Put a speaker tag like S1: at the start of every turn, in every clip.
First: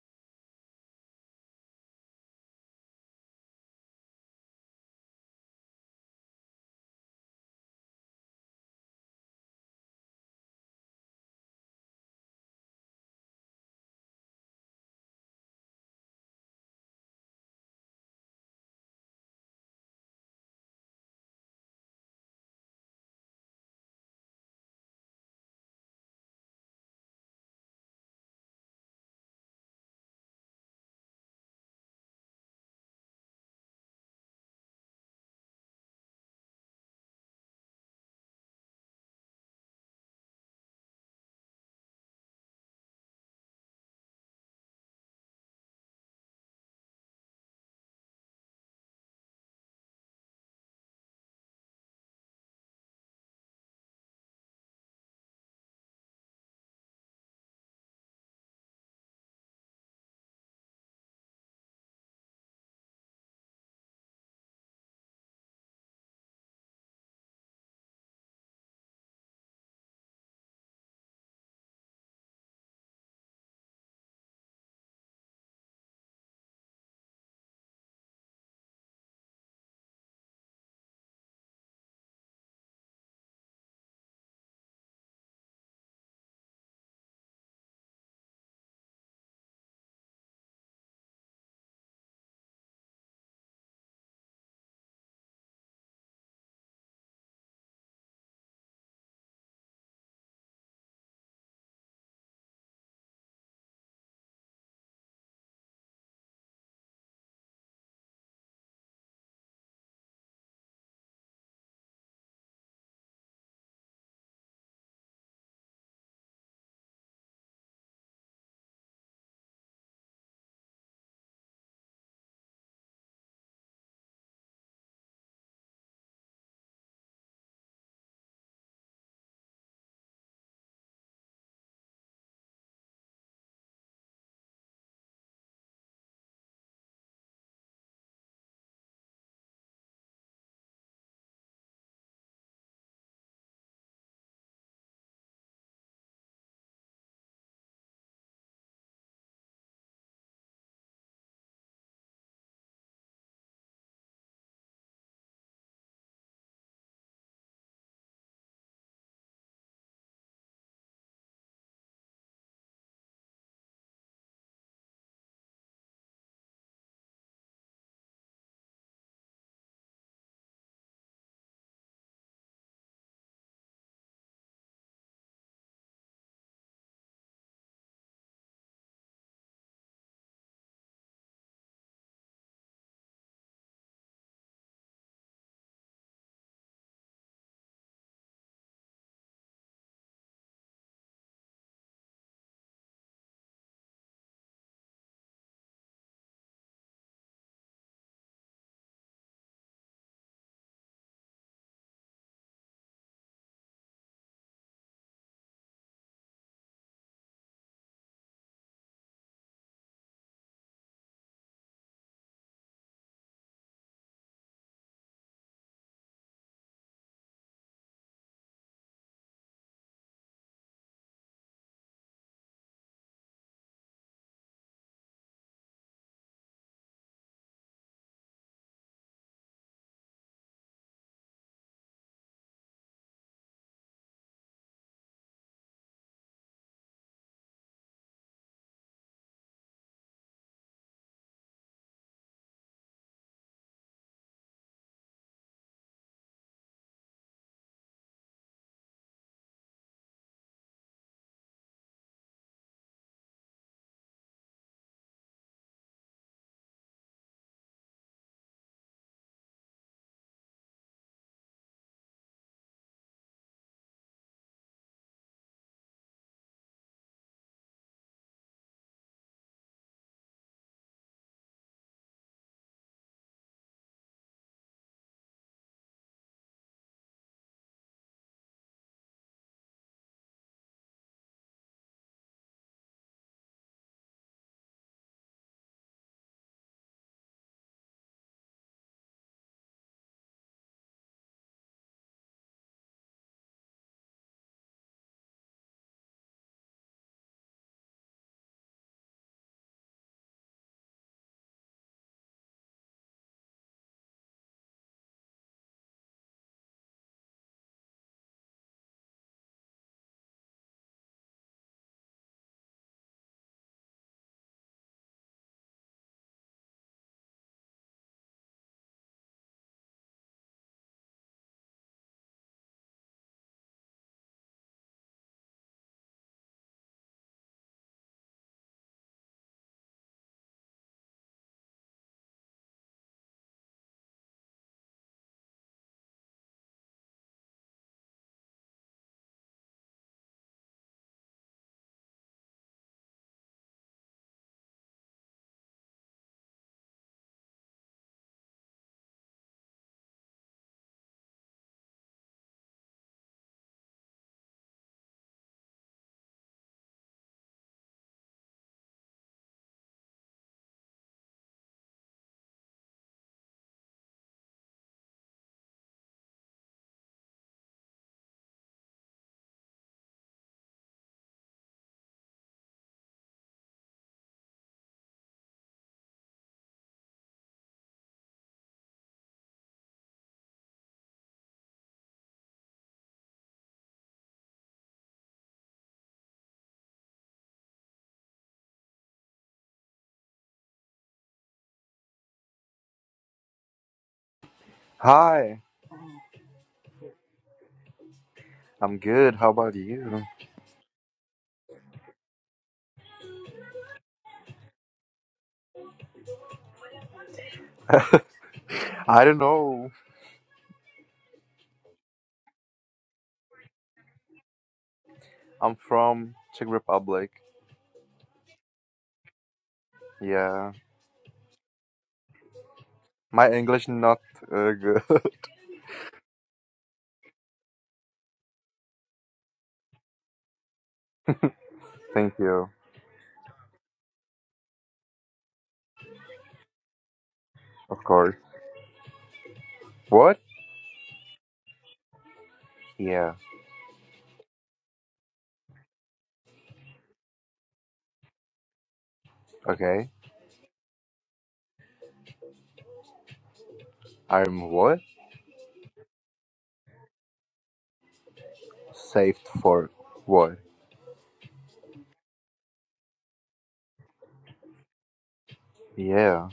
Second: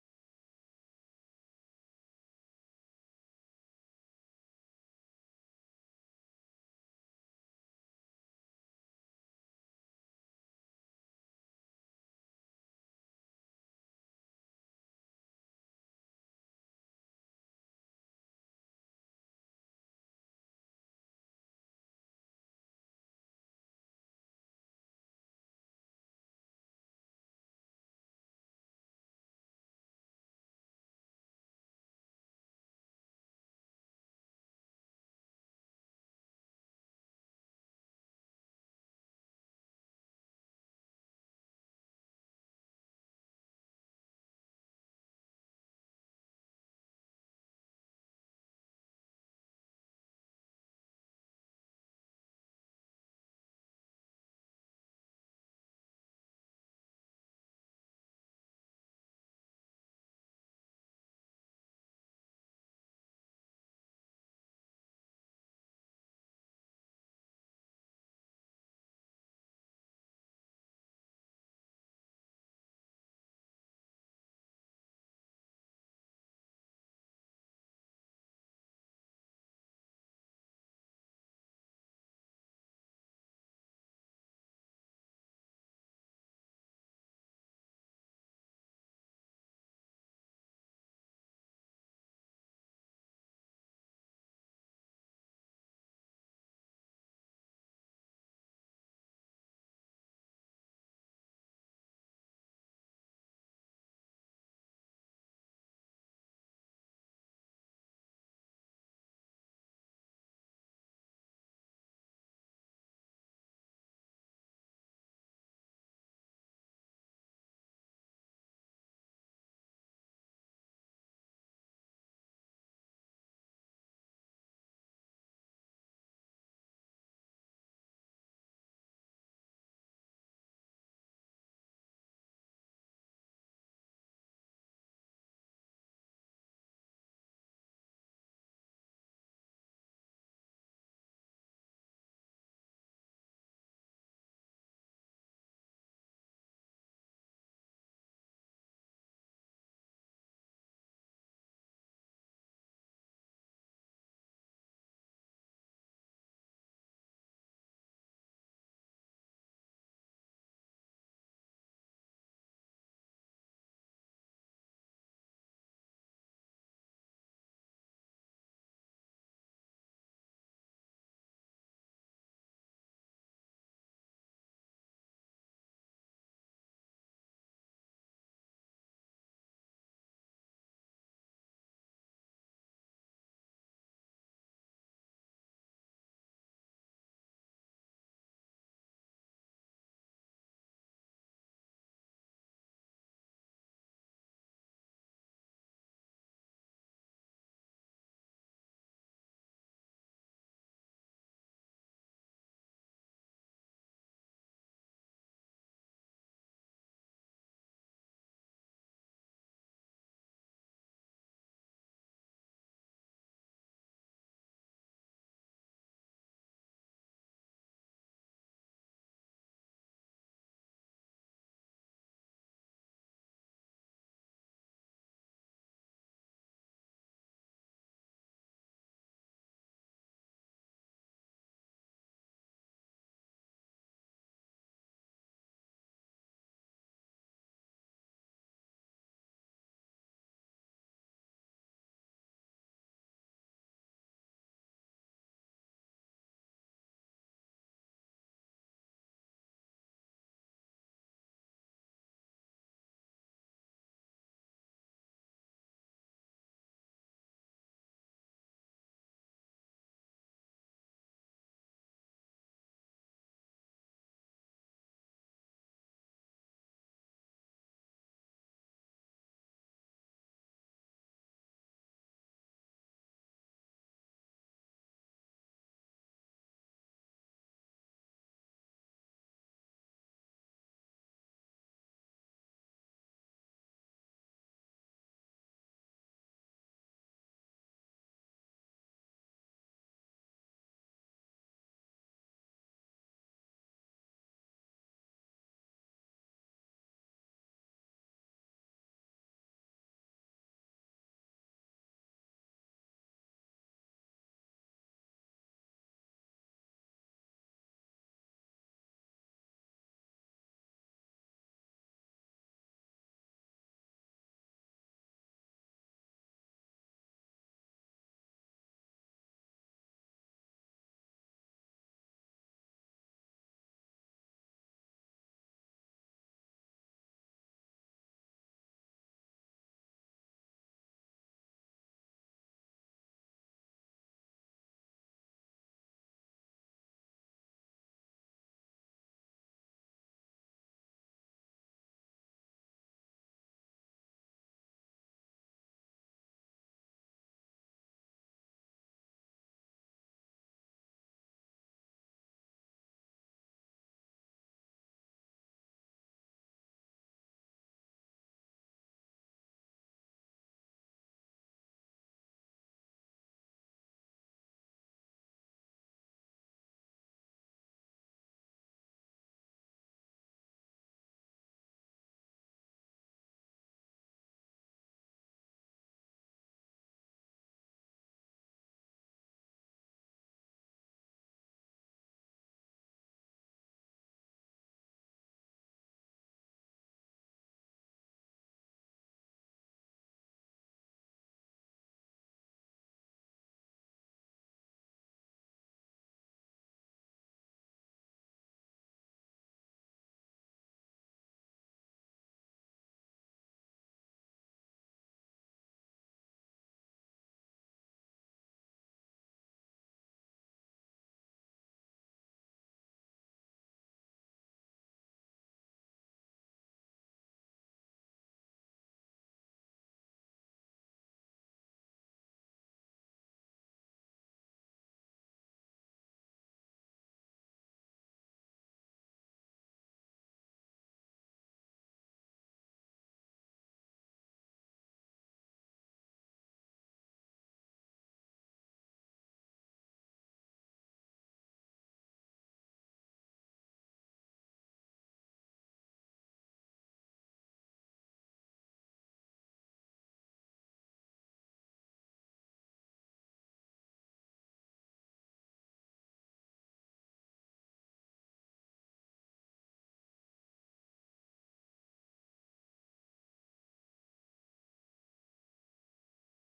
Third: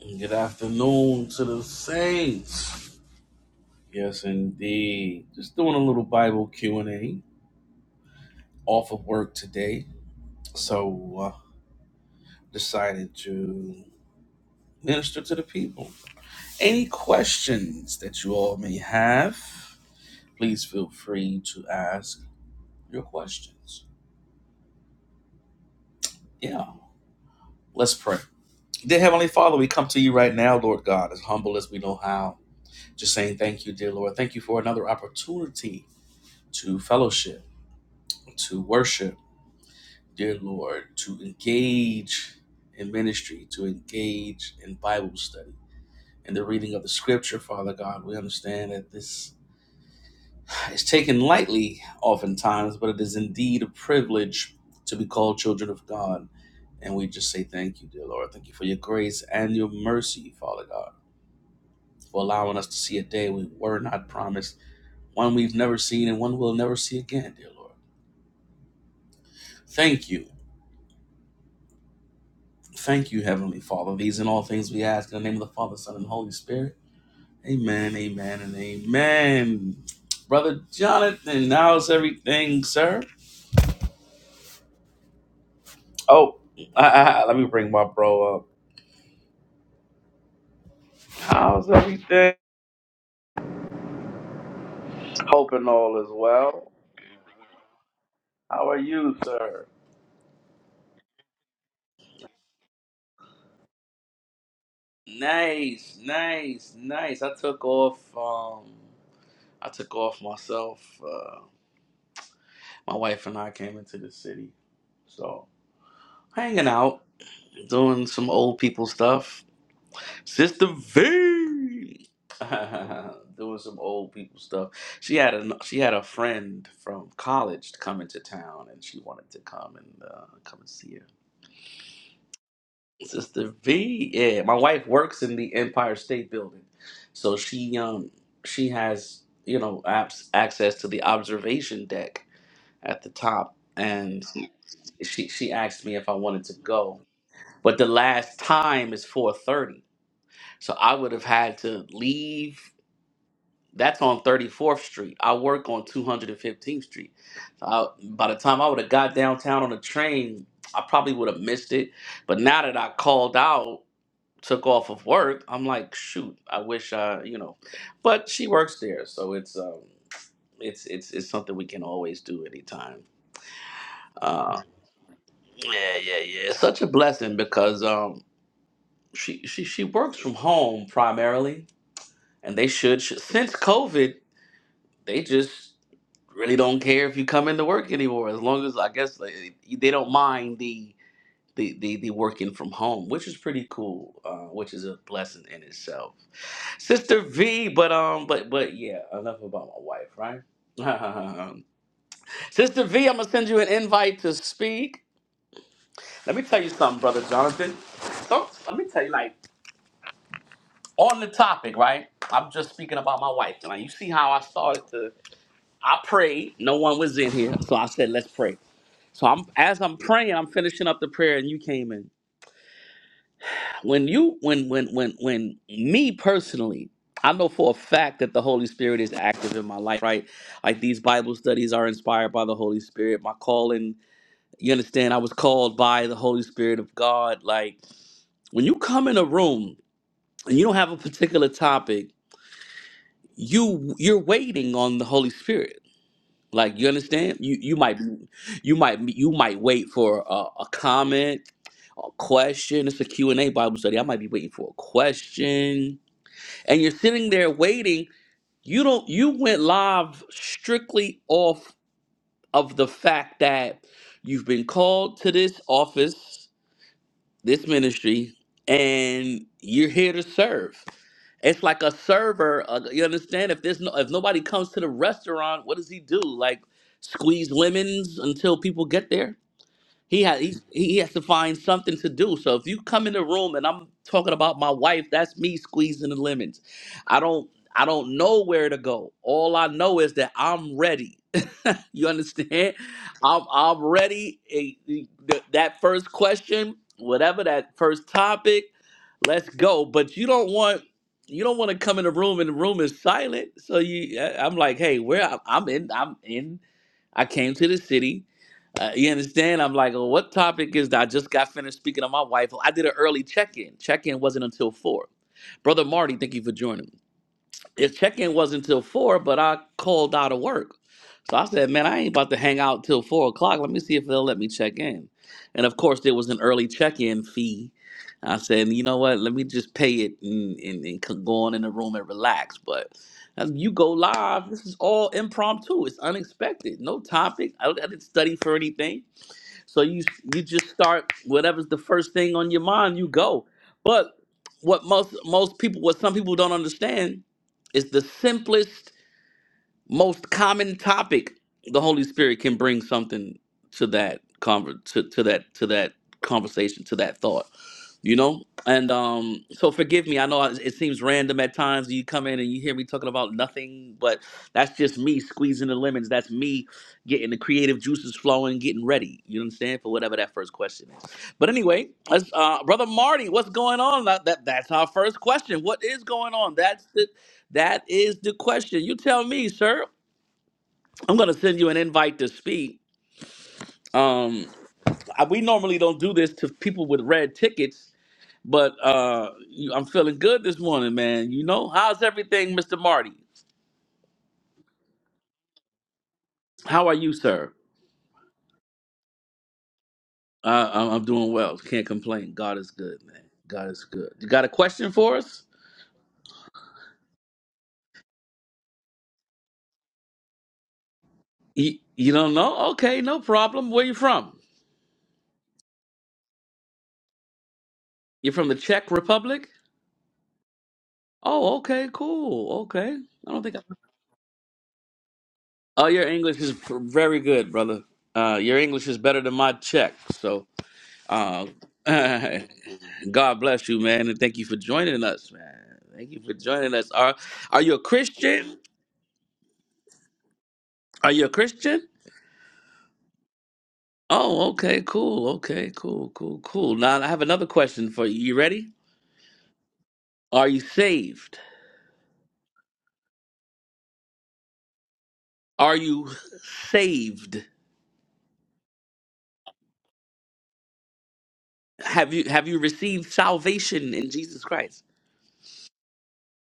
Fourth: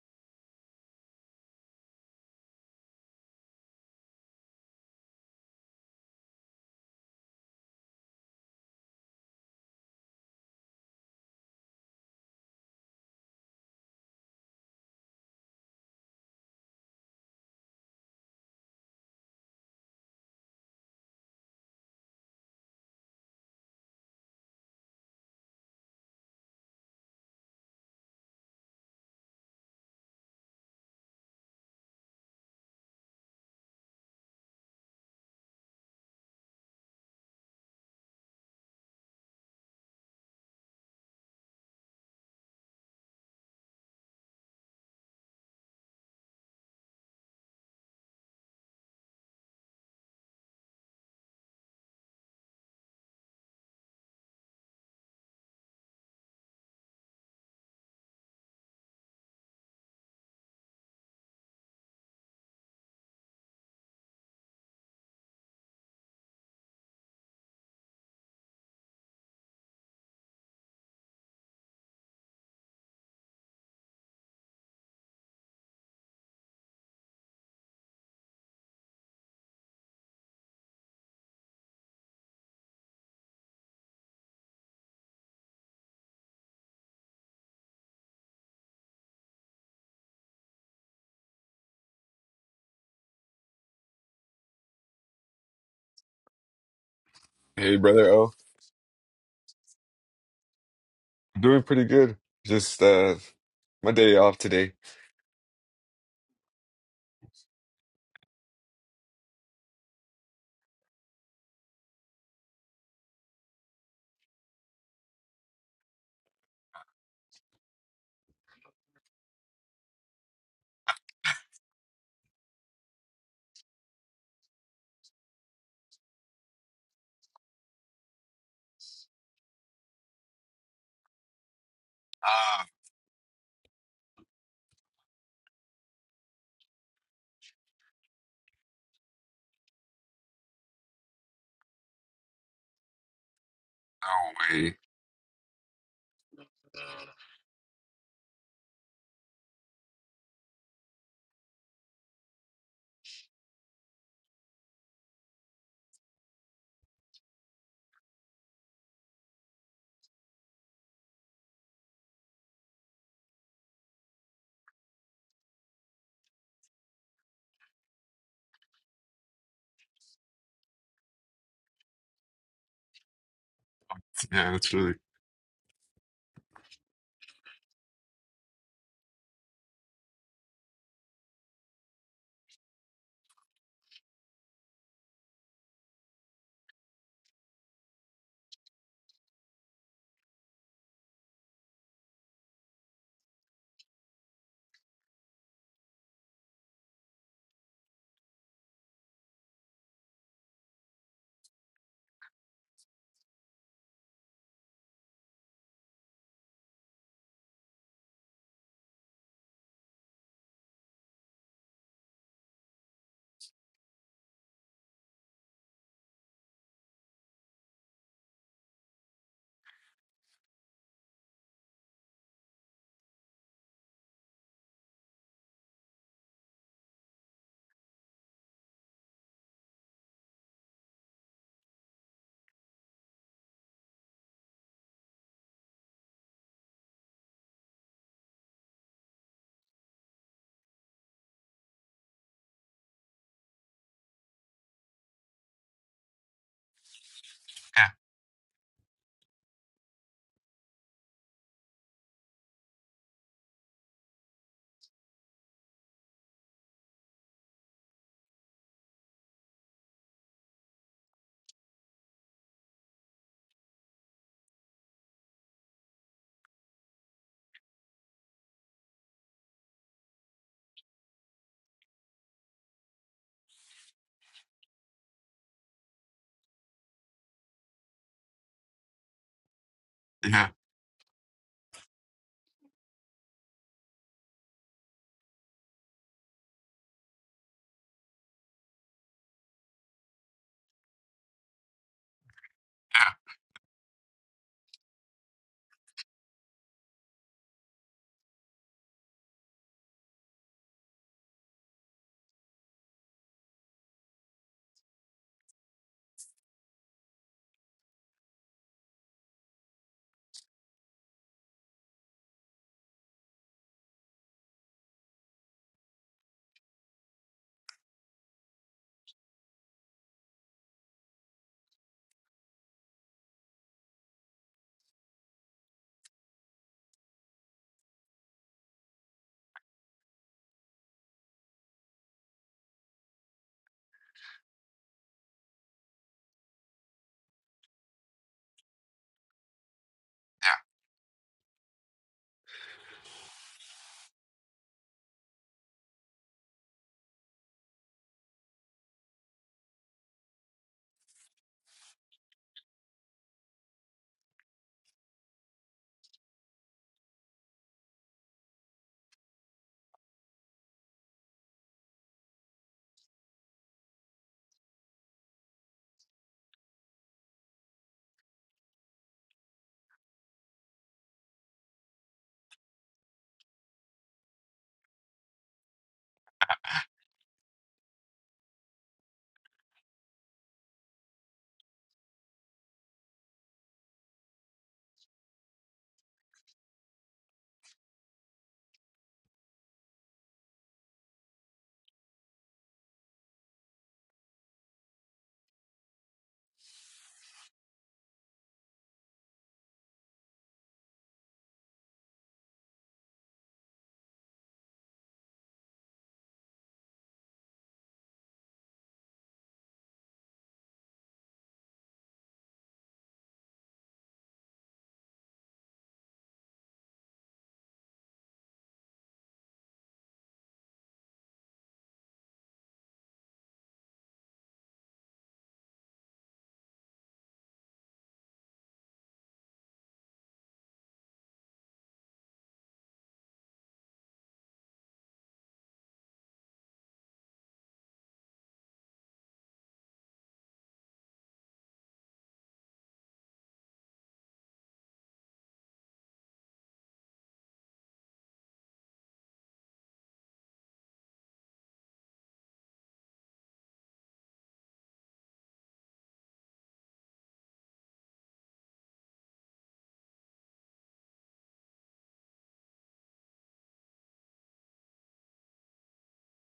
S1: Good afternoon to the saints. Yes, indeed. Just doing a little Bible Q and A off of work today, so uh, decided to minister to the people. Any questions that you all may have, please feel free to ask your questions. Yeah, let's pray. Dear Heavenly Father, we come to you right now, Lord God, as humble as we know how. Just saying thank you, dear Lord. Thank you for another opportunity to fellowship, to worship dear Lord, to engage in ministry, to engage in Bible study, in the reading of the scripture, Father God. We understand that this is taken lightly oftentimes, but it is indeed a privilege to be called children of God. And we just say thank you, dear Lord. Thank you for your grace and your mercy, Father God, for allowing us to see a day we were not promised, one we've never seen and one we'll never see again, dear Lord. Thank you. Thank you, Heavenly Father. These and all things we ask in the name of the Father, Son, and Holy Spirit. Amen, amen, and amen. Brother Jonathan, how's everything, sir? Oh, I, I, let me bring my bro up. How's everything? Hoping all is well.
S2: Hey, brother. Oh,
S1: How are you, sir?
S2: doing pretty good. Just uh, my day off today.
S1: Nice, nice, nice. I took off. Um, I took off myself. Uh, my wife and I came into the city, so hanging out, doing some old people stuff. Sister V doing some old people stuff. She had a she had a friend from college coming to town, and she wanted to come and uh, come and see her.
S2: Ah,
S1: Sister V, yeah, my wife works in the Empire State Building, so she um she has you know apps, access to the observation deck at the top, and
S2: no way.
S1: she she asked me if I wanted to go, but the last time is four thirty. So I would have had to leave. That's on 34th Street. I work on 215th Street. So I, by the time I would have got downtown on the train, I probably would have missed it. But now that I called out, took off of work, I'm like, shoot, I wish I, you know. But she works there, so it's um, it's it's it's something we can always do anytime.
S2: Yeah,
S1: Uh,
S2: that's really.
S1: yeah, yeah, yeah. It's such a blessing because um, she she she works from home primarily, and they should, should since COVID, they just really don't care if you come into work anymore as long as i guess like, they don't mind the the, the, the working from home which is pretty cool uh, which is a blessing in itself sister v but um but but yeah enough about my wife right sister v i'm gonna send you an invite to speak let me tell you something brother jonathan so let me tell you like on the topic right i'm just speaking about my wife tonight you see how i started to i prayed no one was in here so i said let's pray So I'm as I'm praying, I'm finishing up the prayer, and you came in. When you when when when when me personally, I know for a fact that the Holy Spirit is active in my life, right? Like these Bible studies are inspired by the Holy Spirit. My calling, you understand, I was called by the Holy Spirit of God. Like when you come in a room and you don't have a particular topic, you you're waiting on the Holy Spirit Like you understand? You you
S2: Yeah,
S1: might be- you might be- you might wait for a, a comment, a question. It's a Q and A Bible study. I might be waiting for a question, and you're sitting there waiting. You don't. You went live strictly off of the fact that you've been called to this office this ministry and you're here to serve. It's like a server. Uh, you understand? If there's no, if nobody comes to the restaurant, what does he do? Like squeeze lemons until people get there. He has
S2: yeah,
S1: he, he has to find something to do. So if you come in the room and I'm talking about my wife, that's me squeezing the lemons. I don't I don't know where to go. All I know is that I'm ready. You understand?
S2: yeah,
S1: I'm I'm ready. Eh, th- That first question, whatever that first topic, let's go. But you don't want you don't want to come in the room and the room is silent. So you, I- I'm like, hey, where I- I'm in, I'm in. I came to the city. Uh, you understand? I'm like, well, what topic is that? I just got finished speaking to my wife. I did an early check in. Check in wasn't until four. Brother Marty, thank you for joining. His check-in wasn't till four, but I called out of work. So I said, man, I ain't about to hang out till four o'clock. Let me see if they'll let me check in. And of course, there was an early check-in fee. I said, you know what? Let me just pay it and, and, and c- go on in the room and relax. But as you go live, this is all impromptu. It's unexpected. No topic. I, I didn't study for anything. So you you
S2: yeah.
S1: just start whatever's the first thing on your mind, you go. But what most most people, what some people don't understand, is the simplest, most common topic. The Holy Spirit can bring something to that conver- to, to that to that conversation, to that thought you know and um so forgive me i know it it seems random at times you come in and you hear me talking about nothing but that's just me squeezing the lemons that's me getting the creative juices flowing getting ready you understand for whatever that first question is but anyway let's, uh brother marty what's going on that, that that's our first question what is going on that's the that is the question you tell me sir i'm gonna send you an invite to speak um I, we normally don't do this to people with red tickets but uh, you, I'm feeling good this morning, man. You know, how's everything, Mr. Marty?
S3: Hi,
S1: How are you, sir?
S3: I'm good. How about you?
S1: Uh, I'm, I'm doing well. Can't complain. God is good, man. God is good. You got a question for us?
S3: I don't know.
S1: You, you don't know? Okay, no problem. Where you from?
S3: I'm from Czech Republic.
S1: You're from the Czech Republic?
S3: Yeah,
S1: Oh, okay, cool. Okay. I don't
S3: my
S1: think I.
S3: English not uh, good.
S1: Oh, your English is pr- very good, brother. Uh, your English is better than my Czech. So Uh,
S3: Thank you.
S1: God bless you, man, and thank you for joining us, man. Thank you for joining us. Are Are you a
S3: Of course.
S1: Christian?
S3: What?
S1: Are you a Christian?
S3: Yeah.
S1: Oh, okay, cool, okay, cool, cool, cool. Now I have another question for you. You ready?
S3: Okay.
S1: Are you saved?
S3: I'm what?
S1: Are you saved?
S3: Saved for what?
S1: Have you Have you received salvation in Jesus Christ?
S3: Yeah.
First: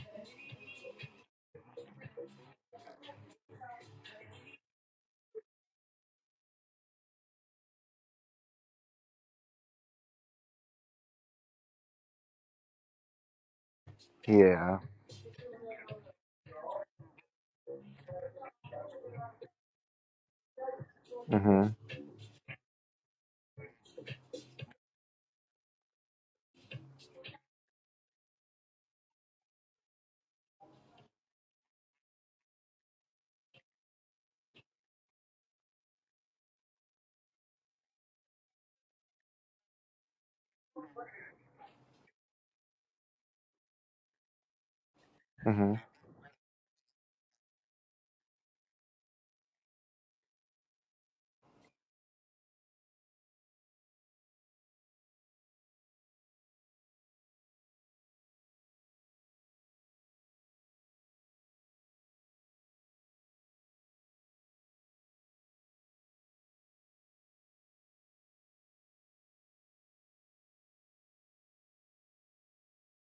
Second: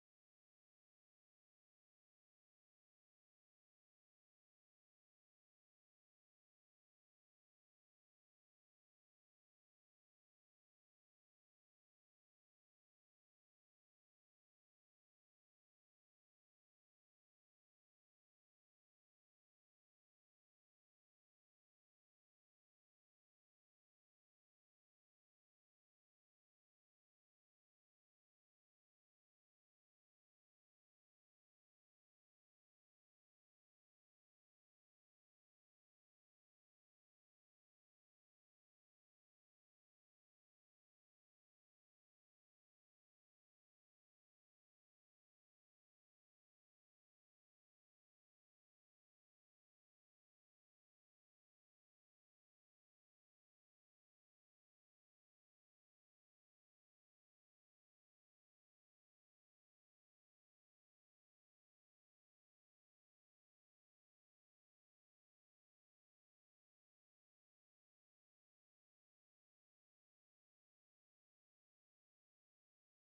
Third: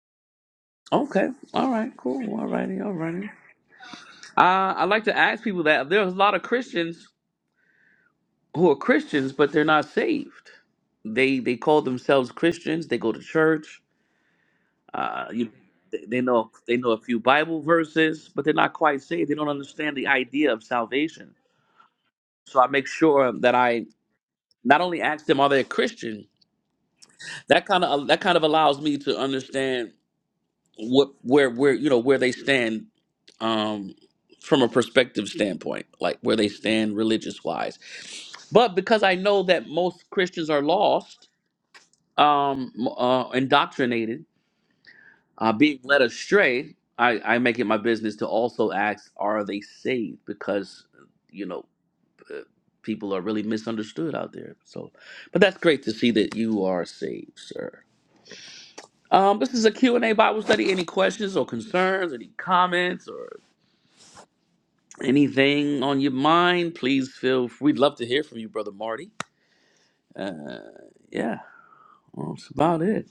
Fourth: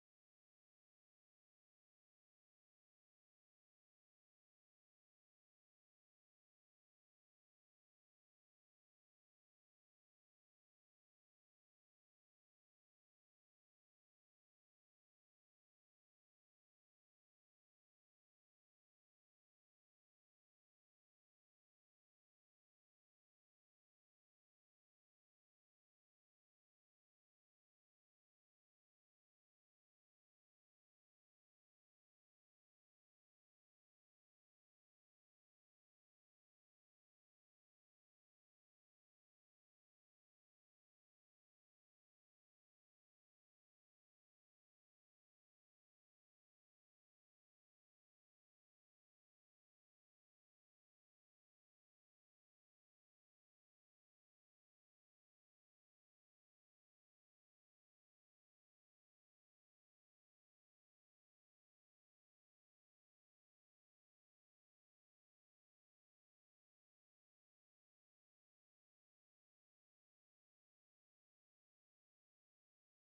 S1: Okay, all right, cool, all righty, all righty. Uh, I like to ask people that there's a lot of Christians who are Christians, but they're not saved. They they call themselves Christians. They go to church.
S3: Yeah.
S1: Uh, you, they they know they know a few Bible verses, but they're not quite saved. They don't understand the idea of salvation.
S3: Mhm.
S1: So I make sure that I not only ask them are they a Christian. That kind of that kind of allows me to understand what where where you know where they stand um, from a perspective standpoint, like where they stand religious wise. But because I know that most Christians are lost um, uh, indoctrinated, uh, being
S3: Mhm.
S1: led astray, I, I make it my business to also ask, are they saved? Because, you know, uh, people are really misunderstood out there. So, but that's great to see that you are saved, sir. Um, this is a Q and a Bible study. Any questions or concerns, any comments or anything on your mind, please feel, we'd love to hear from you, Brother Marty. Uh, yeah, well, that's about it.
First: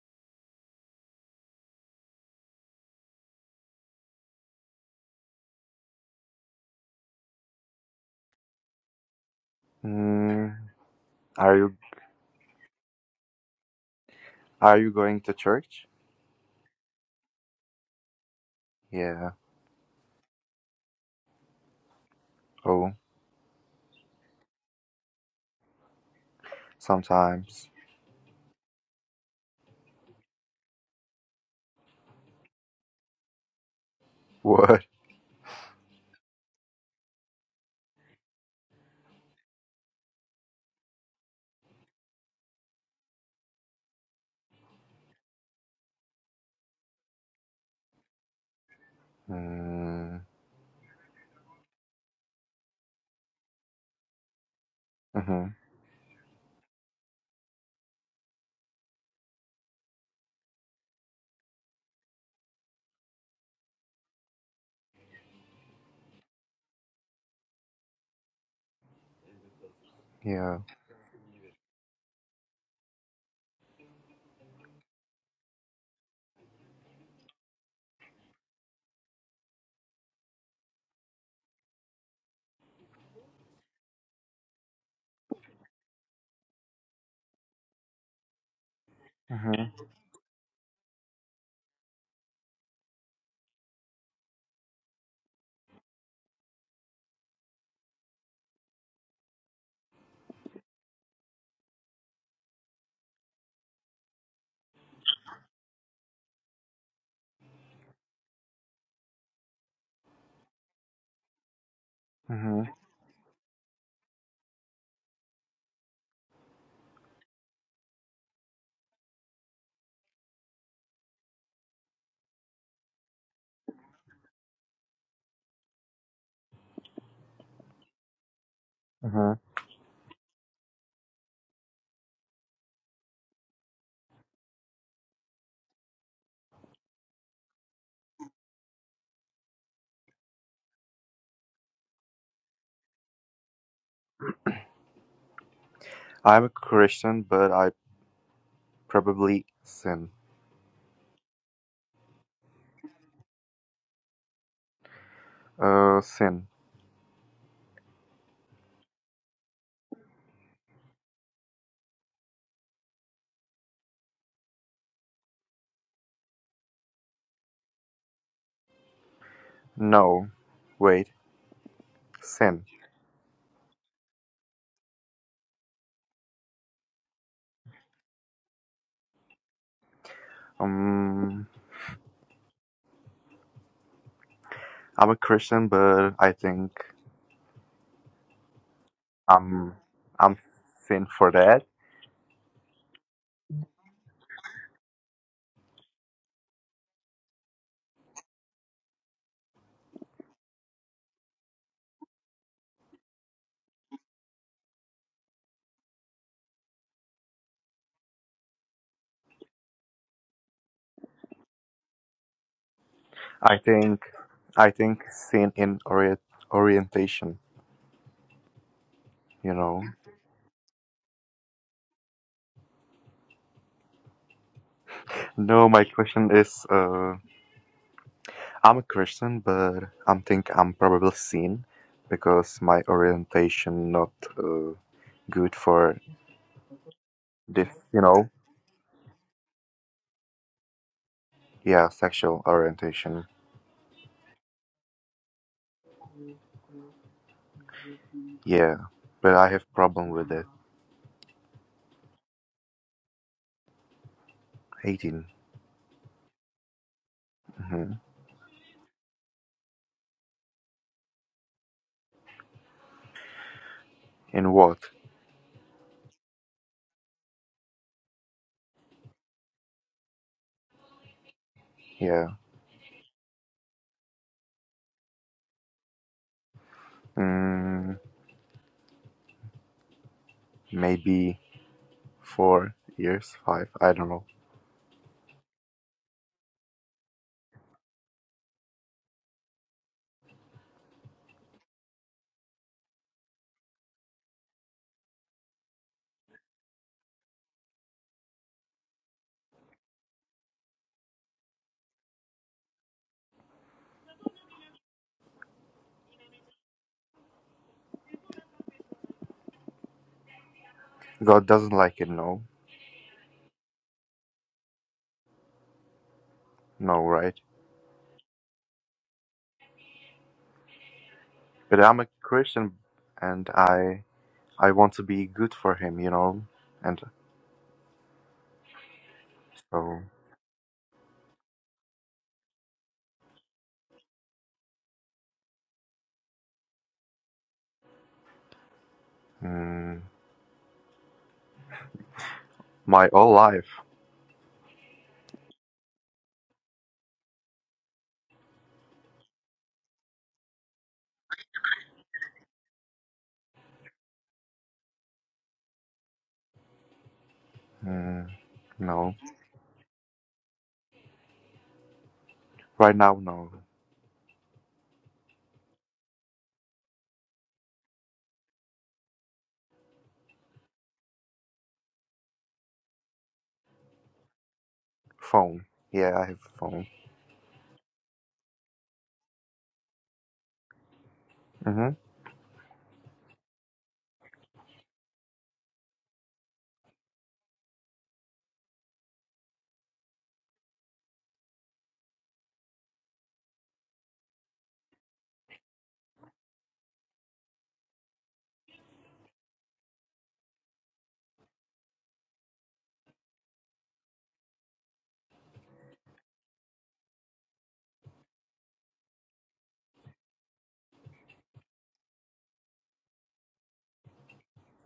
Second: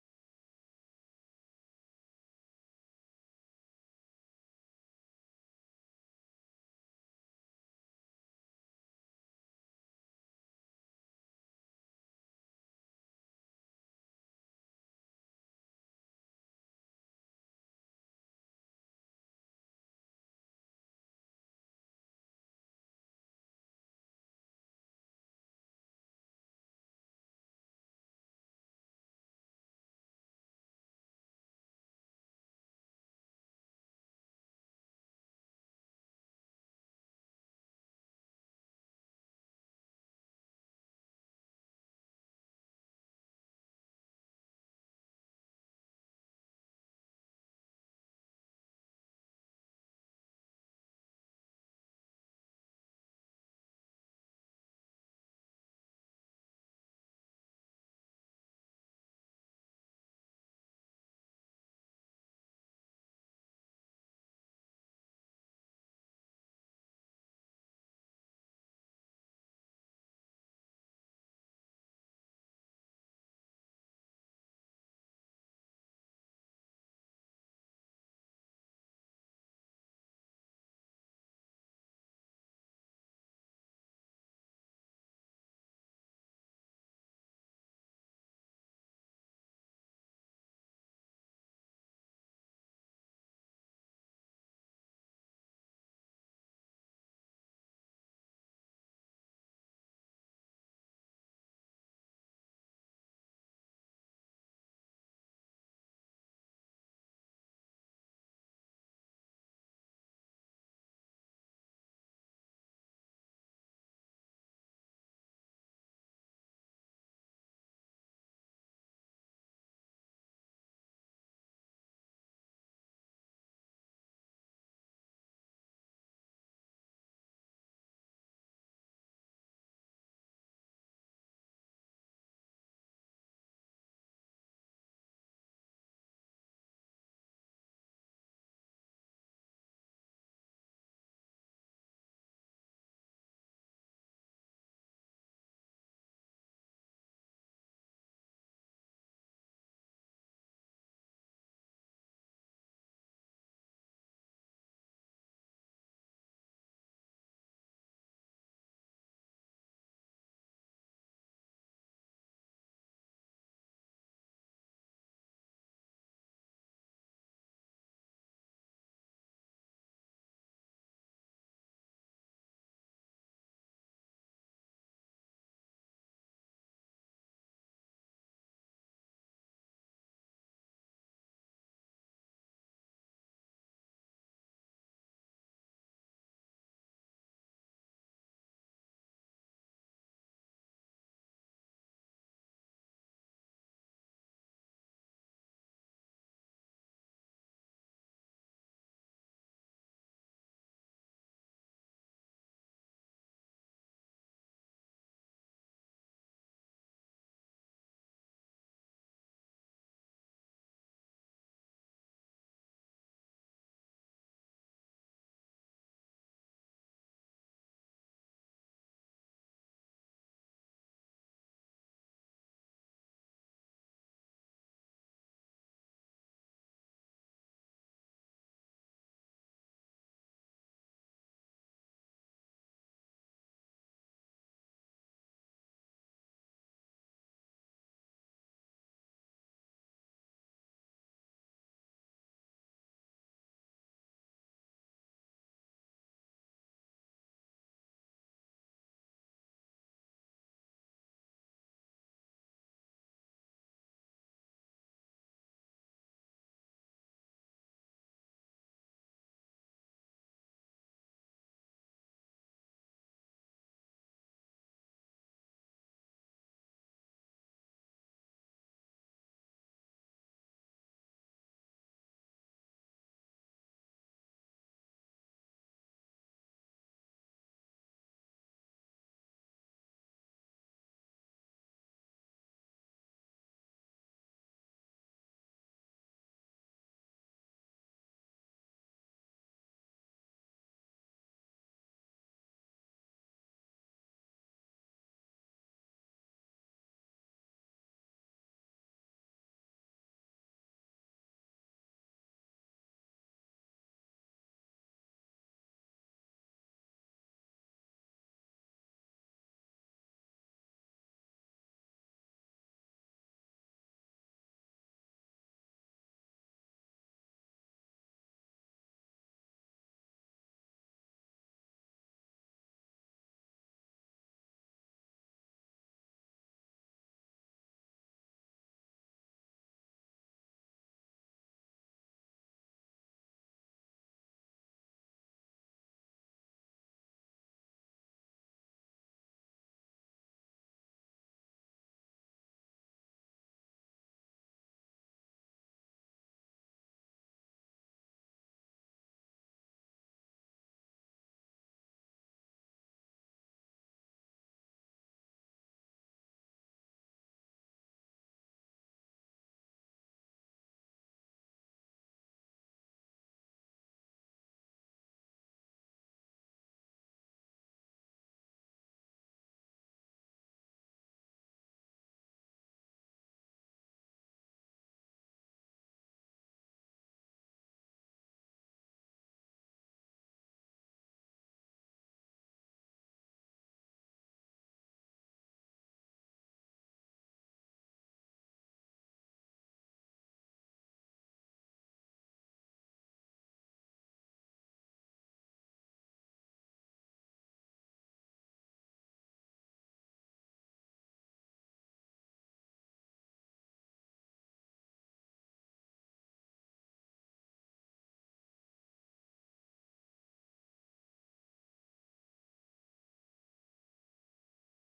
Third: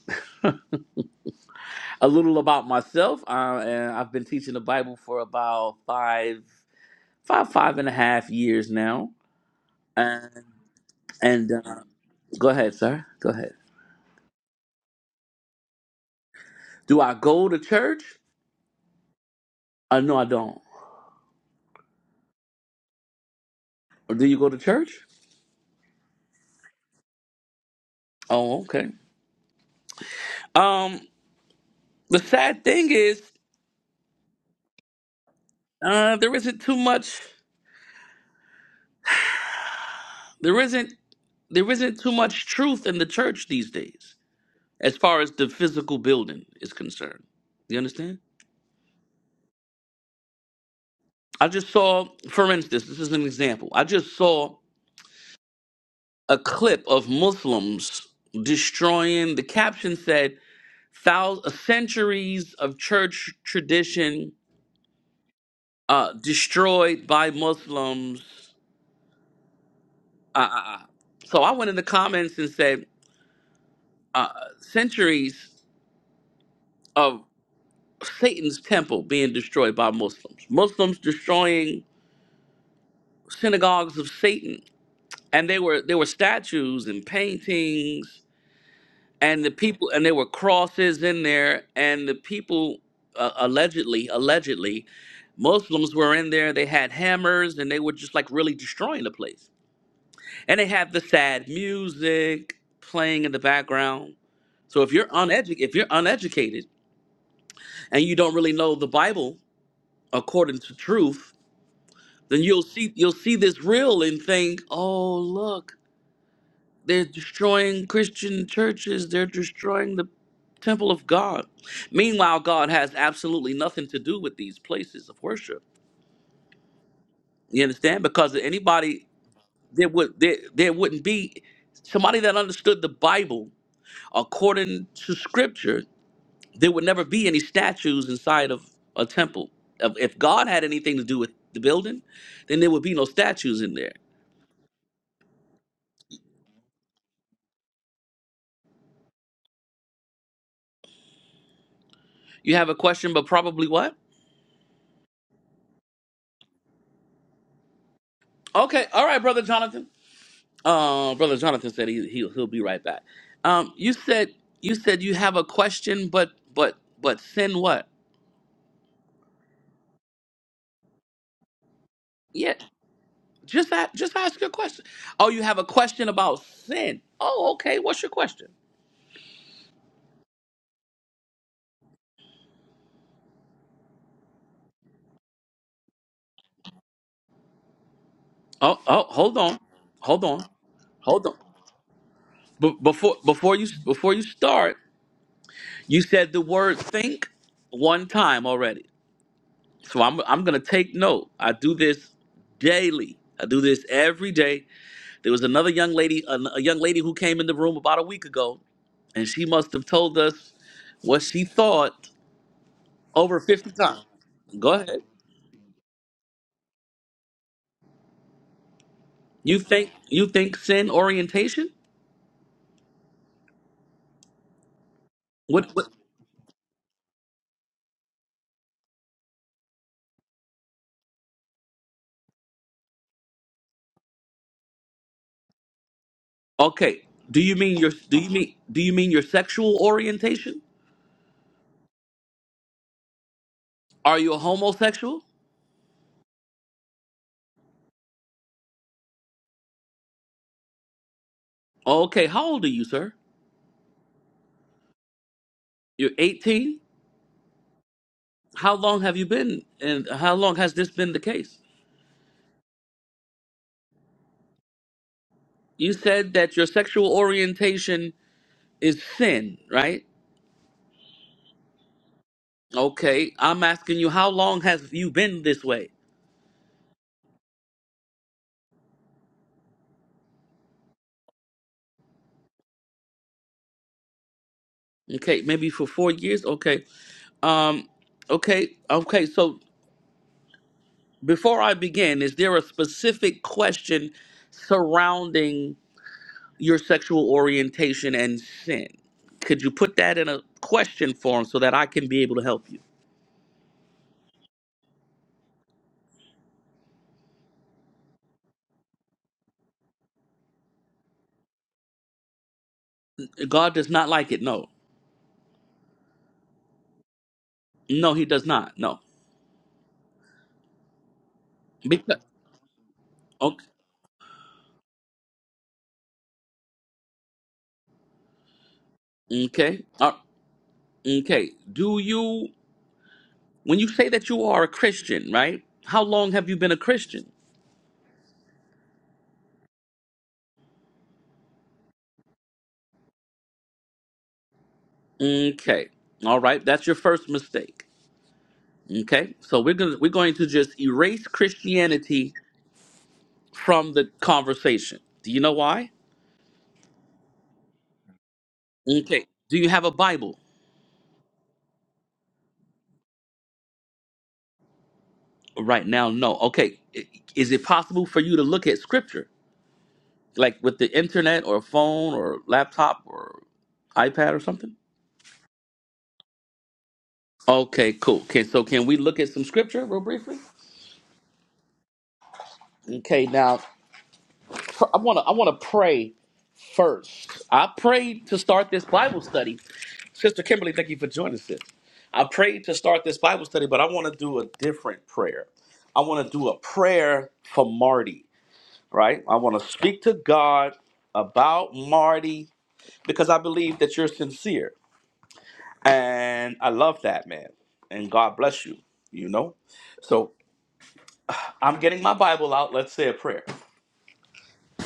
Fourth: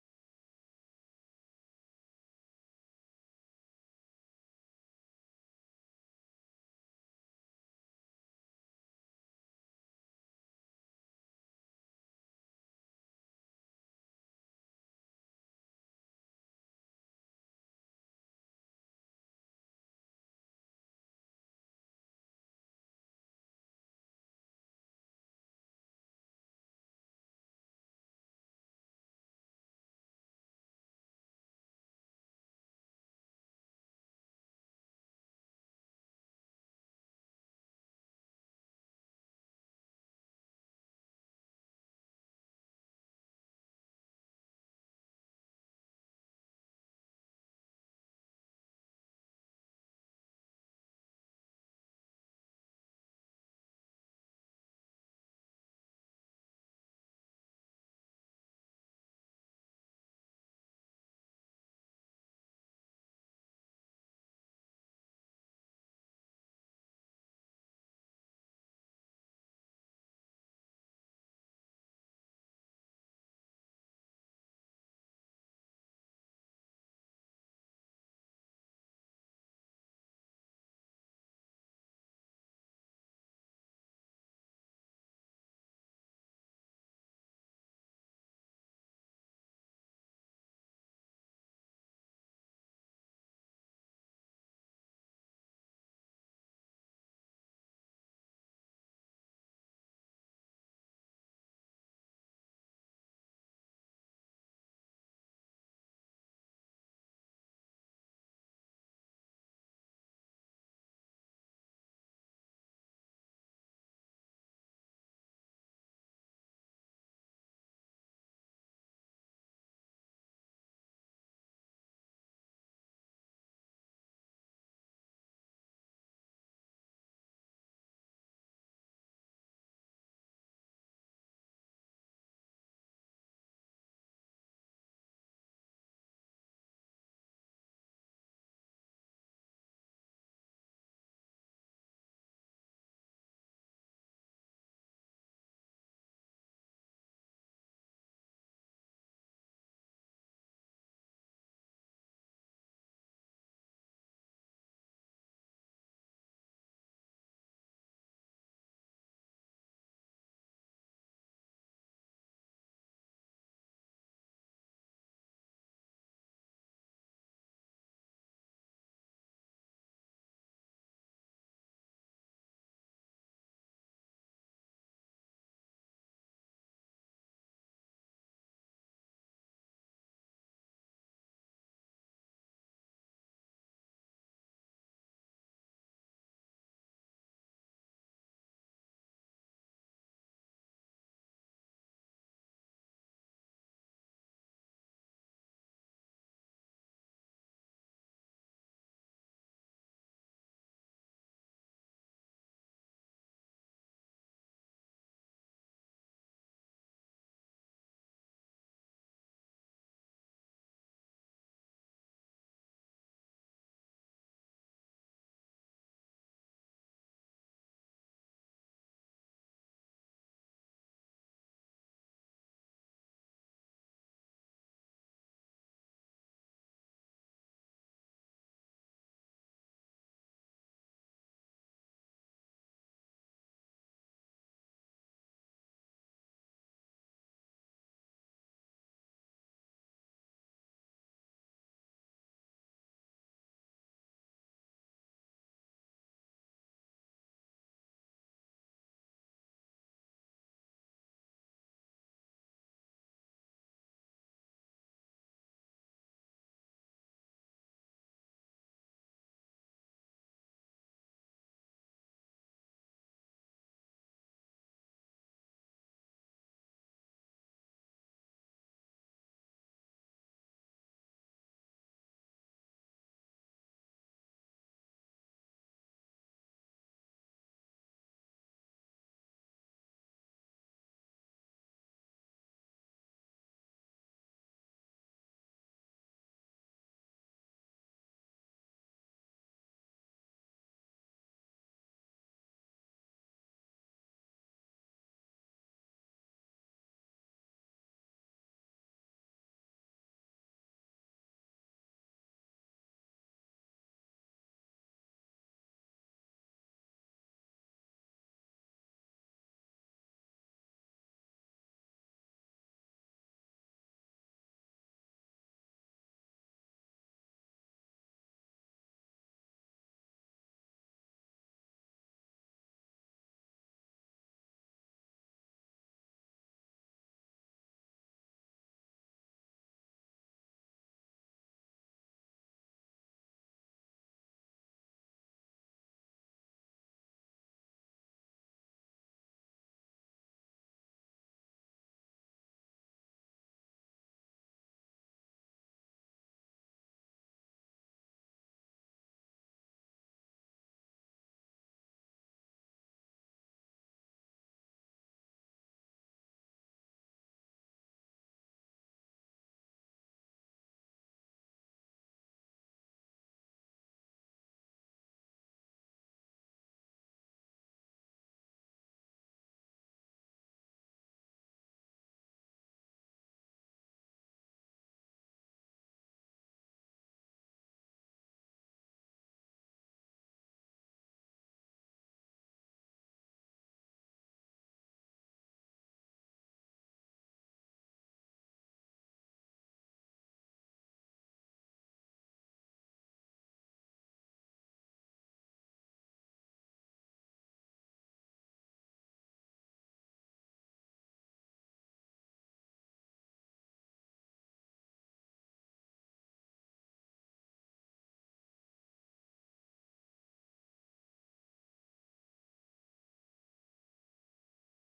S1: a little about myself. Uh, and I've been teaching the Bible for about five, five, five and a half years now. And
S3: Mm.
S1: and
S3: Are
S1: uh,
S3: you
S1: go ahead, sir. Go ahead.
S3: Are you going to church?
S1: Do I go to church?
S3: Yeah.
S1: Uh, no, I don't.
S3: Oh,
S1: Do you go to church?
S3: sometimes.
S1: Oh, okay. Um, the sad thing is,
S3: What?
S1: uh, there isn't too much. There isn't there isn't too much truth in the church these days, as far as the physical building is concerned. You understand?
S3: Mm.
S1: I just saw, for instance, this is an example. I just saw
S3: Mhm.
S1: a clip of Muslims destroying. The caption said, "Thousands, centuries of church tradition uh, destroyed by Muslims." Uh,
S3: Yeah.
S1: uh, uh. so I went in the comments and said, uh, "Centuries of Satan's temple being destroyed by Muslims. Muslims destroying synagogues of Satan, and they were there were statues and paintings." and the
S3: Mhm.
S1: people and there were crosses in there and the people uh, allegedly allegedly muslims were in there they had hammers and they were just like really destroying the place and they had the sad music playing in the background so if you're uneducated if you're uneducated and you don't really know the bible according to truth then you'll
S3: Mhm.
S1: see you'll see this real and think oh look They're destroying Christian churches. They're destroying the temple of God. Meanwhile, God has absolutely nothing to do with these places of worship. You understand? Because anybody
S3: Mhm.
S1: there would there, there wouldn't be somebody that understood the Bible according to Scripture. There would never be any statues inside of a temple. Of- If God had anything to do with the building, then there would be no statues in there.
S3: I'm a Christian, but I probably sin.
S1: You have a question, but probably what?
S3: Uh, sin.
S1: Okay, all right, brother Jonathan. Uh, brother Jonathan said he, he he'll be right back. Um, you said you said you have a question, but but but sin what?
S3: No, wait,
S1: Yeah,
S3: sin.
S1: just a, just ask your question. Oh, you have a question about sin. Oh, okay. What's your question?
S3: Um, I'm a Christian, but I think
S1: Oh oh, hold on,
S3: I'm
S1: hold
S3: I'm
S1: on,
S3: sin
S1: hold
S3: for
S1: on.
S3: that.
S1: But before before you before you start, you said the word think one time already. So I'm I'm gonna take note. I do this daily. I do this every day There was another young lady, a, a young lady who came in the room about a week ago, and she must have told us what she thought over
S3: I
S1: 50
S3: think
S1: times.
S3: I
S1: Go ahead.
S3: think sin in orient, orientation. You
S1: You
S3: know.
S1: think you think sin orientation? What,
S3: No, my
S1: what
S3: question is, uh, I'm a Christian, but I think I'm probably sin because my orientation not uh, good for
S1: Okay. Do you
S3: this.
S1: mean your
S3: You
S1: do you
S3: know.
S1: mean do you mean your sexual orientation?
S3: Yeah, sexual orientation.
S1: Are you a homosexual?
S3: Yeah, but I have problem with it.
S1: Okay, how old are you, sir?
S3: Eighteen.
S1: You're 18?
S3: Mm-hmm.
S1: How long have you been and how long has this been the case?
S3: In what?
S1: You said that your sexual orientation is sin, right?
S3: Yeah.
S1: Okay, I'm asking you, how long has you been this way?
S3: Mm, maybe four years, five. I don't know.
S1: Okay, maybe for four years. Okay, um, okay, okay. So before I begin, is there a specific question surrounding your sexual orientation and sin? Could you put that in a question form so that I can be able to help you?
S3: God doesn't like it. No,
S1: God does not like it. No,
S3: no, right?
S1: no, He does not. No,
S3: But I'm a
S1: because
S3: Christian, and
S1: okay,
S3: I I want to be good for Him, you know. And
S1: okay,
S3: so
S1: uh, okay. Do you? When you say that you are a Christian, right? How long have you been a Christian?
S3: mm, my whole life.
S1: Okay. All right. That's your first mistake. Okay. So we're going to we're going to just erase Christianity from the conversation. Do you know why?
S3: Mm, no,
S1: Okay. Do you have a Bible?
S3: right now, no.
S1: Right now, no. Okay. I- Is it possible for you to look at scripture? Like with the internet or phone or laptop or iPad or something?
S3: Phone. Yeah, I have phone.
S1: Okay, cool. Okay, so can we look at some scripture real briefly?
S3: hmm
S1: Okay, now pr- I want to I want to pray first. I prayed to start this Bible study. Sister Kimberly, thank you for joining us. sis. I prayed to start this Bible study, but I want to do a different prayer. I want to do a prayer for Marty, right? I want to speak to God about Marty because I believe that you're sincere. And I love that, man. And God bless you, you know? So I'm getting my Bible out. Let's say a prayer.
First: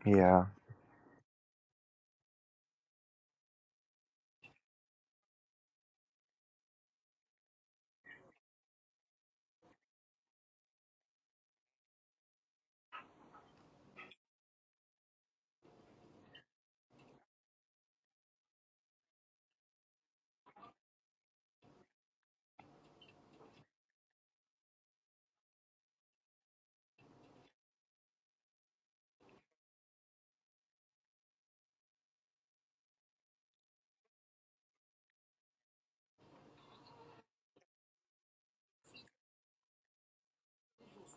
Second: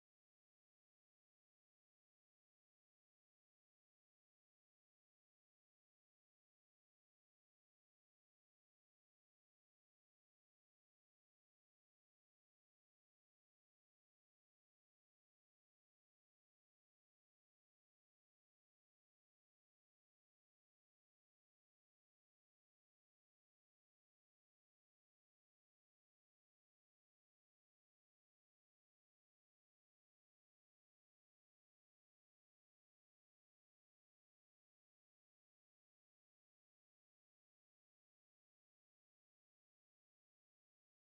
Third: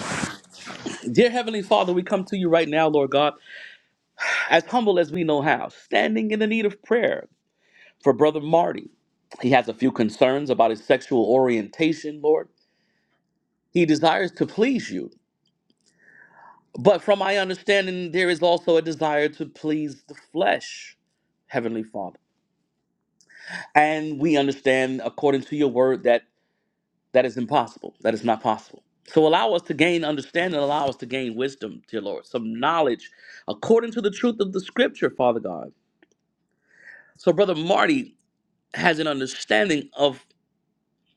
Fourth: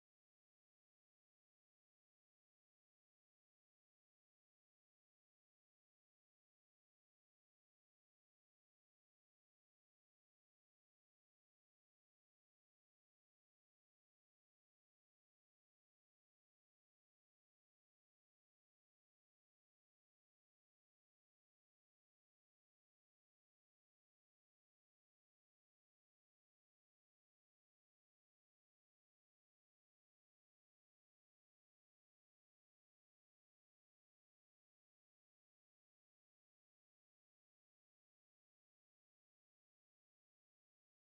S3: Yeah.
S1: Dear Heavenly Father, we come to you right now, Lord God, as humble as we know how, standing in the need of prayer. For Brother Marty, he has a few concerns about his sexual orientation, Lord. He desires to please you. But from my understanding, there is also a desire to please the flesh, Heavenly Father. And we understand, according to your word, that that is impossible. That is not possible. So allow us to gain understanding, allow us to gain wisdom, dear Lord, some knowledge according to the truth of the scripture, Father God. So, Brother Marty has an understanding of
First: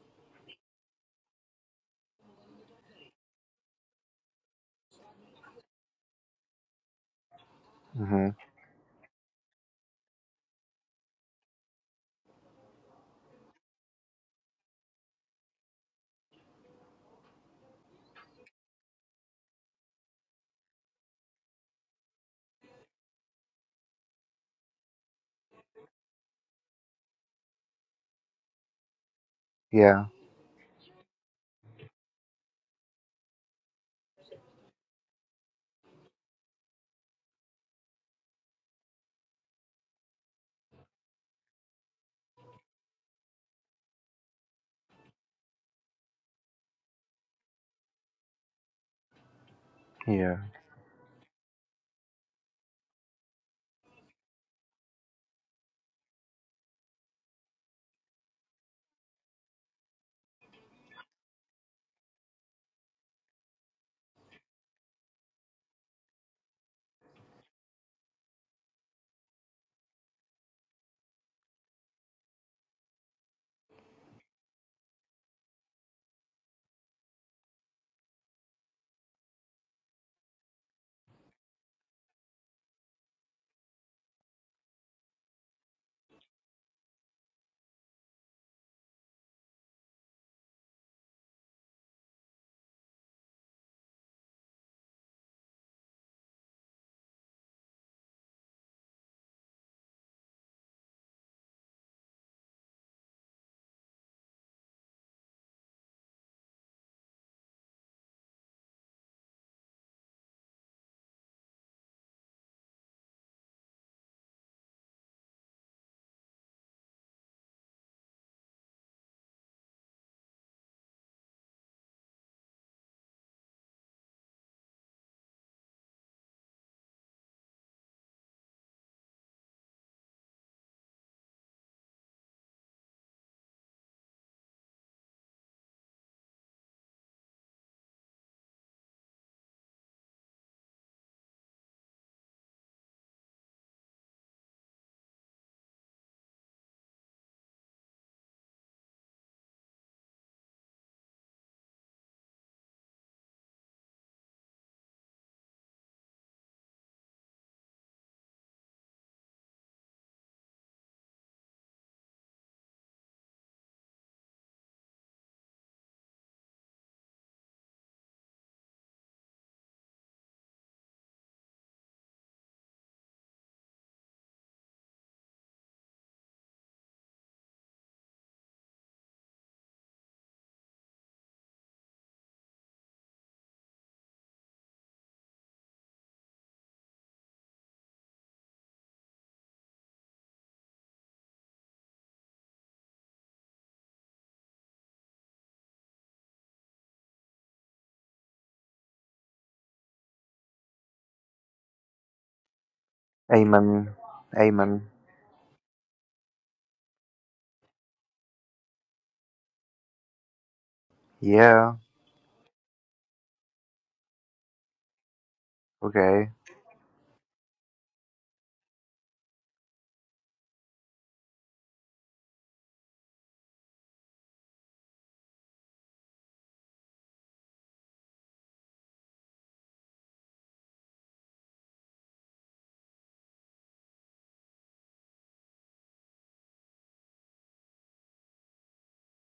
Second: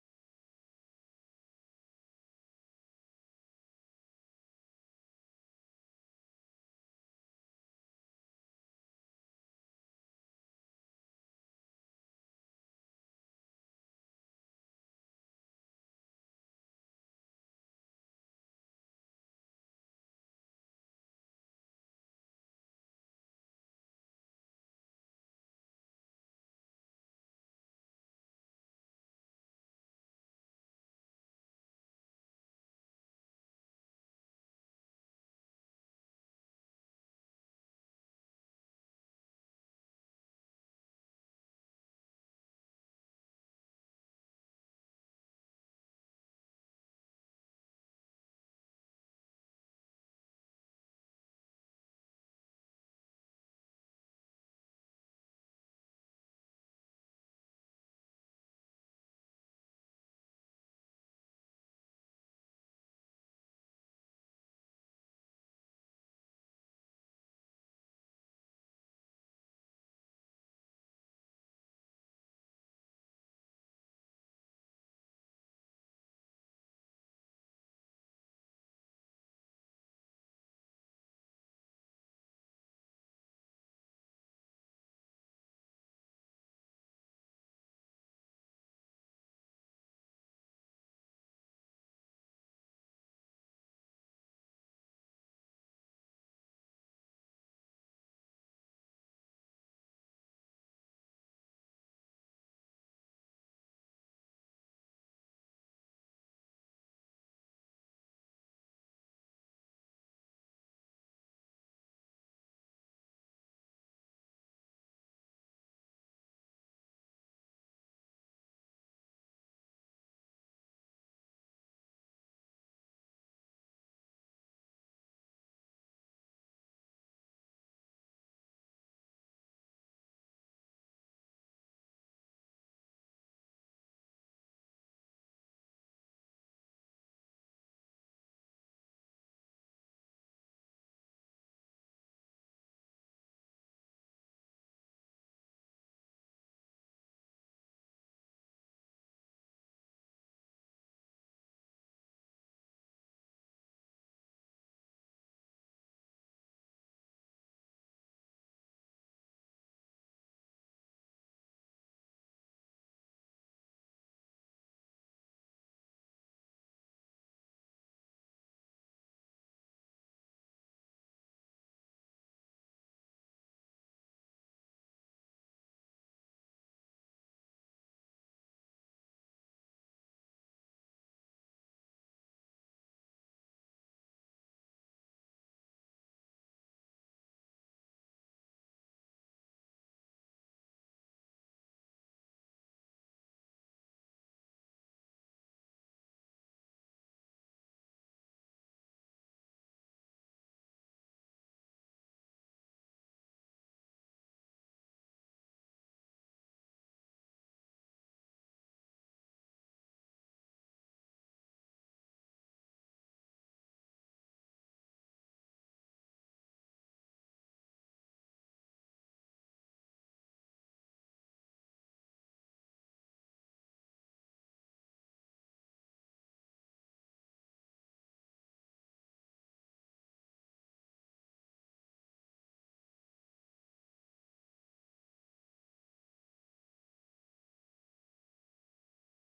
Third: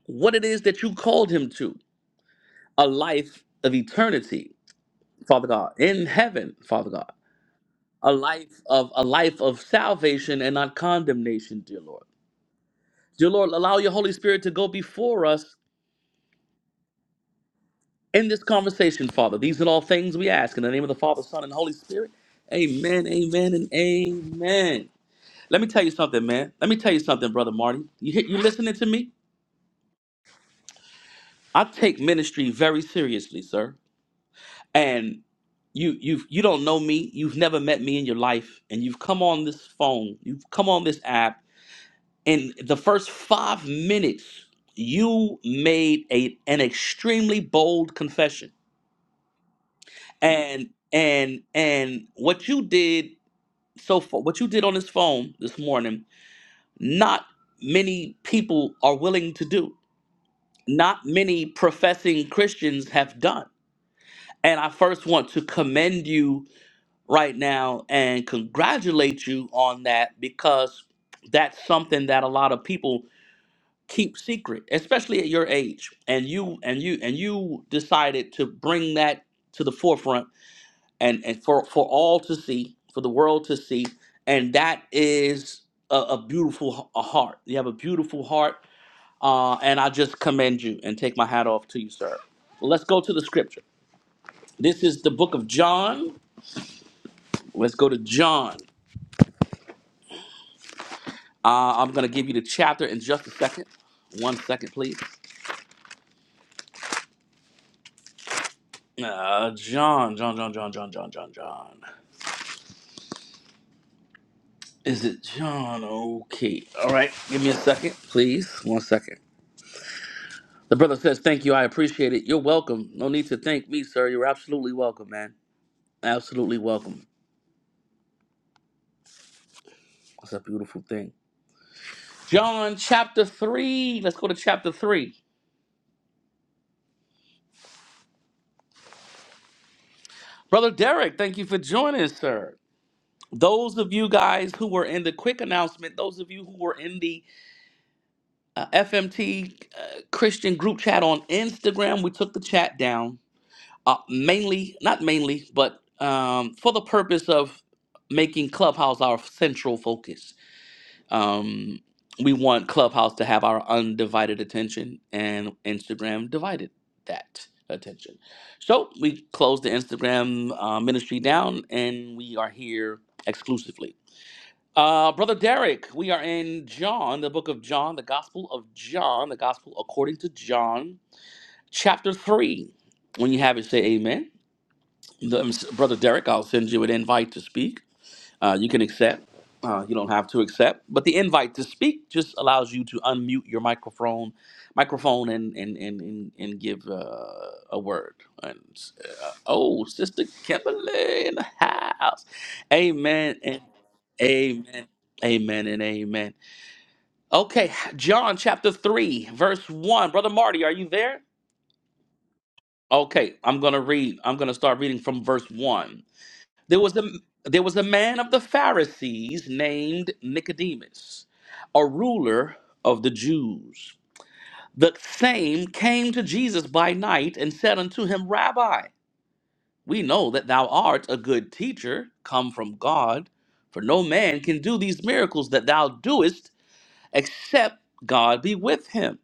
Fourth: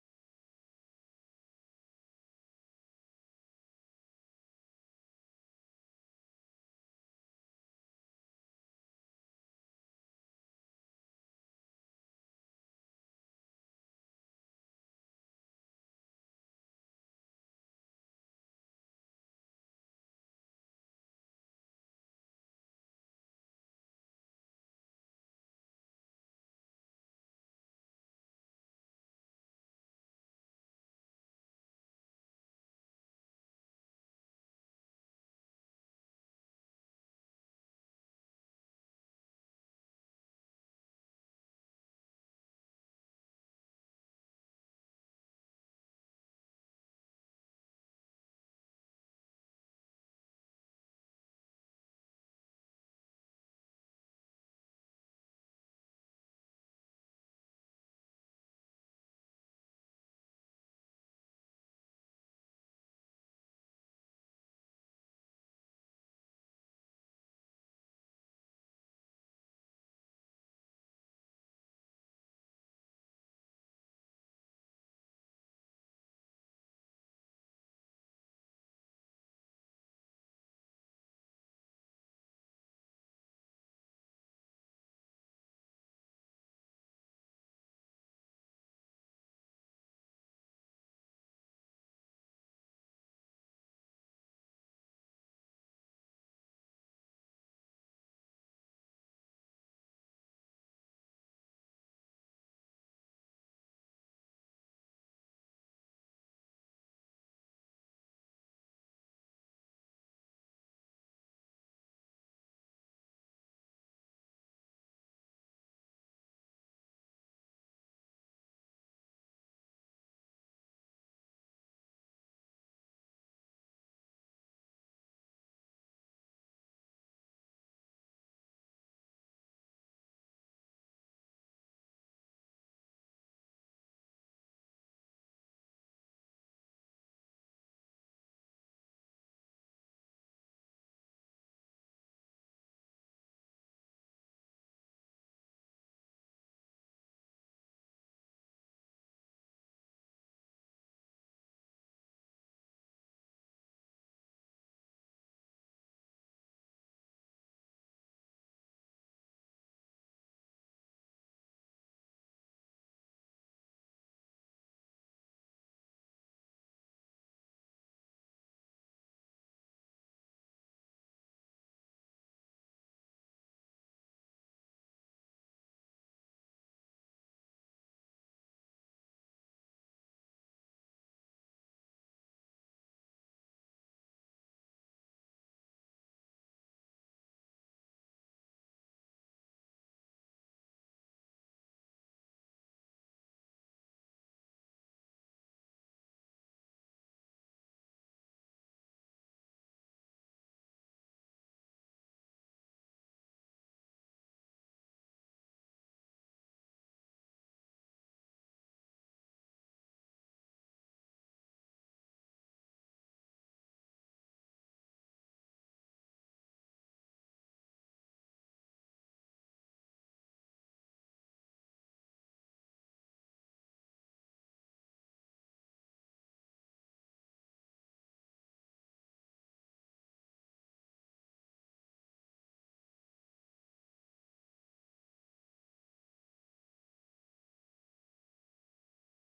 S1: what it is that you called him to a life of eternity, Father God, in heaven, Father God. A
S3: hmm
S1: life of a life of salvation and not condemnation, dear Lord. Dear Lord, allow your Holy Spirit to go before us in this conversation, Father. These are all things we ask in the name of the Father, Son, and Holy Spirit. Amen, amen, and amen. Let me tell you something, man. Let me tell you something, brother Marty. You you listening to me?
S3: Yeah.
S1: I take ministry very seriously, sir. and you you you don't know me you've never met me in your life and you've come on this phone you've come on this app in the first five minutes you made a an extremely bold confession
S3: Yeah.
S1: and and and what you did so far what you did on this phone this morning not many people are willing to do not many professing christians have done and i first want to commend you right now and congratulate you on that because that's something that a lot of people keep secret especially at your age and you and you and you decided to bring that to the forefront and and for for all to see for the world to see and that is a, a beautiful h- a heart you have a beautiful heart uh, and i just commend you and take my hat off to you sir let's go to the scripture this is the book of john let's go to john Uh, I'm going to give you the chapter in just a second. One second, please. Uh, John, John, John, John, John, John, John, John. Is it John? Okay. All right. Give me a second, please. One second. The brother says, Thank you. I appreciate it. You're welcome. No need to thank me, sir. You're absolutely welcome, man. Absolutely welcome. That's a beautiful thing. John chapter 3. Let's go to chapter 3. Brother Derek, thank you for joining, us, sir. Those of you guys who were in the quick announcement, those of you who were in the uh, FMT uh, Christian group chat on Instagram. We took the chat down, uh, mainly, not mainly, but um, for the purpose of making Clubhouse our central focus. Um, we want Clubhouse to have our undivided attention, and Instagram divided that attention. So we closed the Instagram uh, ministry down, and we are here exclusively. Uh, Brother Derek, we are in John, the book of John, the Gospel of John, the Gospel according to John, chapter 3. When you have it, say amen. The- Brother Derek, I'll send you an invite to speak. Uh, you can accept. Uh, you don't have to accept, but the invite to speak just allows you to unmute your microphone, microphone, and and and and, and give uh, a word. And uh, oh, Sister Kimberly in the house, Amen and
S3: Amen. Amen.
S1: Amen, Amen and Amen. Okay, John chapter three, verse one. Brother Marty, are you there?
S3: Yeah.
S1: Okay, I'm gonna read. I'm gonna start reading from verse one.
S3: Okay.
S1: There was a there was a man of the Pharisees named Nicodemus, a ruler of the Jews. The same came to Jesus by night and said unto him, Rabbi, we know that thou art a good teacher, come from God, for no man can do these miracles that thou doest except God be with him.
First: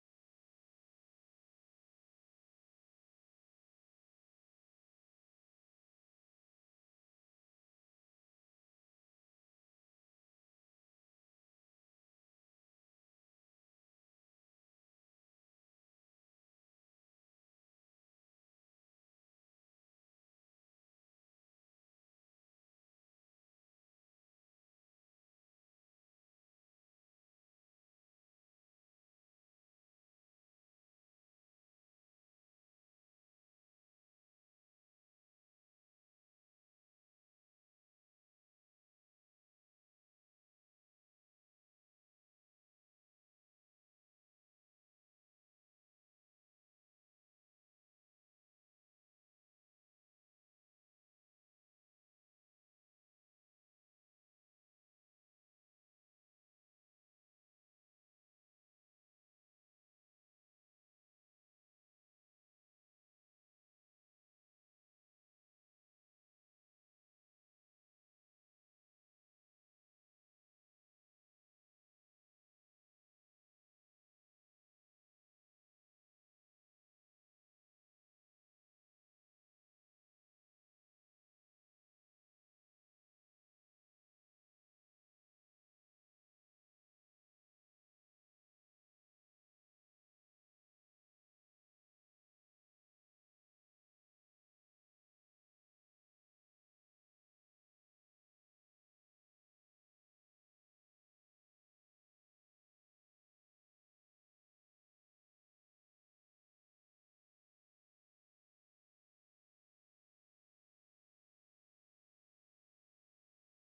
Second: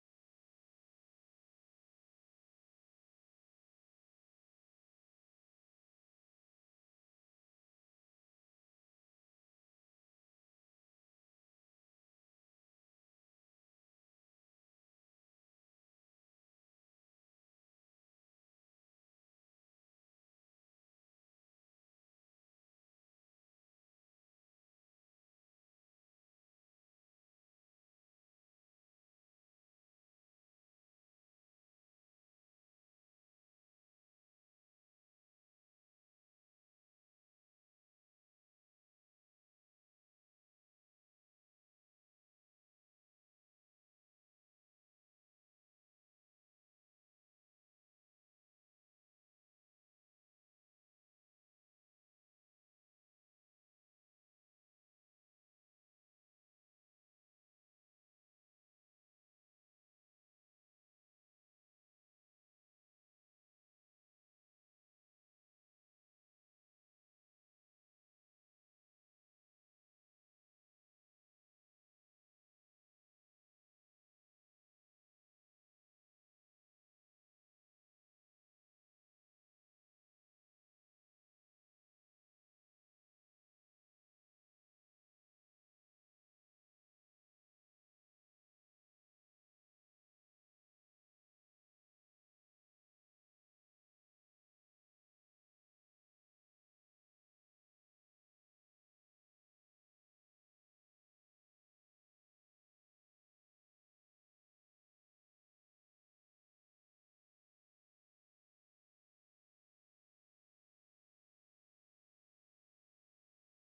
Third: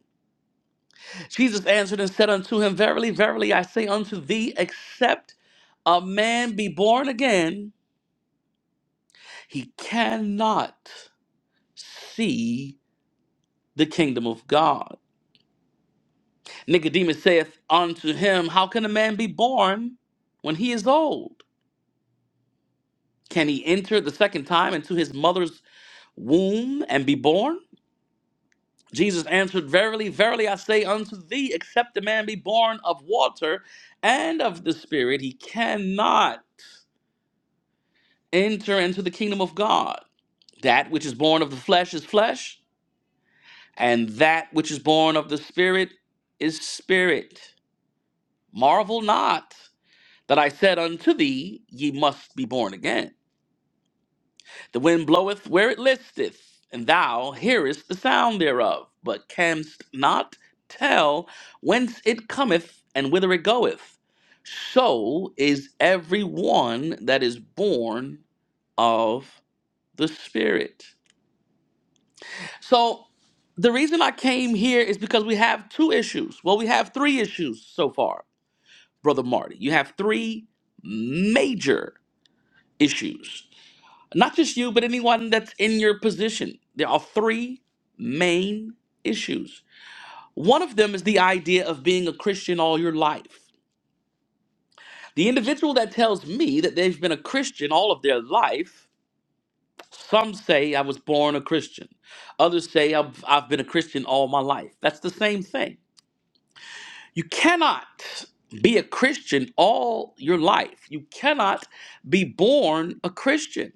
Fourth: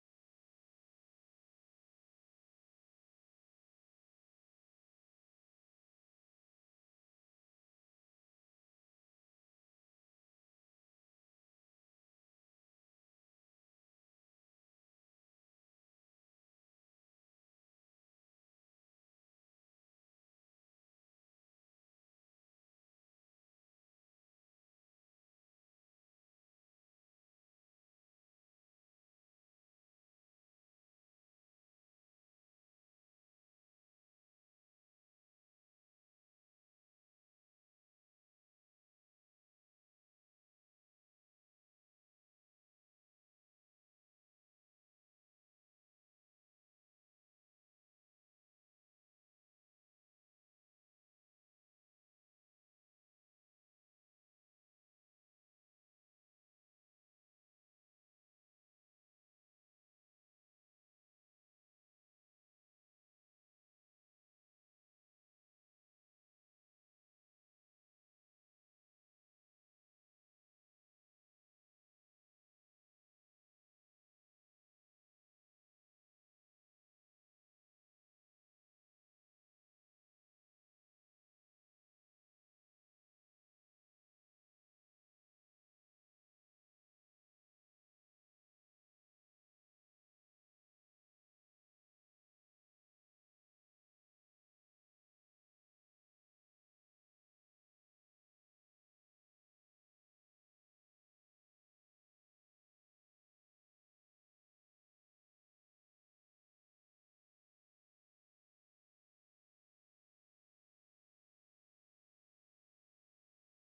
S1: Jesus answered and said unto him, Verily, verily, I say unto thee, except a man be born again, he cannot see the kingdom of God. Nicodemus saith unto him, How can a man be born when he is old? Can he enter the second time into his mother's womb and be born? Jesus answered, Verily, verily, I say unto thee, except a man be born of water and of the Spirit, he cannot enter into the kingdom of God. That which is born of the flesh is flesh, and that which is born of the Spirit is spirit. Marvel not that I said unto thee, Ye must be born again. The wind bloweth where it listeth, and thou hearest the sound thereof, but canst not tell whence it cometh and whither it goeth. So is every one that is born of the Spirit. So the reason I came here is because we have two issues. Well, we have three issues so far, Brother Marty. You have three major issues Not just you, but anyone that's in your position. There are three main issues. One of them is the idea of being a Christian all your life. The individual that tells me that they've been a Christian all of their life, some say I was born a Christian. Others say I've, I've been a Christian all my life. That's the same thing. You cannot be a Christian all your life. You cannot be born a Christian.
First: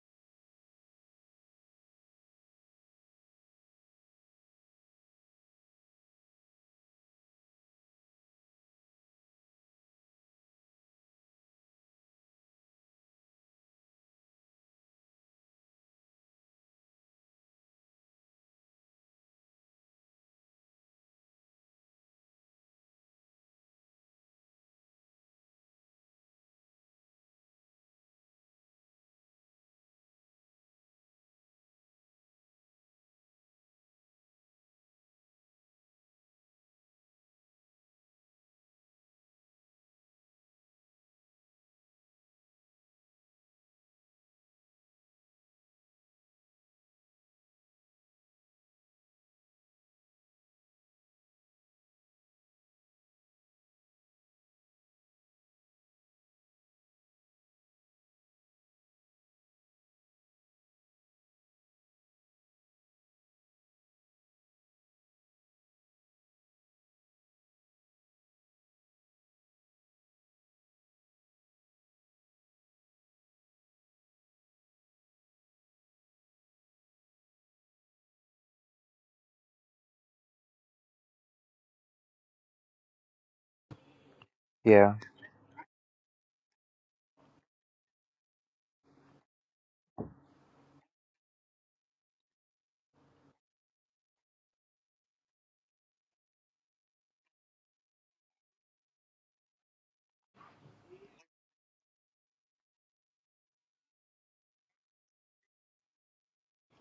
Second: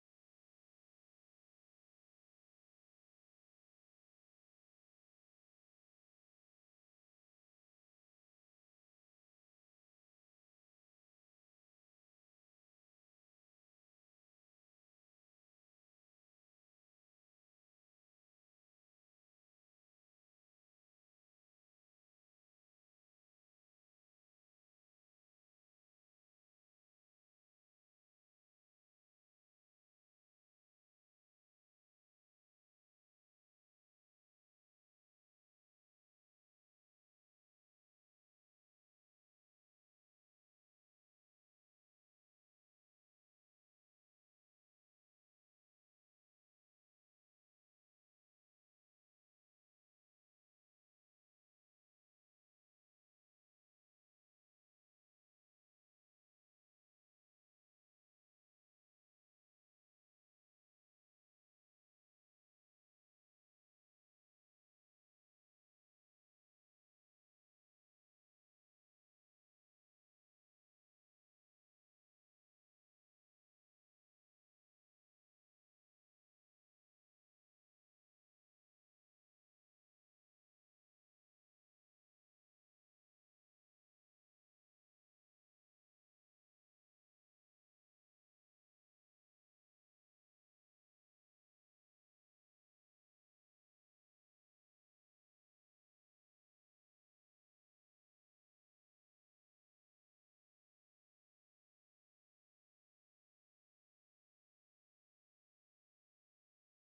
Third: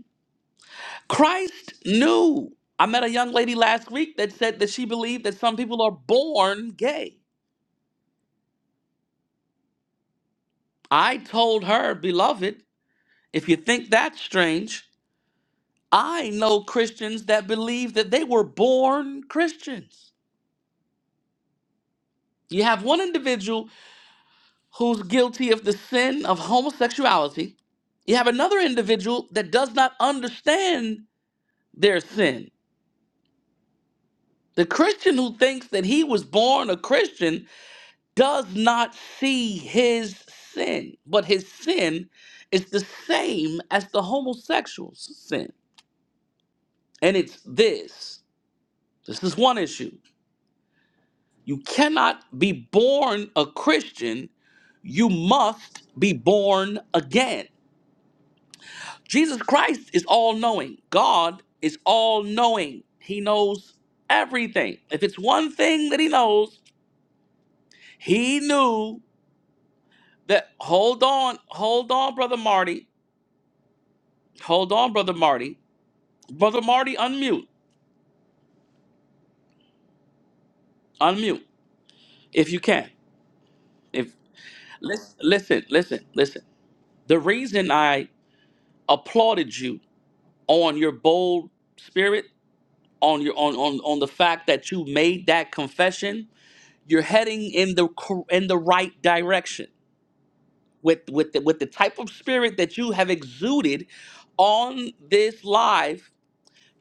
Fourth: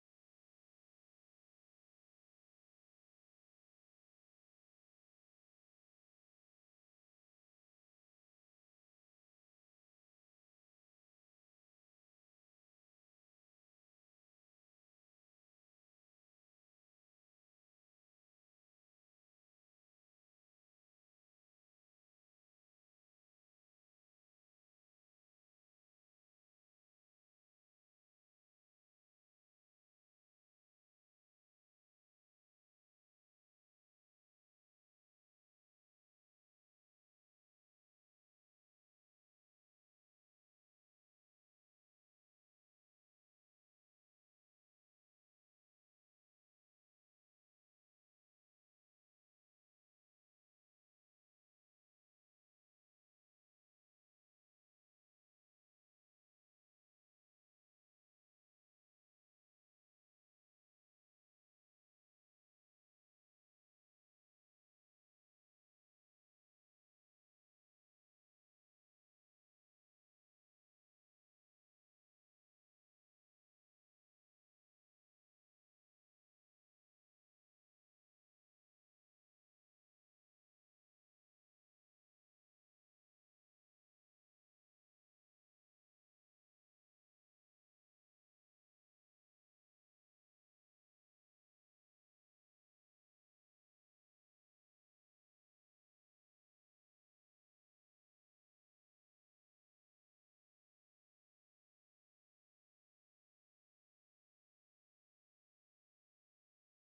S1: Christ knew. I met a young lady last week that said that she believed that some people are born gay. I told her, beloved, if you think that's strange, I know Christians that believe that they were born Christians. You have one individual who's guilty of the sin of homosexuality. You have another individual that does not understand their sin. The Christian who thinks that he was born a Christian does not see his sin, but his sin is the same as the homosexual's sin. And it's this this is one issue. You cannot be born a Christian, you must be born again. Jesus Christ is all knowing, God is all knowing. He knows everything. If it's one thing that he knows, he knew that. Hold on, hold on, brother Marty. Hold on, brother Marty Brother Marty, unmute. Unmute if you can. If
S3: Yeah.
S1: listen, listen, listen, listen. The reason I applauded you on your bold spirit, on your on on, on the fact that you made that confession, you're heading in the cor- in the right direction with with the, with the type of spirit that you have exuded on this live.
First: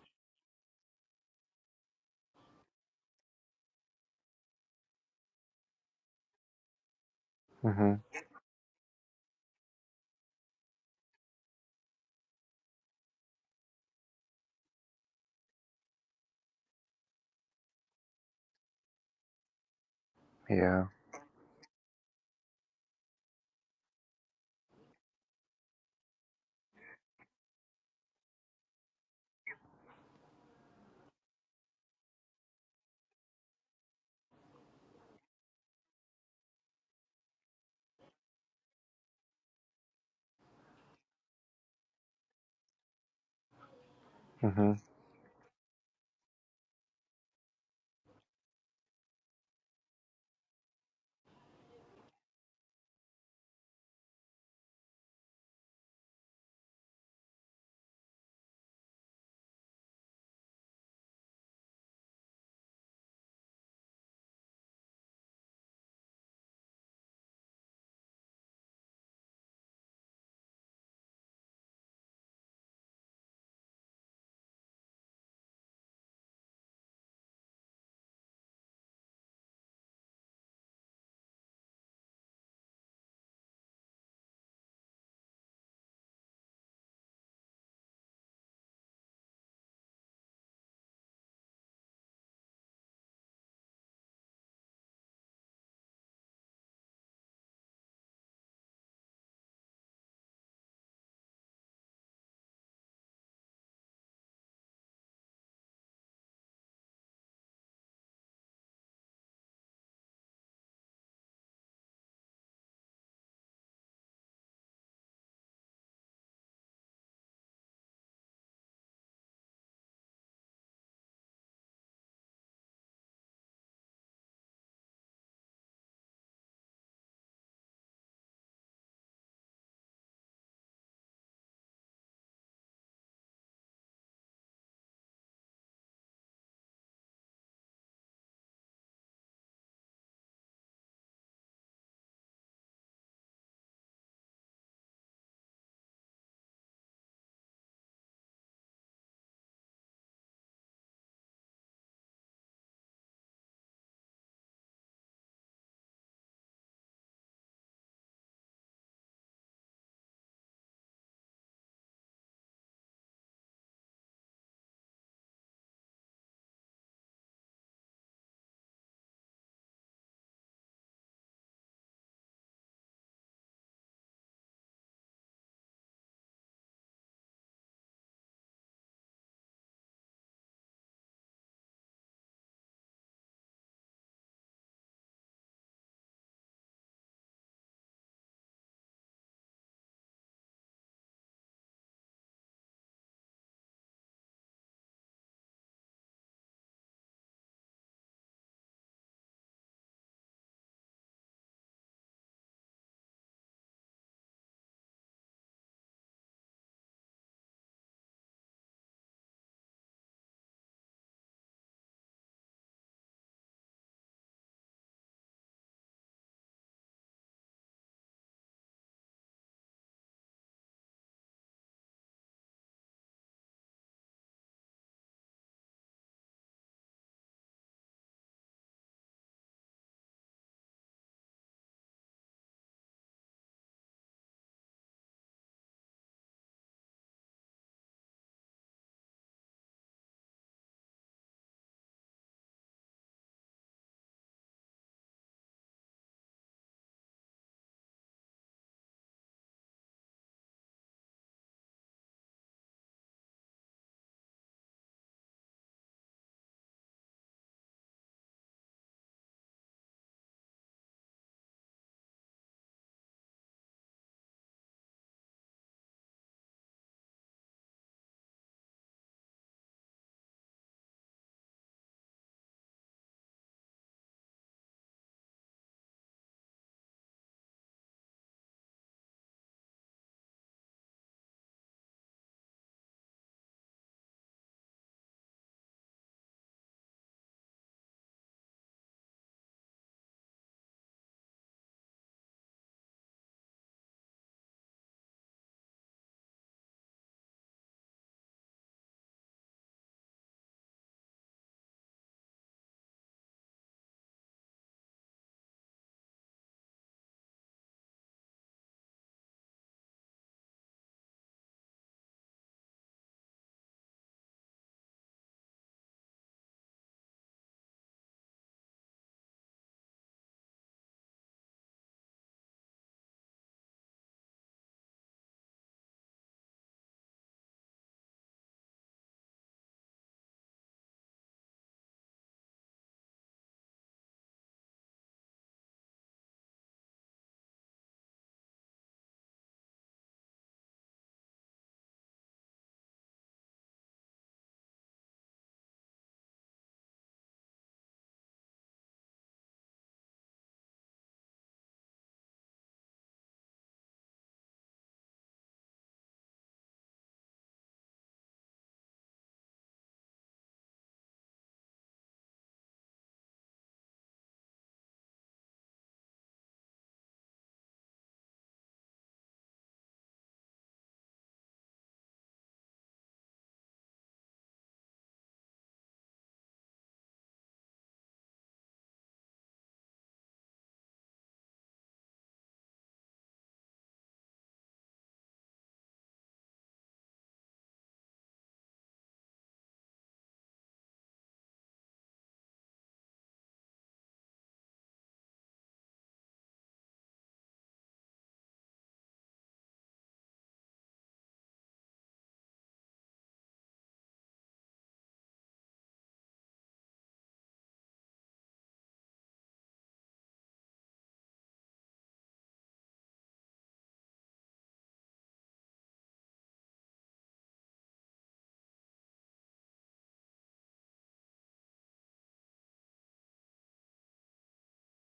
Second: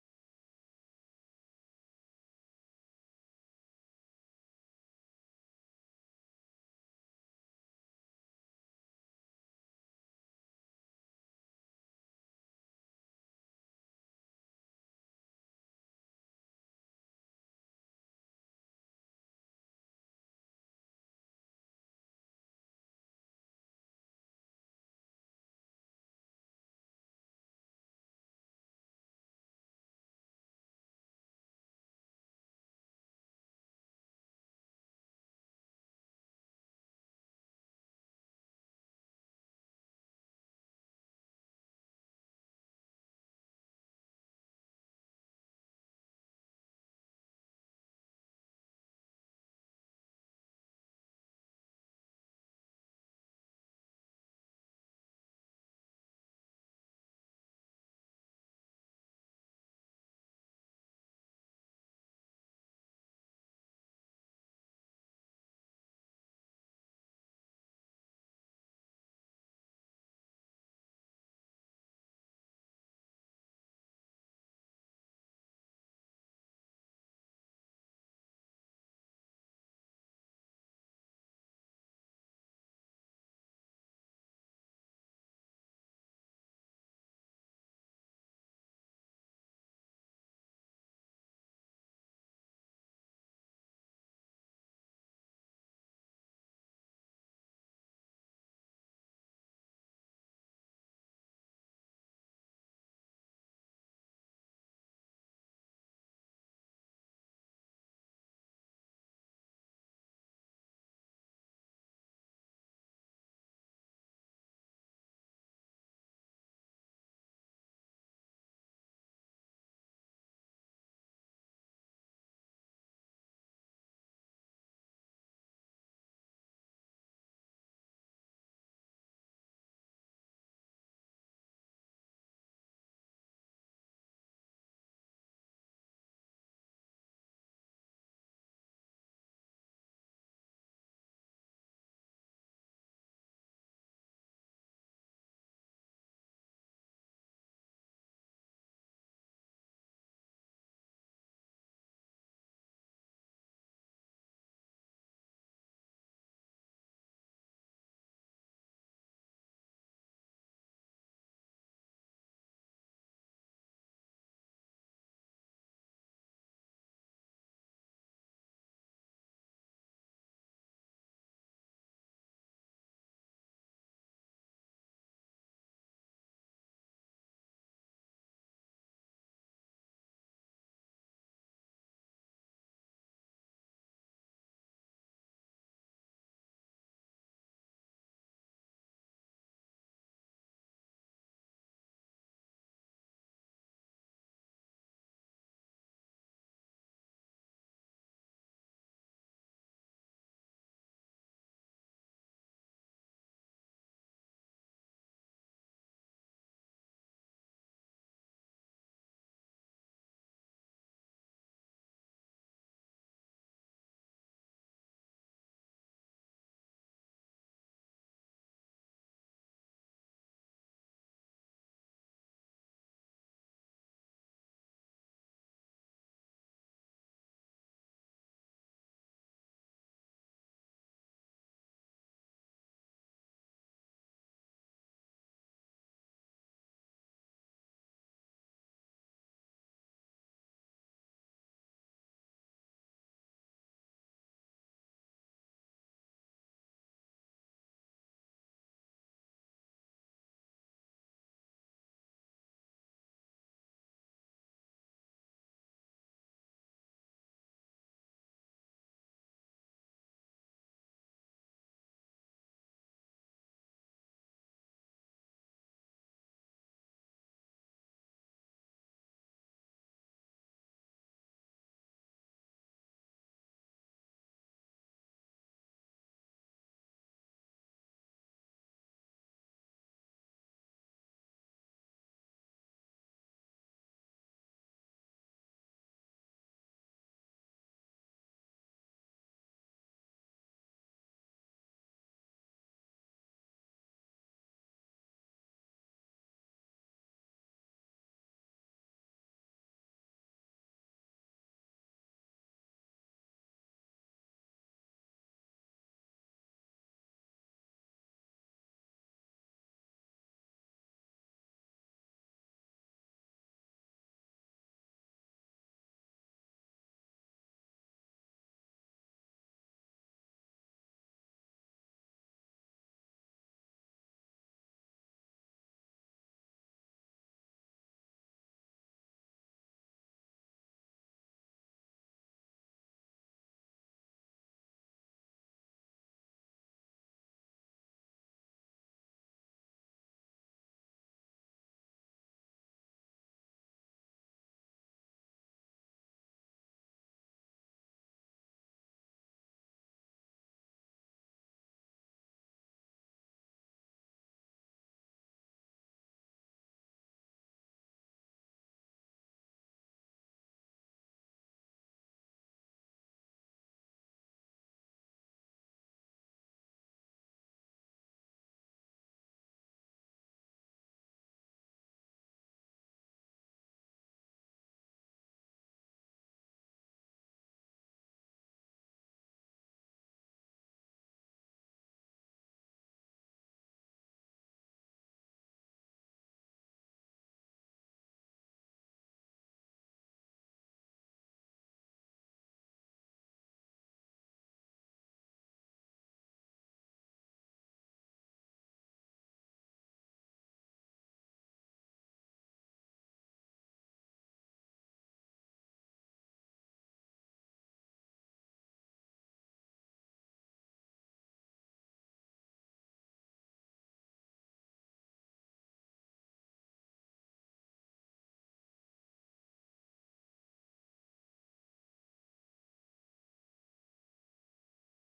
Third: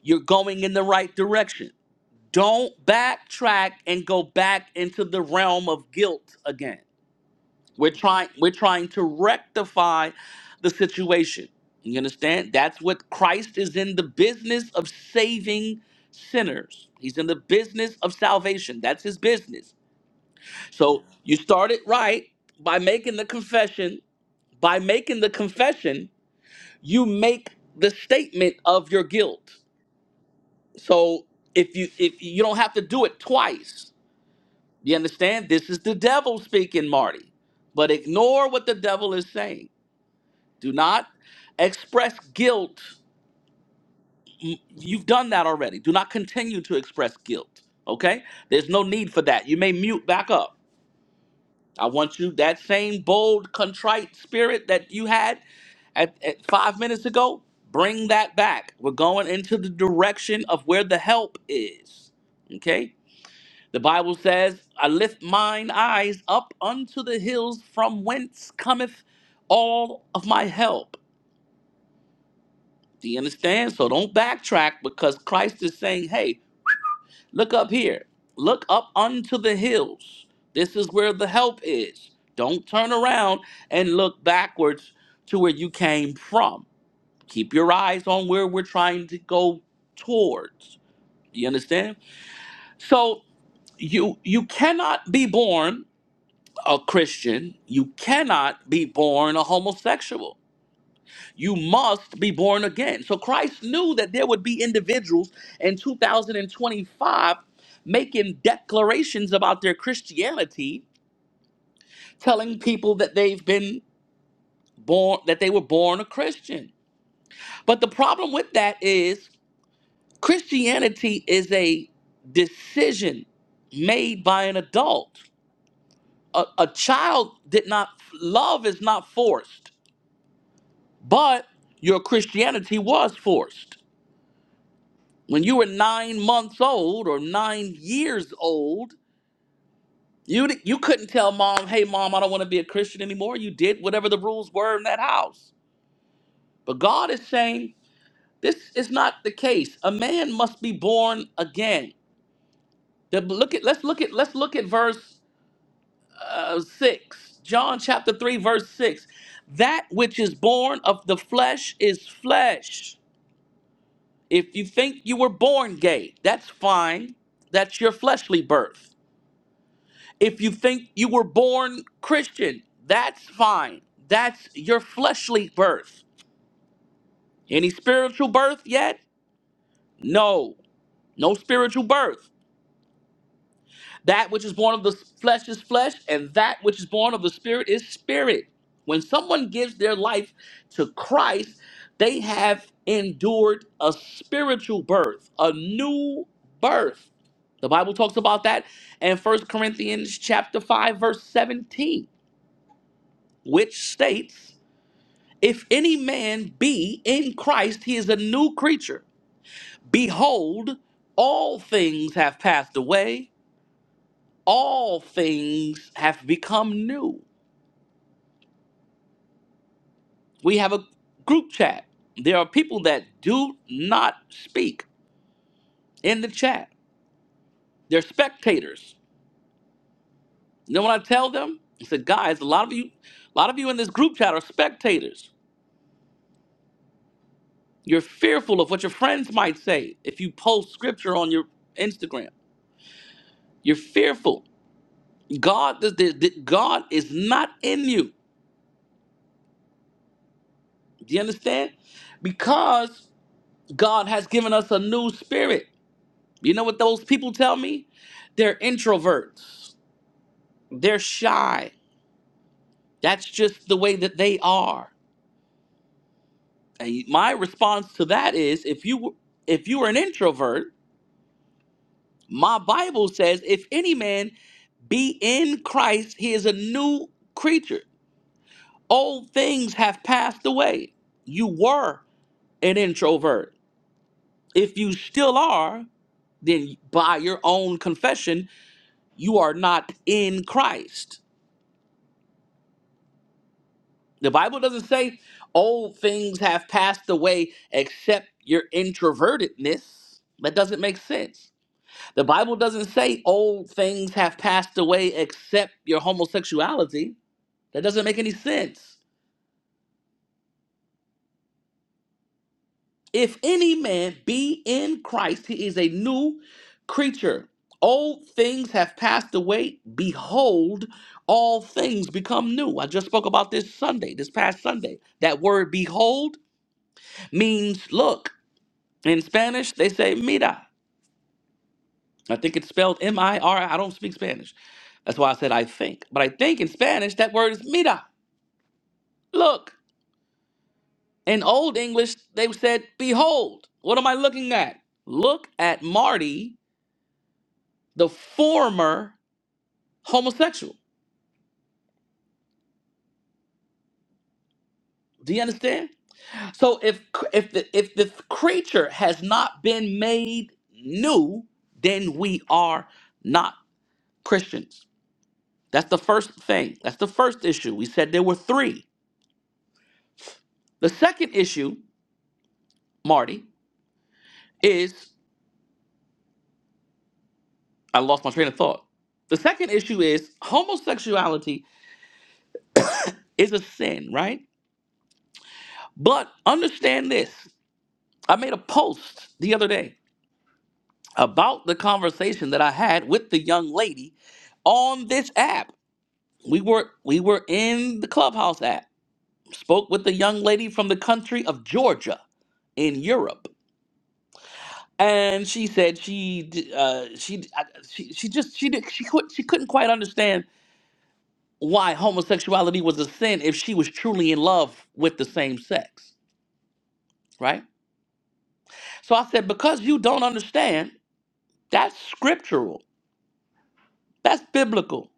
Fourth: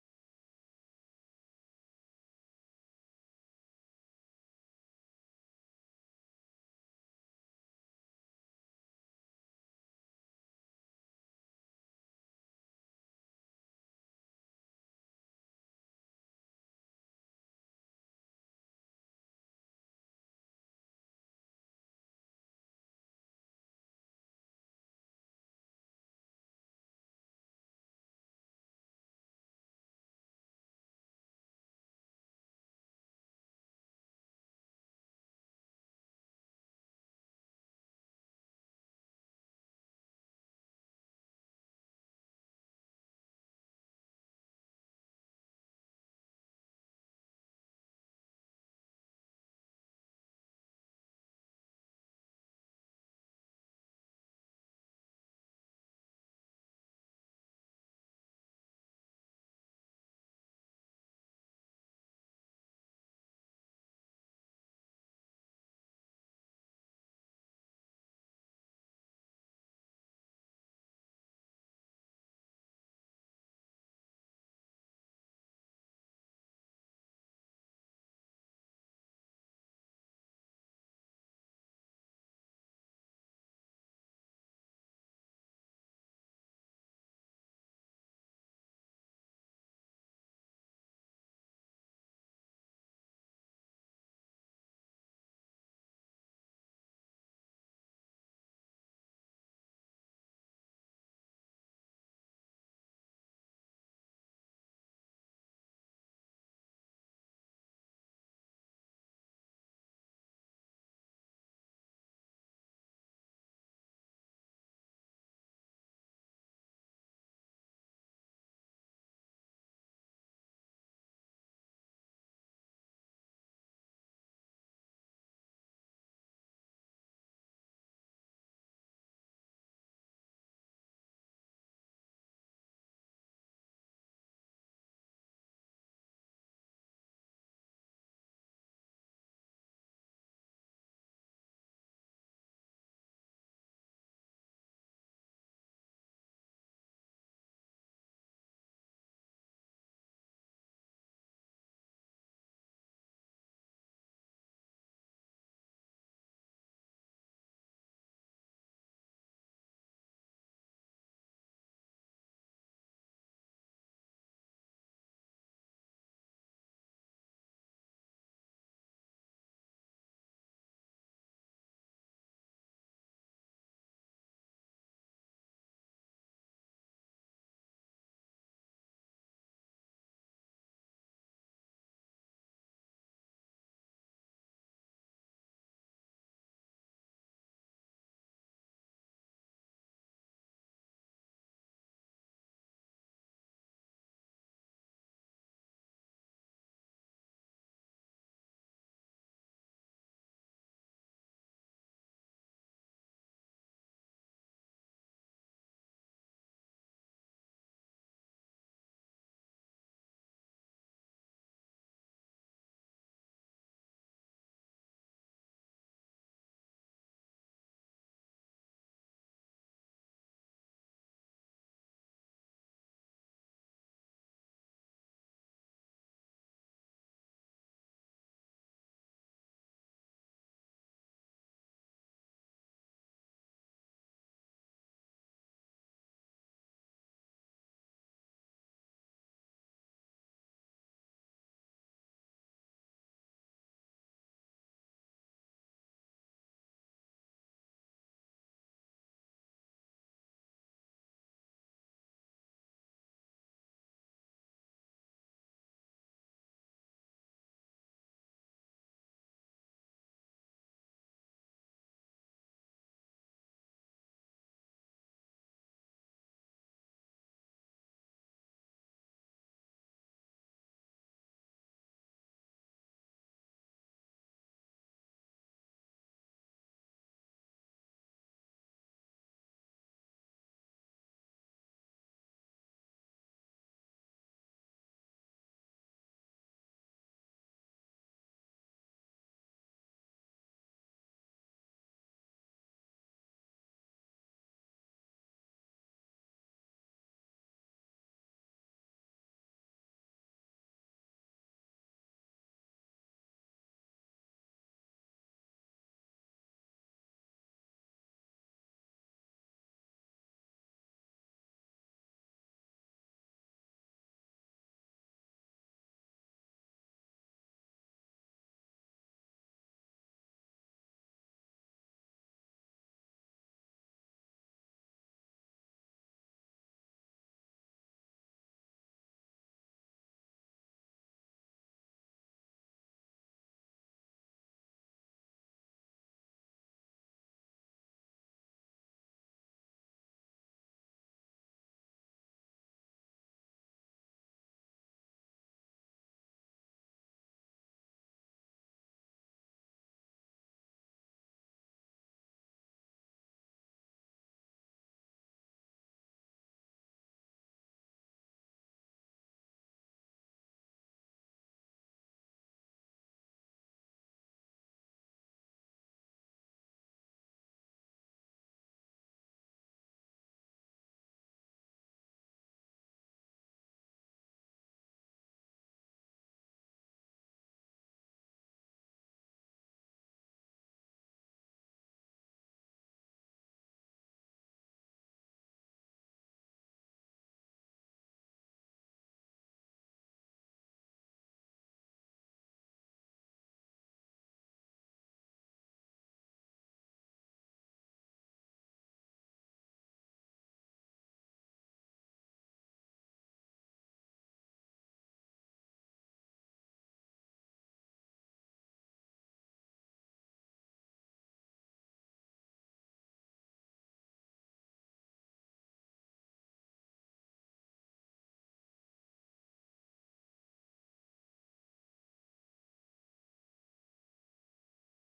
S1: You're going in the right direction. Don't backtrack and go back into the realm of guilt again We're
S3: Mhm.
S1: trying we're trying to rectify the situation. You understand? That's what Christ is in the business of saving sinners. He's in the business of salvation. That's his business.
S3: Yeah.
S1: So you started right by making the confession. By making the confession, you make the statement of your guilt. So if you if you don't have to do it twice. You understand? This is the devil speaking, Marty. But ignore what the devil is saying Do not express guilt. Y-
S3: Mhm.
S1: You've done that already. Do not continue to express guilt. Okay? There's no need for that. You may mute back up. I want you that same bold, contrite spirit that you had at, at five minutes ago. Bring that back. We're going into the direction of where the help is. Okay? The Bible says, I lift mine eyes up unto the hills from whence cometh all of my help. Do you understand? So don't backtrack because Christ is saying, hey, look up here. Look up unto the hills. This is where the help is. Don't turn around and look backwards to where you came from. Keep your eyes on where we're trying to go towards. Do You understand? So you you cannot be born a Christian. You cannot be born a homosexual You must be born again. So Christ knew that there would be individuals in 2025 making declarations about their Christianity, telling people that they've been born that they were born a Christian. But the problem with that is Christianity is a decision made by an adult. A, a child did not love is not forced, but your Christianity was forced. When you were nine months old or nine years old, you di- you couldn't tell mom, "Hey, mom, I don't want to be a Christian anymore." You did whatever the rules were in that house. But God is saying this is not the case. A man must be born again. The- look at let's look at let's look at verse uh, six, John chapter three, verse six. That which is born of the flesh is flesh. If you think you were born gay, that's fine. That's your fleshly birth. If you think you were born Christian, that's fine. That's your fleshly birth. Any spiritual birth yet? No, no spiritual birth. That which is born of the flesh is flesh, and that which is born of the spirit is spirit. When someone gives their life to Christ, they have endured a spiritual birth, a new birth. The Bible talks about that in First Corinthians chapter 5 verse 17, which states If any man be in Christ, he is a new creature. Behold, all things have passed away, all things have become new. We have a group chat. There are people that do not speak in the chat. They're spectators. You know what I tell them? I said, guys, a lot of you, a lot of you in this group chat are spectators. You're fearful of what your friends might say if you post scripture on your Instagram. You're fearful God, the, the, the- God is not in you. Do you understand? Because God has given us a new spirit. You know what those people tell me? They're introverts. They're shy. That's just the way that they are. And my response to that is, if you if you are an introvert, my Bible says, if any man be in Christ, he is a new creature. Old things have passed away. You were an introvert If you still are, then by your own confession, you are not in Christ. The Bible doesn't say old things have passed away except your introvertedness. That doesn't make sense. The Bible doesn't say old things have passed away except your homosexuality. That doesn't make any sense. If any man be in Christ, he is a new creature. Old things have passed away. Behold, all things become new. I just spoke about this Sunday, this past Sunday. That word behold means look. In Spanish, they say mira. I think it's spelled M I R. I don't speak Spanish. That's why I said I think. But I think in Spanish, that word is mira. Look. In Old English, they said behold. What am I looking at? Look at Marty the former homosexual. Do you understand? So if if the if the creature has not been made new, then we are not Christians. That's the first thing. That's the first issue. We said there were three. The second issue, Marty, is I lost my train of thought. The second issue is homosexuality is a sin, right? But understand this. I made a post the other day about the conversation that I had with the young lady on this app. We were we were in the Clubhouse app. Spoke with the young lady from the country of Georgia in Europe, and she said she d- uh, she, d- I- she she just she did, she could, she couldn't quite understand why homosexuality was a sin if she was truly in love with the same sex, right? So I said because you don't understand, that's scriptural, that's biblical.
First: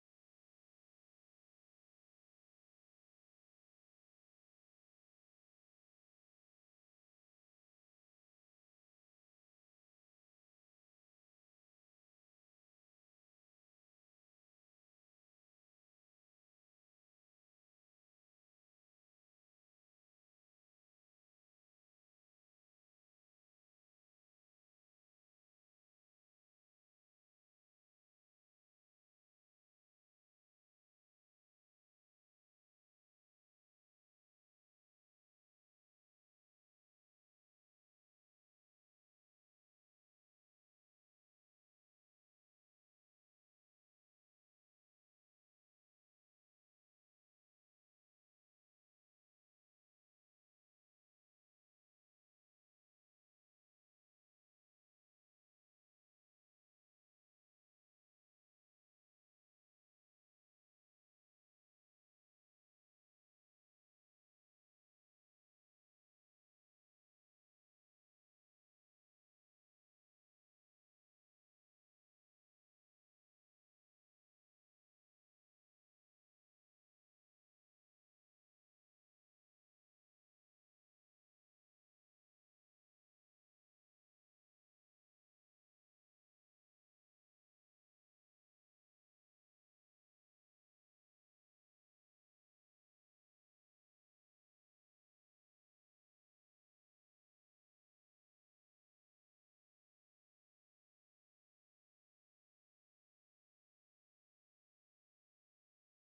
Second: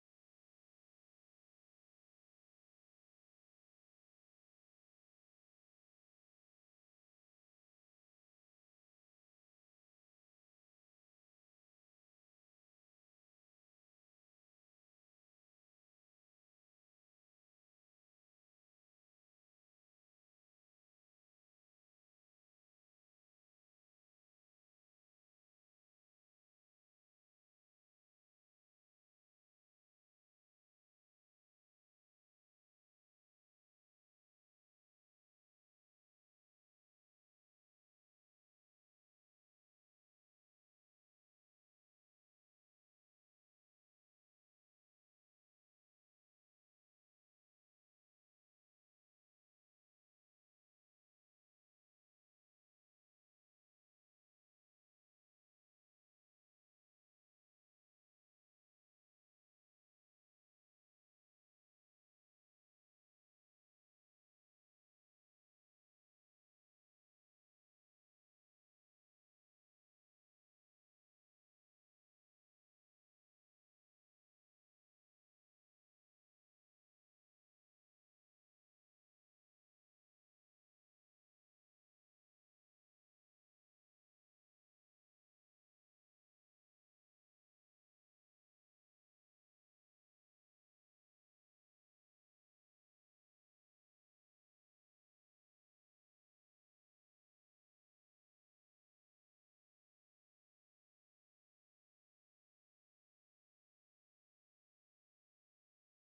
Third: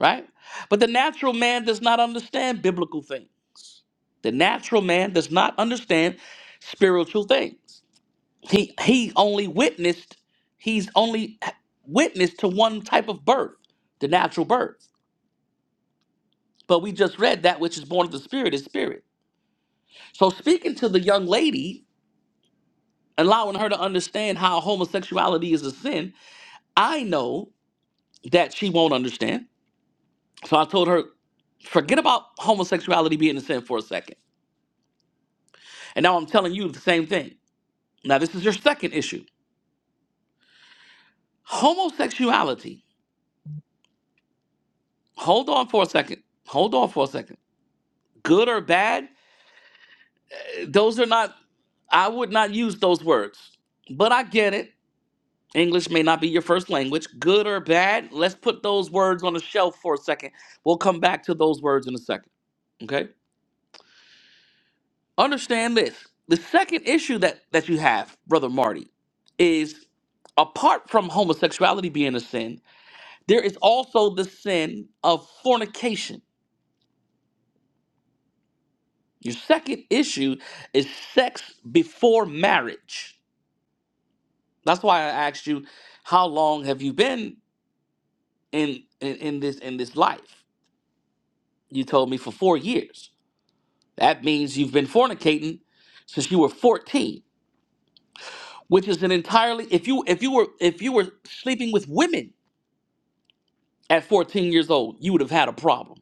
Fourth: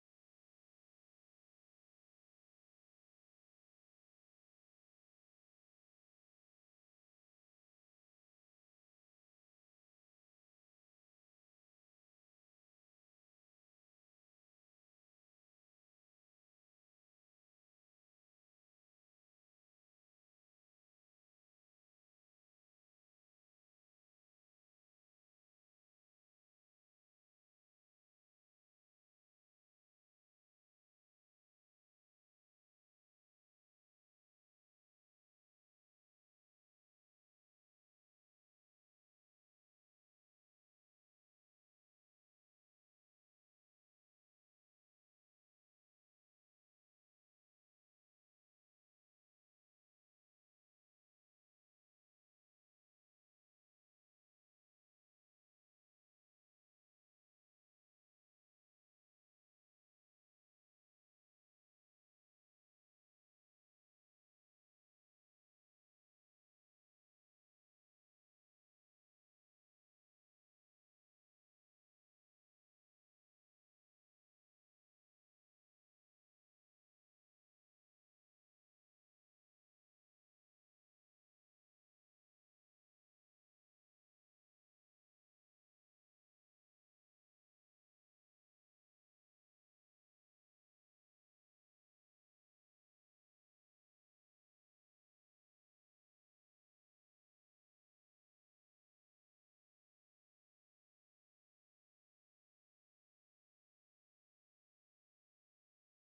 S1: right? But the natural man does not understand biblical things. The natural man does not understand spiritual things. He he only witnessed he's only witnessed to one type of birth, the natural birth. But we just read that which is born of the spirit is spirit. So speaking to the young lady, allowing her to understand how homosexuality is a sin, I know that she won't understand. So I told her, forget about homosexuality being a sin for a second. And now I'm telling you the same thing. Now, this is your second issue homosexuality. Hold on for a second. Hold on for a second. Good or bad, those are not, I would not use those words. But I get it. English may not be your first language. Good or bad, let's put those words on the shelf for a second. We'll come back to those words in a second. Okay? Understand this. The second issue that, that you have, Brother Marty, is apart from homosexuality being a sin, there is also the sin of fornication Your second issue is sex before marriage. That's why I asked you, how long have you been in, in in this in this life? You told me for four years. That means you've been fornicating since you were 14, which is an entirely if you if you were if you were sleeping with women at 14 years old, you would have had a problem.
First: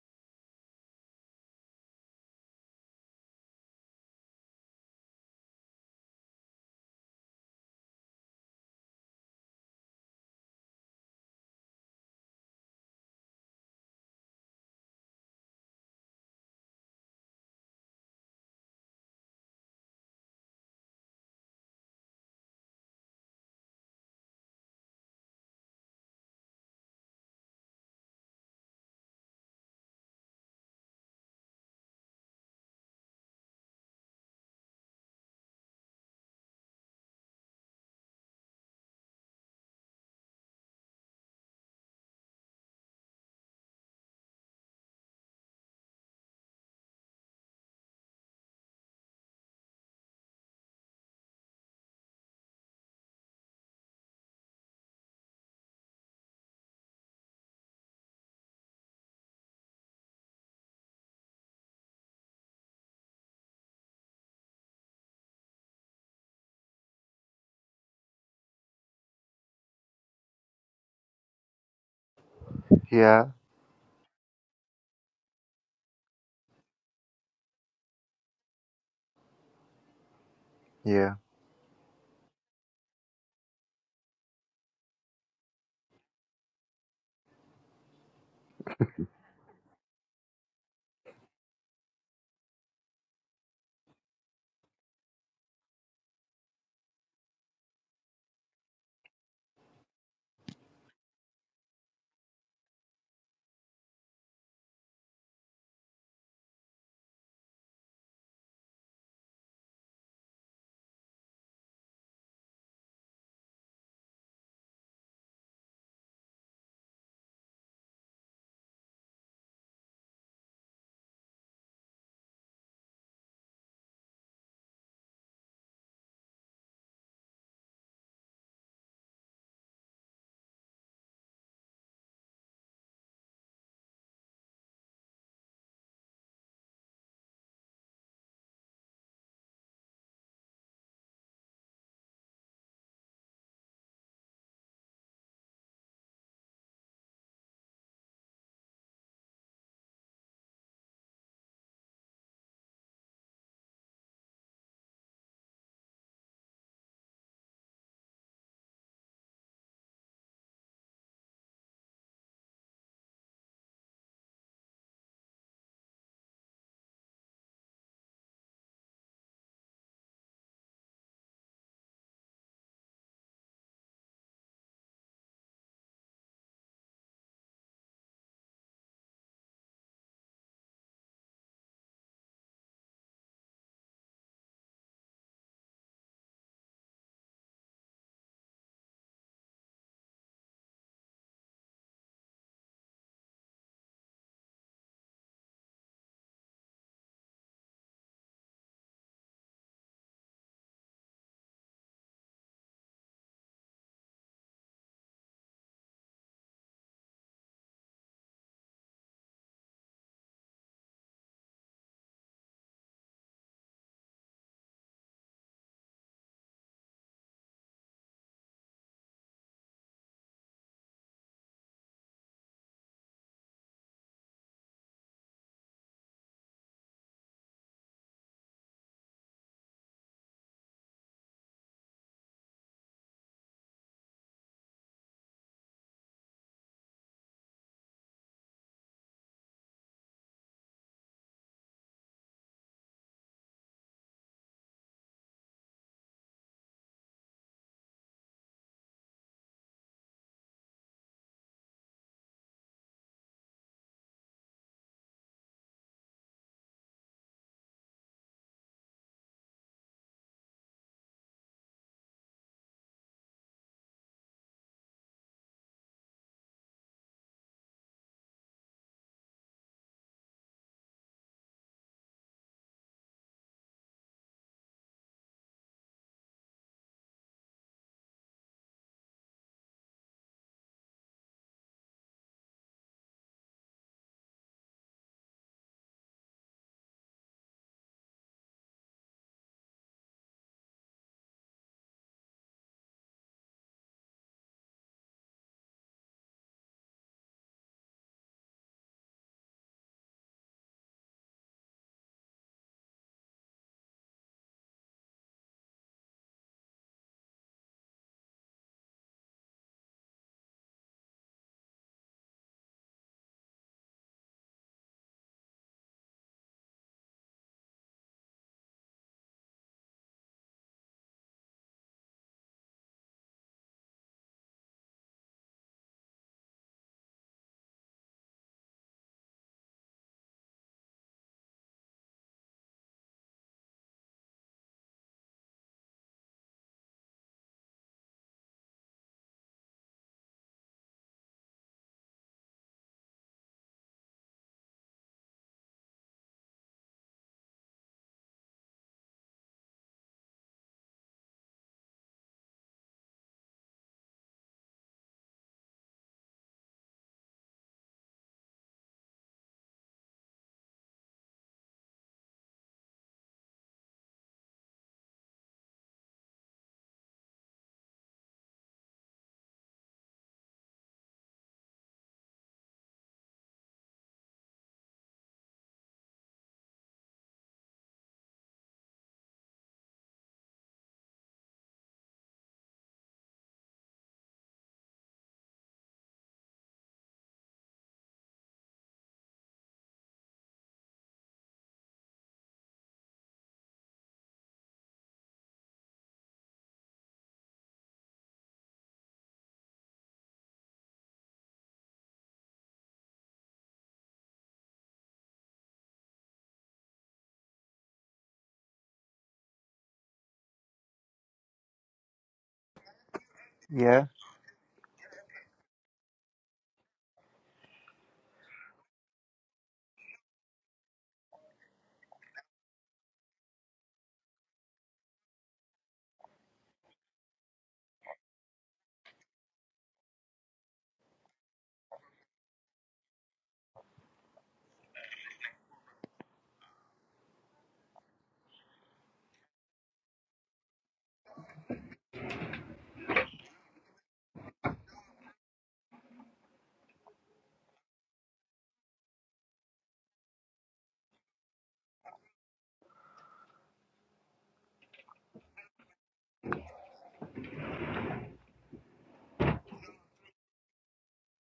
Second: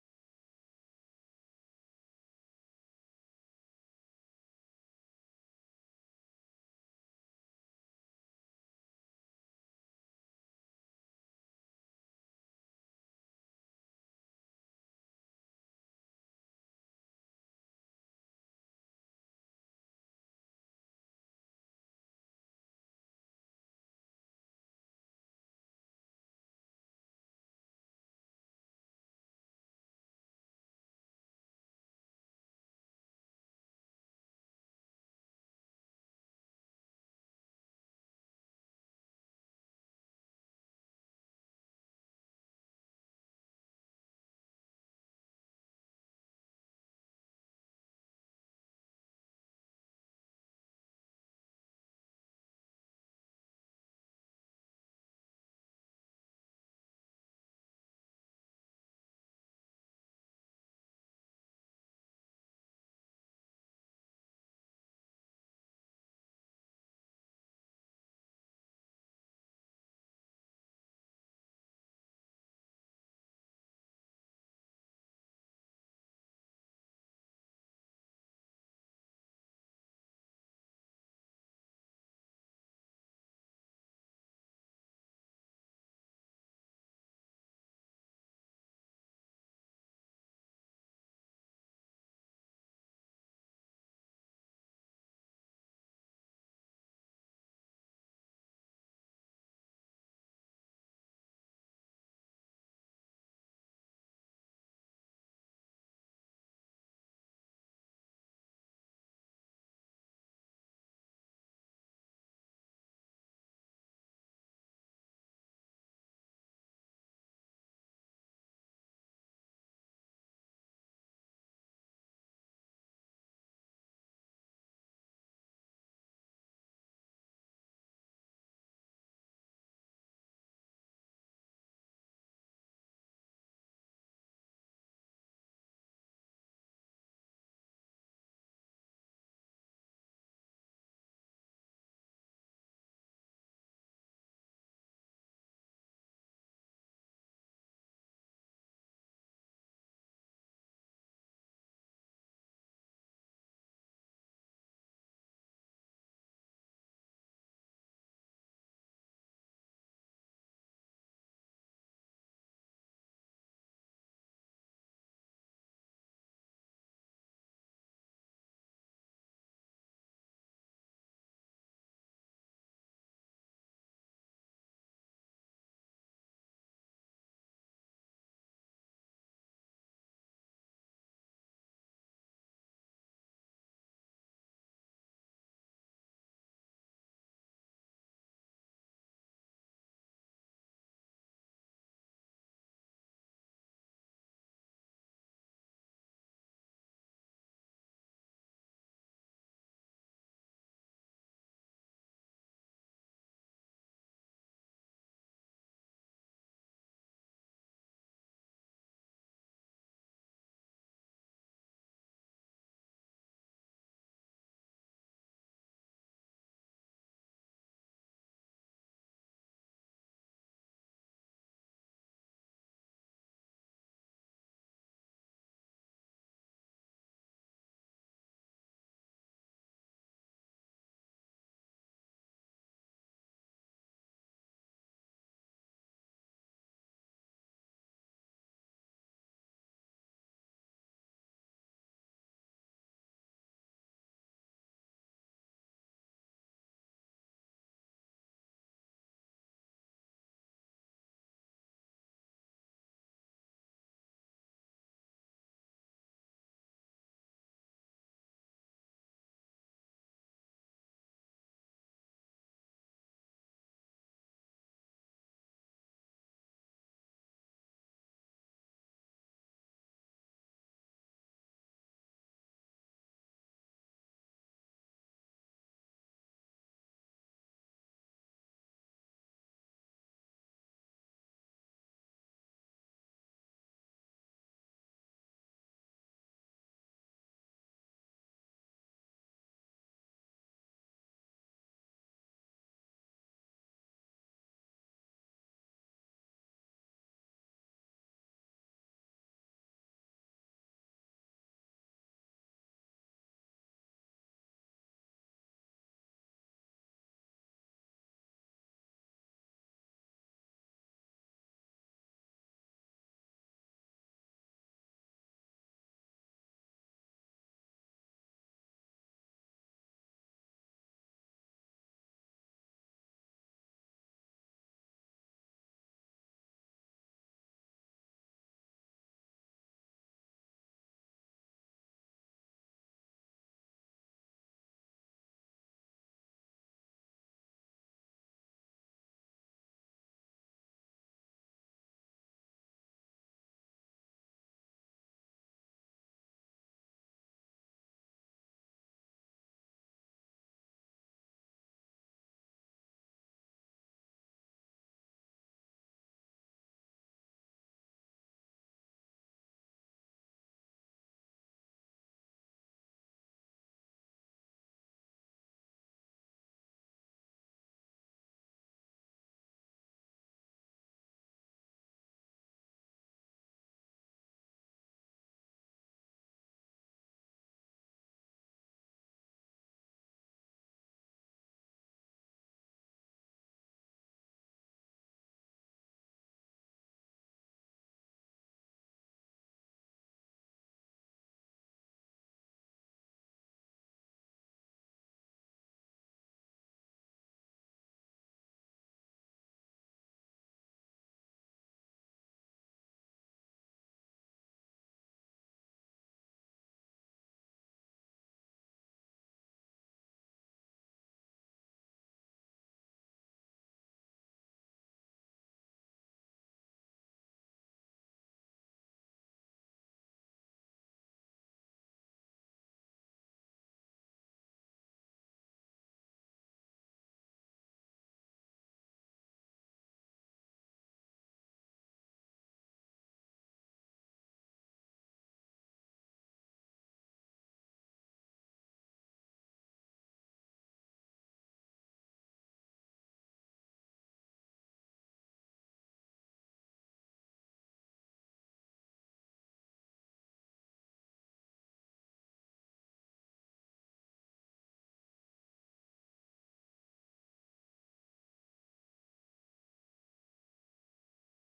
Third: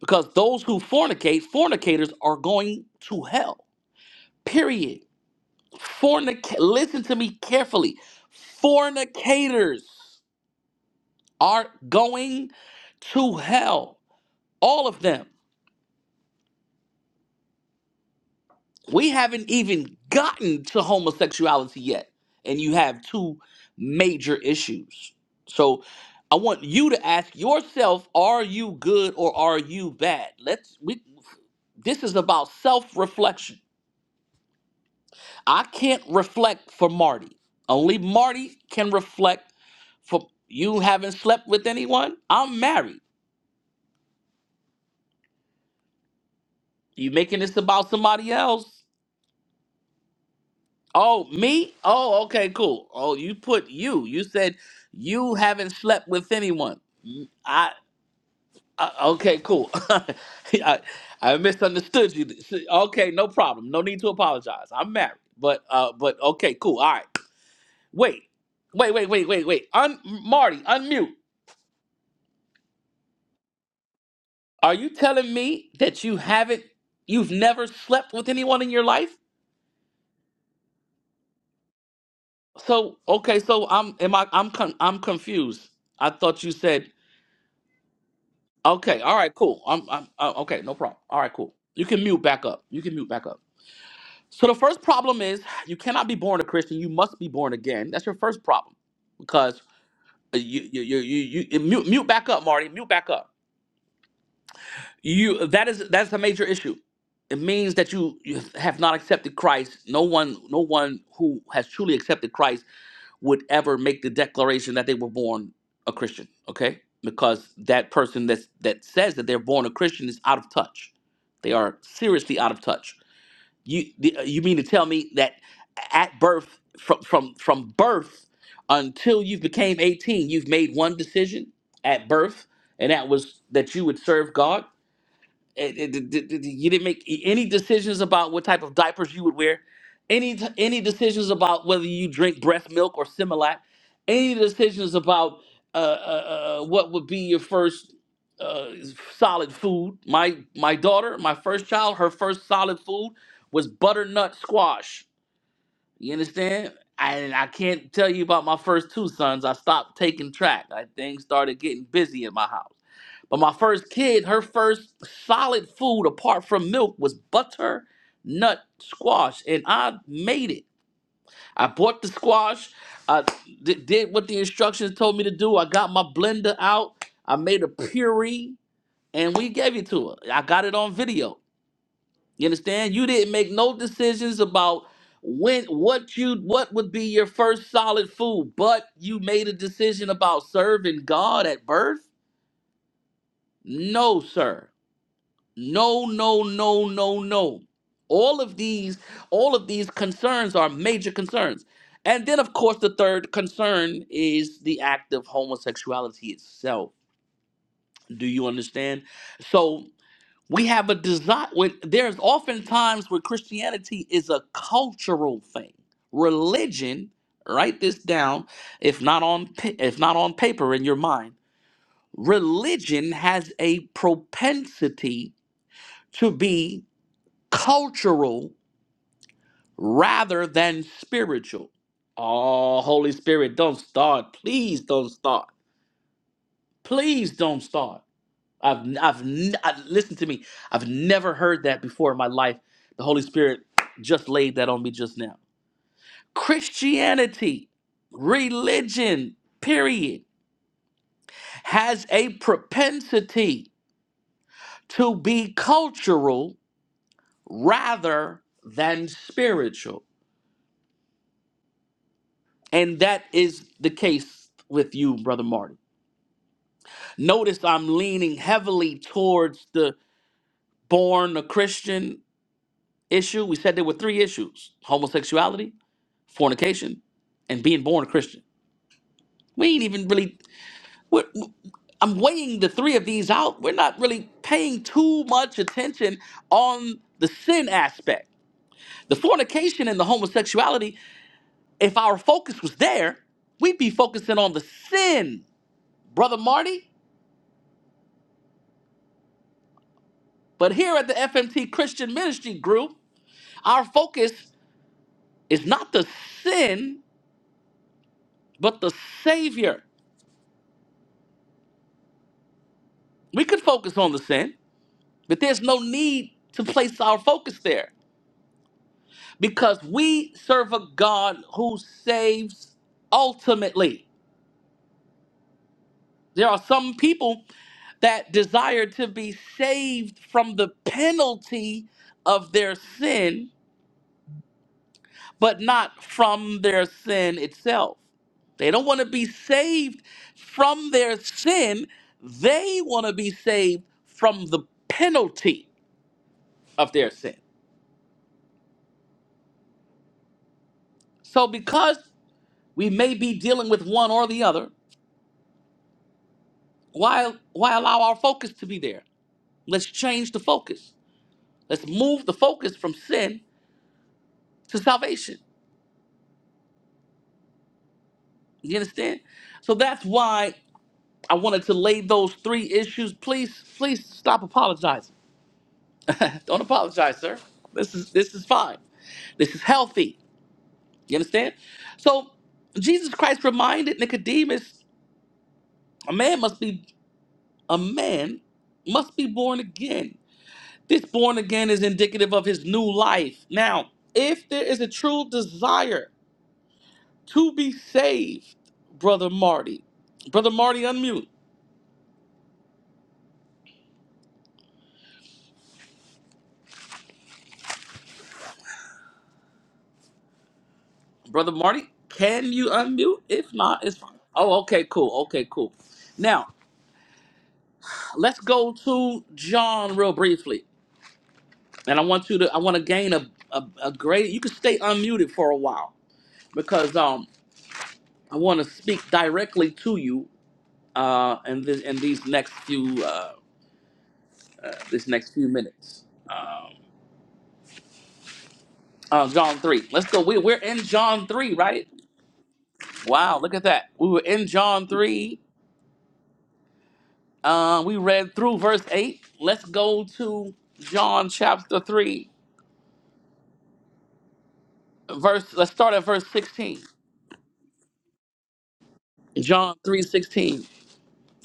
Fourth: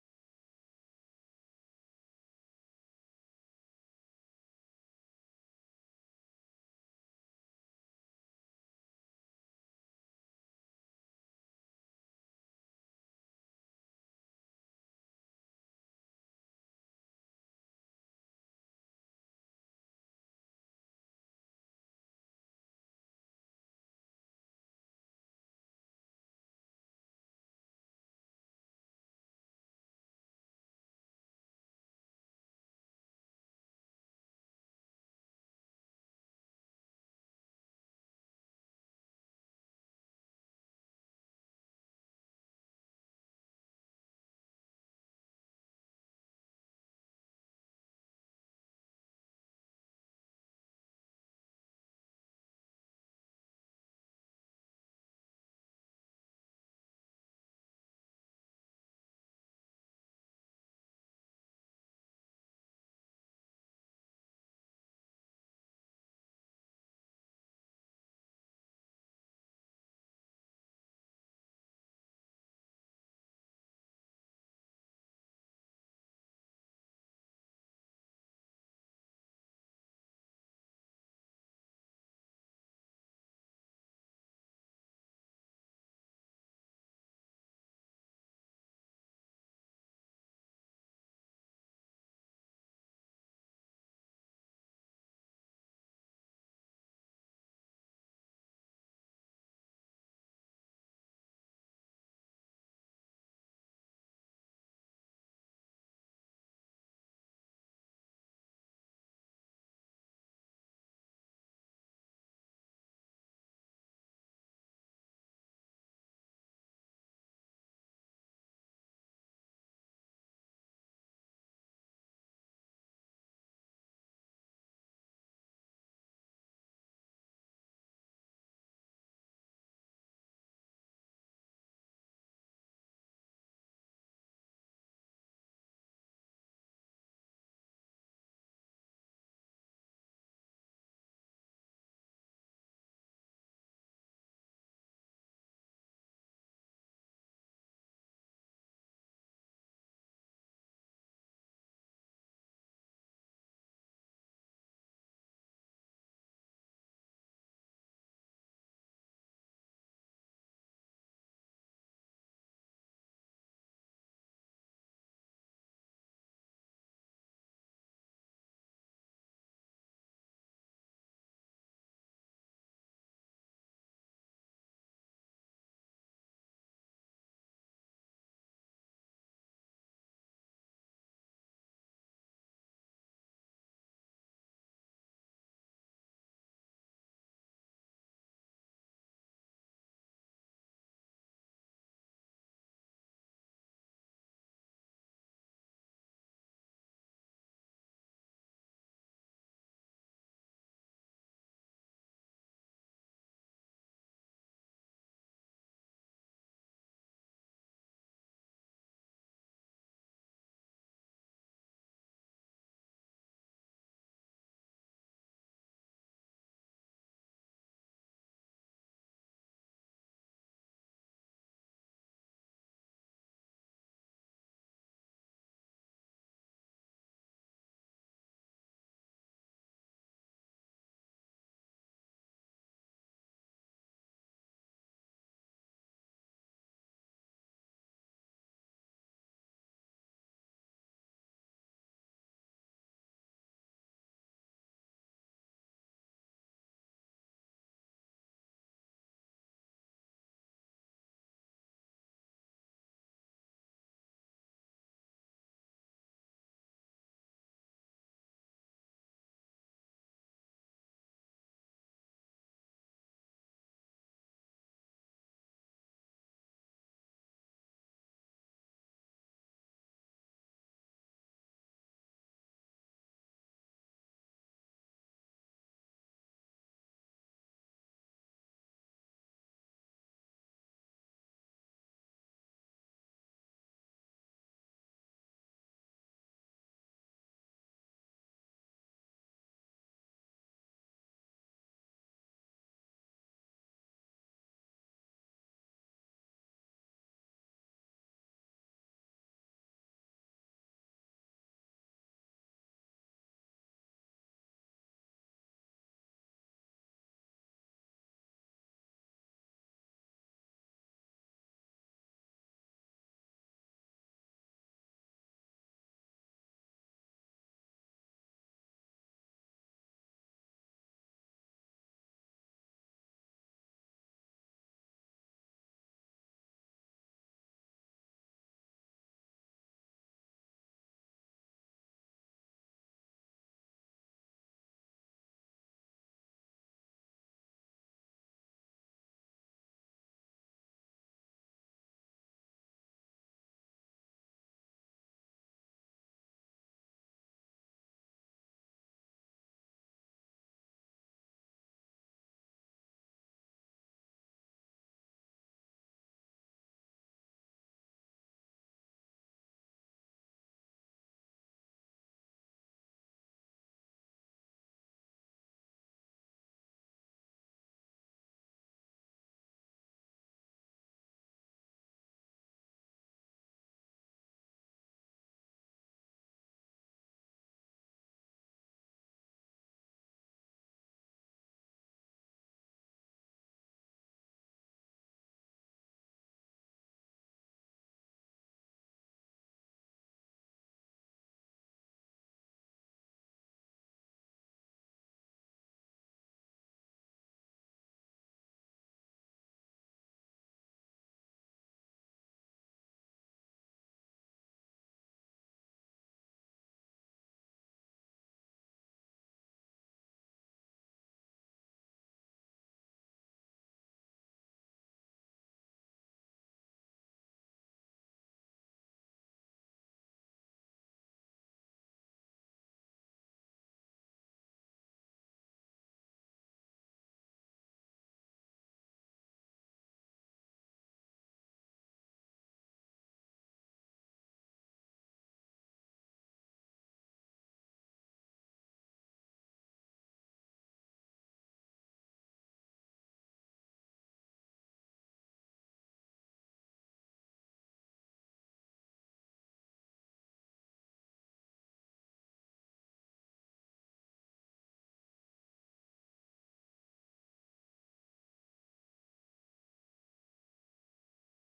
S1: Because those who fornicate, fornicators are going to hell. Period. Fornic- listen to me carefully. Fornicators are going to hell. All of them. We haven't even gotten to homosexuality yet. And you have two major issues. So I want you to ask yourself, are you good or are you bad? Let's we this is about self-reflection. I can't reflect for Marty. Only Marty can reflect For you haven't slept with anyone? I'm married. You making this about somebody else? Oh, me? Oh, okay, cool. Oh, you put you. You said you haven't slept with anyone. Mm, I, I okay, cool. I, I misunderstood you. Okay, no problem. No need to apologize. I'm married. But uh but okay, cool. All right. Wait. Wait, wait, wait, wait, wait. Un- Marty, unmute.
S3: Yeah.
S1: Are you telling me that you haven't you've never slept with anyone in your life?
S3: Yeah.
S1: So okay, so I'm am I I'm con- I'm confused. I thought you said okay. All right, cool. I'm I'm uh, okay. No problem. All right, cool. You can mute back up. You can mute back up. So the first problem is you cannot be born a Christian. You must be born again. That's your first problem because uh, you you you you, you mute mute back up, Marty. Mute back up. You that is that's a major issue. It means that you, you have not accepted Christ. No one no one who has truly accepted Christ would ever make the declaration that they were born a Christian, okay? Because that person that that says that they're born a Christian is out of touch. They are seriously out of touch. You the- uh, you mean to tell me that at birth, from from from birth until you became eighteen, you've made one decision at birth, and that was that you would serve God. It- it- it- it- it- you didn't make any decisions about what type of diapers you would wear, any t- any decisions about whether you drink breast milk or Similac, any decisions about uh, uh, uh, uh, what would be your first uh, solid food. My my daughter, my first child, her first solid food was butternut squash. You understand? And I can't tell you about my first two sons. I stopped taking track. I, things started getting busy at my house. But my first kid, her first solid food apart from milk was butter nut squash, and I made it. I bought the squash. I d- did what the instructions told me to do. I got my blender out. I made a puree, and we gave it to her. I got it on video. You understand? You didn't make no decisions about when what you what would be your first solid food, but you made a decision about serving God at birth. No, sir. No, no, no, no, no. All of these, all of these concerns are major concerns. And then, of course, the third concern is the act of homosexuality itself. Do you understand? So we have a desire. When, there's oftentimes where Christianity is a cultural thing. Religion. Write this down, if not on pa- if not on paper in your mind. Religion has a propensity to be cultural rather than spiritual. Oh, Holy Spirit, don't start. Please don't start. Please don't start. I've, I've, n- I- listen to me. I've never heard that before in my life. The Holy Spirit just laid that on me just now. Christianity, religion, period, has a propensity to be cultural rather than spiritual. And that is the case with you, Brother Marty. Notice I'm leaning heavily towards the born a Christian issue. We said there were three issues homosexuality, fornication, and being born a Christian. We ain't even really, we're, I'm weighing the three of these out. We're not really paying too much attention on the sin aspect. The fornication and the homosexuality, if our focus was there, we'd be focusing on the sin, Brother Marty. But here at the FMT Christian Ministry Group, our focus is not the sin, but the Savior. We could focus on the sin, but there's no need to place our focus there because we serve a God who saves ultimately. There are some people that desire to be saved from the penalty of their sin but not from their sin itself. They don't want to be saved from their sin. They want to be saved from the penalty of their sin. So because we may be dealing with one or the other, why why allow our focus to be there? Let's change the focus. Let's move the focus from sin to salvation. You understand? So that's why I wanted to lay those three issues. Please, please stop apologizing Don't apologize, sir. This is this is fine. This is healthy. You understand? So Jesus Christ reminded Nicodemus, a man must be a man must be born again. This born again is indicative of his new life. Now, if there is a true desire to be saved, brother Marty, brother Marty, unmute. Brother Marty, can you unmute? If not, it's
S3: Yeah.
S1: fine. Oh, okay, cool. Okay, cool. Now, let's go to John real briefly. And I want you to I want to gain a, a, a great you can stay unmuted for a while because um I want to speak directly to you uh in this in these next few uh this next few minutes. Um uh, John 3. Let's go. We, we're in John 3, right? Wow, look at that. We were in John 3. Uh, we read through verse 8. Let's go to John chapter 3, verse. Let's start at verse 16. John 3 16.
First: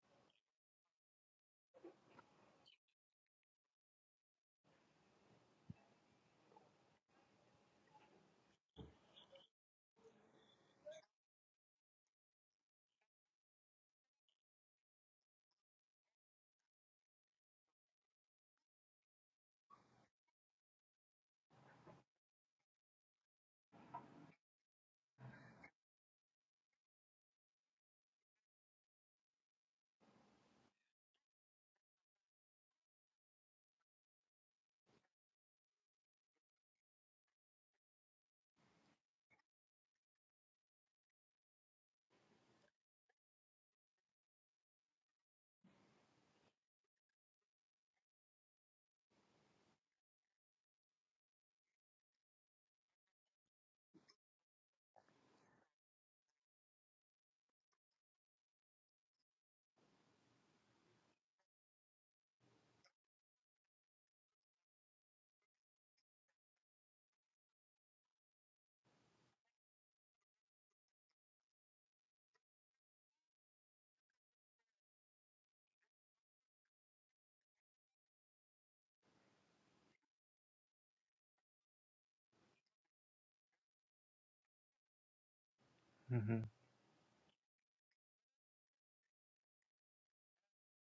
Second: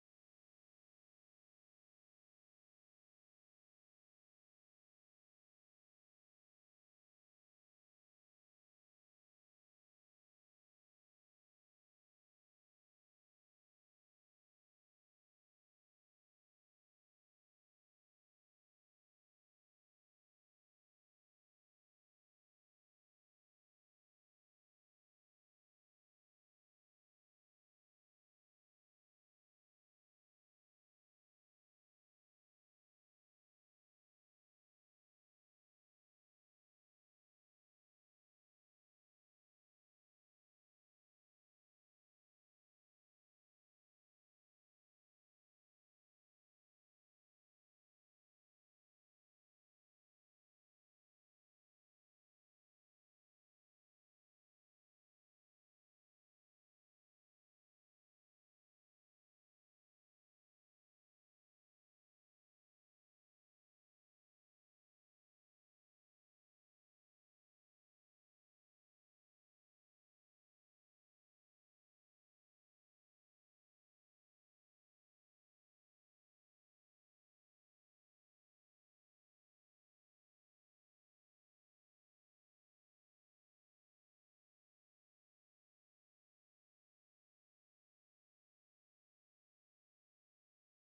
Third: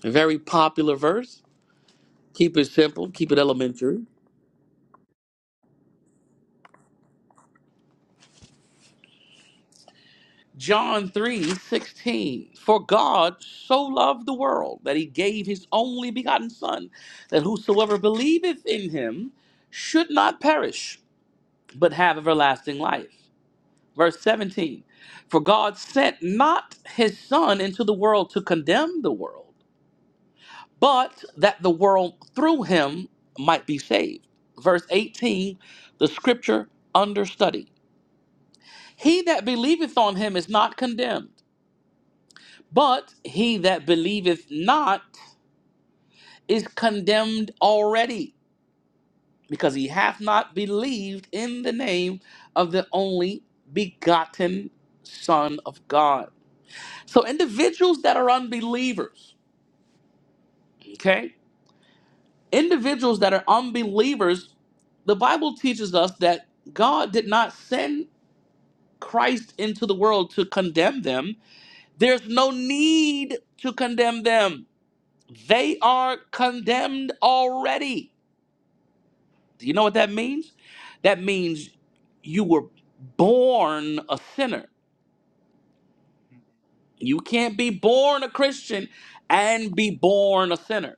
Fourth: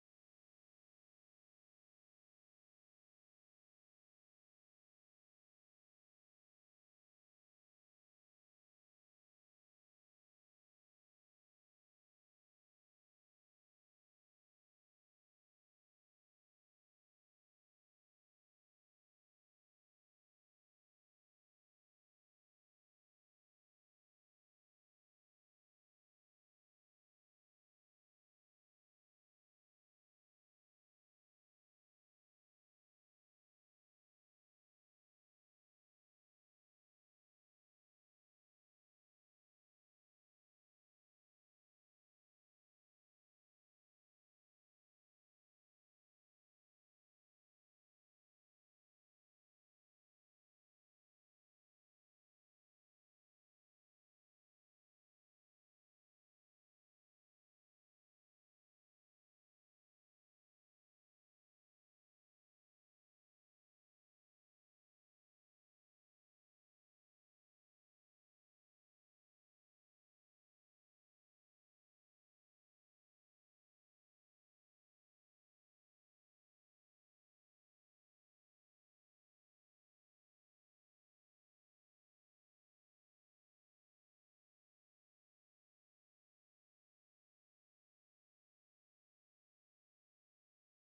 S1: A very popular verse. Keep it simple, keep it elementary. John 3 16. For God so loved the world that he gave his only begotten Son, that whosoever believeth in him should not perish, but have everlasting life. Verse 17. For God sent not his Son into the world to condemn the world, but that the world through him might be saved. Verse 18. The scripture under study. He that believeth on him is not condemned, but he that believeth not is condemned already, because he hath not believed in the name of the only begotten Son of God. So, individuals that are unbelievers, okay, individuals that are unbelievers, the Bible teaches us that God did not send Christ into the world to condemn them. There's no need to condemn them They are condemned already. Do you know what that means? That means you were born a sinner.
S3: Mhm.
S1: You can't be born a Christian and be born a sinner.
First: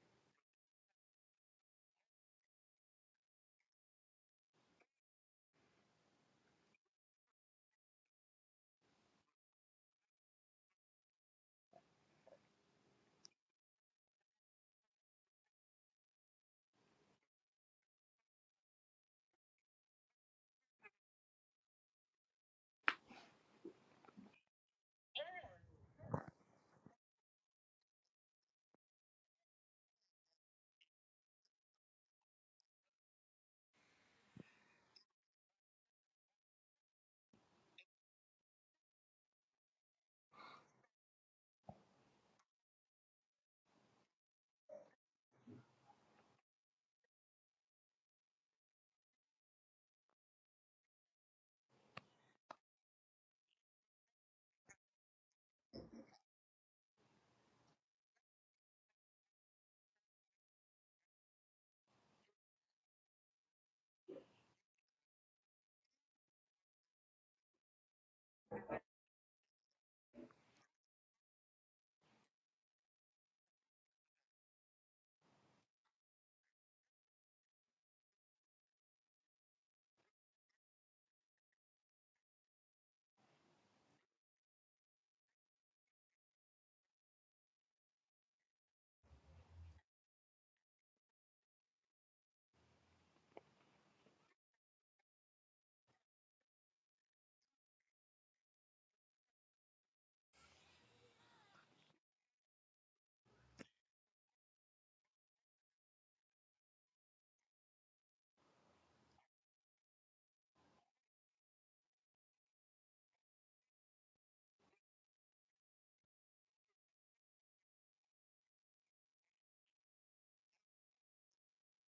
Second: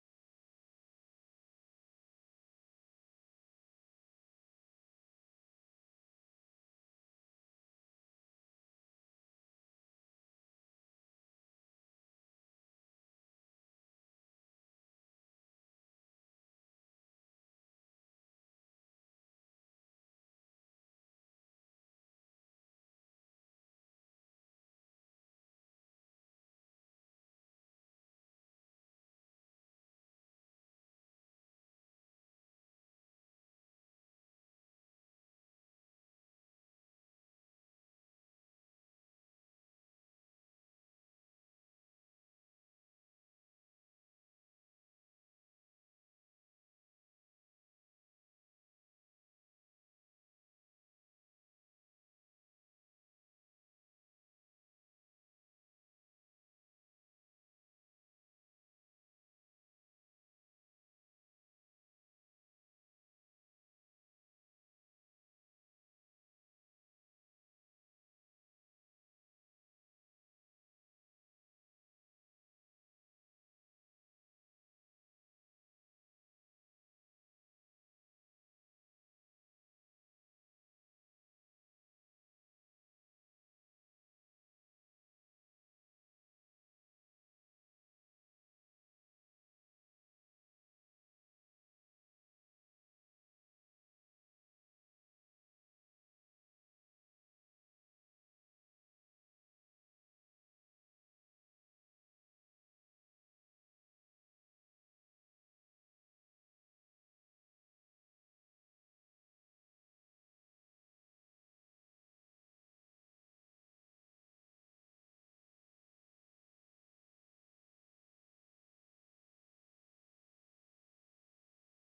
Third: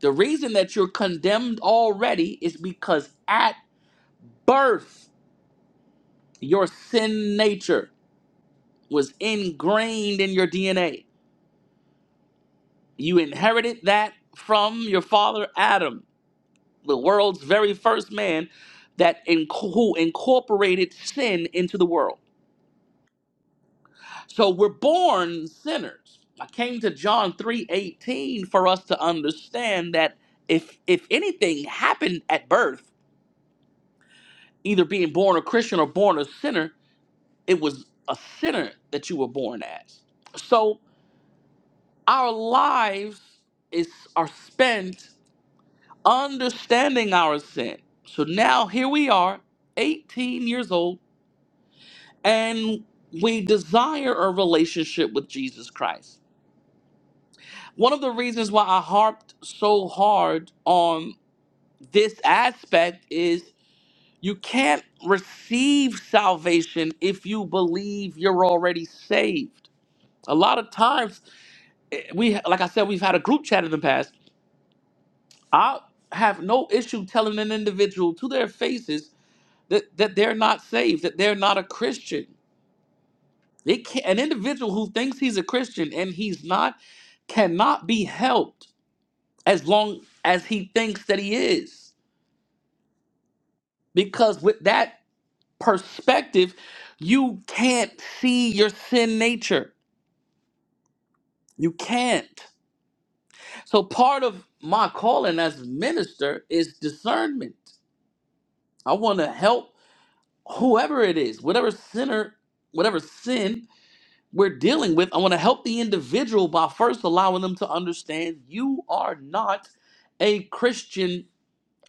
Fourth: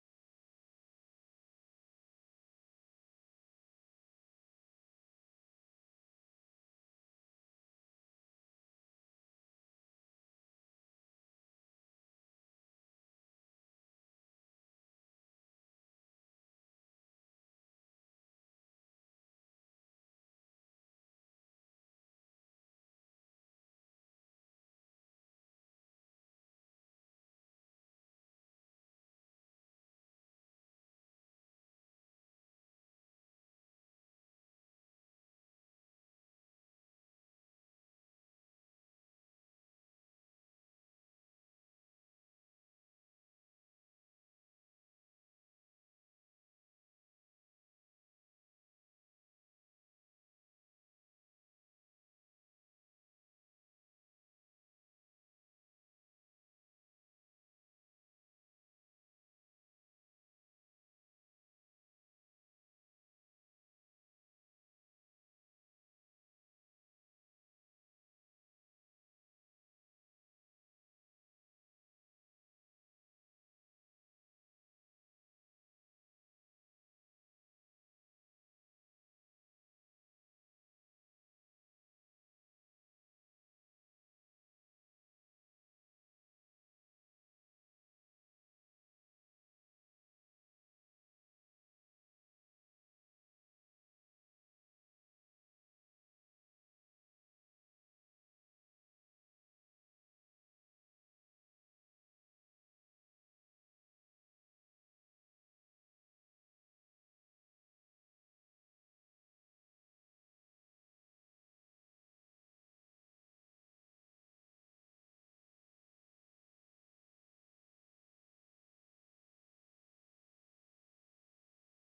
S1: The reason that you're condemned already is because at birth, your sin nature was ingrained in your DNA. You inherited that from your father Adam the world's very first man that in, who incorporated sin into the world. So we're born sinners. I came to John 3:18 for us to understand that if if anything happened at birth, either being born a Christian or born a sinner, it was a sinner that you were born as. So our lives is are spent understanding our sin. So now here we are, 18 years old and we desire a relationship with Jesus Christ. One of the reasons why I harped so hard on this aspect is you can't receive salvation if you believe you're already saved. A lot of times, we like I said, we've had a group chat in the past. I have no issue telling an individual to their faces that, that they're not saved, that they're not a Christian They can, an individual who thinks he's a Christian and he's not cannot be helped as long as he thinks that he is. Because with that perspective, you can't see your sin nature. You can't. So part of my calling as a minister is discernment. I want to help whoever it is, whatever sinner, whatever sin we're dealing with. I want to help the individual by first allowing them to understand you are not a Christian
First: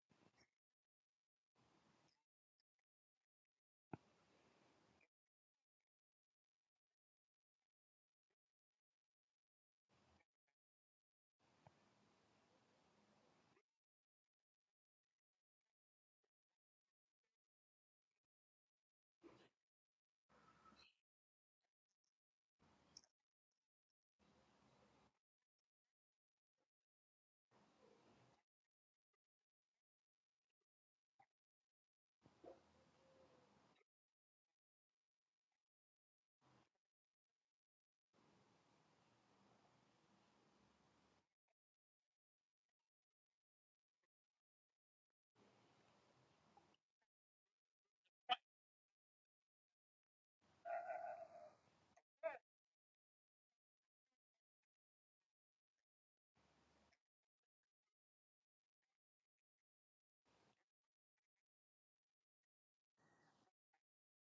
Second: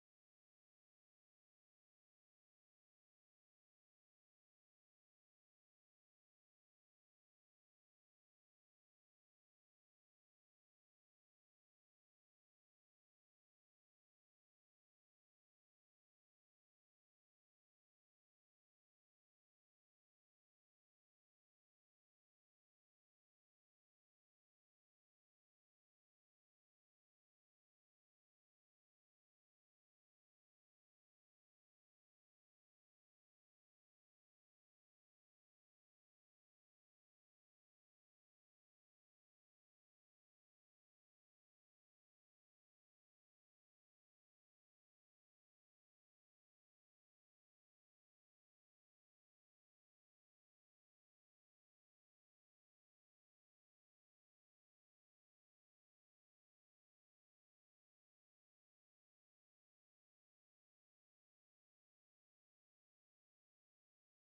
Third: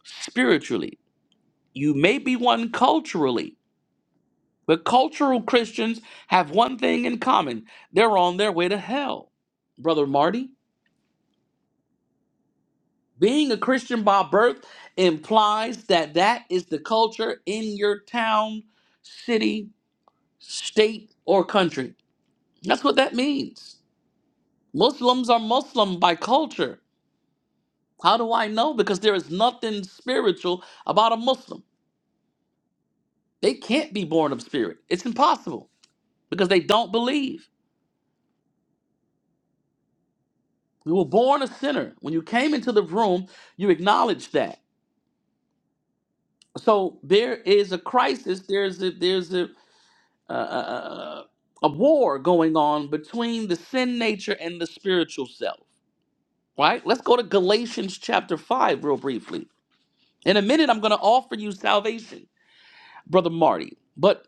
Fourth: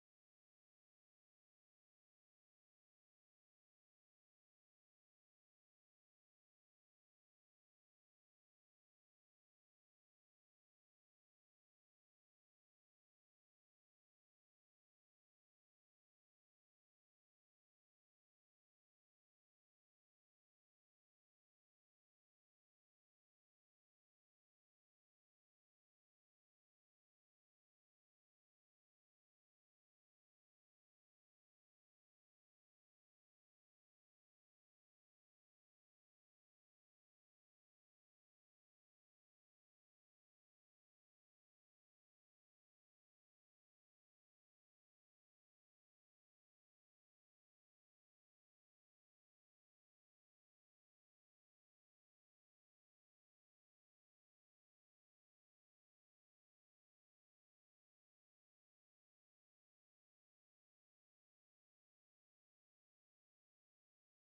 S1: spiritually. You may be one culturally, but cultural Christians have one thing in common they're on their way to hell. Brother Marty, being a Christian by birth implies that that is the culture in your town, city, state, or country. That's what that means. Muslims are Muslim by culture How do I know? Because there is nothing spiritual about a Muslim. They can't be born of spirit. It's impossible because they don't believe. You were born a sinner. When you came into the room, you acknowledged that. So there is a crisis. There's a, there's a, uh, uh, a war going on between the sin nature and the spiritual self. Right? Let's go to Galatians chapter five real briefly. In a minute, I'm going to offer you salvation, brother Marty. But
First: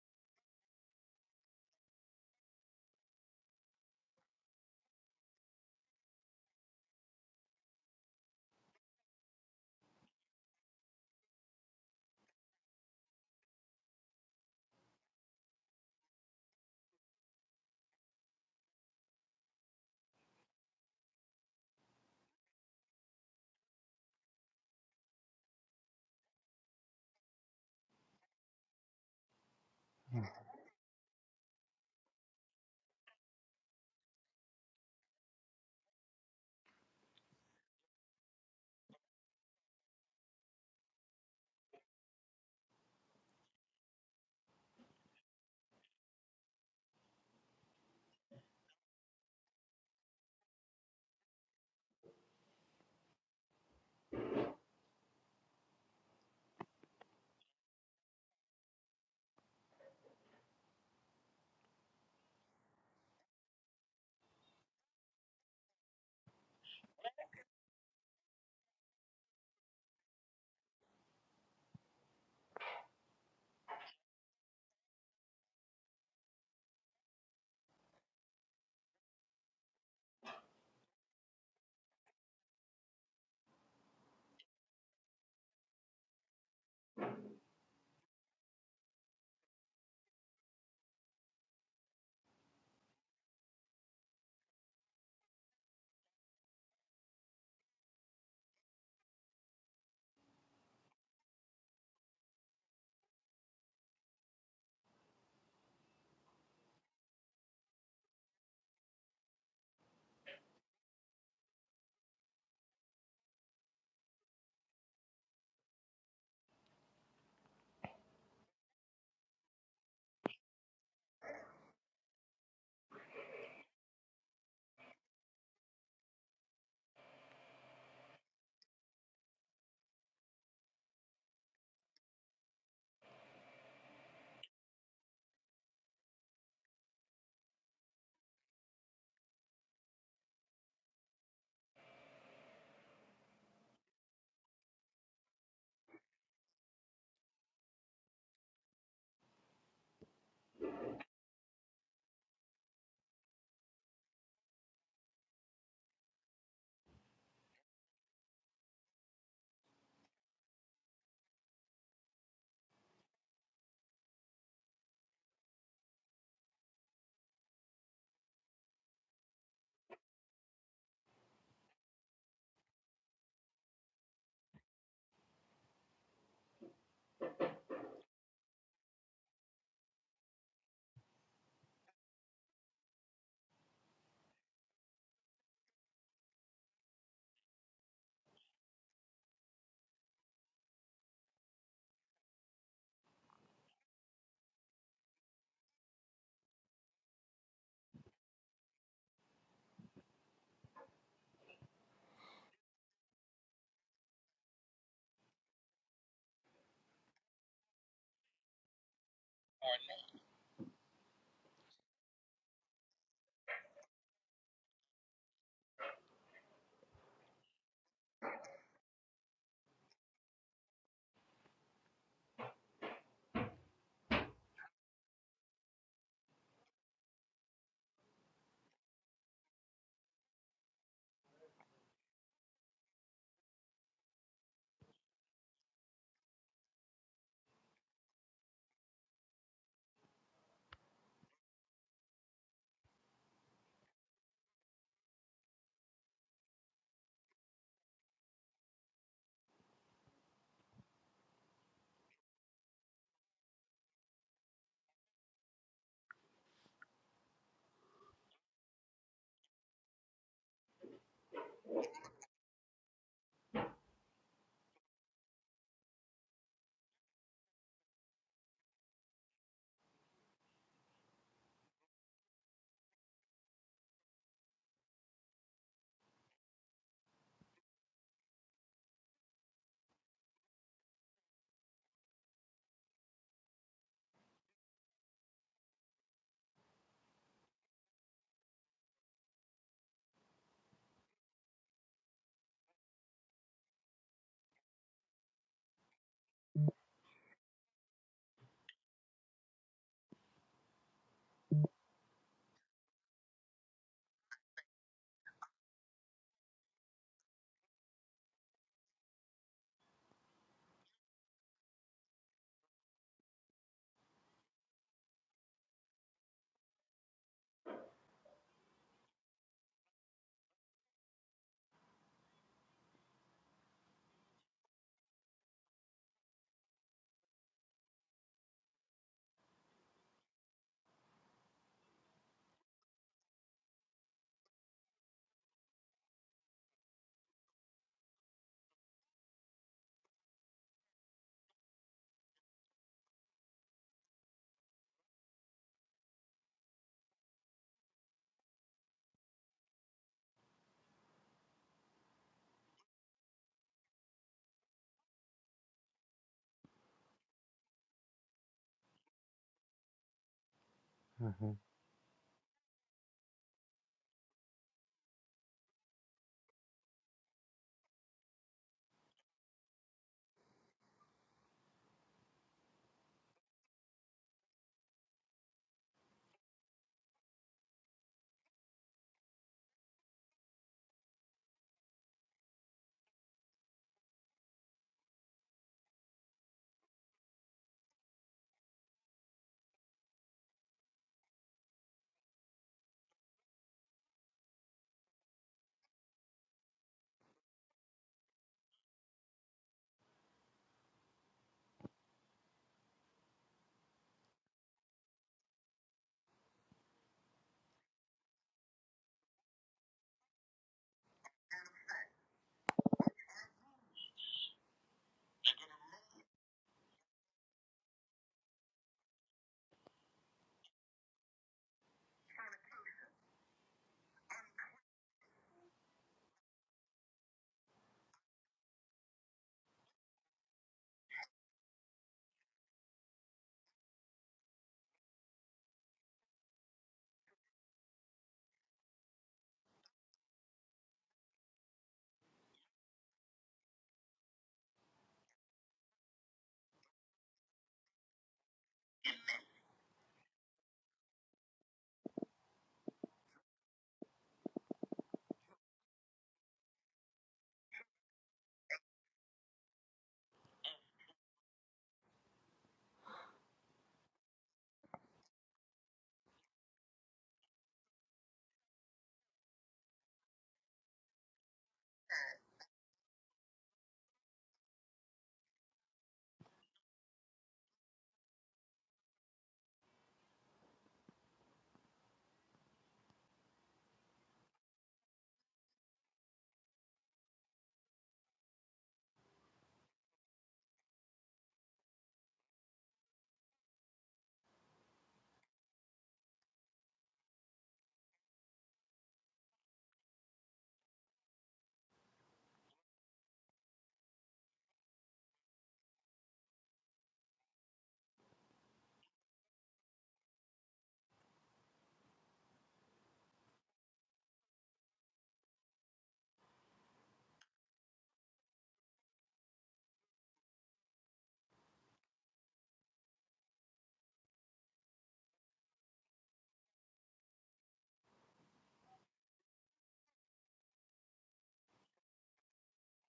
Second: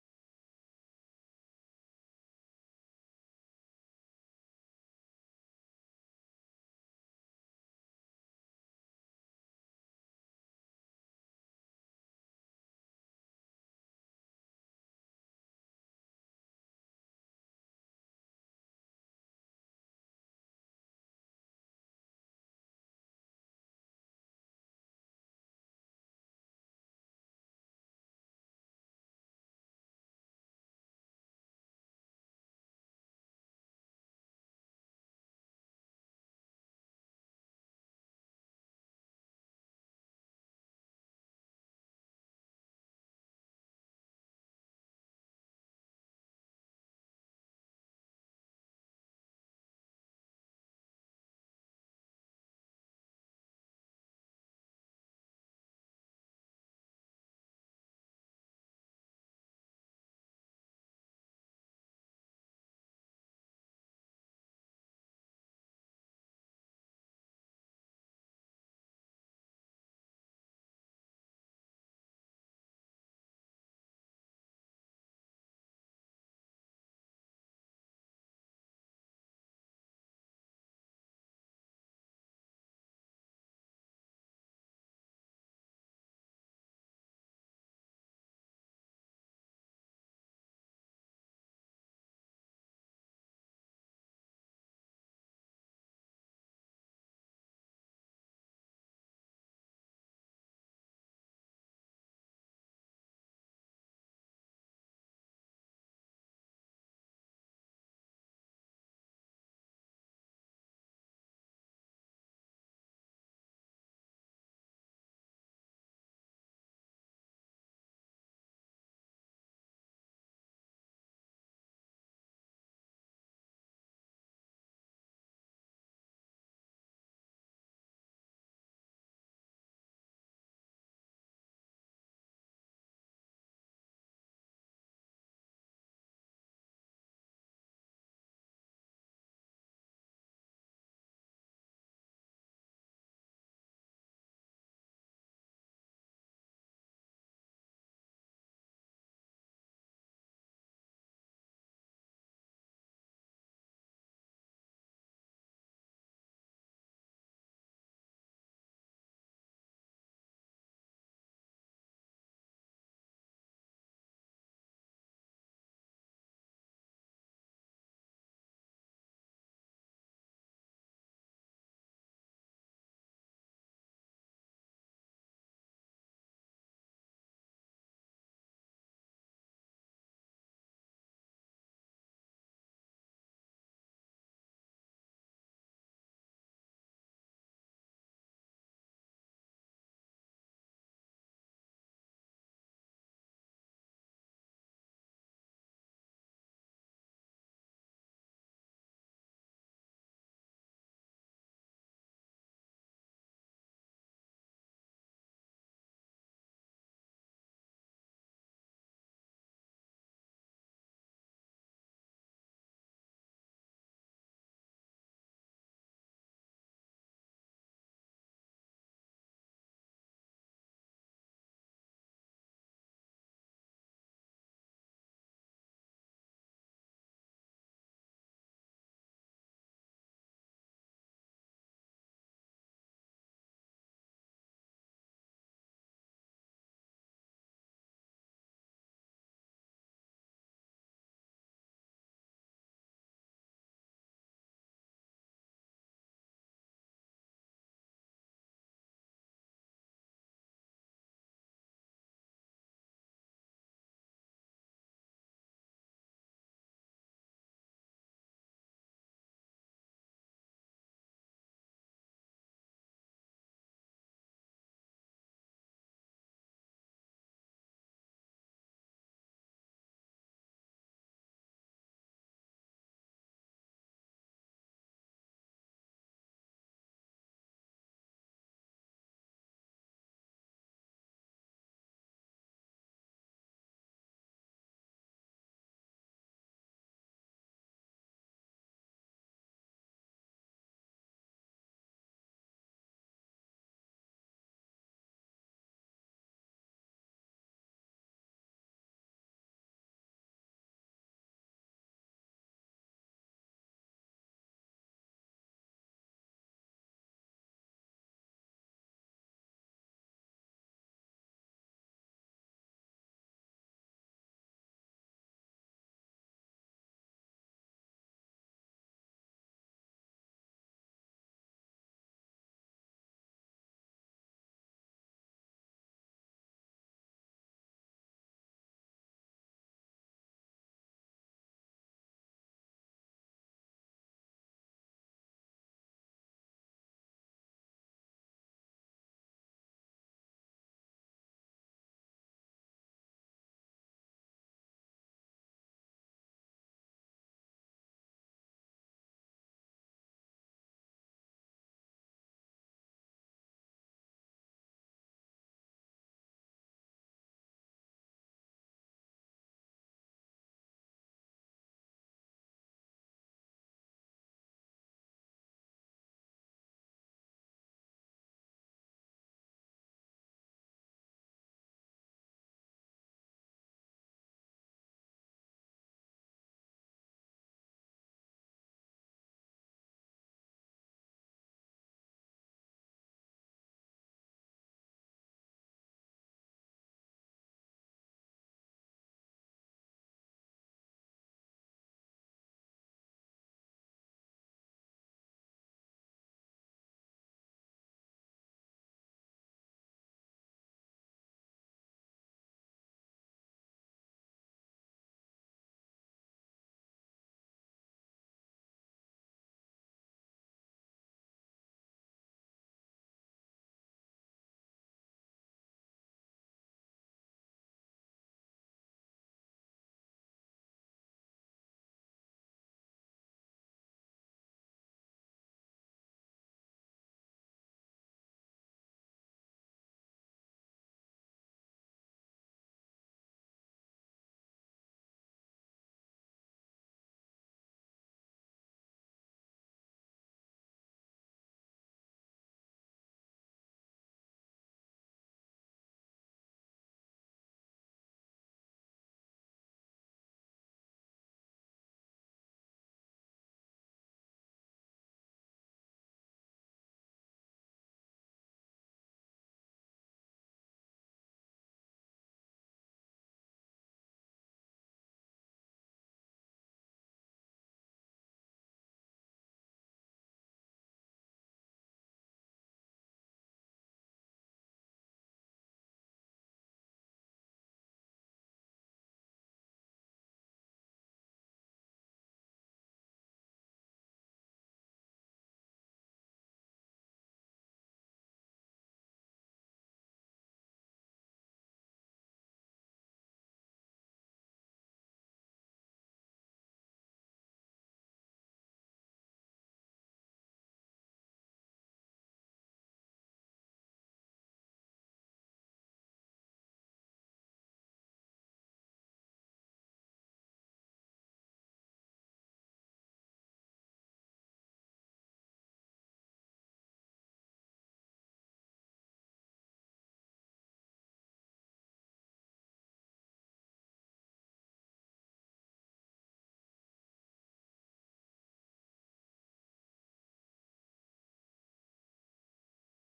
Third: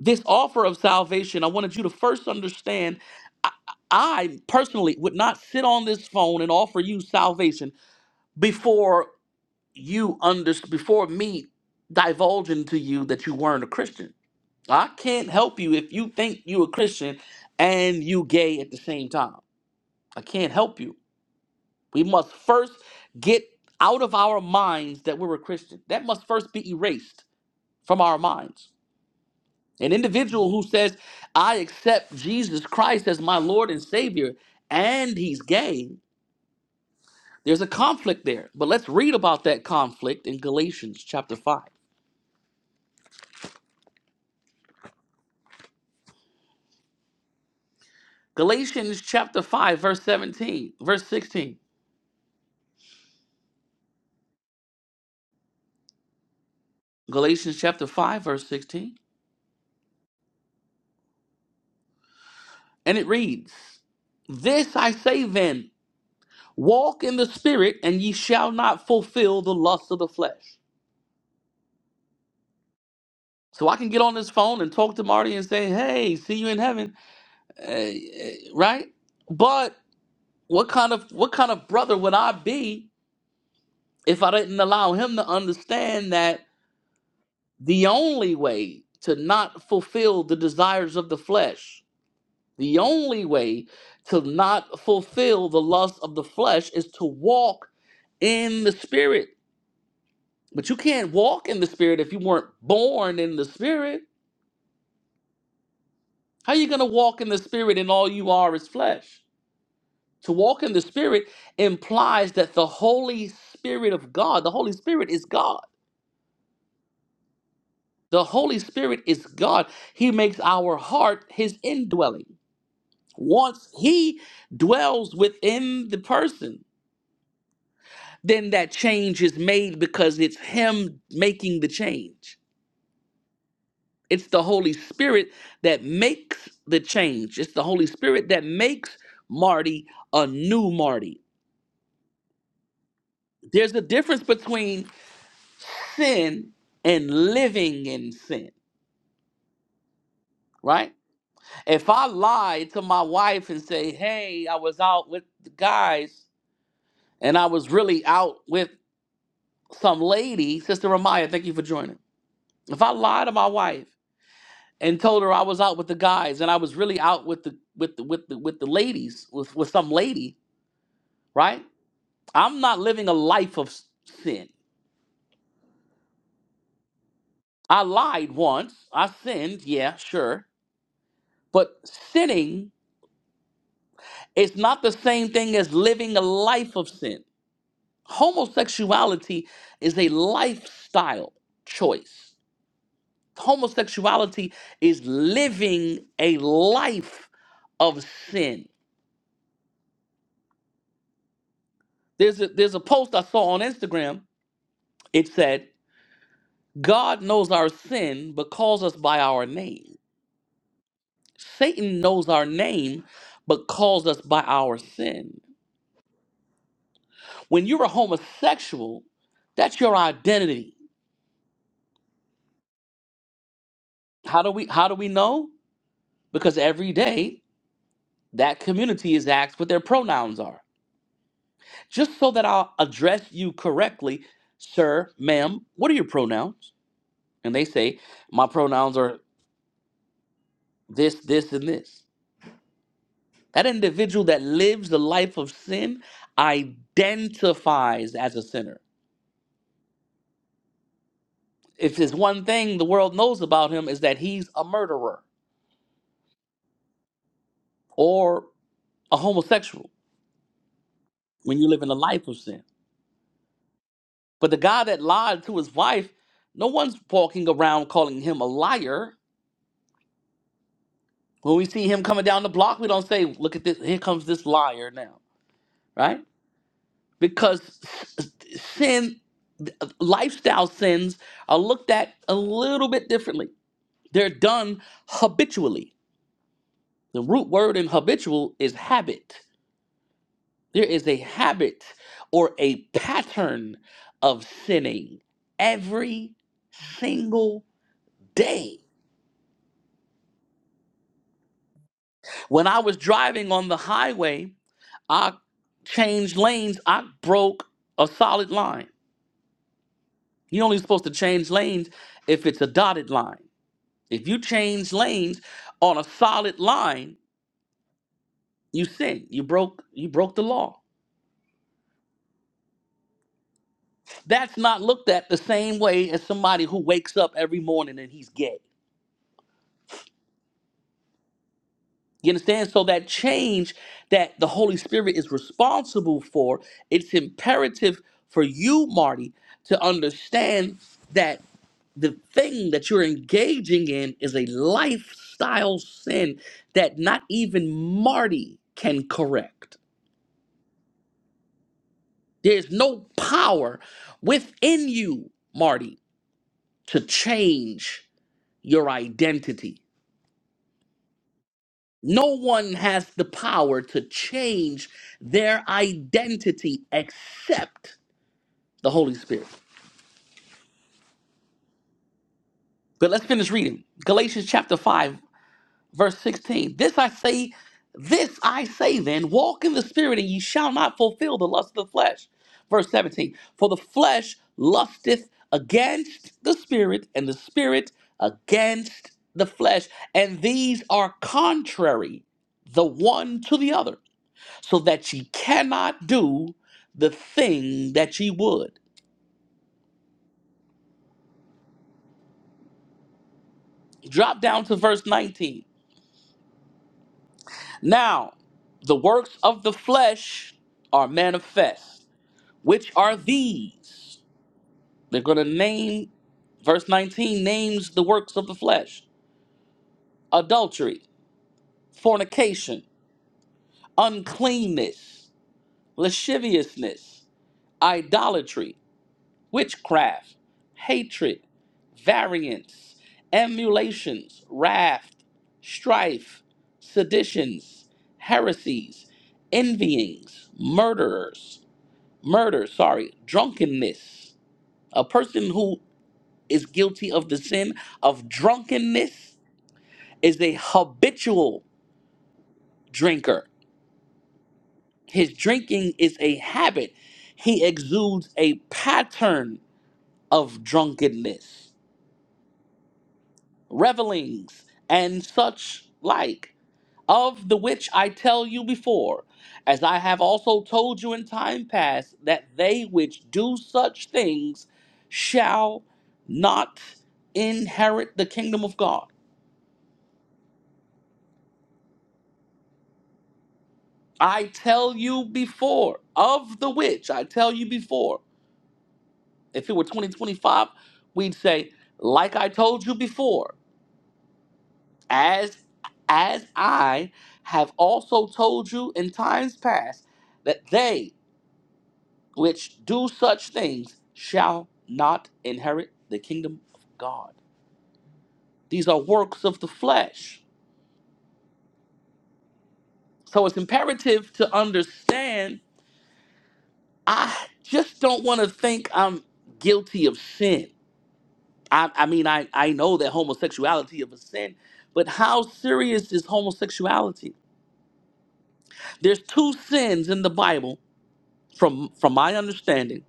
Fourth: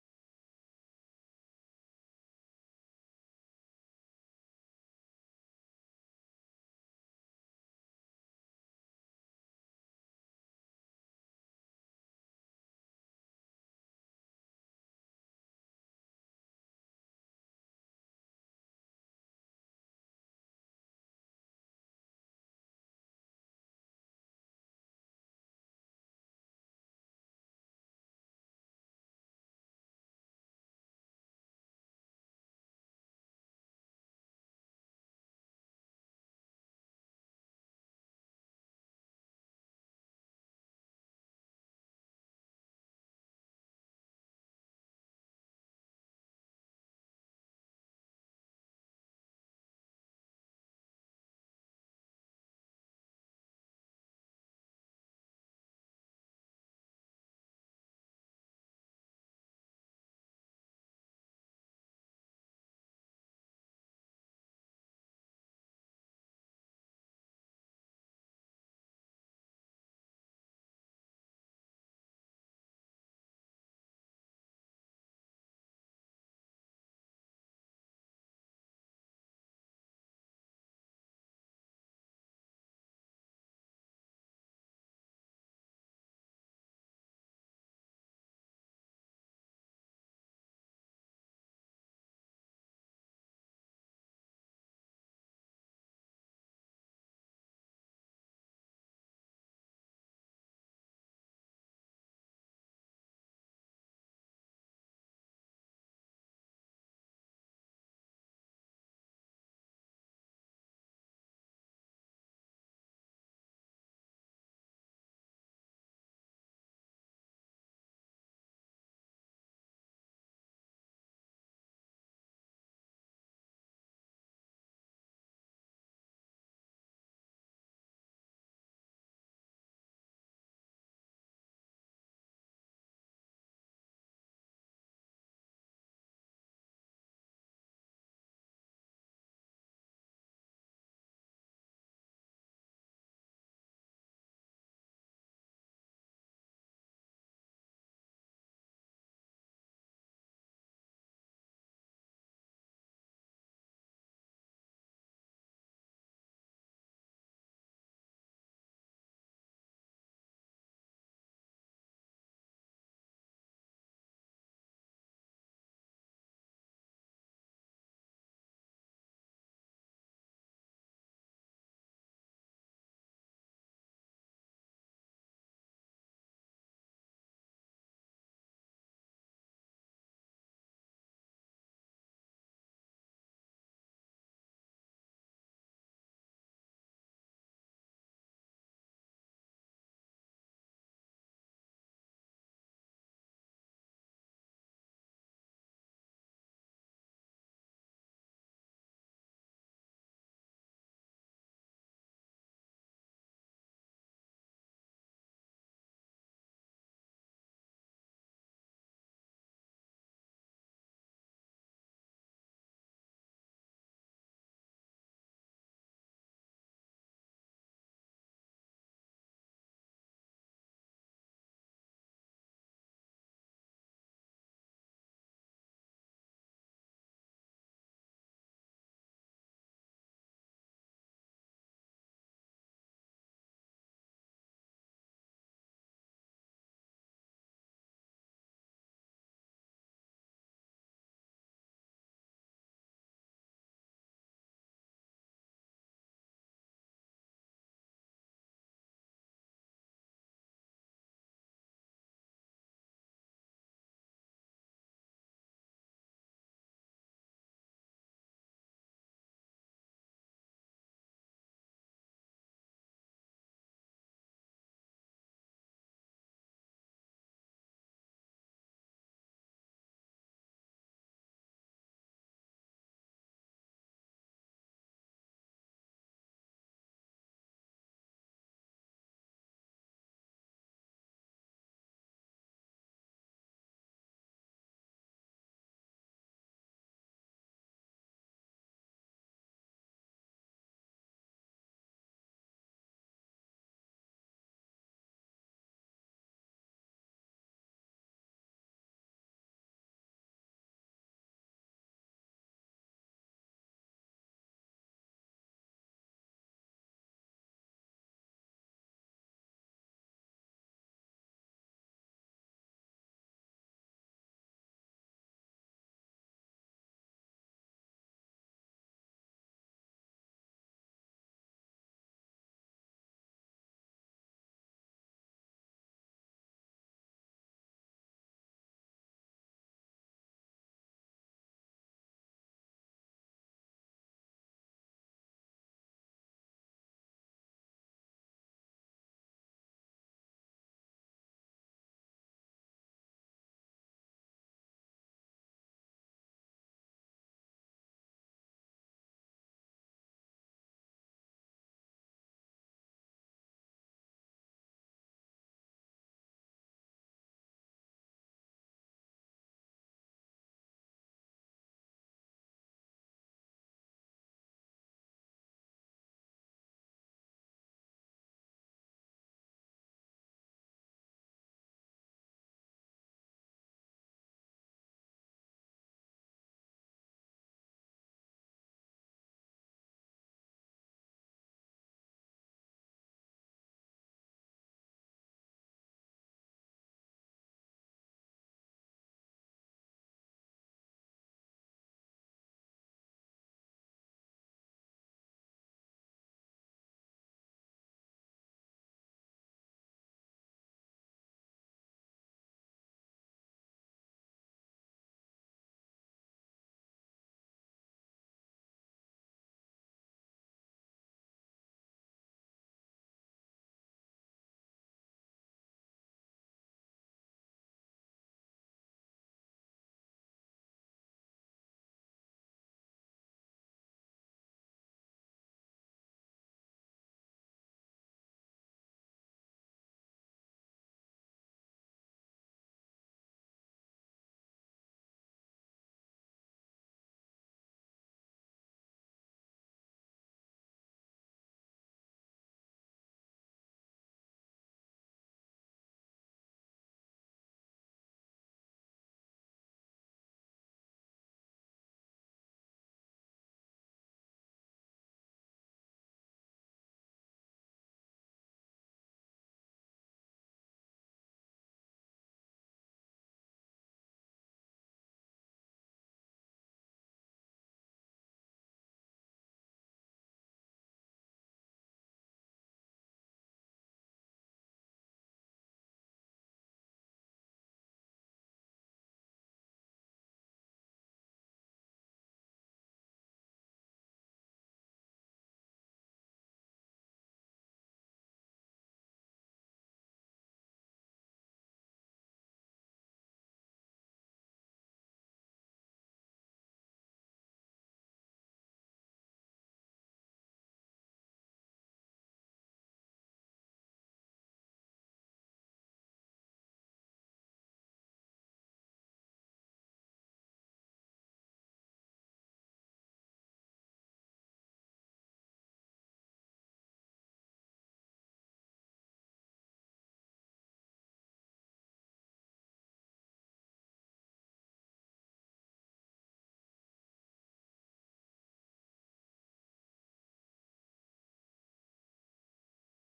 S1: this offer of salvation, I wanted you to first understand I, I personally would not sit on this phone and offer you salvation before you under before me divulging to you that you weren't a Christian. I can't help you if you think you a Christian and you gay at the same time. I can't help you. We must first get out of our minds that we're a Christian. That must first be erased from our minds. An individual who says, I accept Jesus Christ as my Lord and Savior, and he's gay, there's a conflict there. But let's read about that conflict in Galatians chapter 5. Galatians chapter 5, verse 17, verse 16. Galatians chapter 5, verse 16. And it reads, This I say then, walk in the Spirit, and ye shall not fulfill the lusts of the flesh. So I can get on this phone and talk to Marty and say, Hey, see you in heaven. Eh, eh, right? But what kind of what kind of brother would I be if I didn't allow him to understand that the only way to not fulfill the desires of the flesh, the only way to not fulfill the lust of the flesh is to walk in the spirit. But you can't walk in the spirit if you weren't born in the spirit. How you going to walk in the spirit and all you are is flesh? To walk in the Spirit implies that the Holy Spirit of God, the Holy Spirit is God. The Holy Spirit is God. He makes our heart his indwelling. Once he dwells within the person, then that change is made because it's him making the change. It's the Holy Spirit that makes the change. It's the Holy Spirit that makes Marty a new Marty. There's a difference between sin and living in sin, right? If I lie to my wife and say, hey, I was out with the guys and I was really out with some lady, Sister Ramaya, thank you for joining. If I lied to my wife and told her I was out with the guys and I was really out with the with the with the with the ladies, with, with some lady, right? I'm not living a life of s- sin. I lied once. I sinned, yeah, sure. But sinning It's not the same thing as living a life of sin. Homosexuality is a lifestyle choice. Homosexuality is living a life of sin. There's a, there's a post I saw on Instagram. It said, God knows our sin but calls us by our name. Satan knows our name but calls us by our sin. When you're a homosexual, that's your identity. How do we how do we know? because every day that community is asked what their pronouns are. Just so that I'll address you correctly, sir, ma'am, what are your pronouns? And they say, my pronouns are this, this, and this. That individual that lives the life of sin identifies as a sinner. If there's one thing the world knows about him is that he's a murderer or a homosexual when you live in the life of sin. But the guy that lied to his wife, no one's walking around calling him a liar. When we see him coming down the block, we don't say, look at this, here comes this liar now, right? Because sin, lifestyle sins are looked at a little bit differently. They're done habitually. The root word in habitual is habit. There is a habit or a pattern of sinning every single day When I was driving on the highway, I changed lanes. I broke a solid line. You're only supposed to change lanes if it's a dotted line. If you change lanes on a solid line, you sin. You broke you broke the law. That's not looked at the same way as somebody who wakes up every morning and he's gay. You understand? So that change that the Holy Spirit is responsible for, it's imperative for you, Marty, to understand that the thing that you're engaging in is a lifestyle sin that not even Marty can correct. There's no power within you, Marty, to change your identity.
S3: Mhm.
S1: No one has the power to change their identity except the Holy Spirit. But let's finish reading. Galatians chapter 5 verse 16 this i say this i say then walk in the spirit and ye shall not fulfill the lust of the flesh verse 17 for the flesh lusteth against the spirit and the spirit against the flesh and these are contrary the one to the other so that ye cannot do the thing that ye would drop down to verse 19 now the works of the flesh are manifest Which are these? They're going to name, verse 19 names the works of the flesh adultery, fornication, uncleanness, lasciviousness, idolatry, witchcraft, hatred, variance, emulations, wrath, strife, seditions, heresies, envyings, murderers, murder, sorry, drunkenness. A person who is guilty of the sin of drunkenness is a habitual drinker. His drinking is a habit. He exudes a pattern of drunkenness, revelings, and such like, of the which I tell you before, as I have also told you in time past, that they which do such things shall not inherit the kingdom of God. I tell you before, of the which I tell you before, if it were 2025, we'd say, like I told you before, as as I have also told you in times past, that they which do such things shall not inherit the kingdom of God. These are works of the flesh. So it's imperative to understand I just don't want to think I'm guilty of sin. I, I mean, I, I know that homosexuality is a sin, but how serious is homosexuality? There's two sins in the Bible, from from my understanding,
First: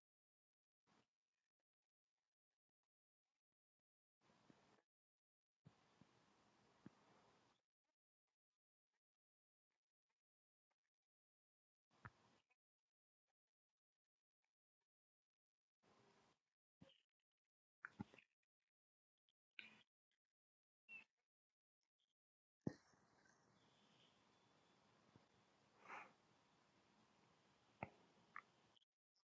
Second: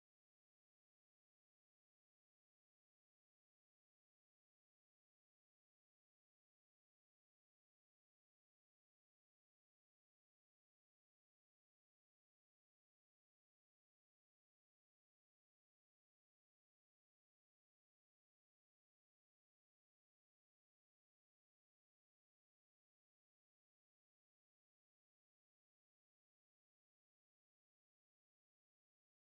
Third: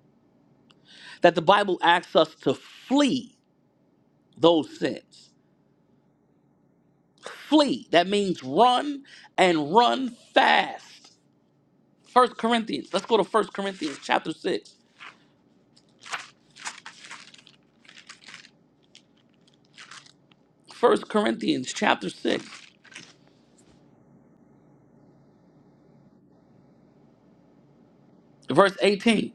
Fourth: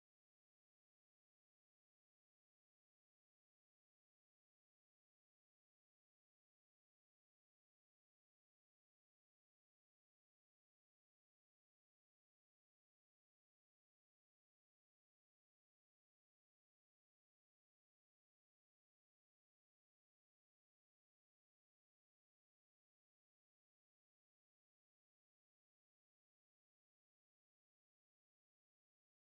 S1: that the Bible asks us to flee those sins. Flee. That means run and run fast. First Corinthians. Let's go to First Corinthians chapter 6. First Corinthians chapter 6, verse 18.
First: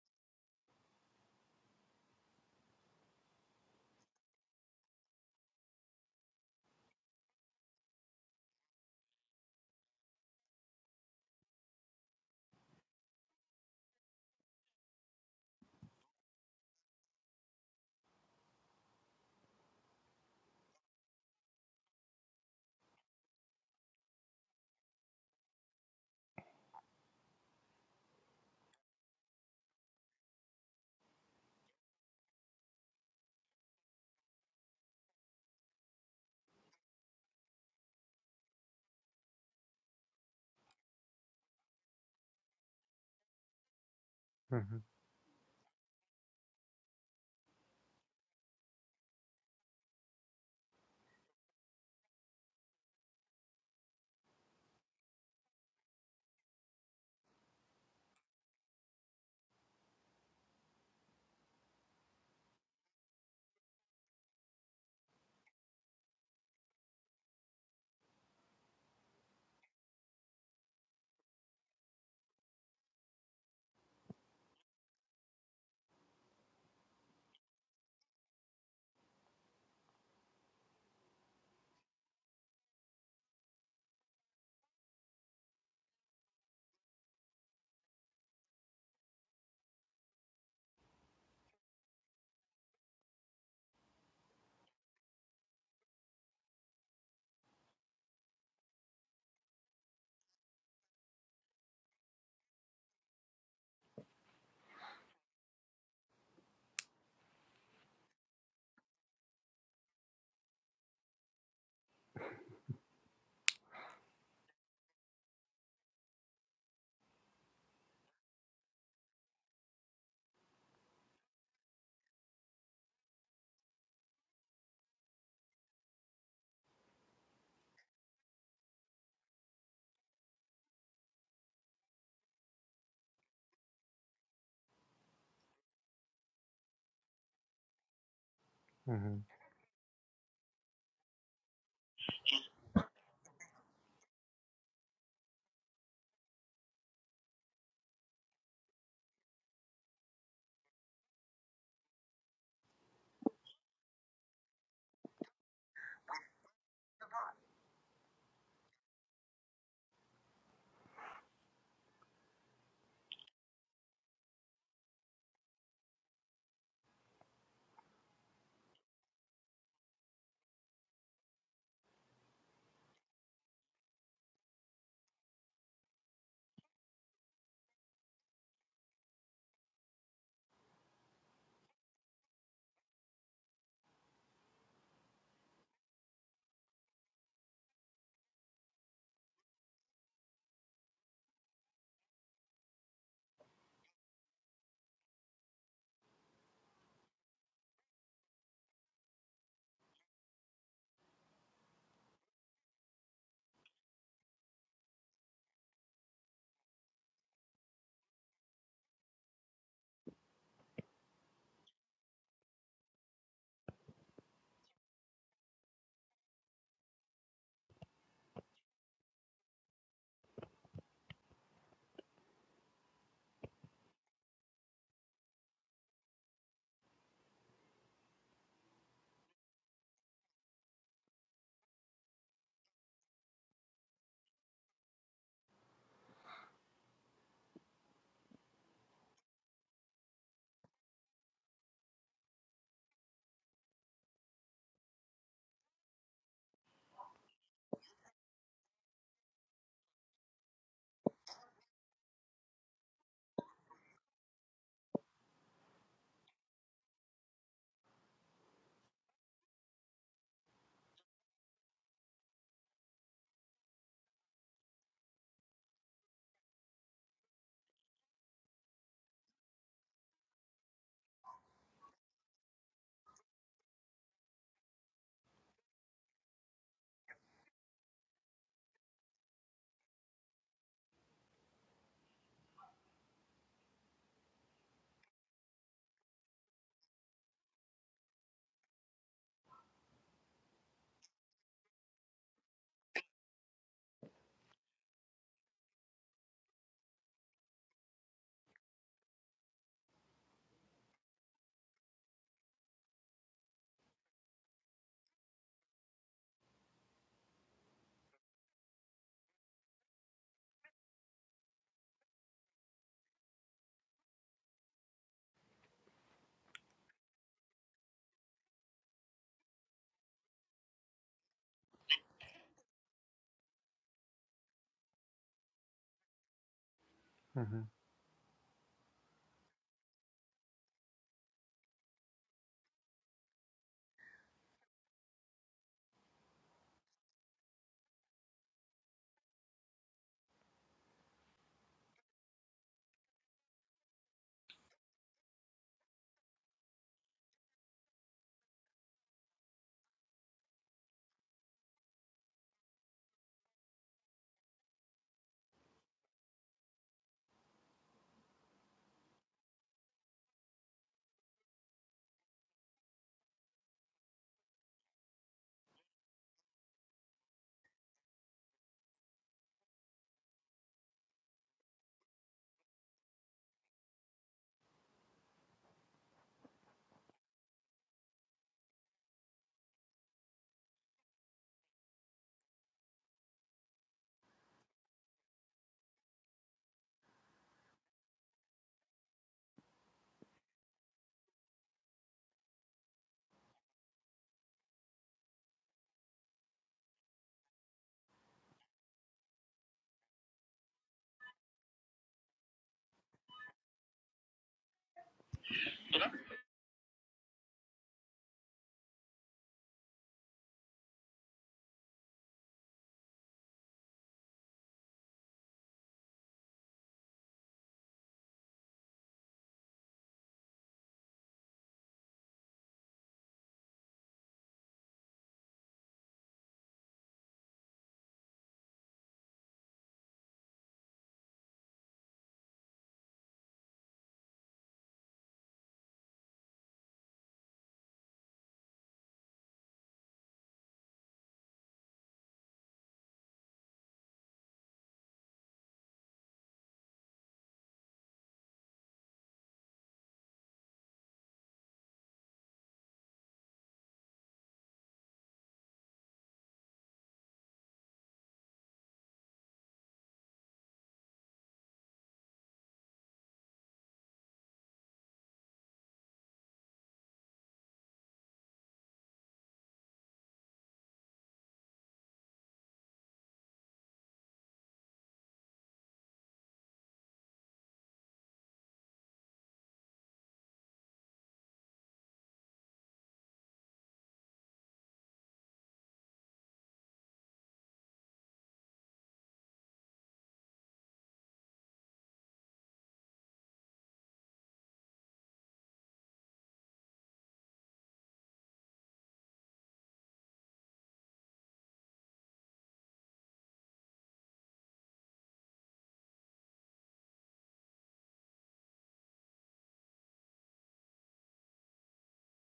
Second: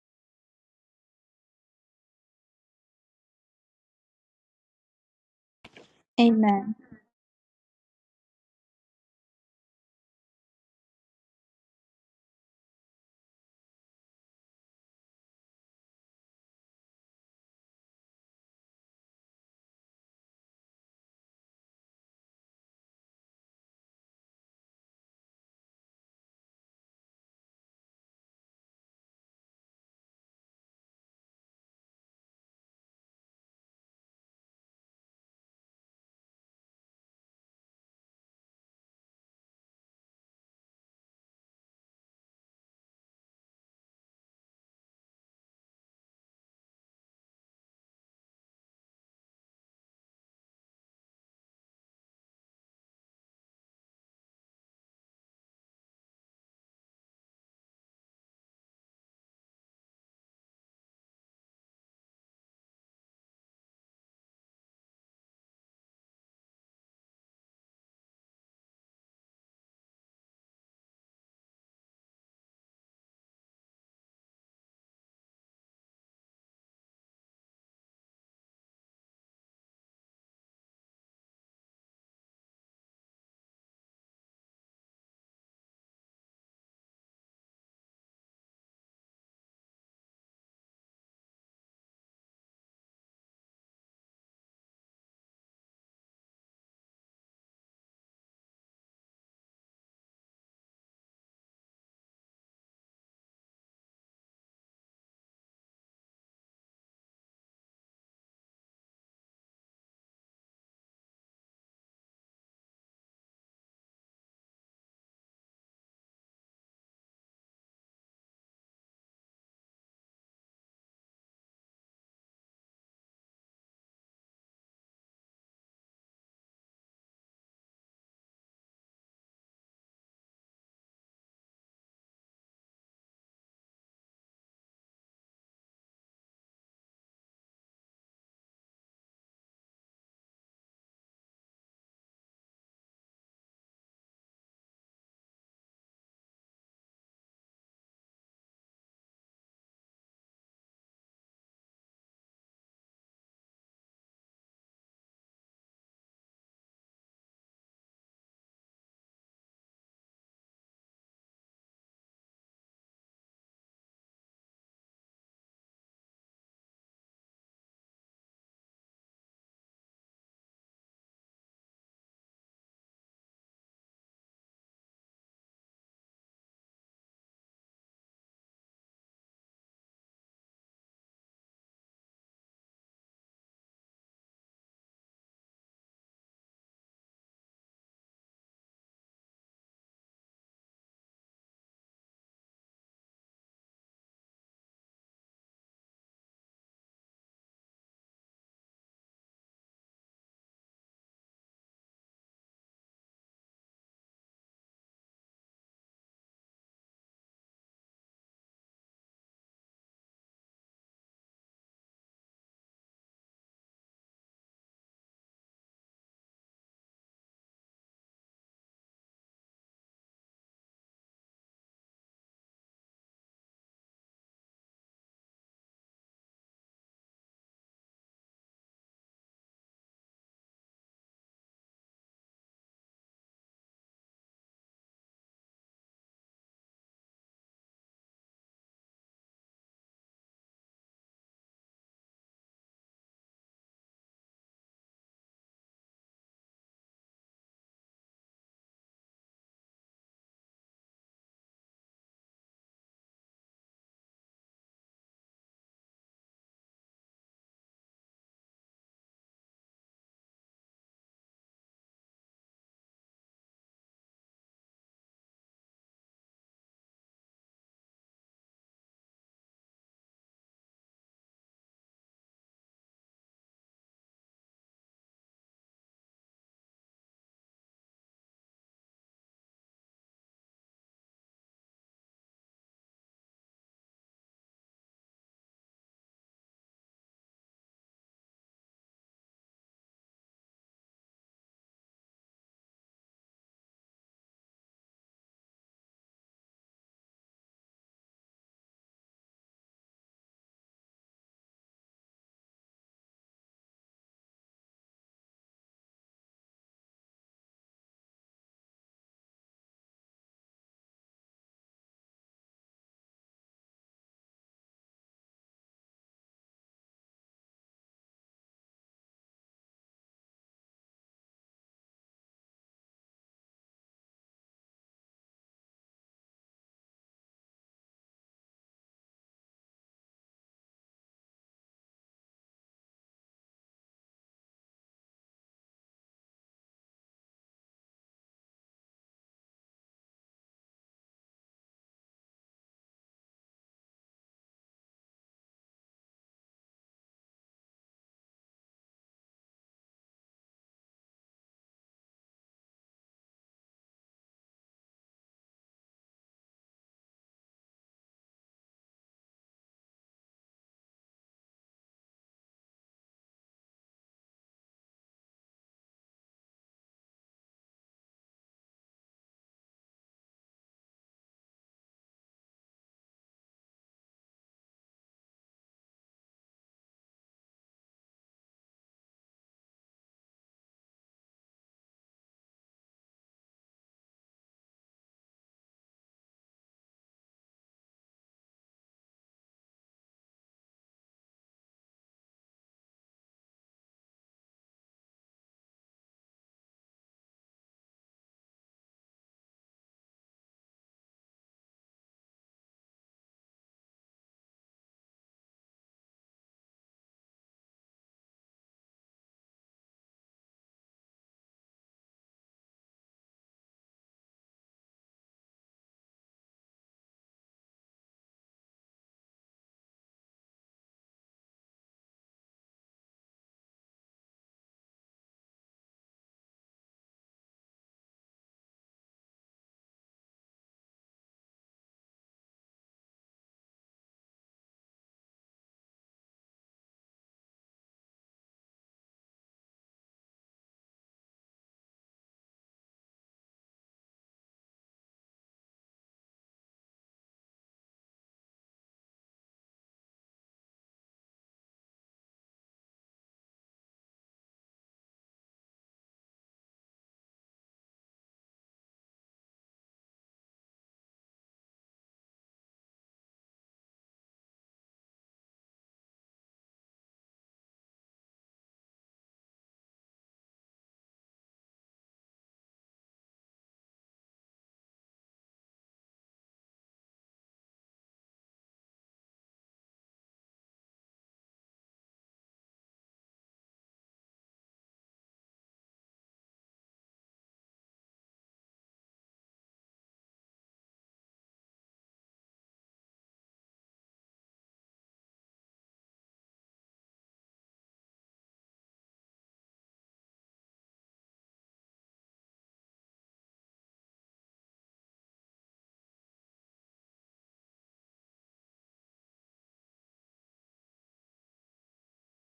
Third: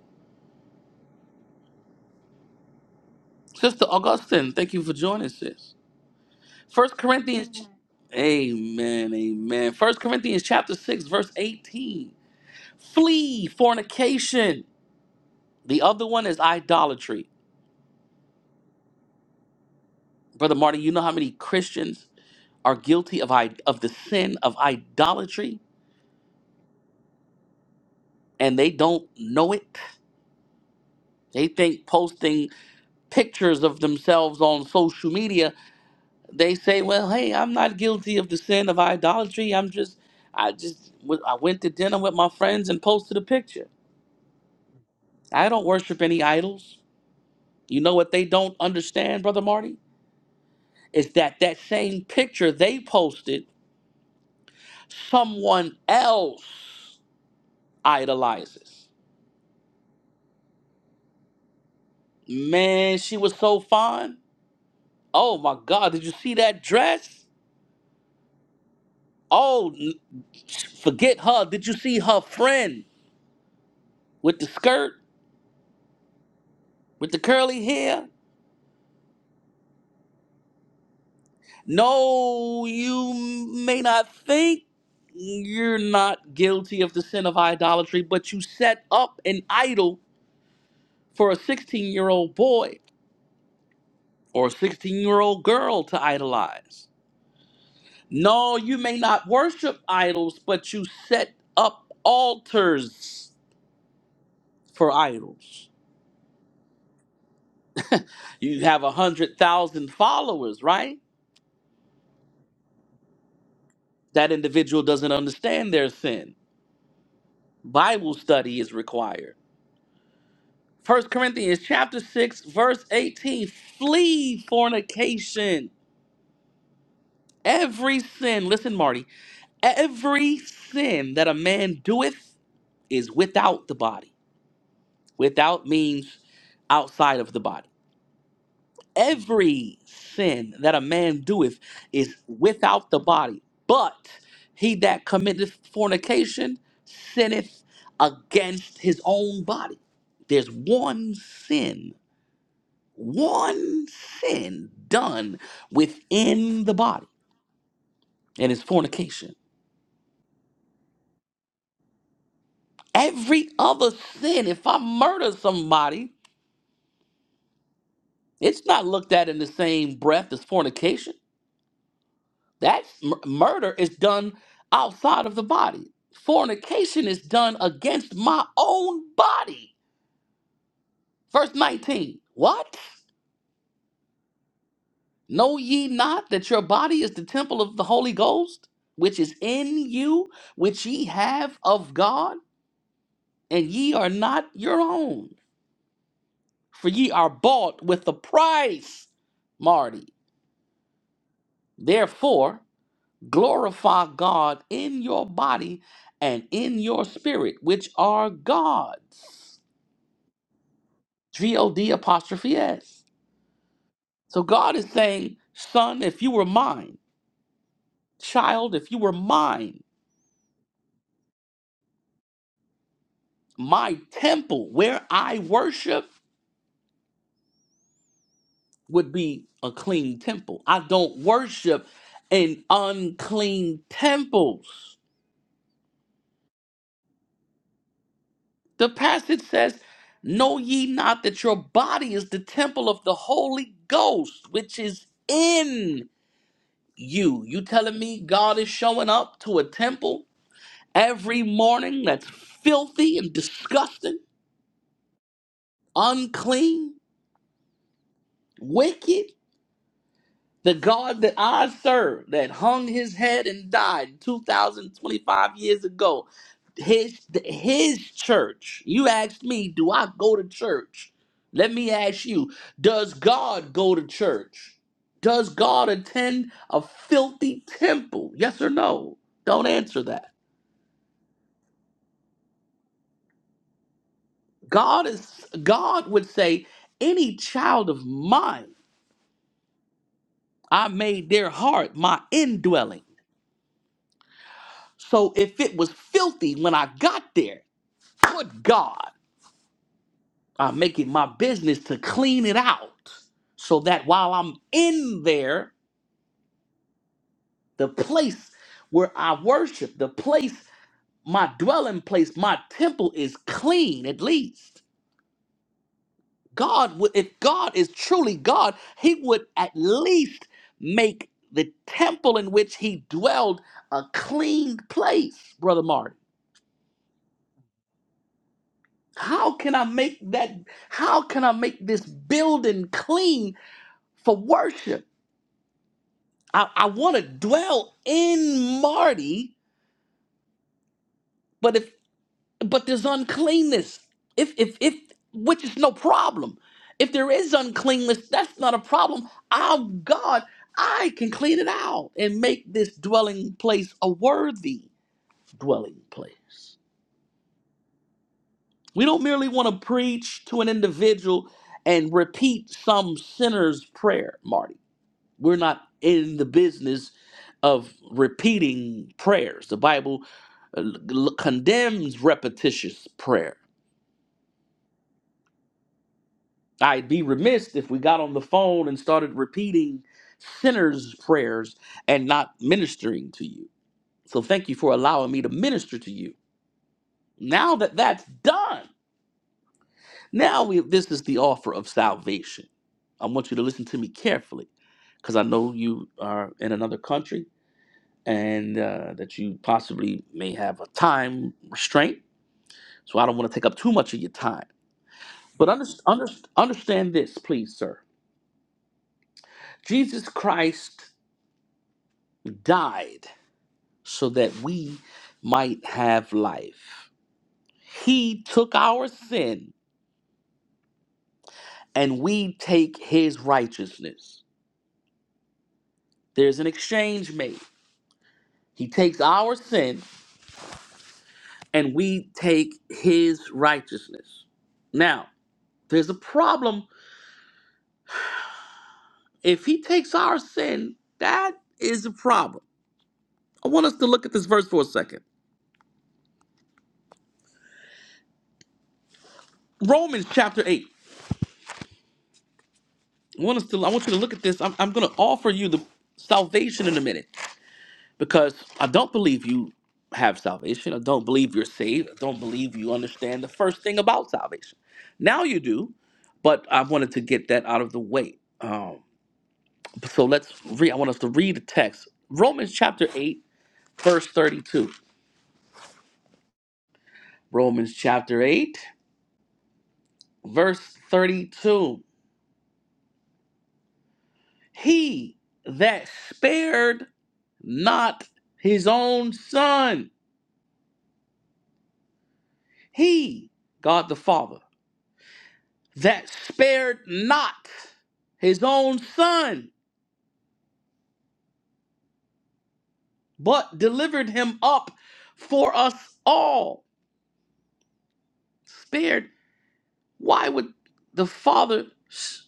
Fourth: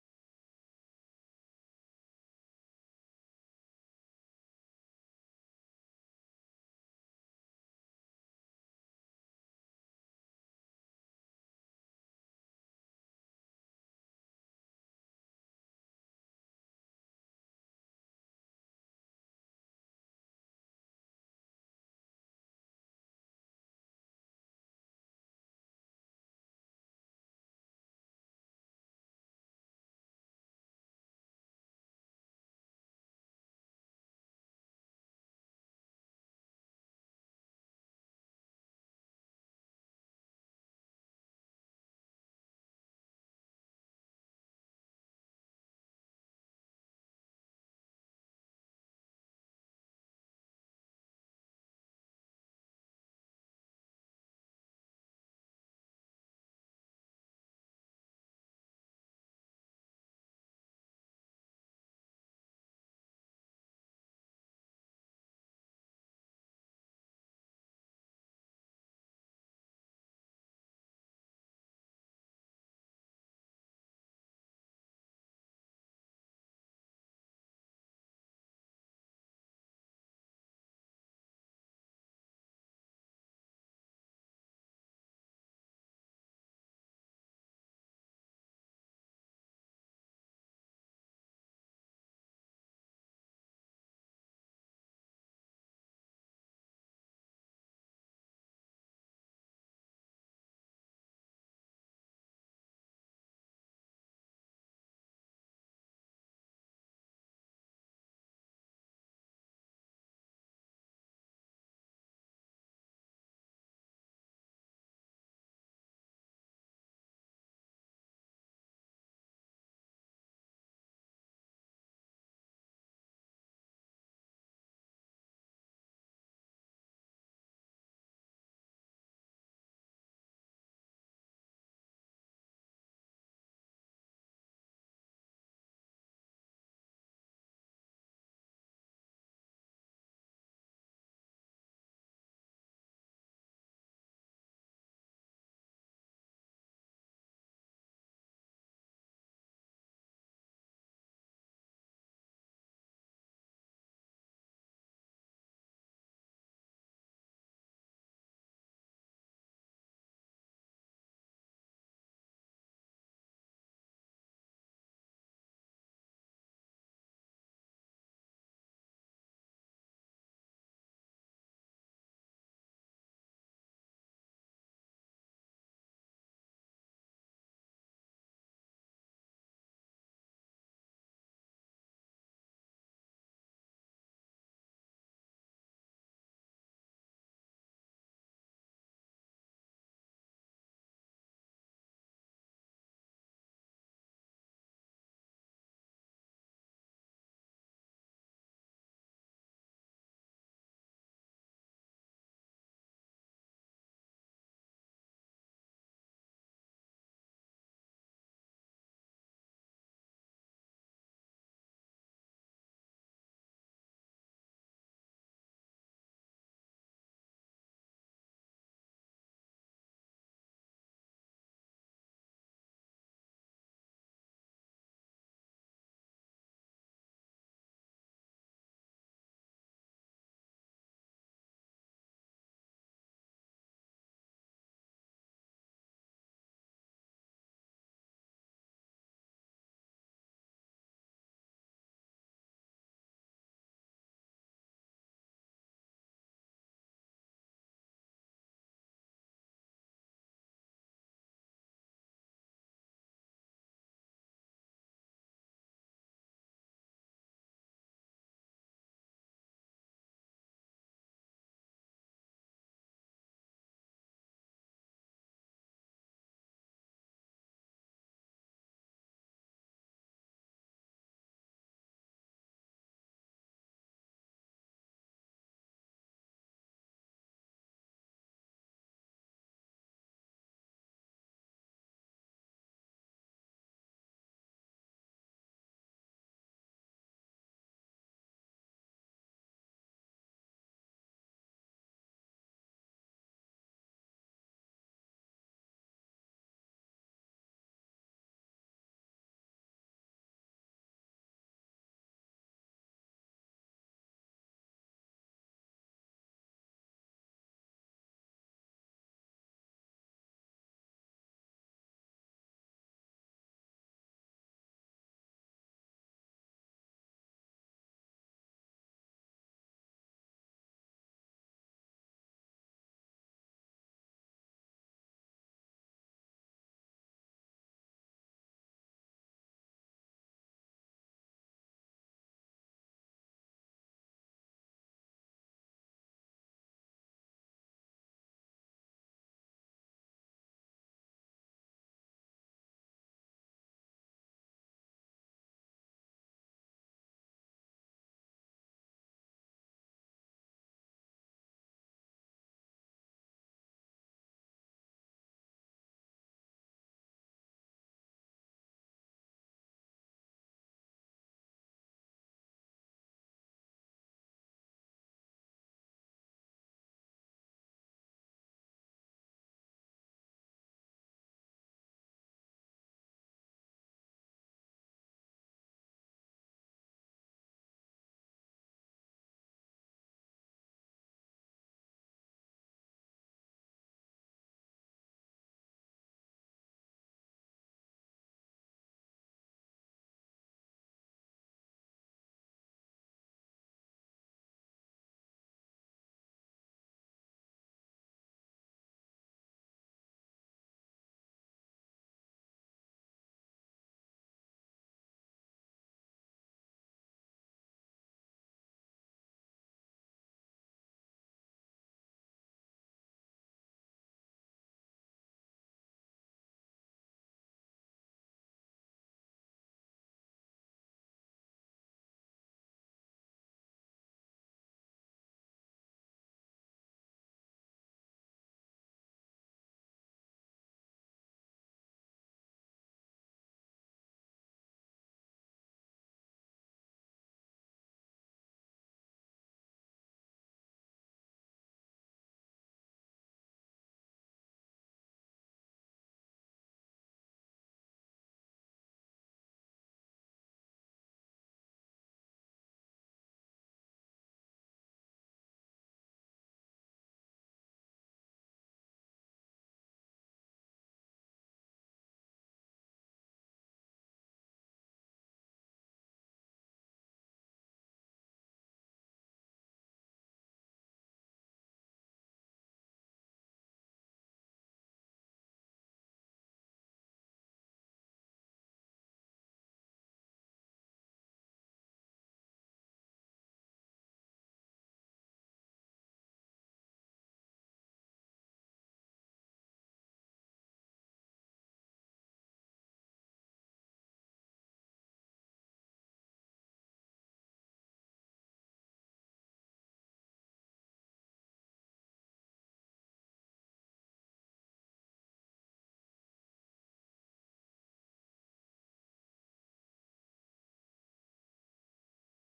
S1: Sister Augustine, thank you for joining, sis.
S4: Amen.
S1: First Corinthians, amen, amen. First Corinthians chapter six, verse eighteen. Flee fornication. The other one is idolatry. Brother Marty, you know how many Christians are guilty of I- of the sin of idolatry, and they don't know it. They think posting pictures of themselves on social media, they say, "Well, hey, I'm not guilty of the sin of idolatry. I'm just, I just, w- I went to dinner with my friends and posted a picture."
S3: Mhm.
S1: I don't worship any idols. You know what they don't understand, Brother Marty? Is that that same picture they posted, someone else idolizes. Man, she was so fine. Oh my God, did you see that dress? Oh, n- forget her. Did you see her friend with the skirt, with the curly hair? No, you may not think you're not guilty of the sin of idolatry, but you set up an idol for a 16 year old boy or a 16 year old girl to idolize. No, you may not worship idols, but you set up altars for idols. You have a 100,000 followers, right? That individual doesn't understand their sin. Bible study is required. First Corinthians chapter 6 verse 18 flee fornication every sin listen Marty every sin that a man doeth is without the body. Without means outside of the body.
S3: Mhm.
S1: Every sin that a man doeth is without the body, but he that committeth fornication sinneth against his own body. There's one sin, one sin done within the body, and it's fornication. Every other sin, if I murder somebody, it's not looked at in the same breath as fornication. That mur- murder is done outside of the body. Fornication is done against my own body. Verse 19. What? Know ye not that your body is the temple of the Holy Ghost, which is in you, which ye have of God, and ye are not your own? For ye are bought with a price, Marty. Therefore, glorify God in your body and in your spirit, which are God's. G O D apostrophe S. So God is saying, Son, if you were mine, child, if you were mine, my temple where I worship would be a clean temple. I don't worship in unclean temples. The passage says, Know ye not that your body is the temple of the Holy Ghost, which is in you? You telling me God is showing up to a temple every morning that's filthy and disgusting, unclean, wicked. The God that I serve, that hung his head and died 2,025 years ago, his, his church, you asked me, do I go to church? Let me ask you, does God go to church? Does God attend a filthy temple? Yes or no? Don't answer that. God is God would say, any child of mine I made their heart my indwelling. So if it was filthy when I got there, good God, I make it my business to clean it out so that while I'm in there, the place where I worship, the place, my dwelling place, my temple is clean at least. God would, if God is truly God, He would at least make the temple in which He dwelled a clean place, Brother Mark.
S3: Mhm.
S1: How can I make that? How can I make this building clean for worship? I, I want to dwell in Marty, but if but there's uncleanness. If if if which is no problem. If there is uncleanness, that's not a problem. I'm God. I can clean it out and make this dwelling place a worthy dwelling place. We don't merely want to preach to an individual and repeat some sinner's prayer, Marty. We're not in the business of repeating prayers. The Bible uh, l- condemns repetitious prayer. I'd be remiss if we got on the phone and started repeating sinners' prayers and not ministering to you. So thank you for allowing me to minister to you. Now that that's done, now we this is the offer of salvation. I want you to listen to me carefully because I know you are in another country and uh, that you possibly may have a time restraint. So I don't want to take up too much of your time. But under, under, understand this, please, sir. Jesus Christ died so that we might have life. He took our sin and we take his righteousness. There's an exchange made. He takes our sin and we take his righteousness. Now, there's a problem If he takes our sin, that is a problem. I want us to look at this verse for a second. Romans chapter 8. I want us to I want you to look at this. I'm, I'm gonna offer you the salvation in a minute because I don't believe you have salvation. I don't believe you're saved. I don't believe you understand the first thing about salvation. Now you do, but I wanted to get that out of the way. Um, so let's read. I want us to read the text. Romans chapter 8, verse 32. Romans chapter 8. verse 32 He that spared not his own son, he, God the Father, that spared not his own son, but delivered him up for us all. Spared. Why would the Father, s-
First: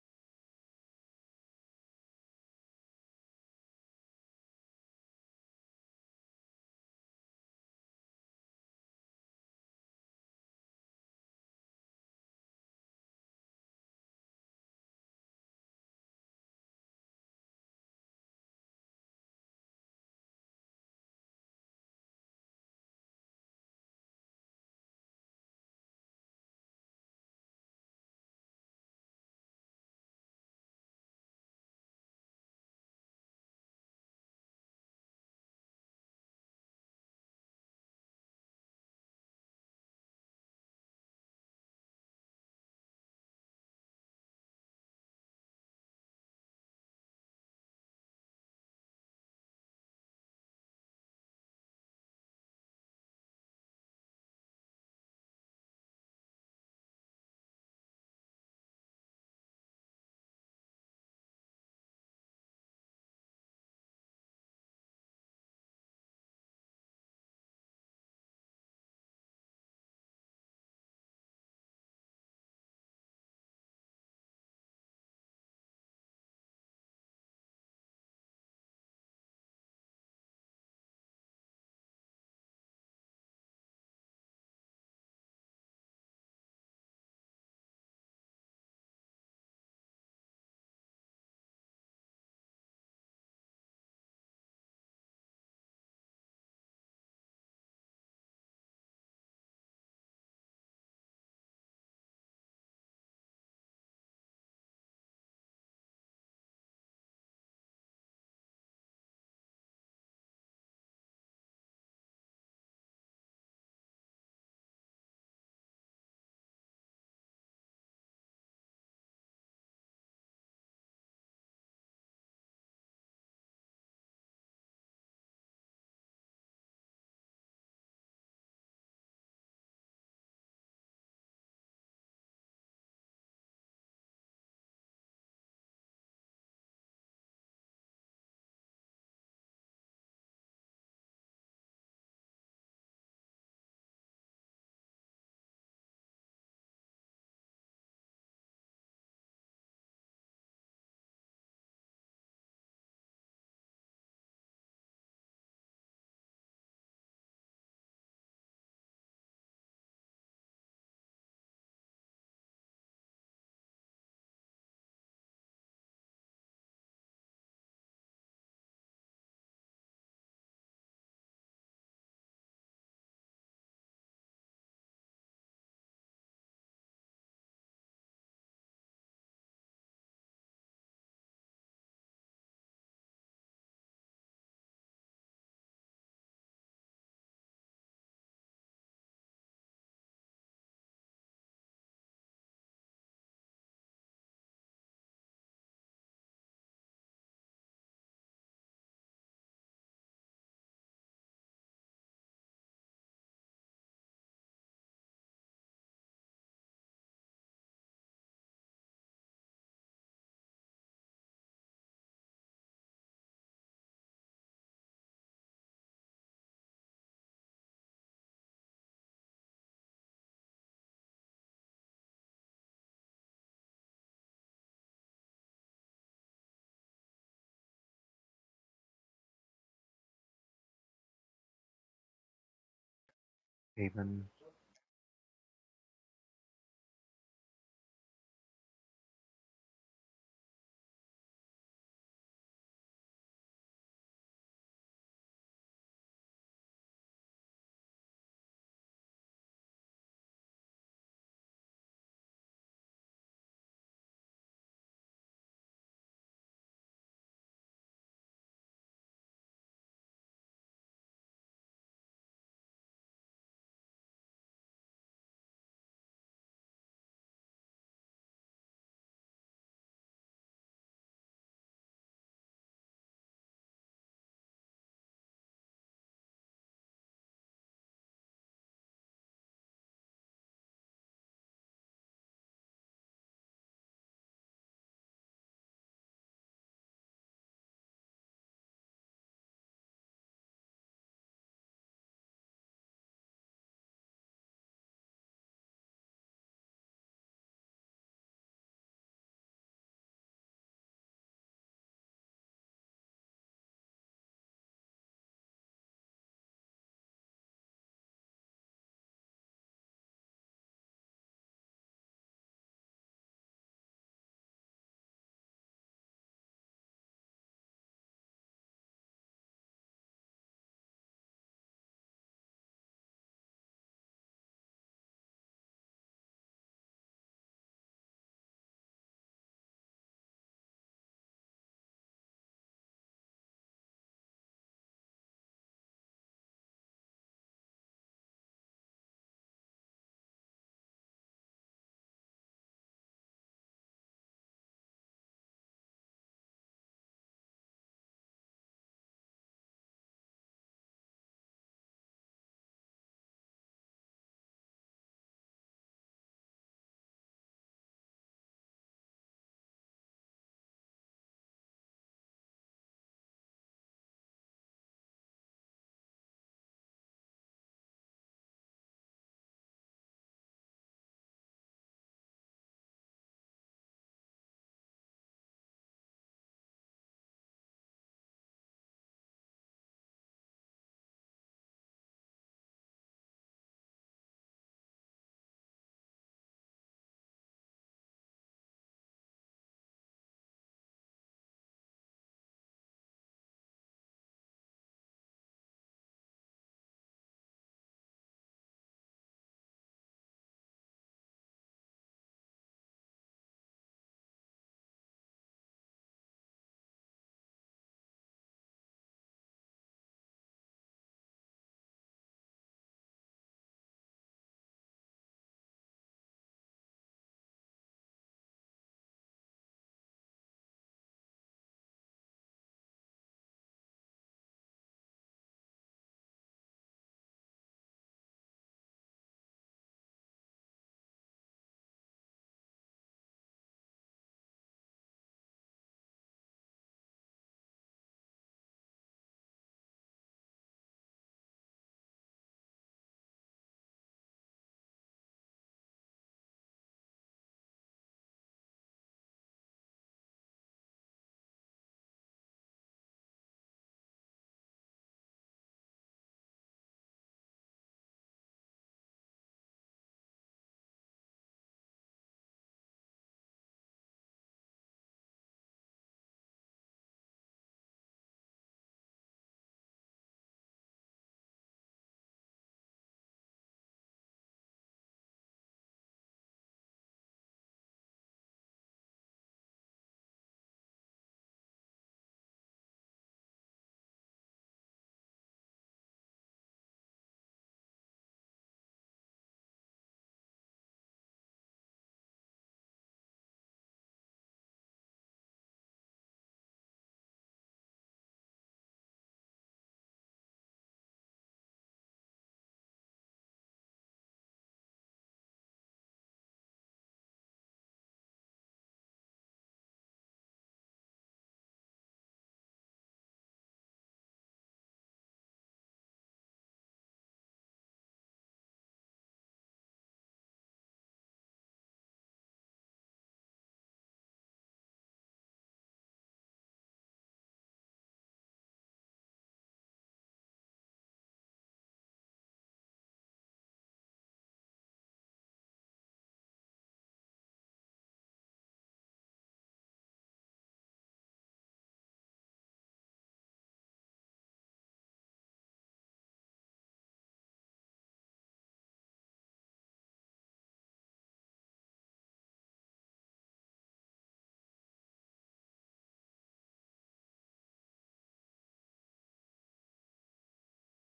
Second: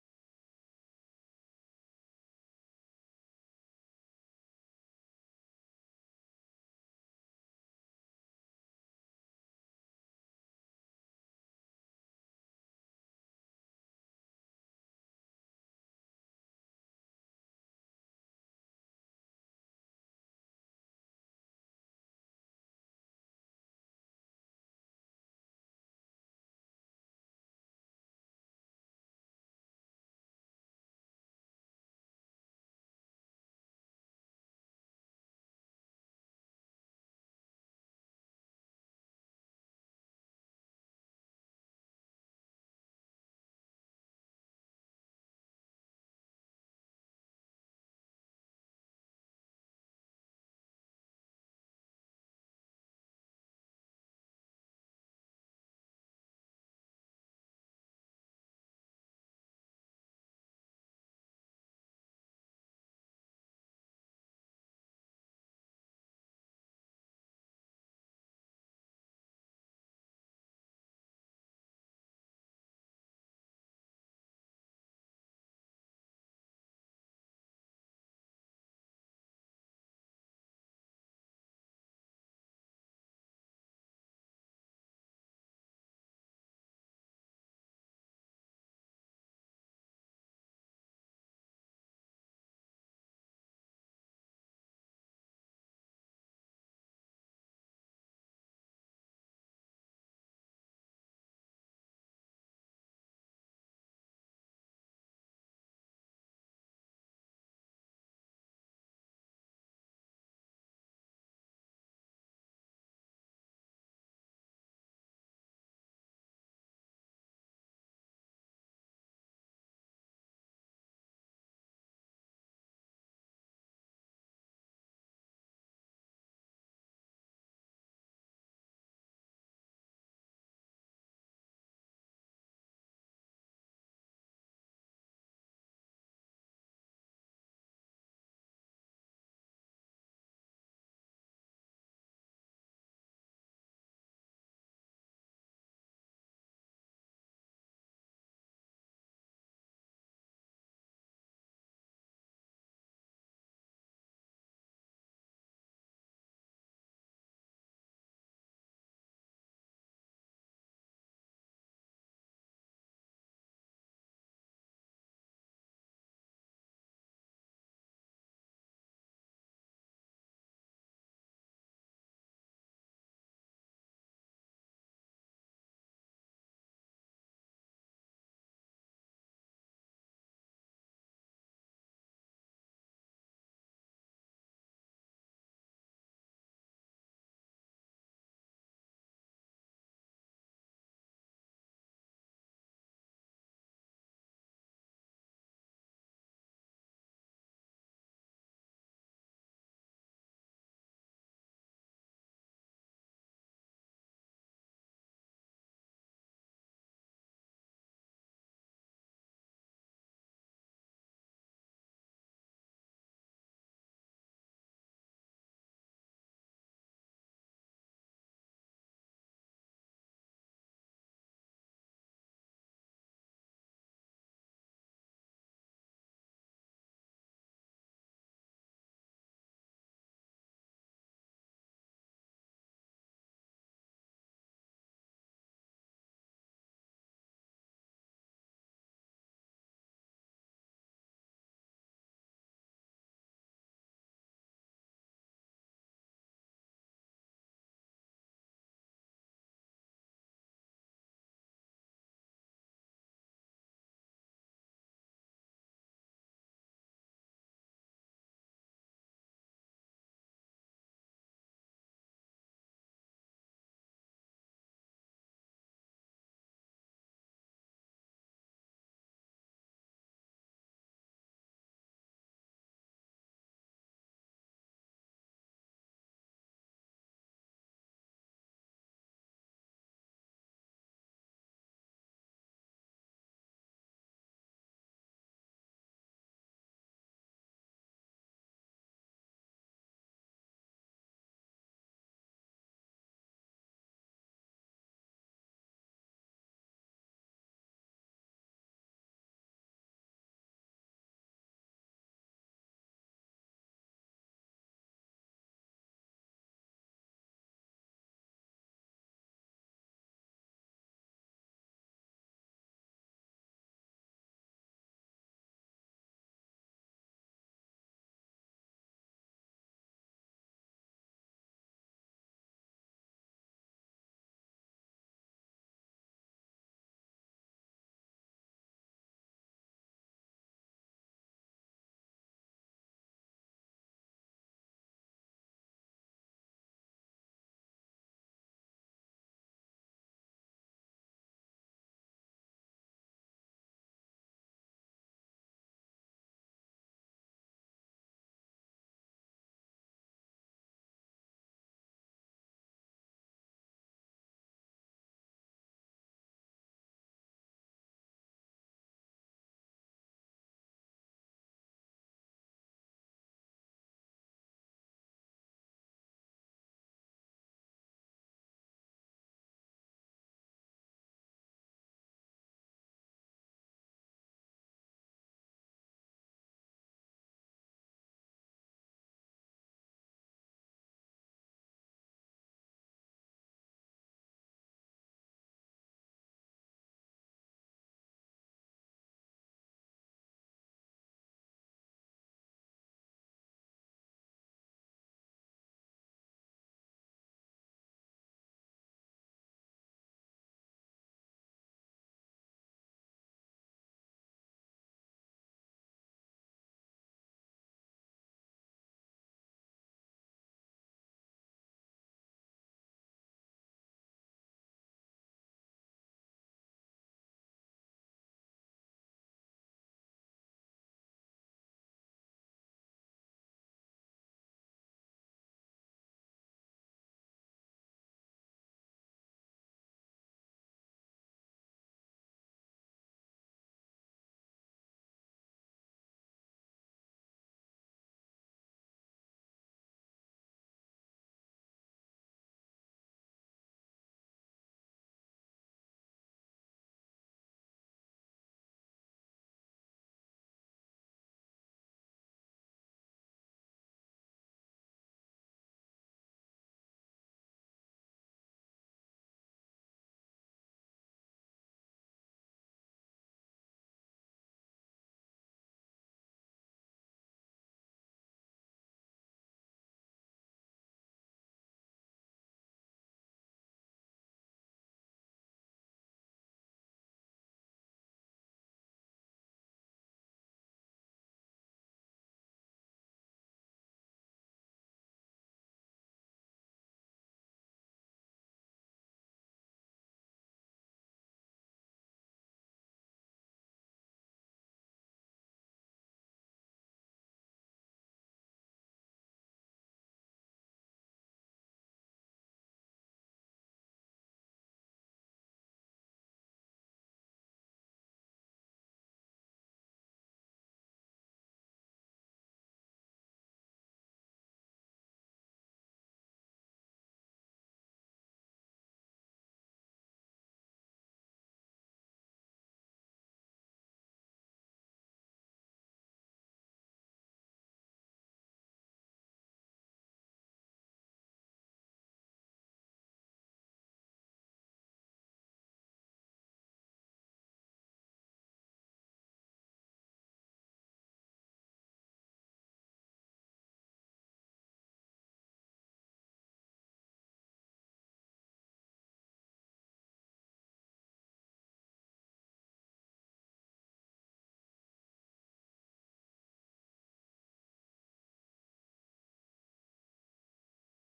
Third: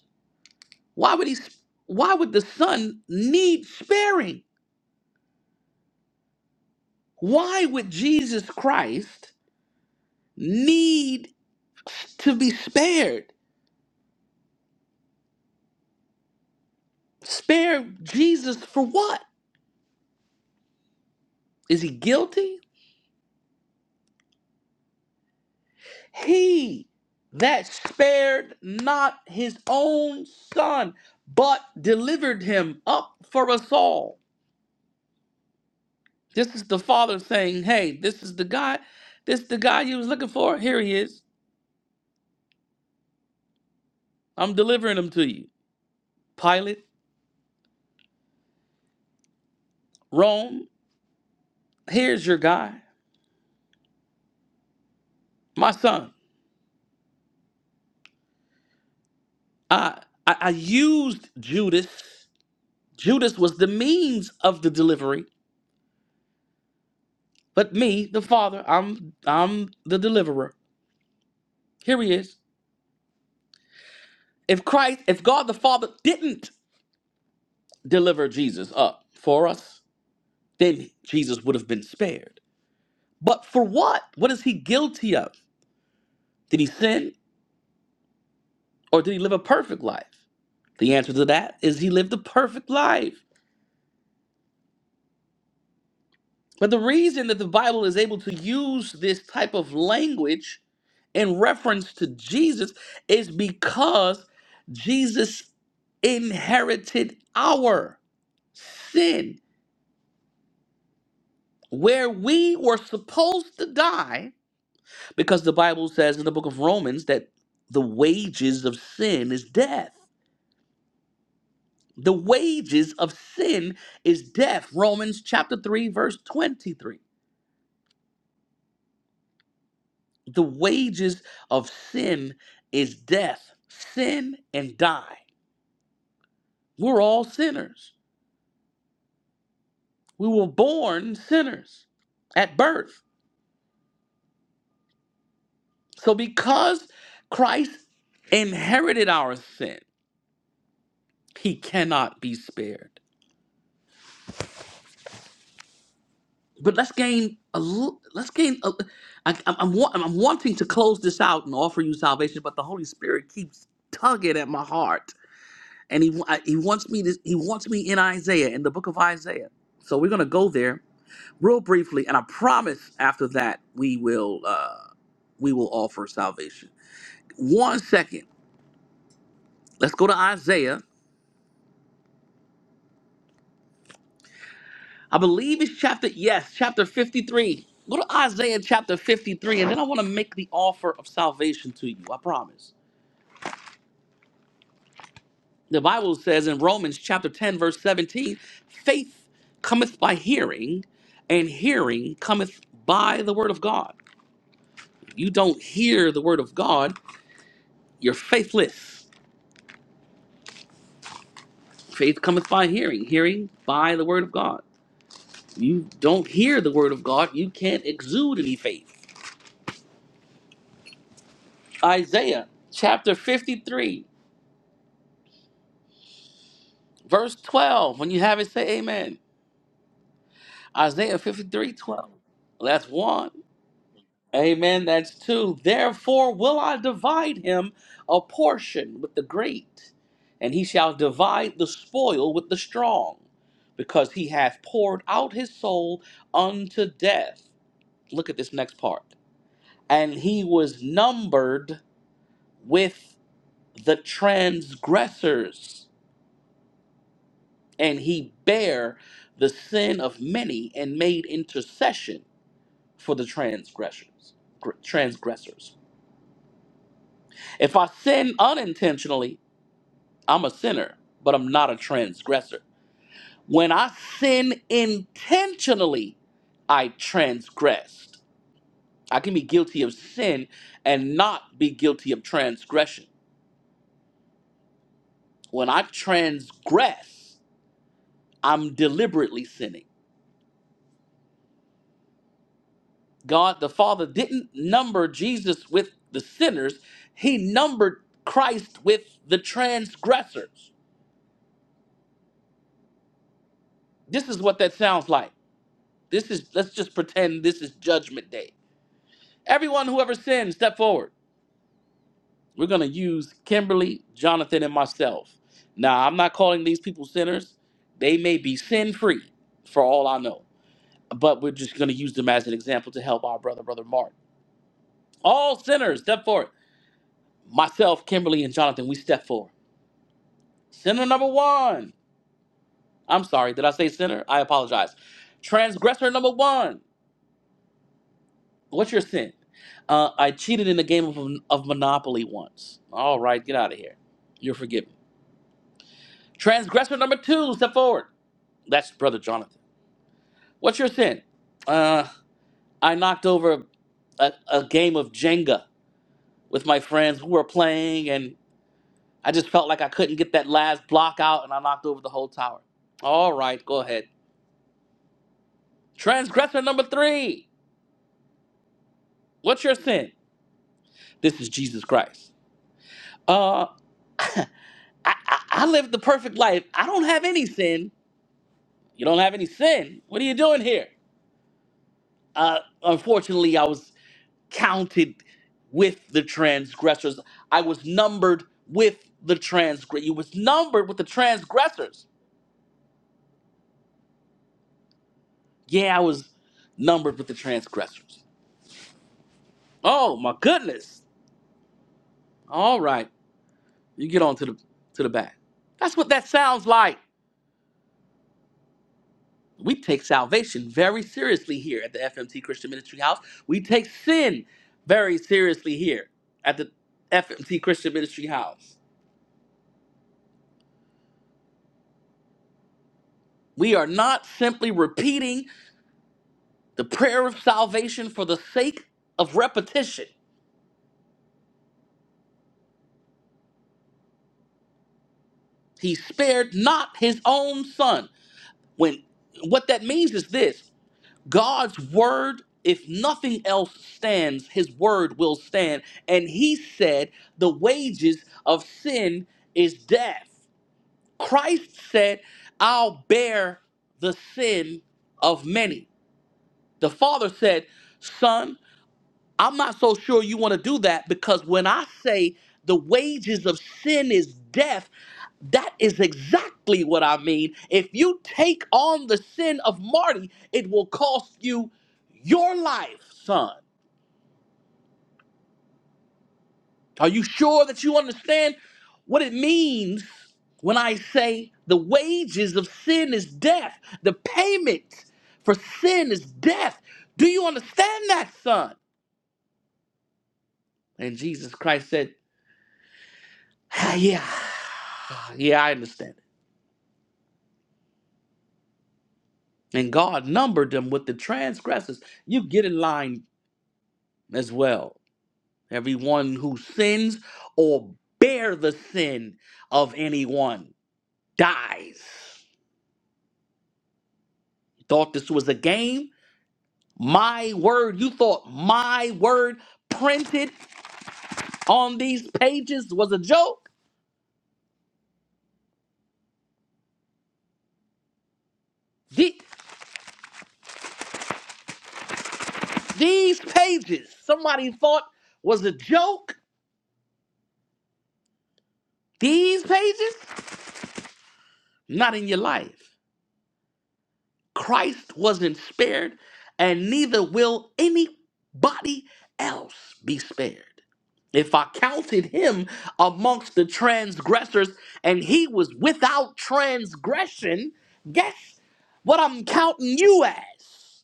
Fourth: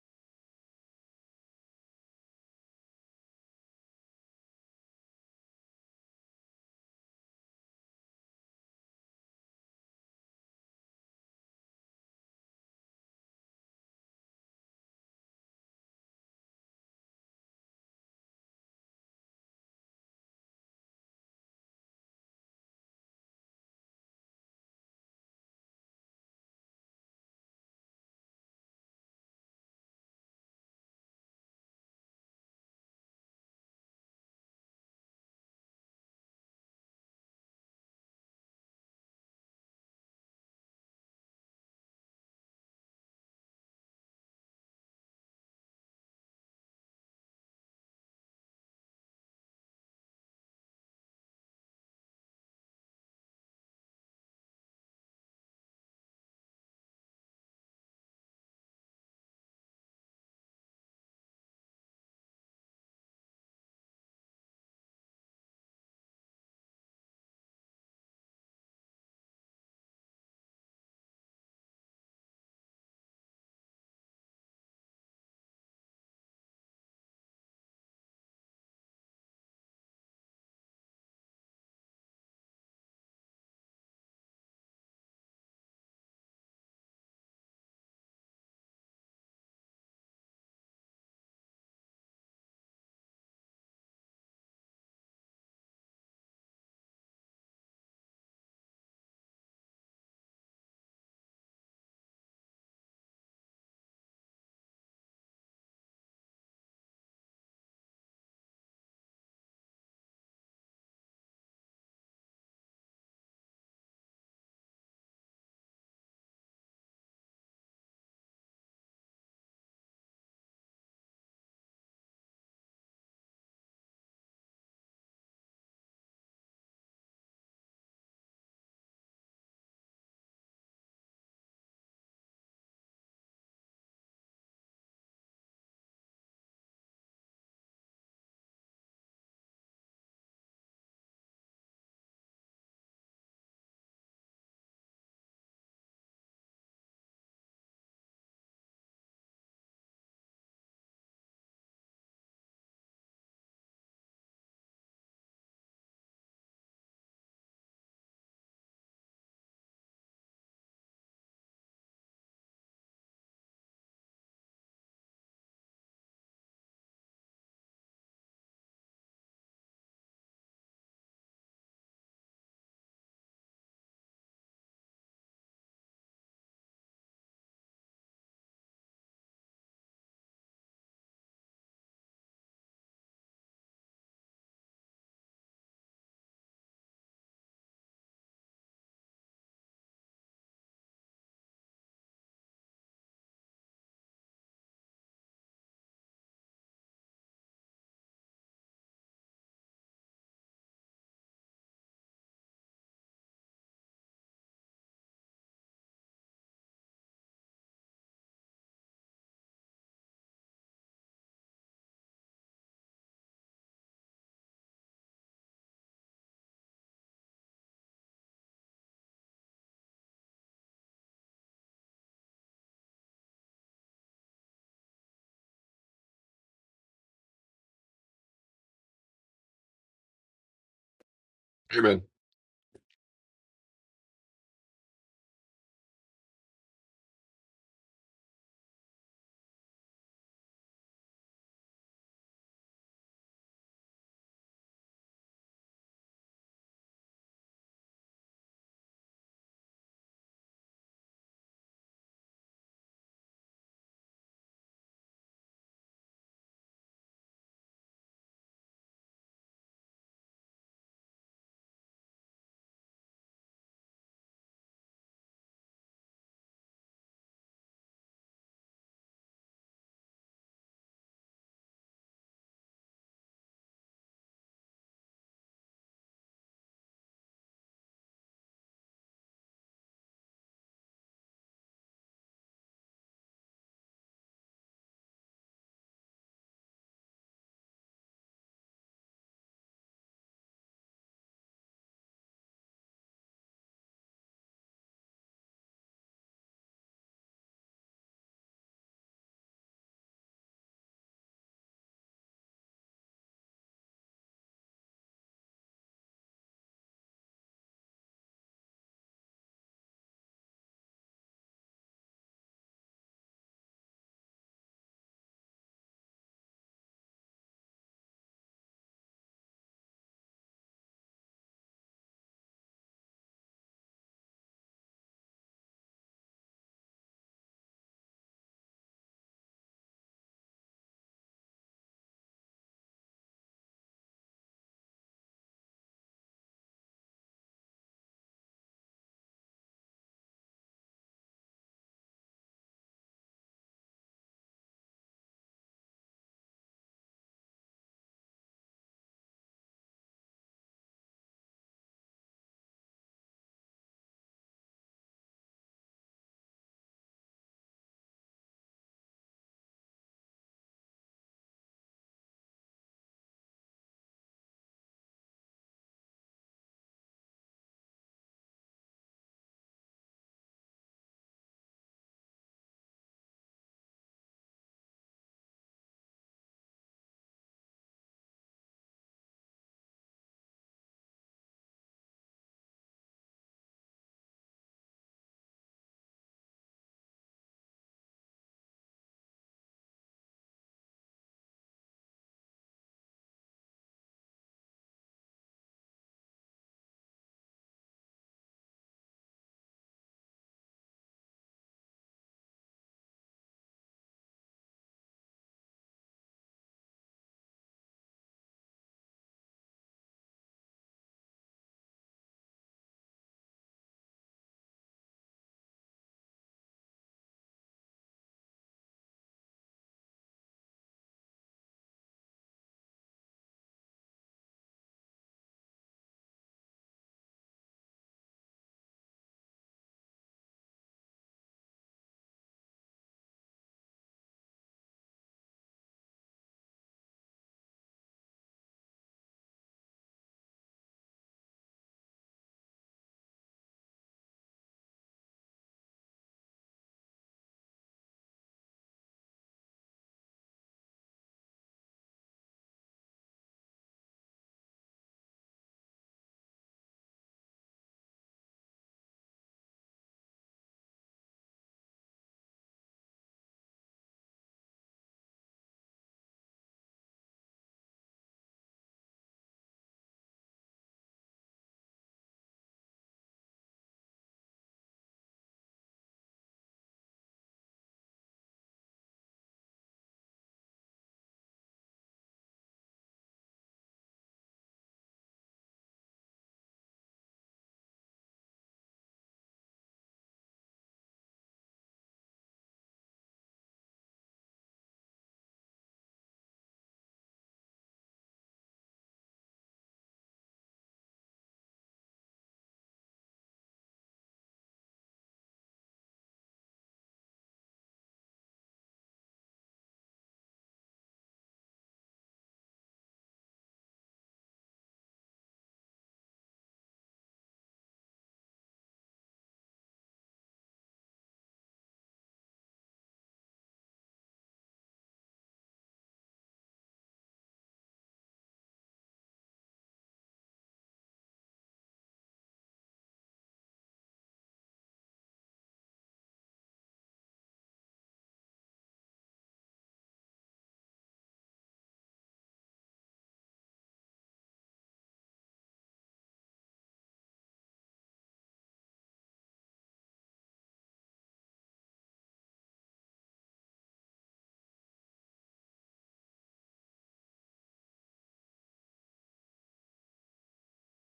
S1: why would he, s- why would the Son need sparing? Why would Jesus Christ need to be spared? Spared Jesus for what? Is he guilty? He that spared not his own son, but delivered him up for us all. This is the father saying, Hey, this is the guy, this is the guy you was looking for. Here he is. I'm delivering him to you. Pilate, Rome, here's your guy. My son. I I, I used Judas. Judas was the means of the delivery But me, the Father, I'm I'm the deliverer. Here he is. If Christ, if God the Father didn't deliver Jesus up for us, then Jesus would have been spared. But for what? What is he guilty of? Did he sin or did he live a perfect life? The answer to that is he lived a perfect life. But the reason that the Bible is able to use this type of language in reference to Jesus is because Jesus inherited our sin where we were supposed to die because the Bible says in the book of Romans that the wages of sin is death. The wages of sin is death. Romans chapter 3 verse 23. The wages of sin is death. Sin and die. We're all sinners. We were born sinners at birth. So because Christ inherited our sin, he cannot be spared. But let's gain a l- let's gain a, I, I'm, I'm, wa- I'm wanting to close this out and offer you salvation, but the Holy Spirit keeps tugging at my heart, and he wa- he wants me to he wants me in Isaiah in the book of Isaiah. So we're gonna go there real briefly, and I promise after that we will uh, we will offer salvation. One second, let's go to Isaiah. I believe it's chapter yes, chapter fifty three. Go to Isaiah chapter fifty three, and then I want to make the offer of salvation to you. I promise. The Bible says in Romans chapter ten verse seventeen, faith cometh by hearing, and hearing cometh by the word of God. You don't hear the word of God, you're faithless. Faith cometh by hearing, hearing by the word of God. You don't hear the word of God, you can't exude any faith. Isaiah chapter 53, verse 12. When you have it, say amen. Isaiah 53
S2: Amen.
S1: twelve. That's one.
S3: Amen.
S1: Amen. That's two. Therefore will I divide him a portion with the great, and he shall divide the spoil with the strong, because he hath poured out his soul unto death. Look at this next part. and he was numbered with the transgressors, and he bare the sin of many and made intercession for the transgressors. gr- Transgressors. If I sin unintentionally, I'm a sinner, but I'm not a transgressor. When I sin intentionally, I transgressed. I can be guilty of sin and not be guilty of transgression. When I transgress, I'm deliberately sinning. God the Father didn't number Jesus with the sinners, He numbered Christ with the transgressors. This is what that sounds like. This is, let's just pretend this is Judgment Day. Everyone who ever sinned, step forward. We're going to use Kimberly, Jonathan, and myself. Now, I'm not calling these people sinners. They may be sin free for all I know, but we're just going to use them as an example to help our brother, Brother Mark. All sinners, step forward. myself, Kimberly, and Jonathan, we step forward. Sinner number one. I'm sorry, did I say sinner? I apologize. Transgressor number one. What's your sin? Uh, I cheated in the game of, of Monopoly once. All right, get out of here. You're forgiven. Transgressor number two, step forward. That's Brother Jonathan. What's your sin? Uh, I knocked over a, a game of Jenga with my friends who were playing, and I just felt like I couldn't get that last block out, and I knocked over the whole tower. All right, go ahead. Transgressor number three. What's your sin? This is Jesus Christ. Uh, I, I, I live the perfect life. I don't have any sin. You don't have any sin. What are you doing here? Uh, unfortunately, I was counted with the transgressors. I was numbered with the transgress. You was numbered with the transgressors. Yeah, I was numbered with the transgressors. Oh my goodness. All right, you get on to the to the back. That's what that sounds like. we take salvation very seriously here at the FMT Christian Ministry House. We take sin very seriously here at the FMT Christian Ministry House. We are not simply repeating the prayer of salvation for the sake of repetition. He spared not his own son. When what that means is this, God's word if nothing else stands, his word will stand. And he said, the wages of sin is death. Christ said, I'll bear the sin of many. The Father said, Son, I'm not so sure you want to do that because when I say the wages of sin is death, that is exactly what I mean. If you take on the sin of Marty, it will cost you your life, son. Are you sure that you understand what it means when I say the wages of sin is death? The payment for sin is death. Do you understand that, son? And Jesus Christ said, "Ah, Yeah, yeah, I understand. it." And God numbered them with the transgressors. You get in line as well. Everyone who sins or bear the sin of anyone dies. Thought this was a game? My word, you thought my word printed on these pages was a joke? The- these pages, somebody thought was a joke? These pages? Not in your life. Christ wasn't spared, and neither will anybody else be spared. If I counted him amongst the transgressors and he was without transgression, guess what I'm counting you as?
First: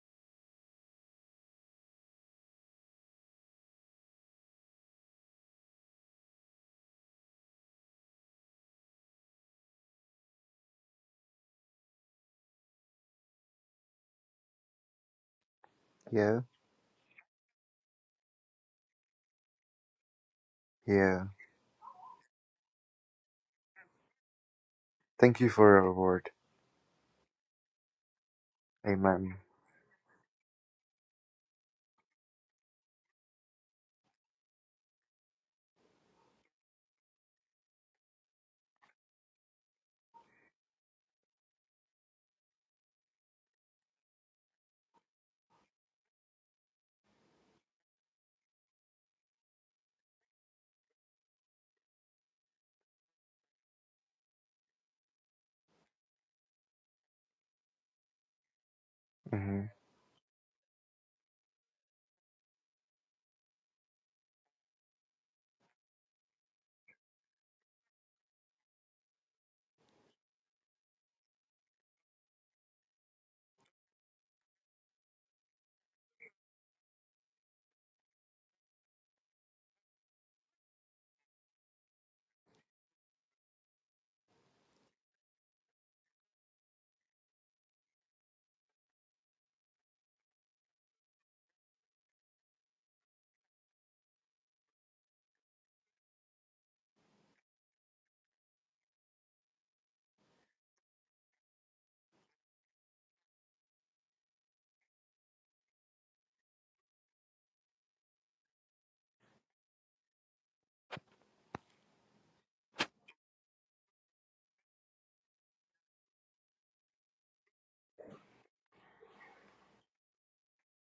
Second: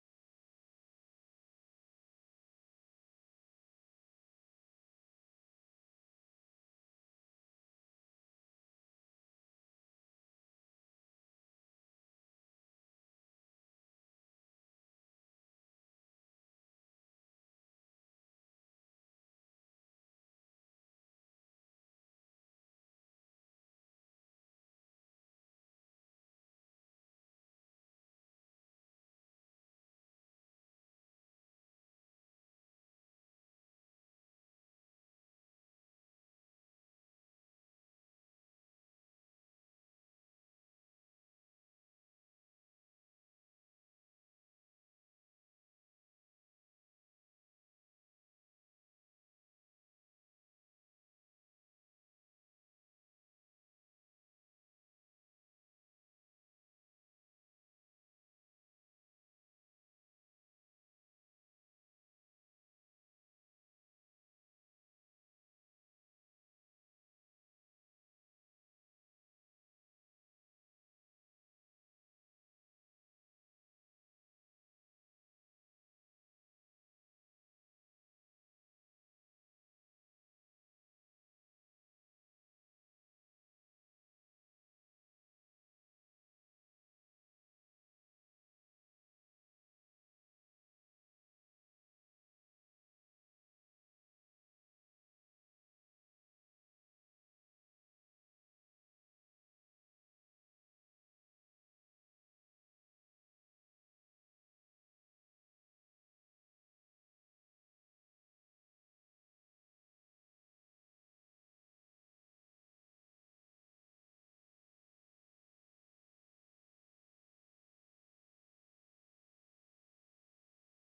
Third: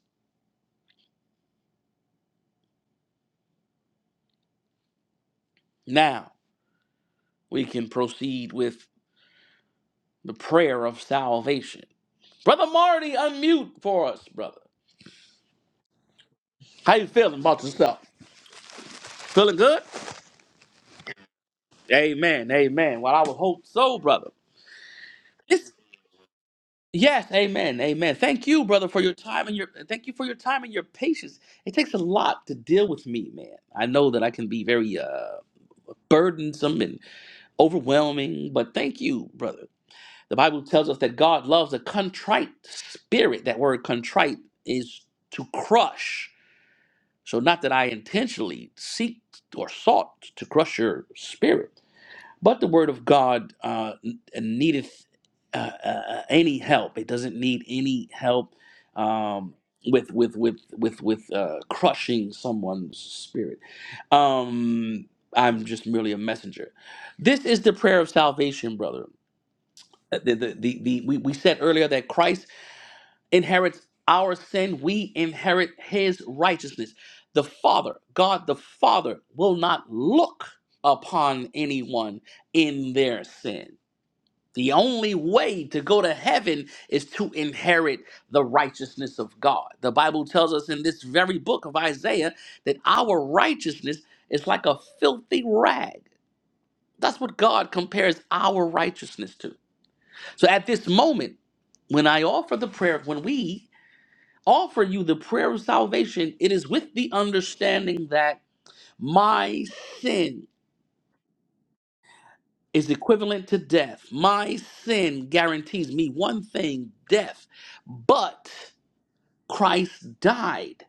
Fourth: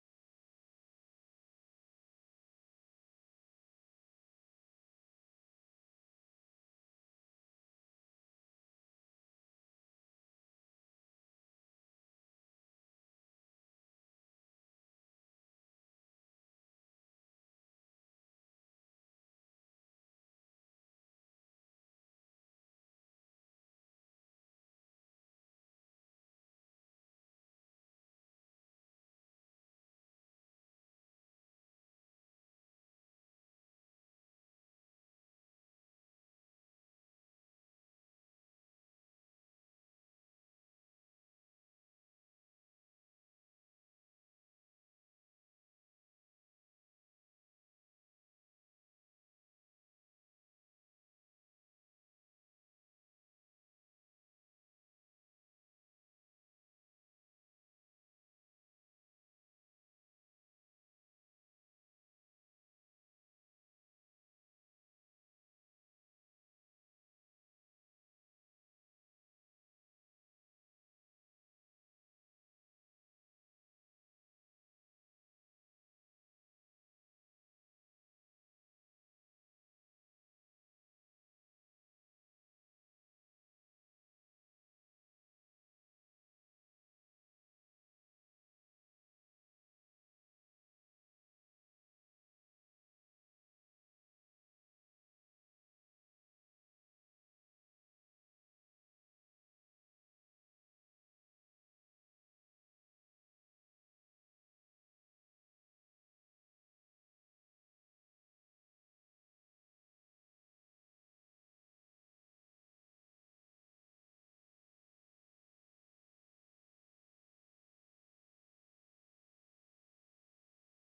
S1: Now we can proceed with the prayer of salvation. Brother Marty, unmute for us, brother.
S3: Yeah.
S1: How you feeling about yourself? Feeling good?
S3: Yeah.
S1: Amen. Amen. Well, I would hope so, brother.
S3: Thank you
S1: It's,
S3: for your word.
S1: yes, amen. Amen. Thank you, brother, for your
S3: Amen.
S1: time and your thank you for your time and your patience. It takes a lot to deal with me, man. I know that I can be very uh burdensome and overwhelming, but thank you, brother. The Bible tells us that God loves a contrite spirit. That word contrite is to crush. So, not that I intentionally seek or sought to crush your spirit, but the word of God uh, n- needeth uh, uh, any help. It doesn't need any help um,
S3: Mhm.
S1: with with with with with uh, crushing someone's spirit. Um, I'm just merely a messenger. This is the prayer of salvation, brother uh, The, the, the, the, we, we said earlier that Christ inherits our sin, we inherit his righteousness. The Father, God the Father, will not look upon anyone in their sin. The only way to go to heaven is to inherit the righteousness of God. The Bible tells us in this very book of Isaiah that our righteousness is like a filthy rag. That's what God compares our righteousness to. So at this moment, when I offer the prayer, when we offer you the prayer of salvation, it is with the understanding that my sin is equivalent to death. My sin guarantees me one thing death. But Christ died.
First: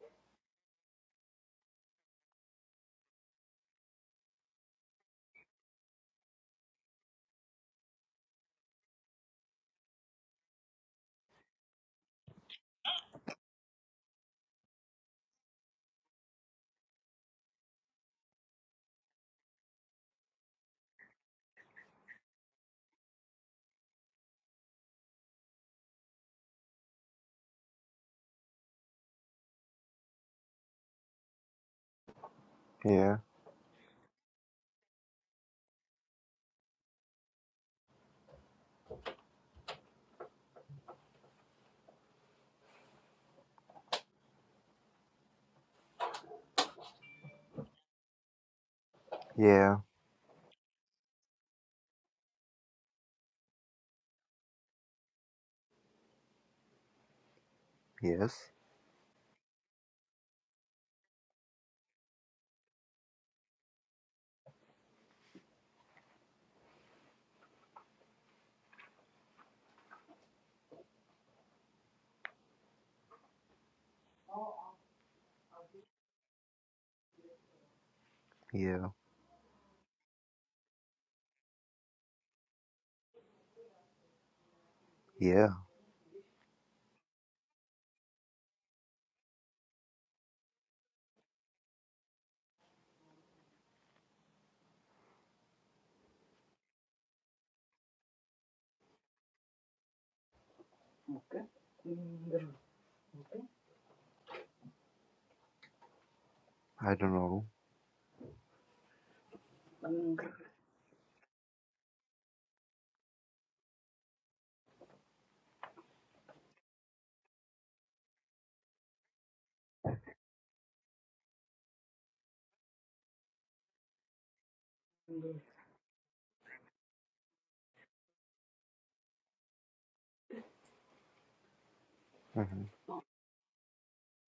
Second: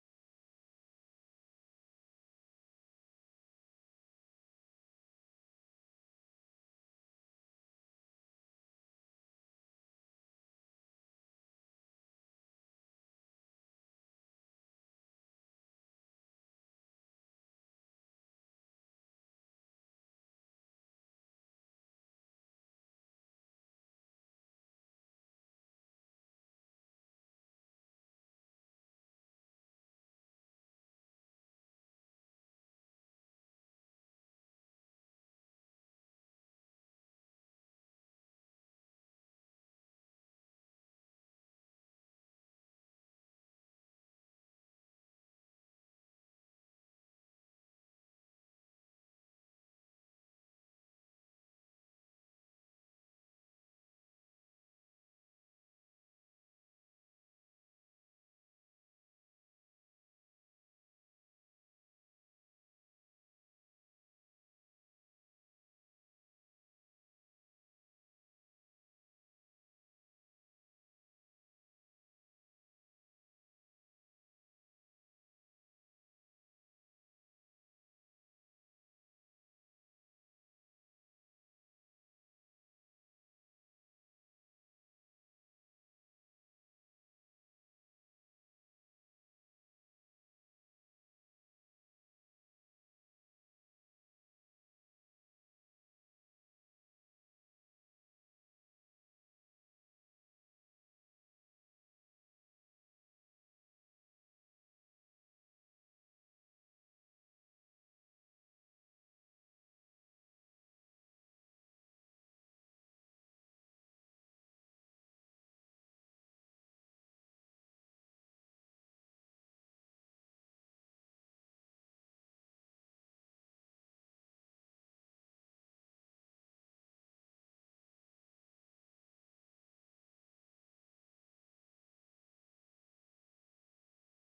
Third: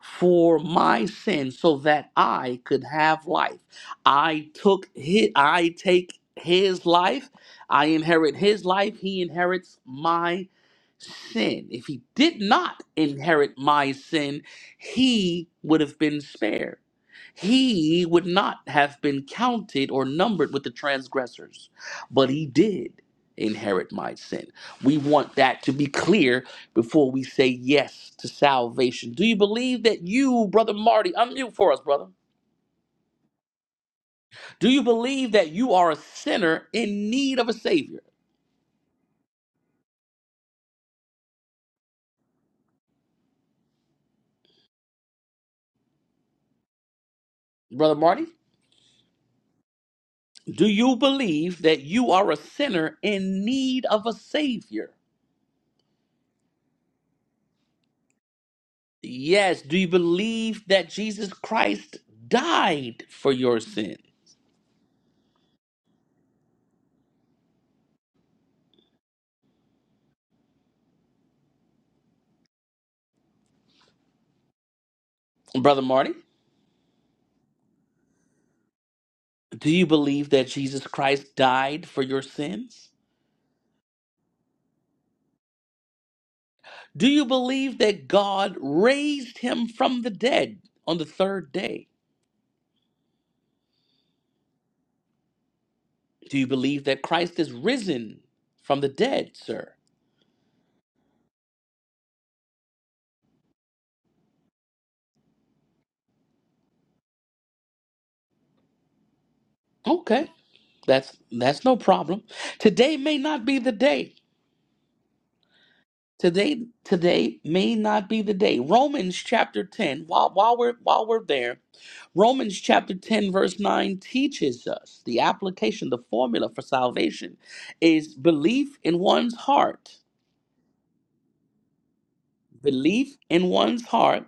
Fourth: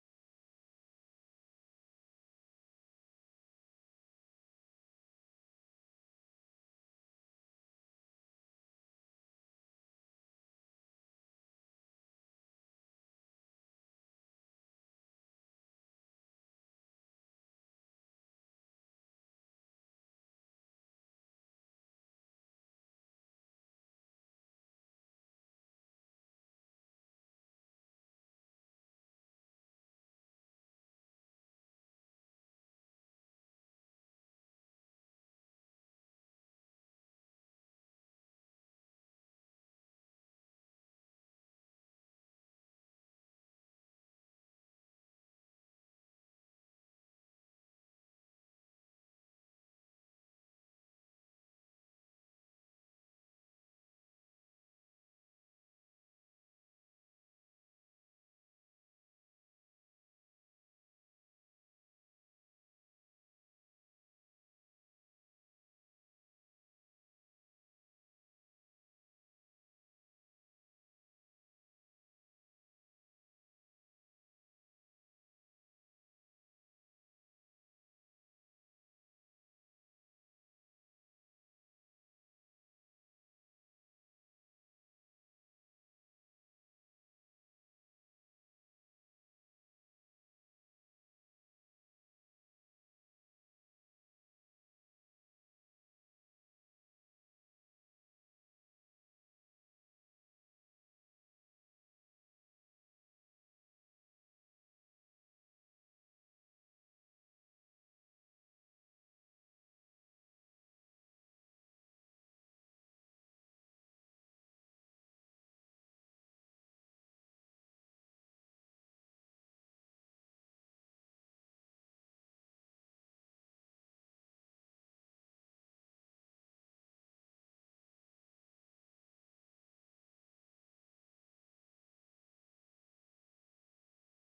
S1: for my sin so that I could have life. I took his, I take his life, I inherit his life, he inherits my sin. If he did not inherit my sin, he would have been spared. He would not have been counted or numbered with the transgressors, but he did inherit my sin. We want that to be clear before we say yes to salvation? Do you believe that you, Brother Marty, unmute for us, brother?
S3: Yeah.
S1: Do you believe that you are a sinner in need of a Savior? Brother Marty,
S3: Yeah.
S1: do you believe that you are a sinner in need of a Savior?
S3: Yes.
S1: Yes. Do you believe that Jesus Christ died for your sin? Brother Marty,
S3: Yeah.
S1: do you believe that Jesus Christ died for your sins?
S3: Yeah.
S1: Do you believe that God raised him from the dead on the third day? Do you believe that Christ is risen from the dead, sir?
S3: I don't know.
S1: Okay, that's that's no problem. Today may not be the day. Today today may not be the day. Romans chapter 10, while while we're while we're there, Romans chapter 10 verse 9 teaches us the application, the formula for salvation is belief in one's heart.
S3: Mhm.
S1: Belief in one's heart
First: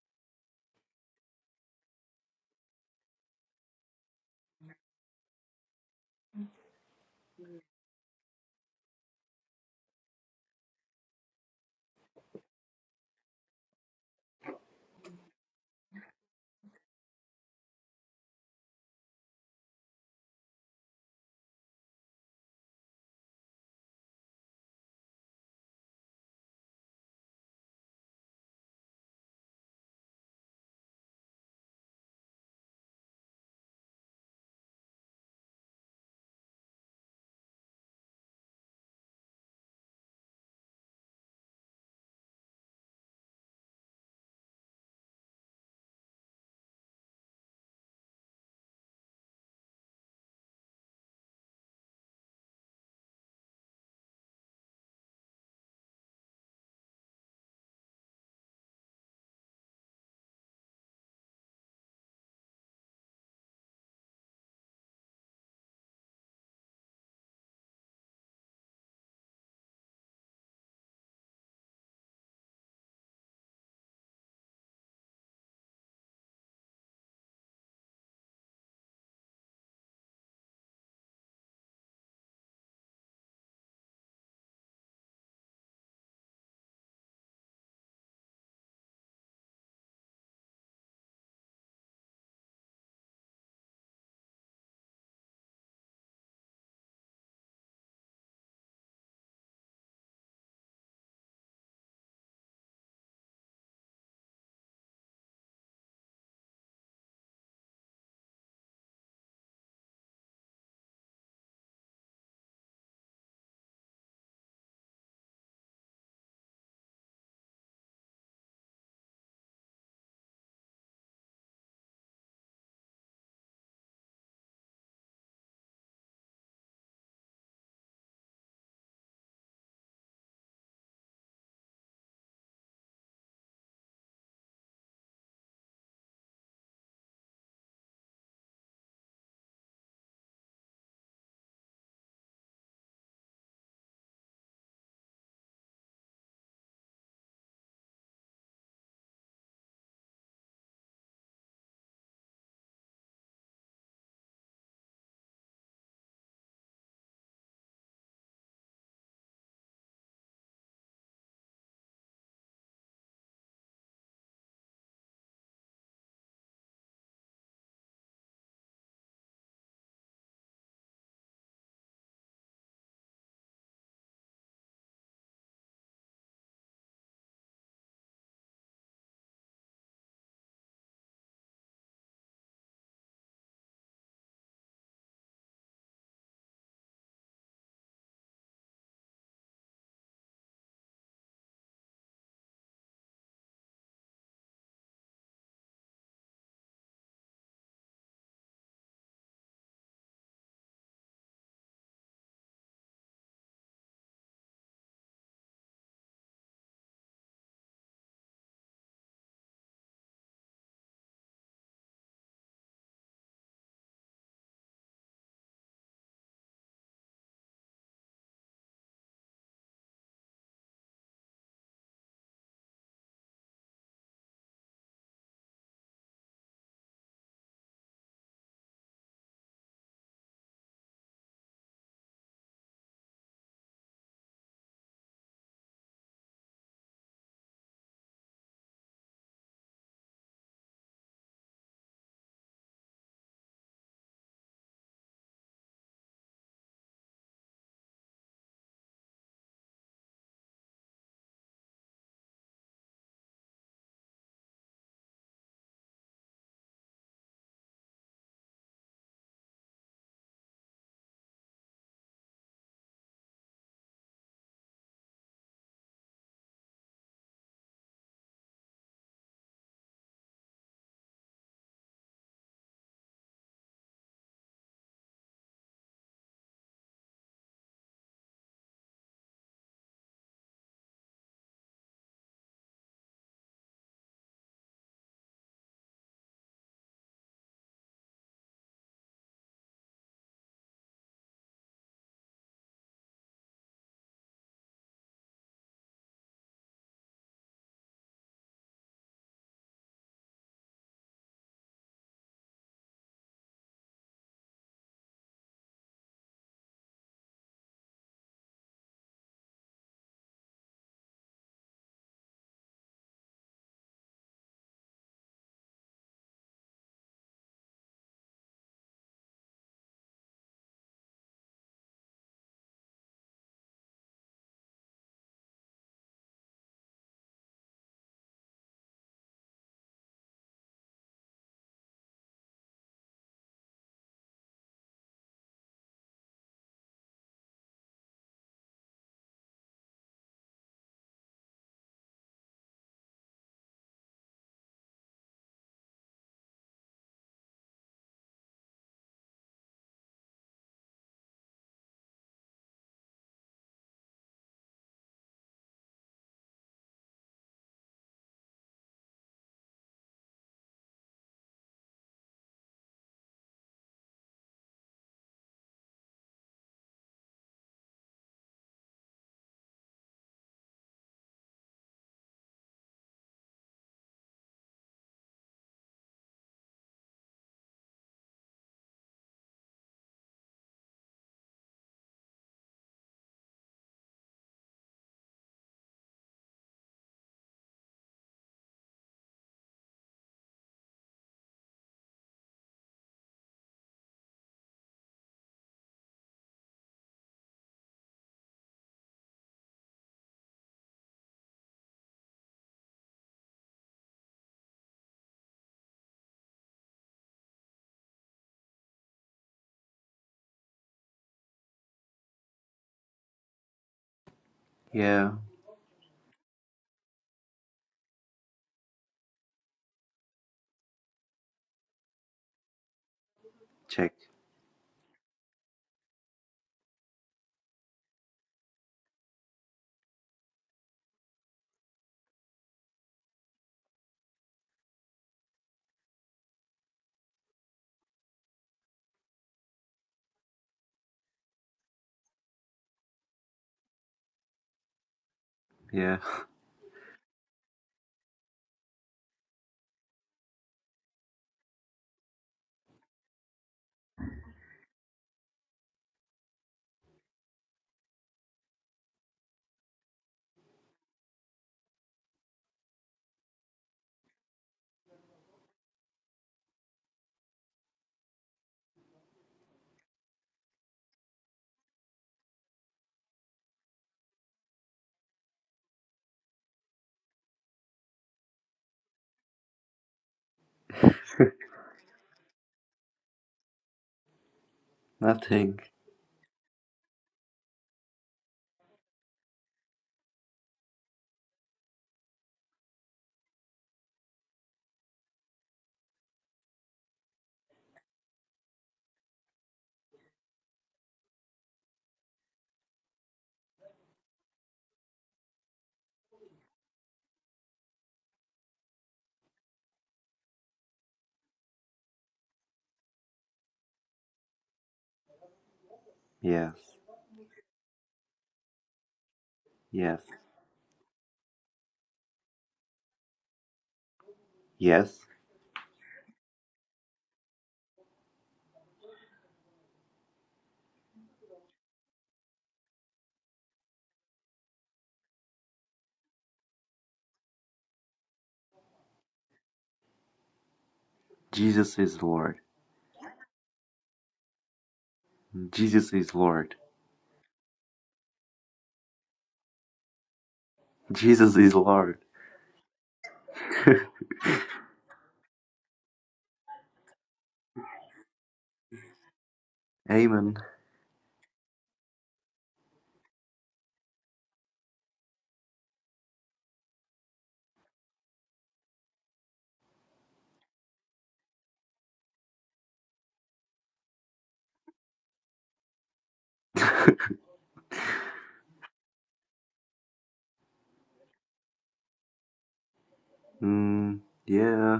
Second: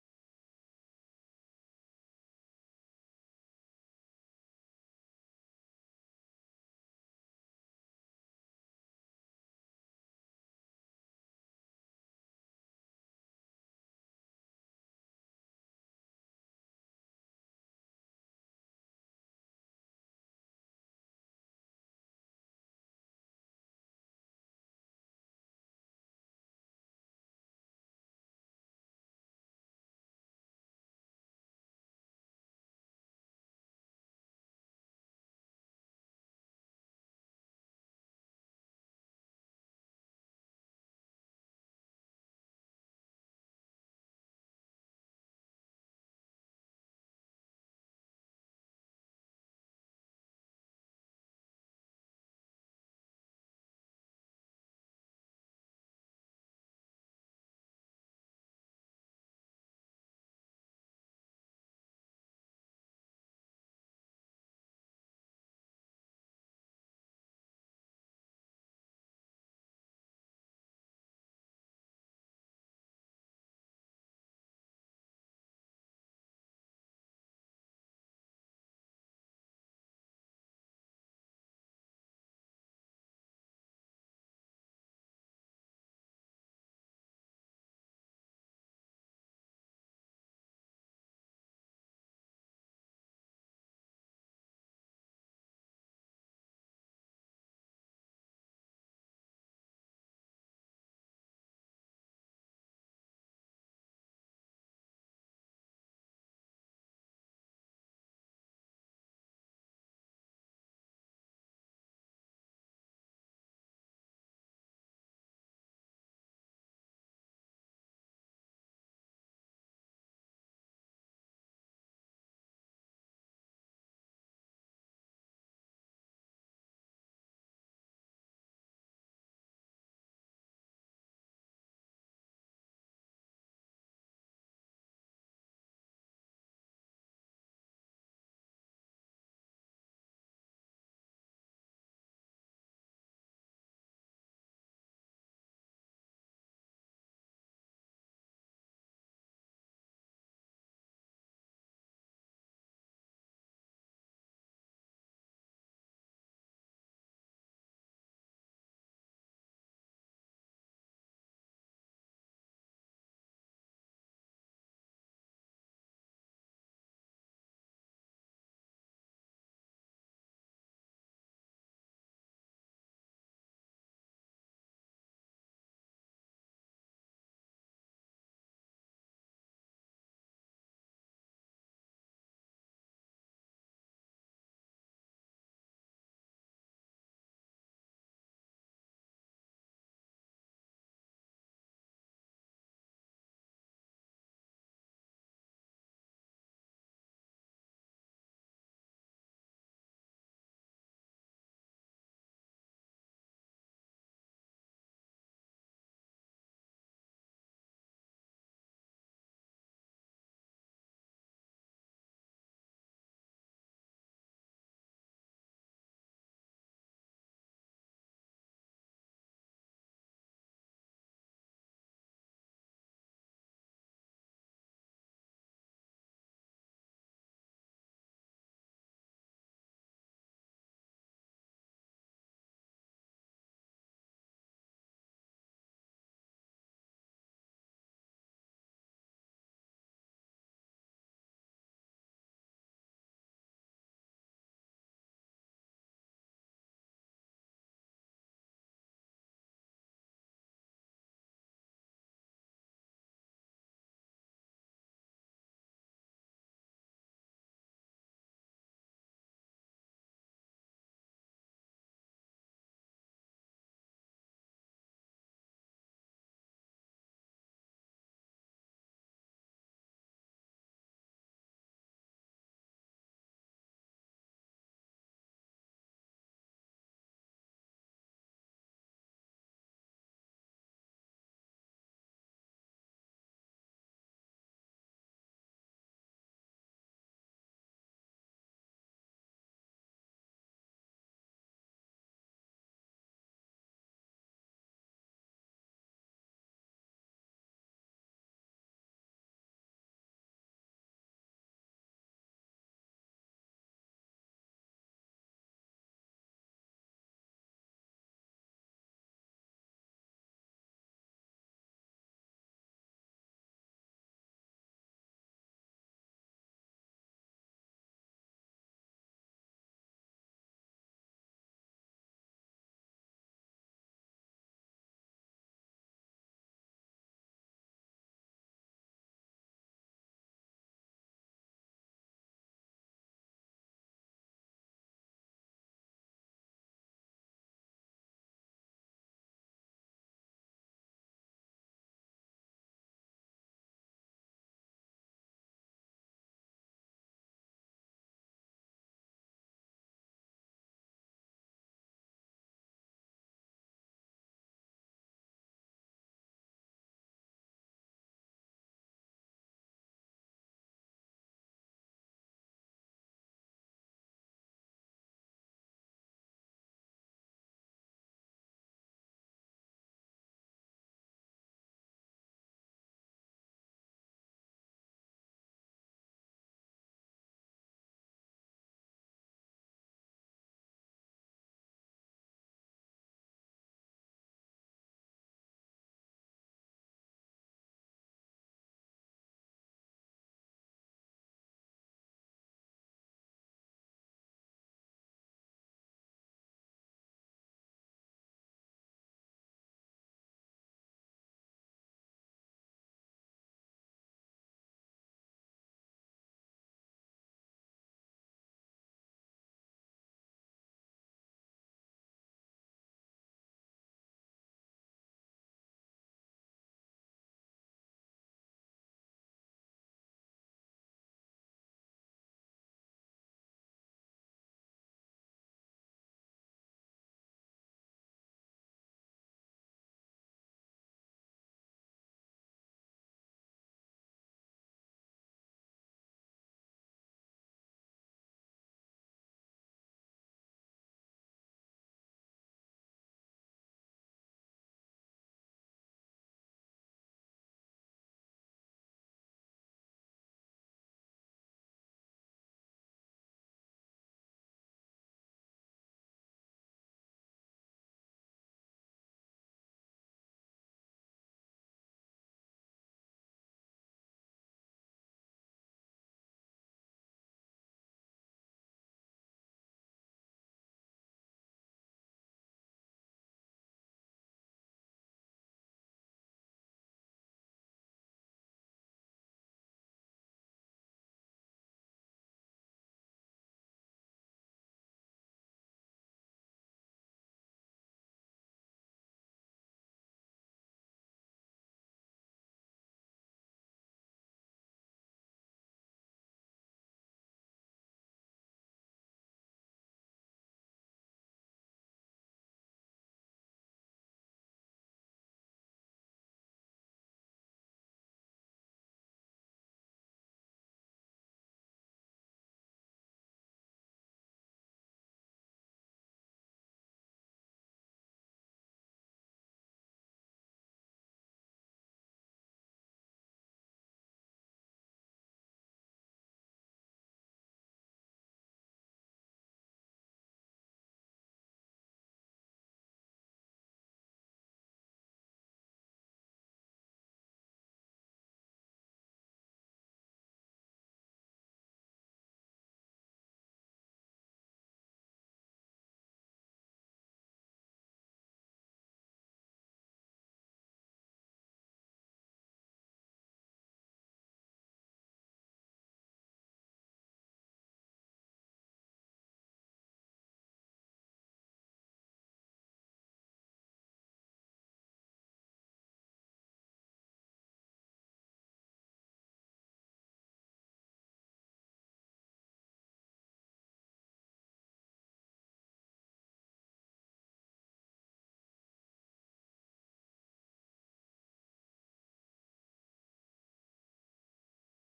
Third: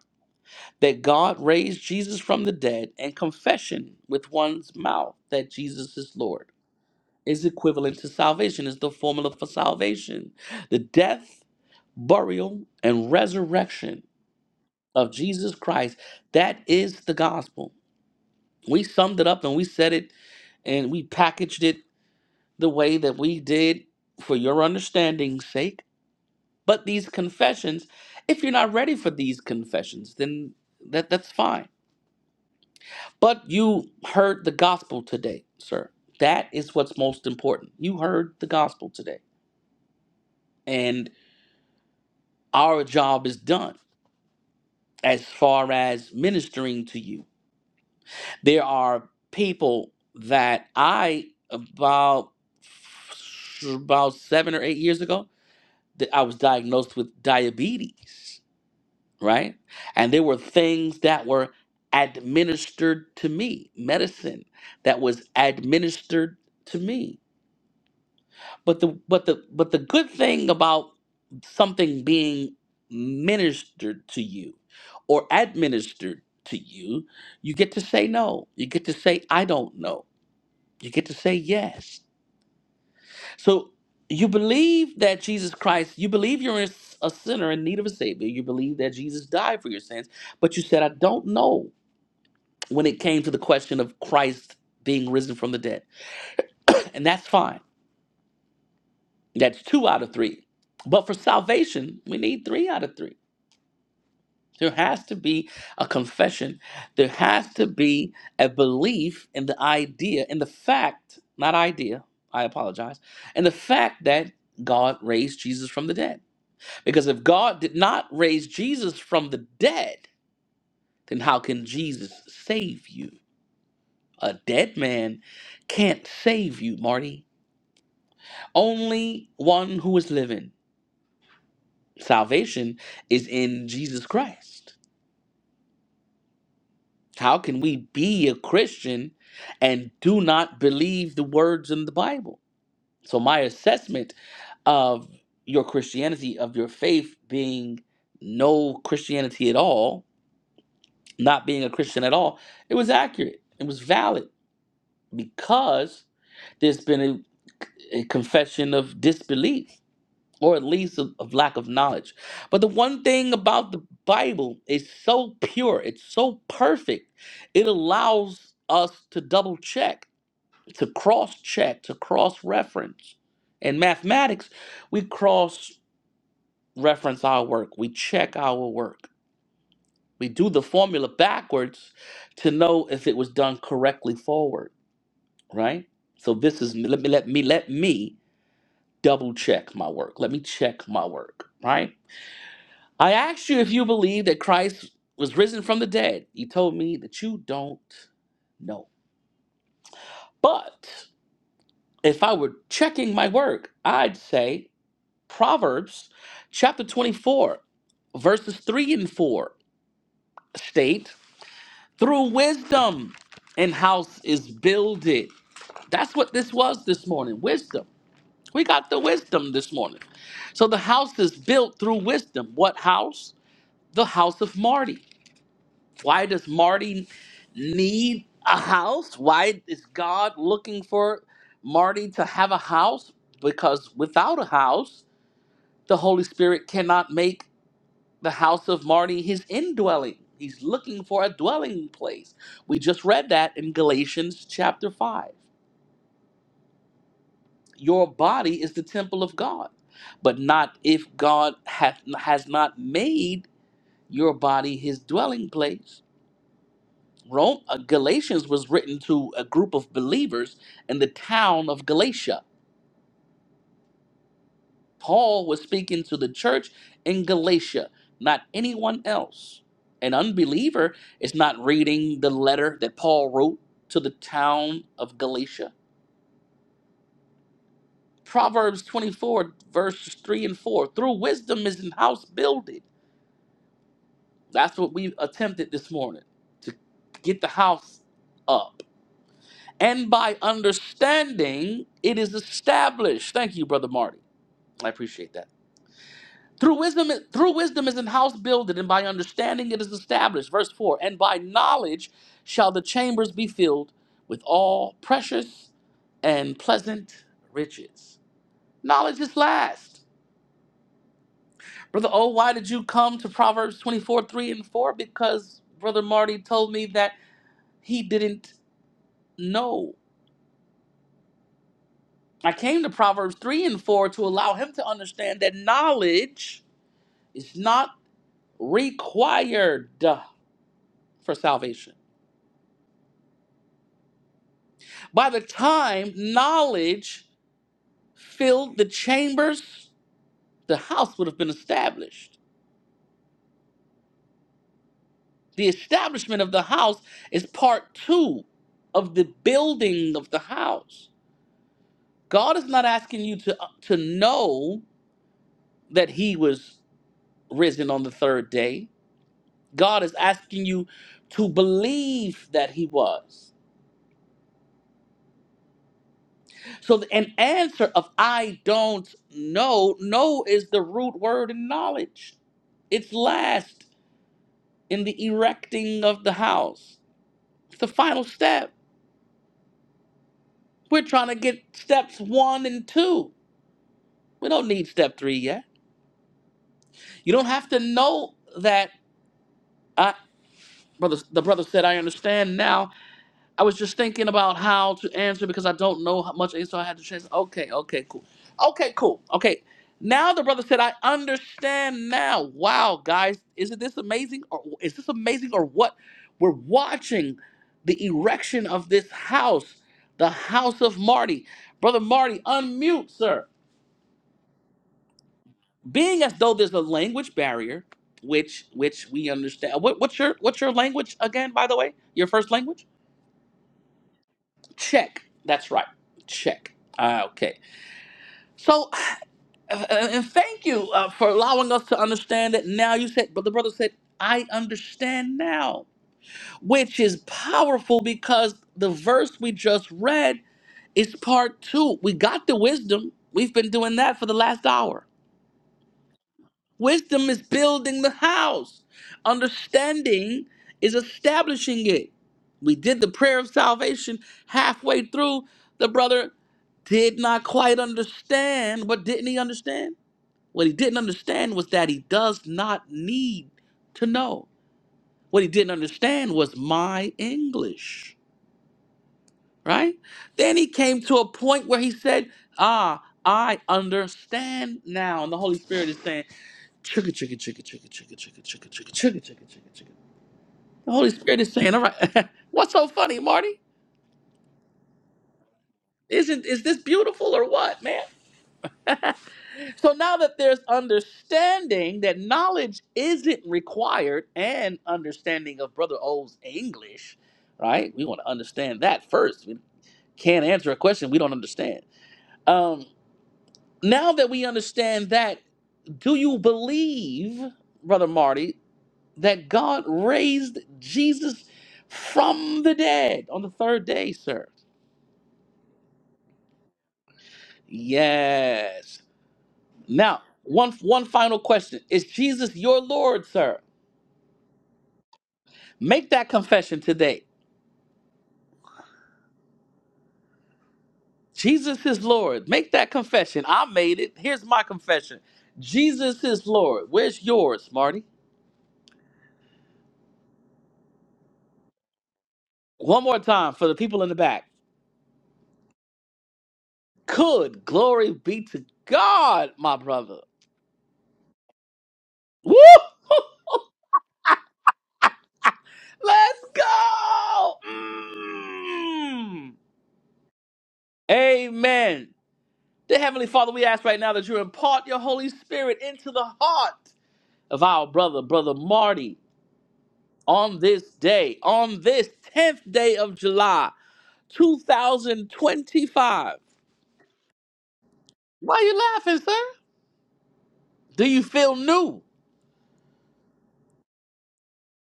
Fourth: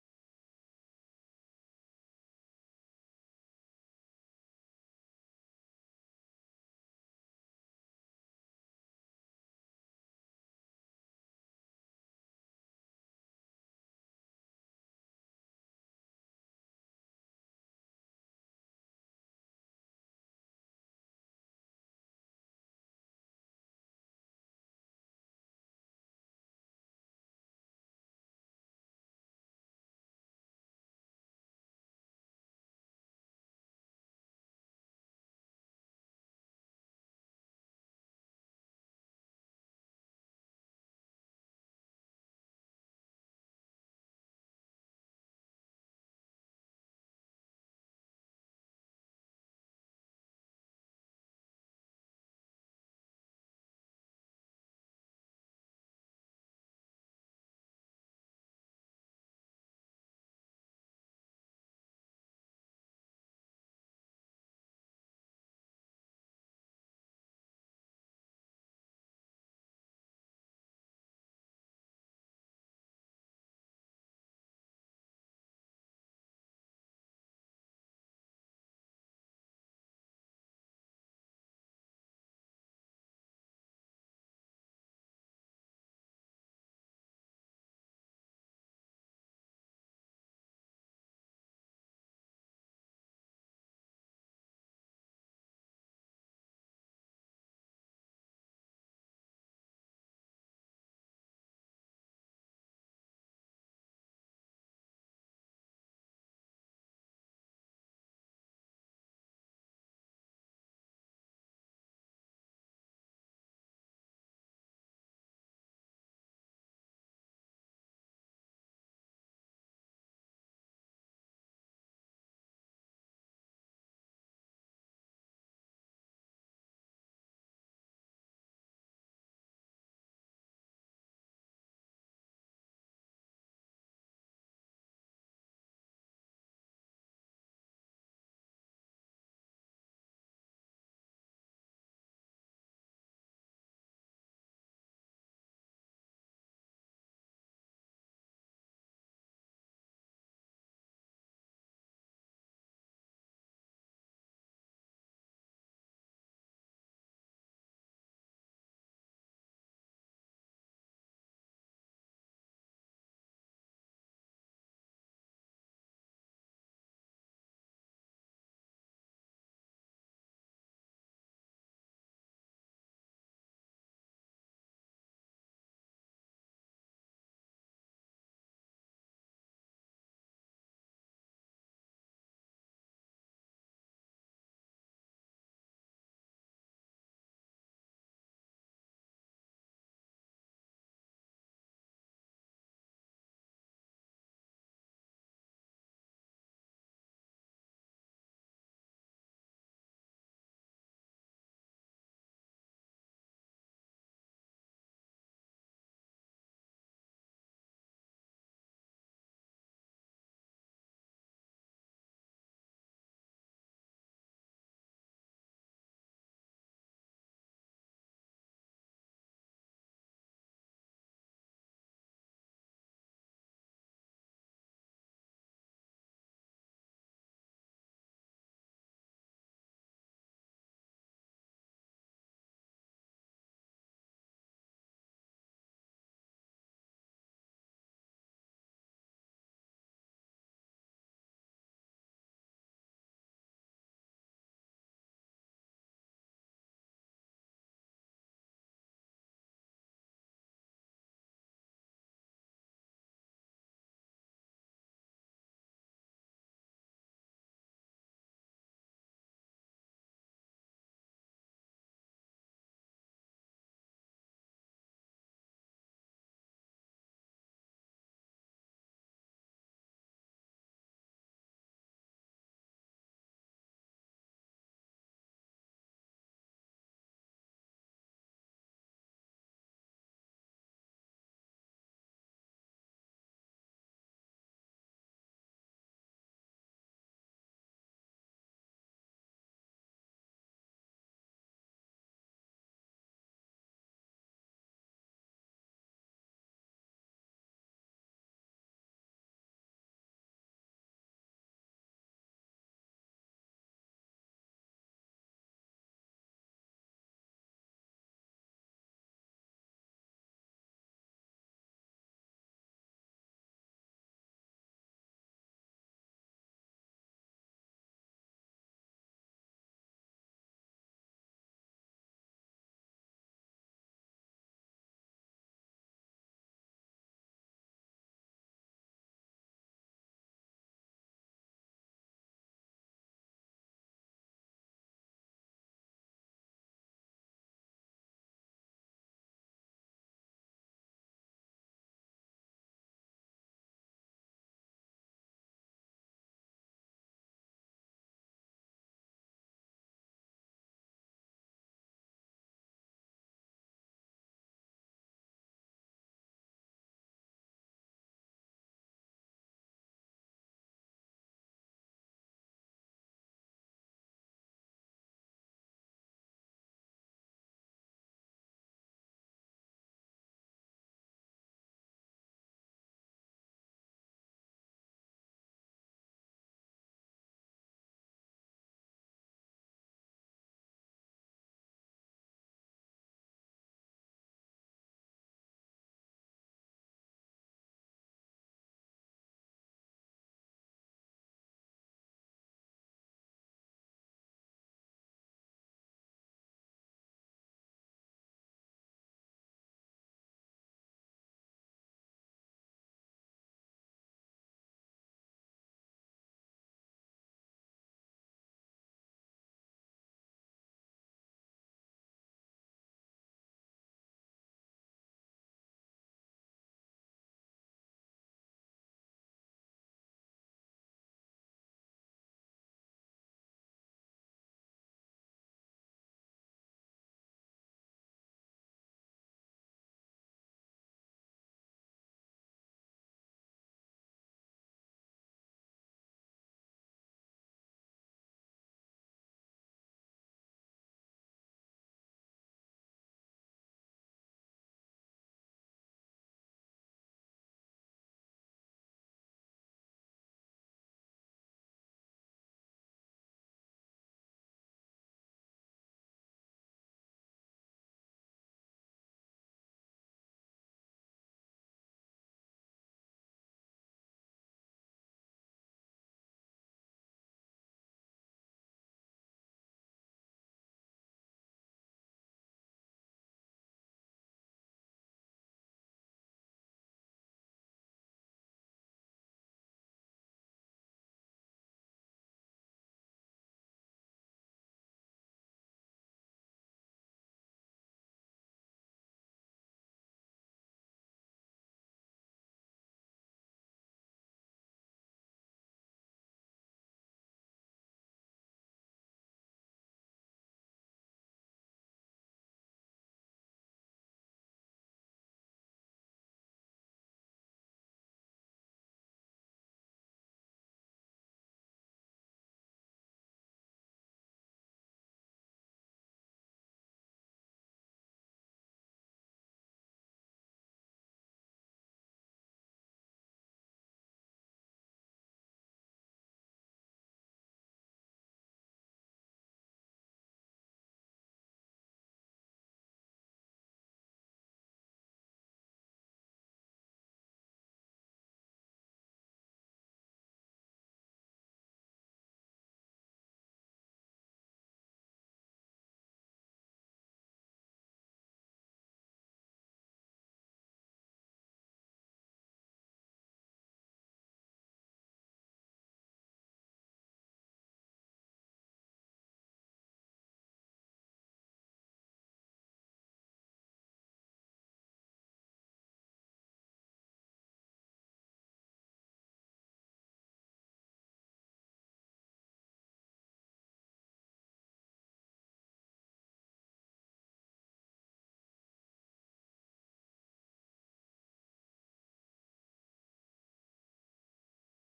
S1: that God raised Jesus from the dead and confession with one's mouth that Jesus is Lord. is equivalent to salvation, is the formula for salvation. The death, burial, and resurrection of Jesus Christ, that is the gospel. We summed it up and we said it and we packaged it the way that we did for your understanding's sake. But these confessions, if you're not ready for these confessions, then that, that's fine. But you heard the gospel today, sir. That is what's most important. You heard the gospel today. and. our job is done as far as ministering to you. There are people that I about about seven or eight years ago that I was diagnosed with diabetes, right? And there were things that were administered to me, medicine that was administered to me. But the but the but the good thing about something being ministered to you or administered to you, you get to say no. You get to say I don't know. You get to say yes. So you believe that Jesus Christ, you believe you're a s- a sinner in need of a savior. You believe that Jesus died for your sins, but you said I don't know when it came to the question of Christ being risen from the dead. And that's fine That's two out of three. But for salvation, we need three out of three. There has to be a confession. There has to be a belief in the idea, in the fact, not idea, I apologize, in the fact that God raised Jesus from the dead. Because if God did not raise Jesus from the dead, then how can Jesus save you? A dead man can't save you, Marty. Only one who is living Salvation is in Jesus Christ. How can we be a Christian and do not believe the words in the Bible? So, my assessment of your Christianity, of your faith being no Christianity at all, not being a Christian at all, it was accurate. It was valid because there's been a, a confession of disbelief or at least of, of lack of knowledge. But the one thing about the Bible is so pure, it's so perfect, it allows us to double check, to cross check, to cross reference. In mathematics, we cross reference our work, we check our work. We do the formula backwards to know if it was done correctly forward, right? So this is let me let me let me double check my work. Let me check my work, right? I asked you if you believe that Christ was risen from the dead. You told me that you don't know. But if I were checking my work, I'd say Proverbs chapter 24, verses 3 and 4 state, through wisdom and house is builded. That's what this was this morning wisdom. We got the wisdom this morning. So the house is built through wisdom. What house? The house of Marty. Why does Marty need a house? Why is God looking for Marty to have a house? Because without a house, the Holy Spirit cannot make the house of Marty his indwelling. He's looking for a dwelling place. We just read that in Galatians chapter 5. Your body is the temple of God, but not if God hath, has not made your body his dwelling place. Rome, uh, Galatians was written to a group of believers in the town of Galatia. Paul was speaking to the church in Galatia, not anyone else. An unbeliever is not reading the letter that Paul wrote to the town of Galatia. Proverbs 24, verses 3 and 4 through wisdom is the house builded. That's what we attempted this morning to get the house up And by understanding, it is established. Thank you, Brother Marty. I appreciate that. Through wisdom, through wisdom is an house builded, and by understanding it is established. Verse 4 And by knowledge shall the chambers be filled with all precious and pleasant riches. Knowledge is last. Brother Oh, why did you come to Proverbs 24, 3 and 4? Because Brother Marty told me that he didn't know I came to Proverbs 3 and 4 to allow him to understand that knowledge is not required for salvation. By the time knowledge filled the chambers, the house would have been established. The establishment of the house is part two of the building of the house. God is not asking you to, to know that he was risen on the third day. God is asking you to believe that he was. So th- an answer of I don't know, no is the root word in knowledge. It's last in the erecting of the house. It's the final step. We're trying to get steps 1 and 2. We don't need step 3 yet. You don't have to know that I brother the brother said I understand now I was just thinking about how to answer because I don't know how much, so I had to change. Okay, okay, cool. Okay, cool. Okay. Now the brother said, I understand now. Wow, guys, isn't this amazing? Or is this amazing or what? We're watching the erection of this house, the house of Marty. Brother Marty, unmute, sir.
S3: Yeah.
S1: Being as though there's a language barrier, which which we understand. What, what's your what's your language again, by the way? Your first language?
S3: Check.
S1: Check. That's right. Check. Ah, okay. So, uh, uh, and thank you uh, for allowing us to understand that now. You said, but the brother said, I understand now, which is powerful because the verse we just read is part two. We got the wisdom. We've been doing that for the last hour.
S3: Yeah.
S1: Wisdom is building the house. Understanding is establishing it. We did the prayer of salvation halfway through. The brother did not quite understand. What didn't he understand? What he didn't understand was that he does not need to know. What he didn't understand was my English, right? Then he came to a point where he said, Ah, I understand now. And the Holy Spirit is saying, Chicka, chicka, chicka, chicka, chicka, chicka, chicka, chicka, chicka, chicka, chicka, chicka. The Holy Spirit is saying, "All right, what's so funny, Marty?
S3: Nothing.
S1: Isn't is this beautiful or what, man?" so now that there's understanding that knowledge isn't required, and understanding of Brother O's English, right? We want to understand that first. We can't answer a question we don't understand. Um, now that we understand that, do you believe, Brother Marty? that God raised Jesus from the dead on the third day, sir.
S3: Yes.
S1: Yes. Now,
S3: Yes.
S1: one one final question. Is Jesus your Lord, sir?
S3: Yes.
S1: Make that confession today. Jesus is Lord. Make that confession. I made it. Here's my confession. Jesus is Lord. Where's yours, Marty?
S3: Jesus is Lord.
S1: One more time for the people in the back.
S3: Jesus is Lord.
S1: Could glory be to God, my brother.
S3: Jesus is Lord.
S1: Woo! Let's go. Mm.
S3: Amen.
S1: Amen. Dear Heavenly Father, we ask right now that you impart your Holy Spirit into the heart of our brother, Brother Marty, on this day, on this 10th day of July, 2025. Why are you laughing, sir? Do you feel new?
S3: Mm, yeah.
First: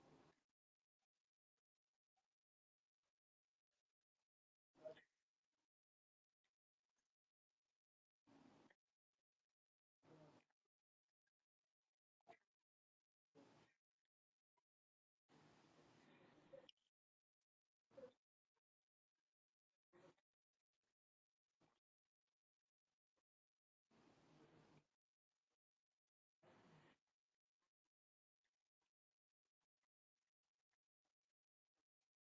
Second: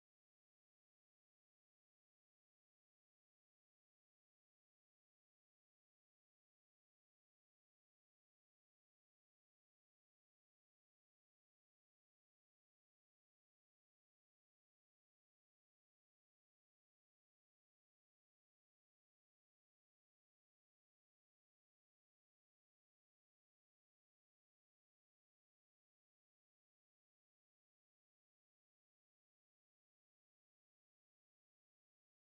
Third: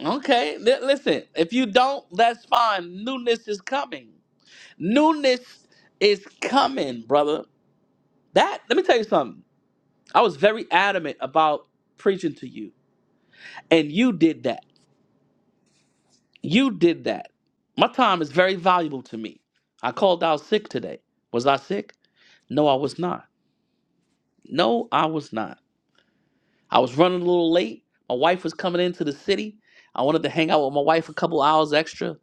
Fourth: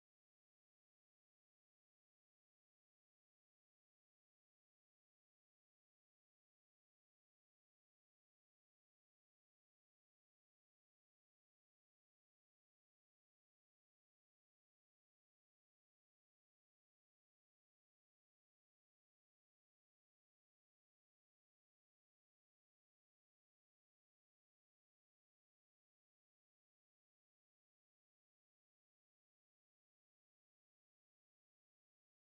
S1: Okay, li- listen, if you don't, that's fine. Newness is coming. Newness is coming, brother. That, let me tell you something. I was very adamant about preaching to you, and you did that. You did that. My time is very valuable to me. I called out sick today. Was I sick? No, I was not. No, I was not. I was running a little late. My wife was coming into the city. I wanted to hang out with my wife a couple hours extra,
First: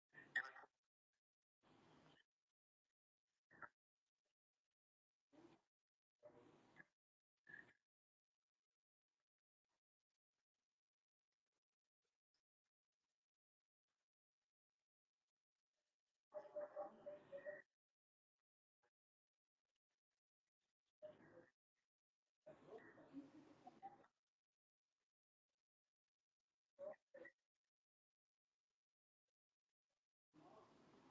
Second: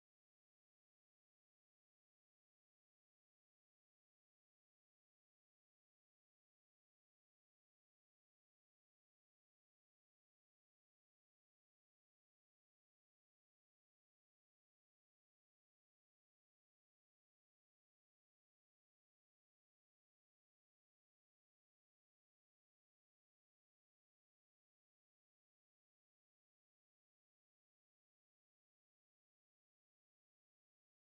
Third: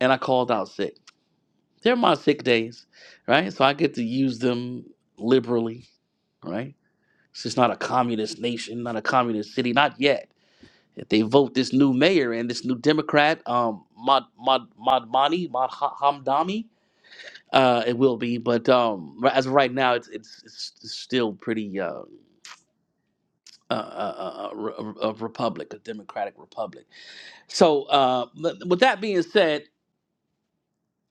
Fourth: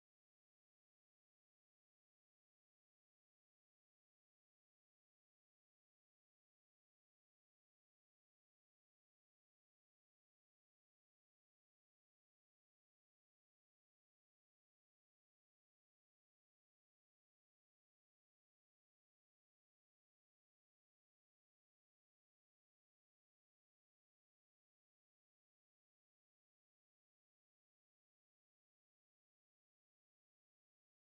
S1: and I called out sick. They're my sick days, right? So I get to use them liberally, right? It's just not a communist nation, not a communist city, not yet If they vote this new mayor and this new Democrat, um, Mad Mad Madmani Mad Hamdami, uh, it will be. But um, ri- as of right now, it's it's, it's it's still pretty. Uh, uh, uh, uh, uh, re- a, a republic, a democratic republic. So, uh, but- with that being said,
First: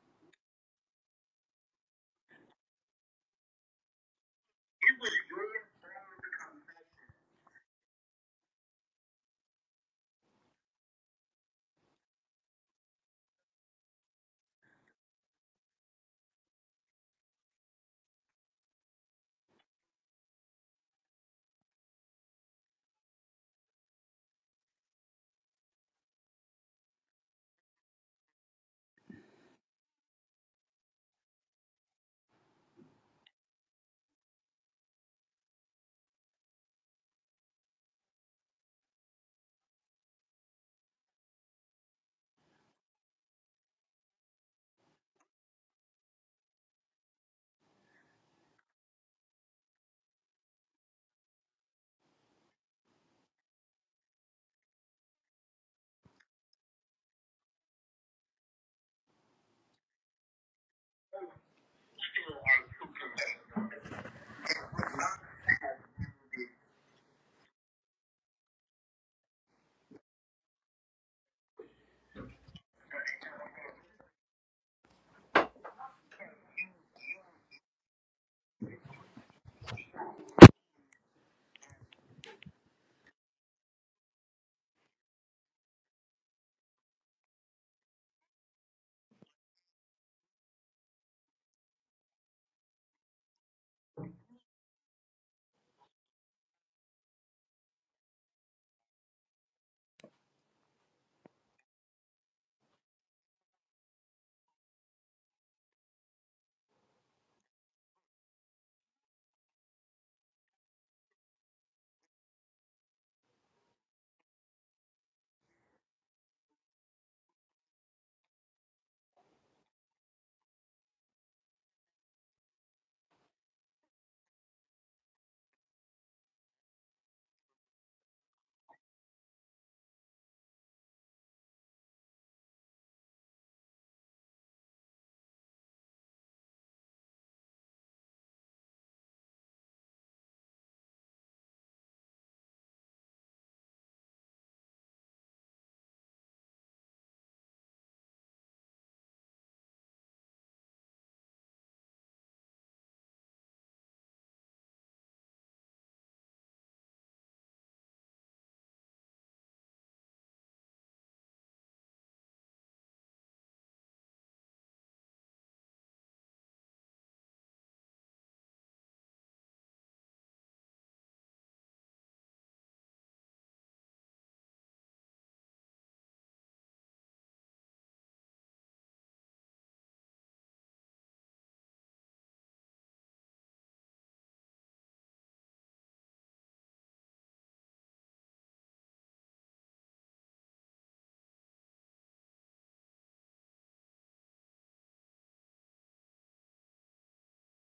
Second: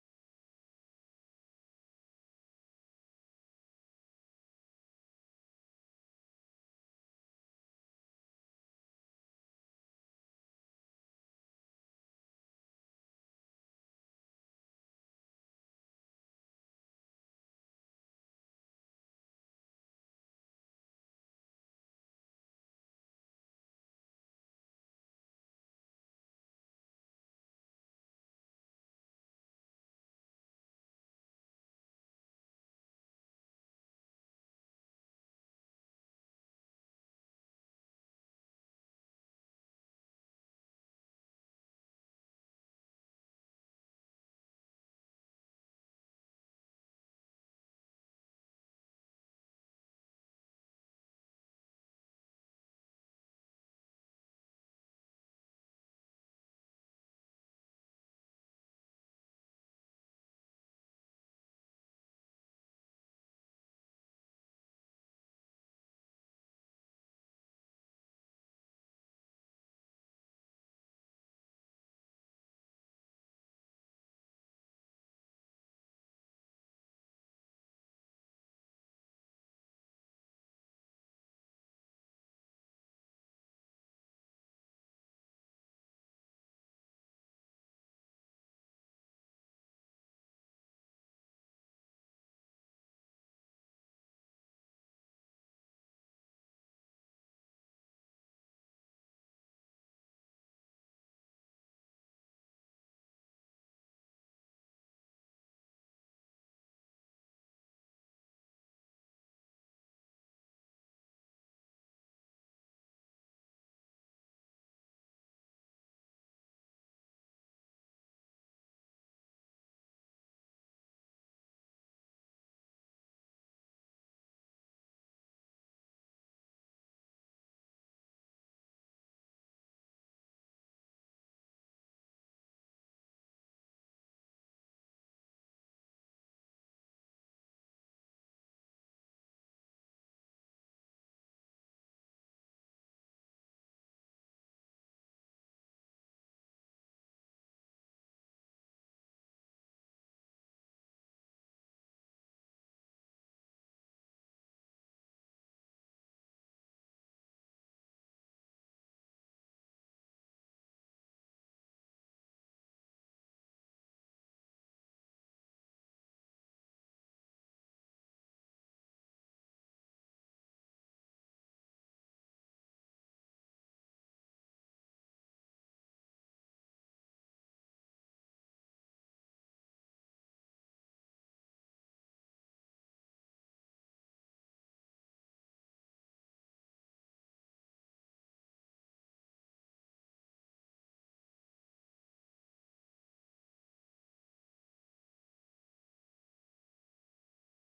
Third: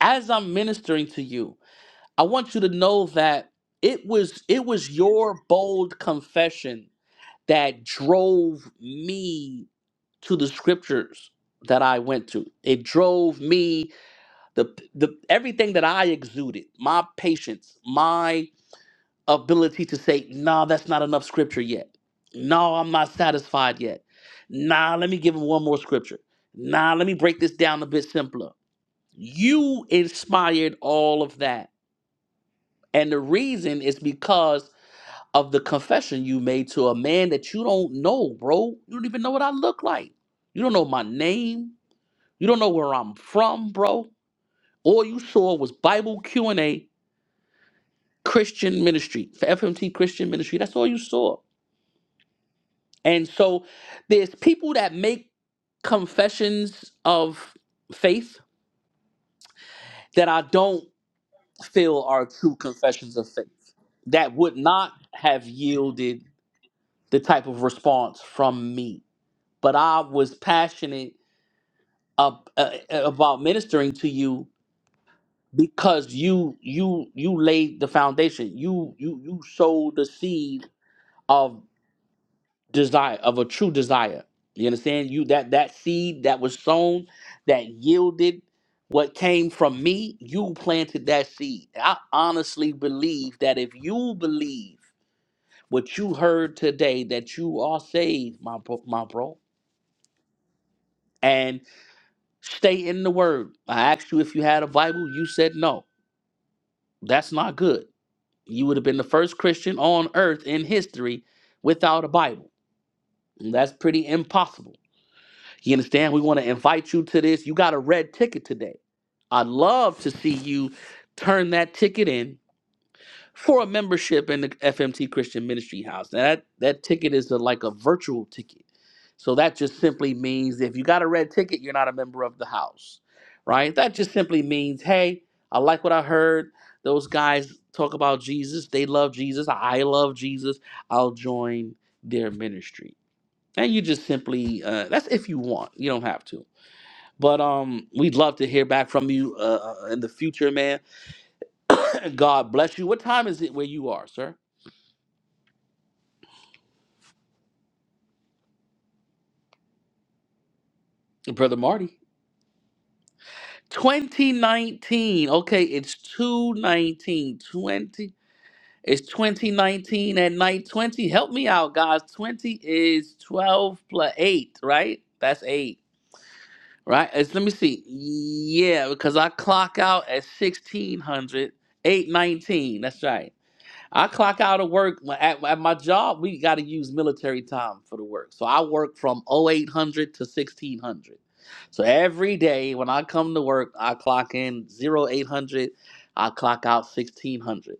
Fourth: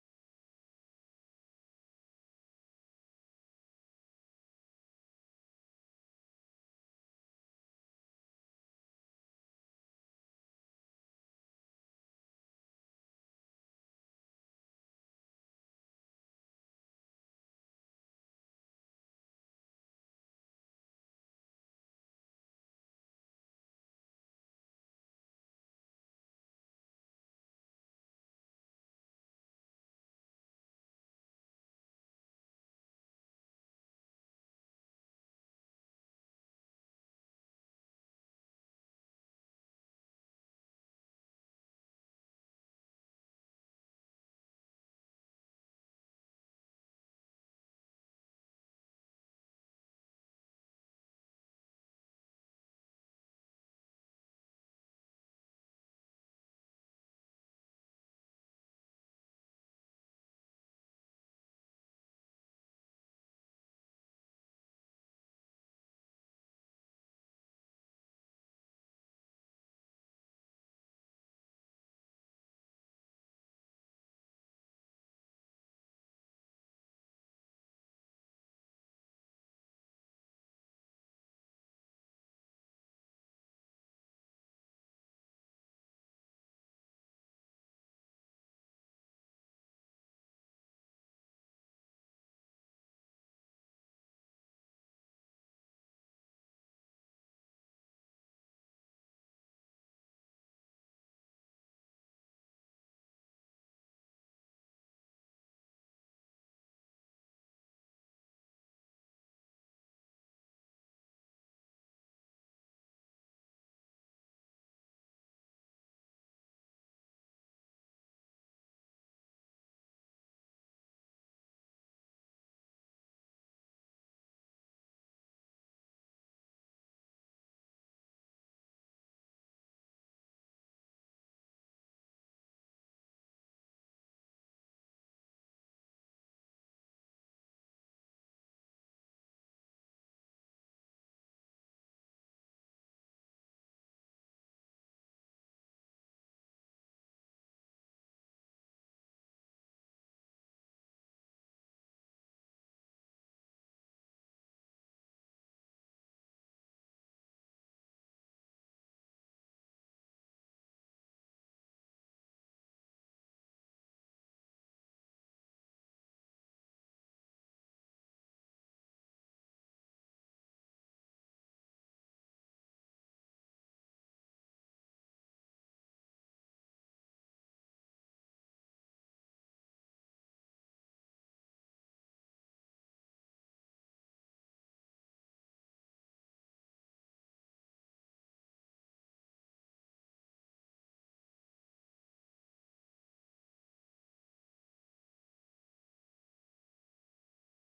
S1: as I'm ministering to you, I want you to know that it was it was your bold confession that drove me to the scriptures that I went to. It drove me the the everything that I exuded, my patience, my ability to say, "Nah, that's not enough scripture yet. No, I'm not satisfied yet. Nah, let me give him one more scripture. Nah, let me break this down a bit simpler." You inspired all of that. And the reason is because of the confession you made to a man that you don't know, bro. You don't even know what I look like. You don't know my name. You don't know where I'm from, bro. All you saw was Bible Q&A, Christian ministry, for FMT Christian ministry. That's all you saw. And so there's people that make confessions of faith that I don't feel are true confessions of faith that would not have yielded the type of response from me. But I was passionate ab- uh, about ministering to you because you you you laid the foundation you you you sowed the seed of desire of a true desire you understand you that that seed that was sown that yielded what came from me you planted that seed i honestly believe that if you believe what you heard today that you are saved my bro, my bro and stay in the word i asked you if you had a bible you said no that's not good You would have been the first Christian on earth in history without a Bible. And that's pretty impossible. You understand? We want to invite you to this. You got a red ticket today. I'd love to see you turn that ticket in for a membership in the FMT Christian Ministry House. Now that that ticket is a, like a virtual ticket, so that just simply means if you got a red ticket, you're not a member of the house, right? That just simply means, hey, I like what I heard. Those guys talk about Jesus. They love Jesus. I love Jesus. I'll join their ministry. And you just simply uh, that's if you want. You don't have to. But um, we'd love to hear back from you uh, uh, in the future, man. God bless you. What time is it where you are, sir? Brother Marty. 2019. Okay, it's 219. 20. It's 2019 at night 20. Help me out, guys. 20 is 12 plus 8, right? That's 8, right? It's, let me see. Yeah, because I clock out at 1600. 819. That's right. I clock out of work at, at my job. We got to use military time for the work, so I work from 0800 to 1600. So every day when I come to work, I clock in 0800, I clock out 1600.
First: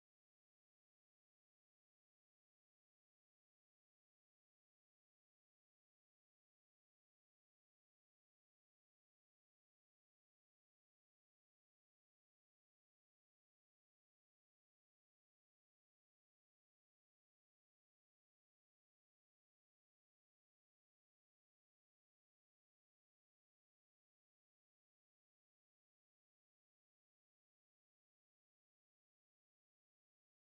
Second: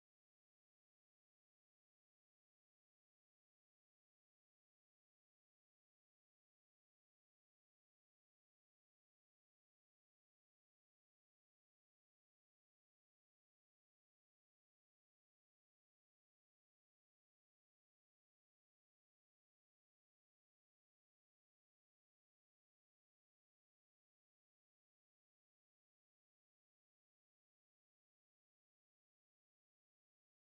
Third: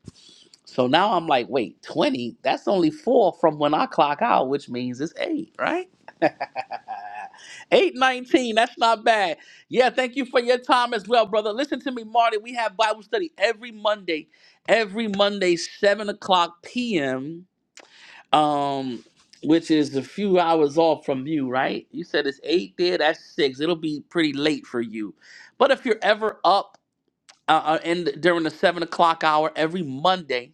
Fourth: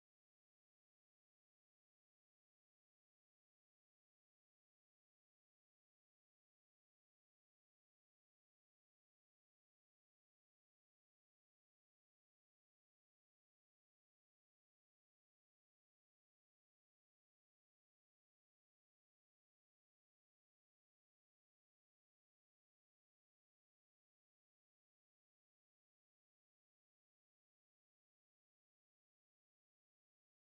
S1: So now I'm like, wait, 20? That's only four from when I clock out, which means it's eight, right? 819, that's not bad. Yeah, thank you for your time as well, brother. Listen to me, Marty. We have Bible study every Monday, every Monday, 7 o'clock p.m., um, which is a few hours off from you, right? You said it's 8 there, that's 6. It'll be pretty late for you. But if you're ever up uh, uh, in, during the 7 o'clock hour every Monday,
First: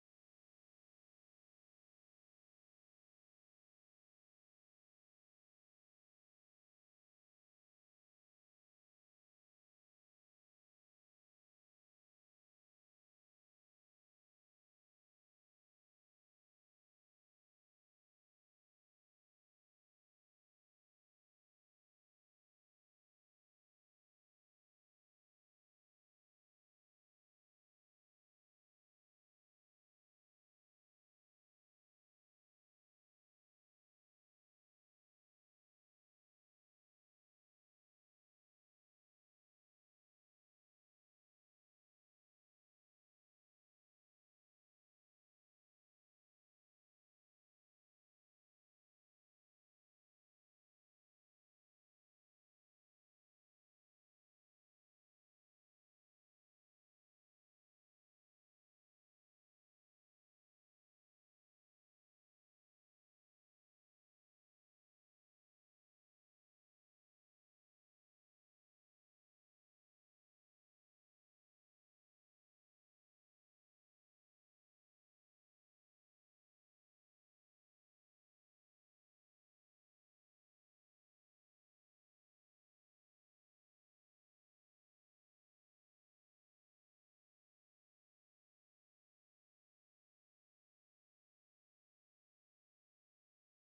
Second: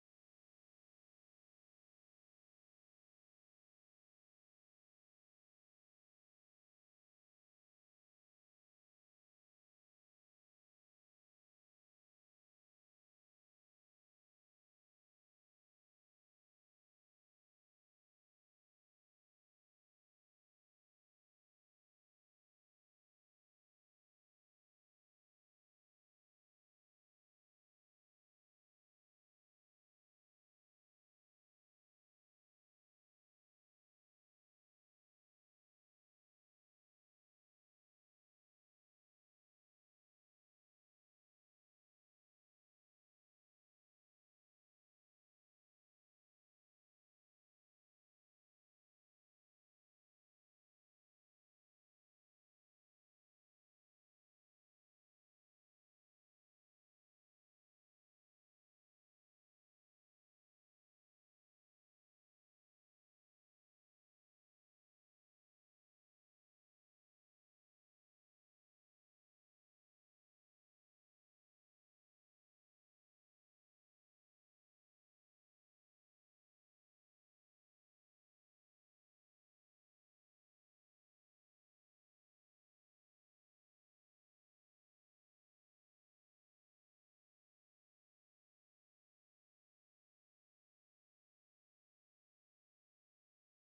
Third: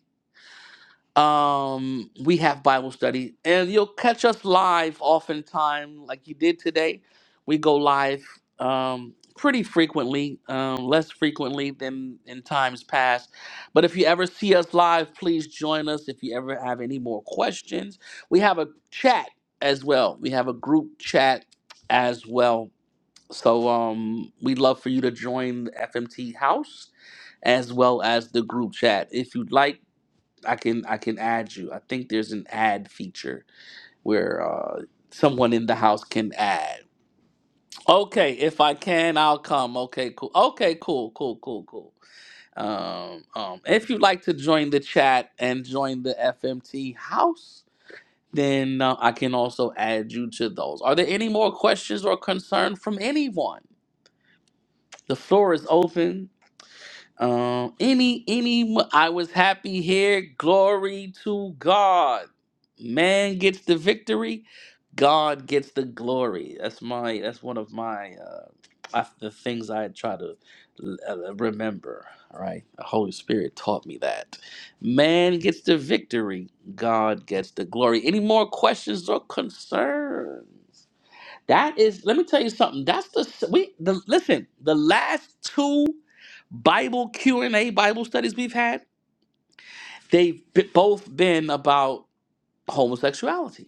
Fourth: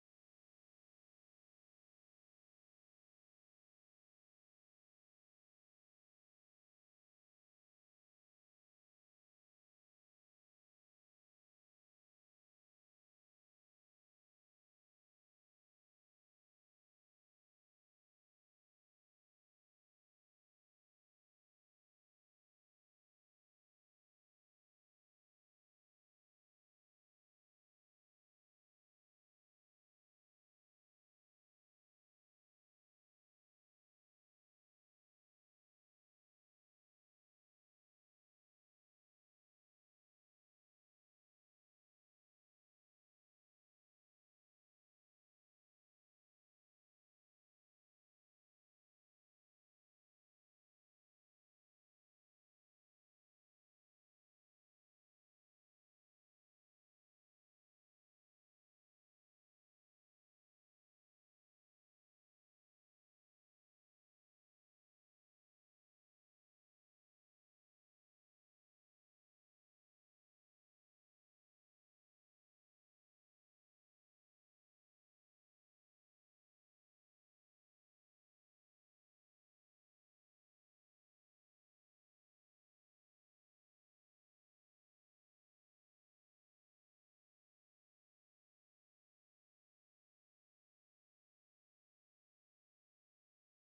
S1: um we have bible study and you'll catch us live oftentimes like you did today we go live um pretty frequently um less frequently than in times past but if you ever see us live please join us if you ever have any more questions we have a chat as well we have a group chat as well so um we'd love for you to join the fmt house as well as the group chat if you'd like I can I can add you. I think there's an add feature where uh, someone in the house can add. Okay, if I can, I'll come. Okay, cool. Okay, cool, cool, cool, cool. Um, um, if you'd like to join the chat and join the FMT house, then uh, I can also add you to those. Are there any more questions or concern from anyone? The floor is open. Um, any, any, I was happy here. Glory to God. Man gets the victory. God gets the glory. That's my. That's one of my. Uh, I, the things I try to uh, uh, remember. All right, the Holy Spirit taught me that. Man gets the victory. God gets the glory. Any more questions or concerns? That is, let me tell you something. That's the s- we the listen. The last two Bible Q and A Bible studies we've had, they've b- both been about homosexuality.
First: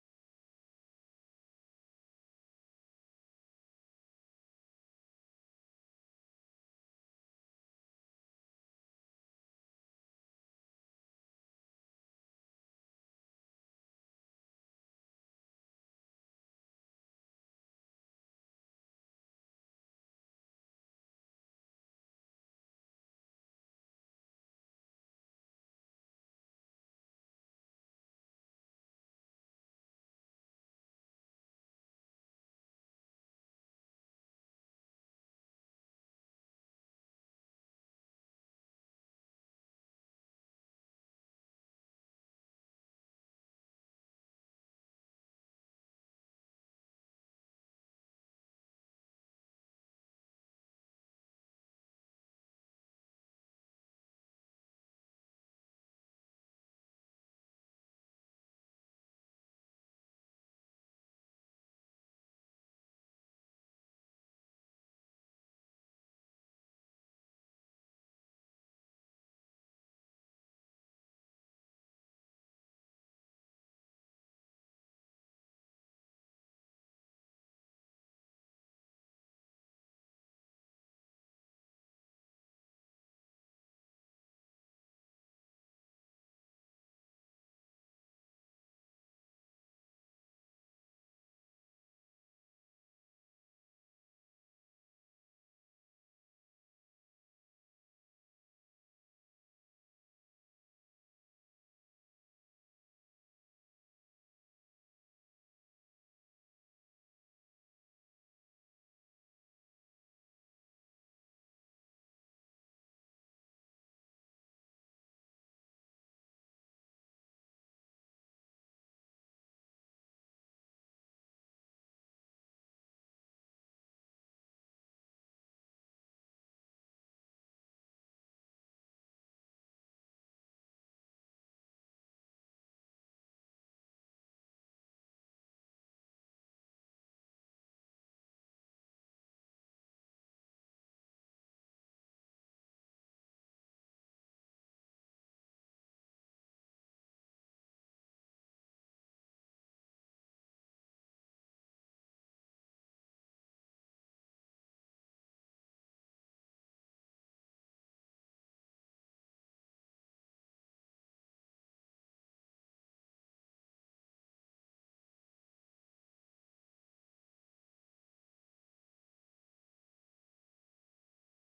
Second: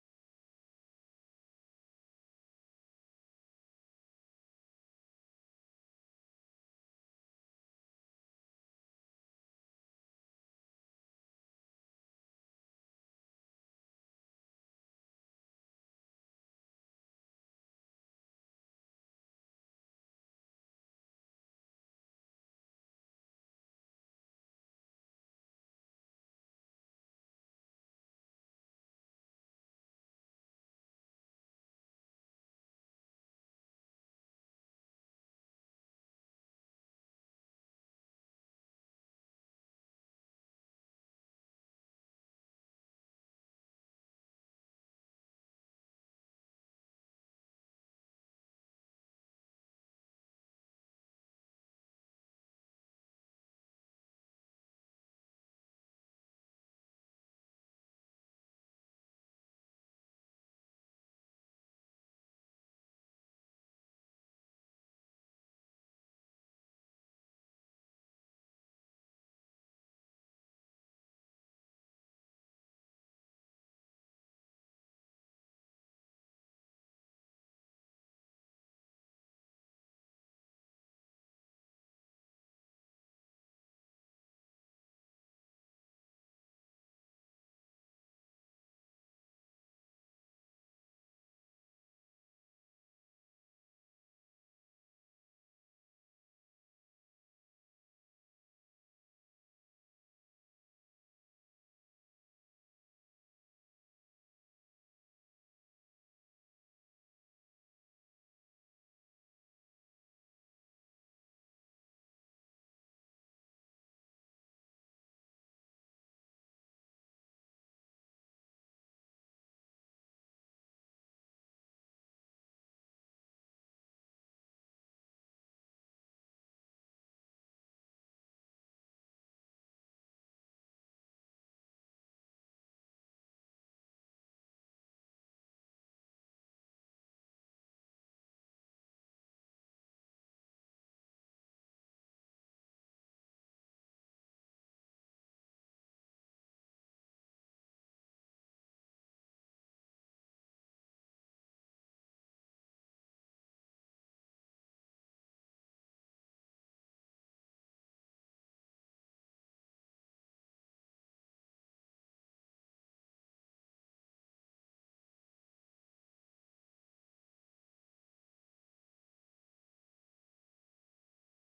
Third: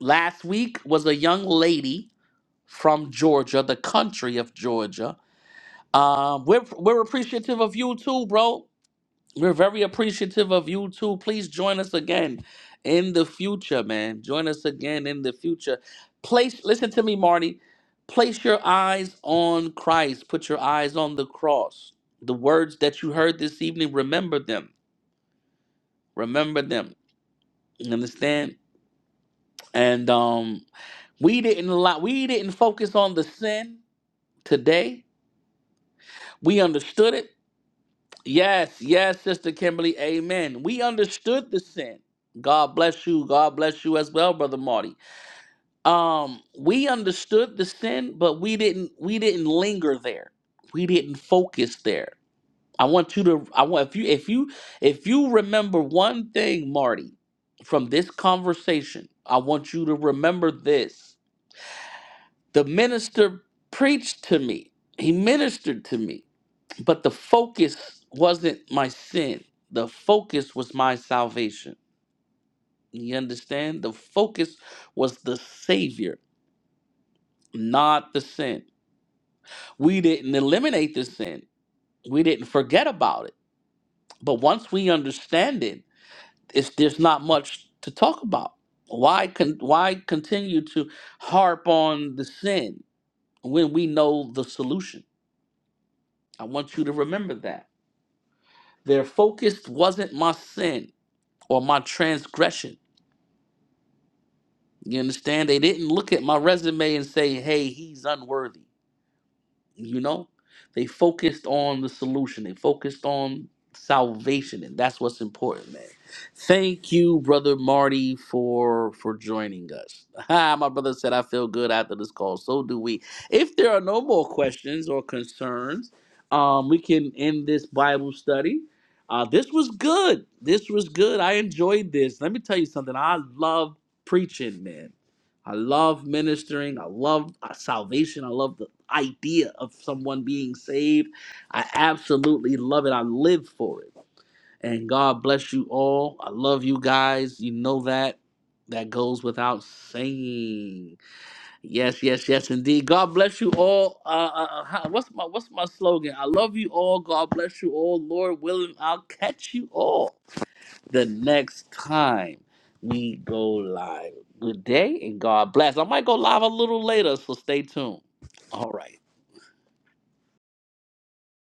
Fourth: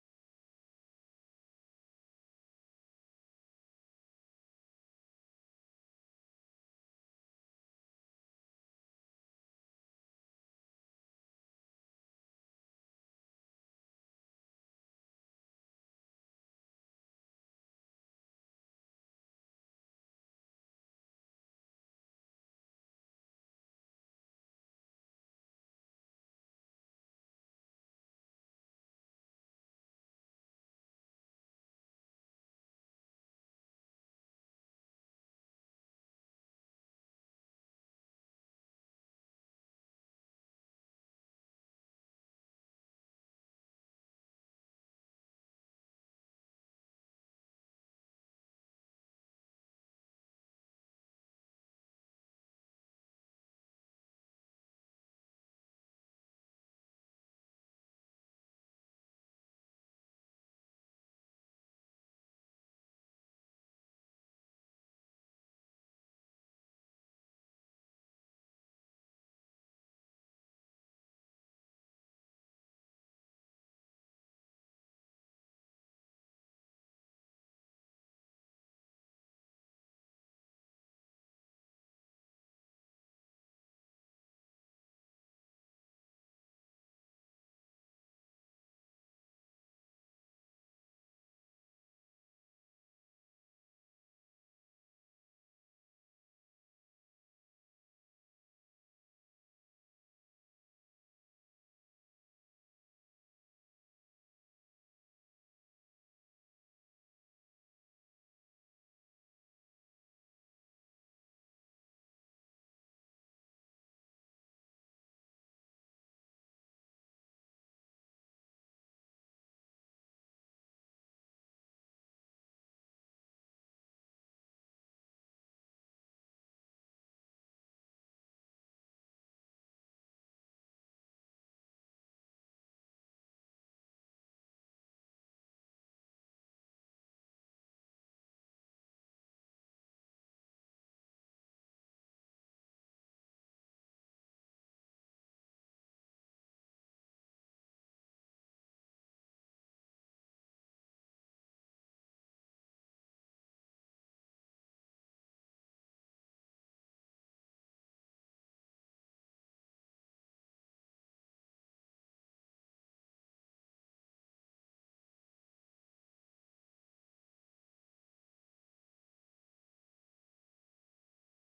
S1: Last week was a young lady from Georgia, the country of Georgia. Um, we're we're appreciative of you too, bro. We're very appreciative of you too. Please join us again in the future, man. Join us again in the future. Place, listen to me, Marty. Place your eyes on Christ. Put your eyes on the cross. The words that you heard this evening, remember them. Remember them. You understand? And um, we didn't allow, we didn't focus on the sin today. We understood it Yes, yes, Sister Kimberly. Amen. We understood the sin. God bless you. God bless you as well, Brother Marty. Um, we understood the sin, but we didn't we didn't linger there. We didn't focus there. I want you to I want if you if you if you remember one thing, Marty, from this conversation, I want you to remember this. The minister preached to me. He ministered to me but the focus wasn't my sin. The focus was my salvation. You understand? The focus was the Savior, not the sin. We didn't eliminate the sin, we didn't forget about it. But once we understand it, it's, there's not much to talk about. Why, con- why continue to harp on the sin when we know the solution? I want you to remember that. Their focus wasn't my sin or my transgression You understand? They didn't look at my resume and say, hey, he's unworthy. You know, they focused on the solution. They focused on salvation, and that's what's important, man. Thank you, brother Marty, for for joining us. Ah, My brother said I feel good after this call. So do we. If there are no more questions or concerns, um, we can end this Bible study. Uh, this was good. This was good. I enjoyed this. Let me tell you something. I love preaching, man. I love ministering. I love uh, salvation. I love the idea of someone being saved. I absolutely love it. I live for it. And God bless you all. I love you guys. You know that. That goes without saying. Yes, yes, yes, indeed. God bless you all. Uh, uh, uh, what's my what's my slogan? I love you all. God bless you all. Lord willing, I'll catch you all the next time we go live. Good day and God bless. I might go live a little later, so stay tuned. All right.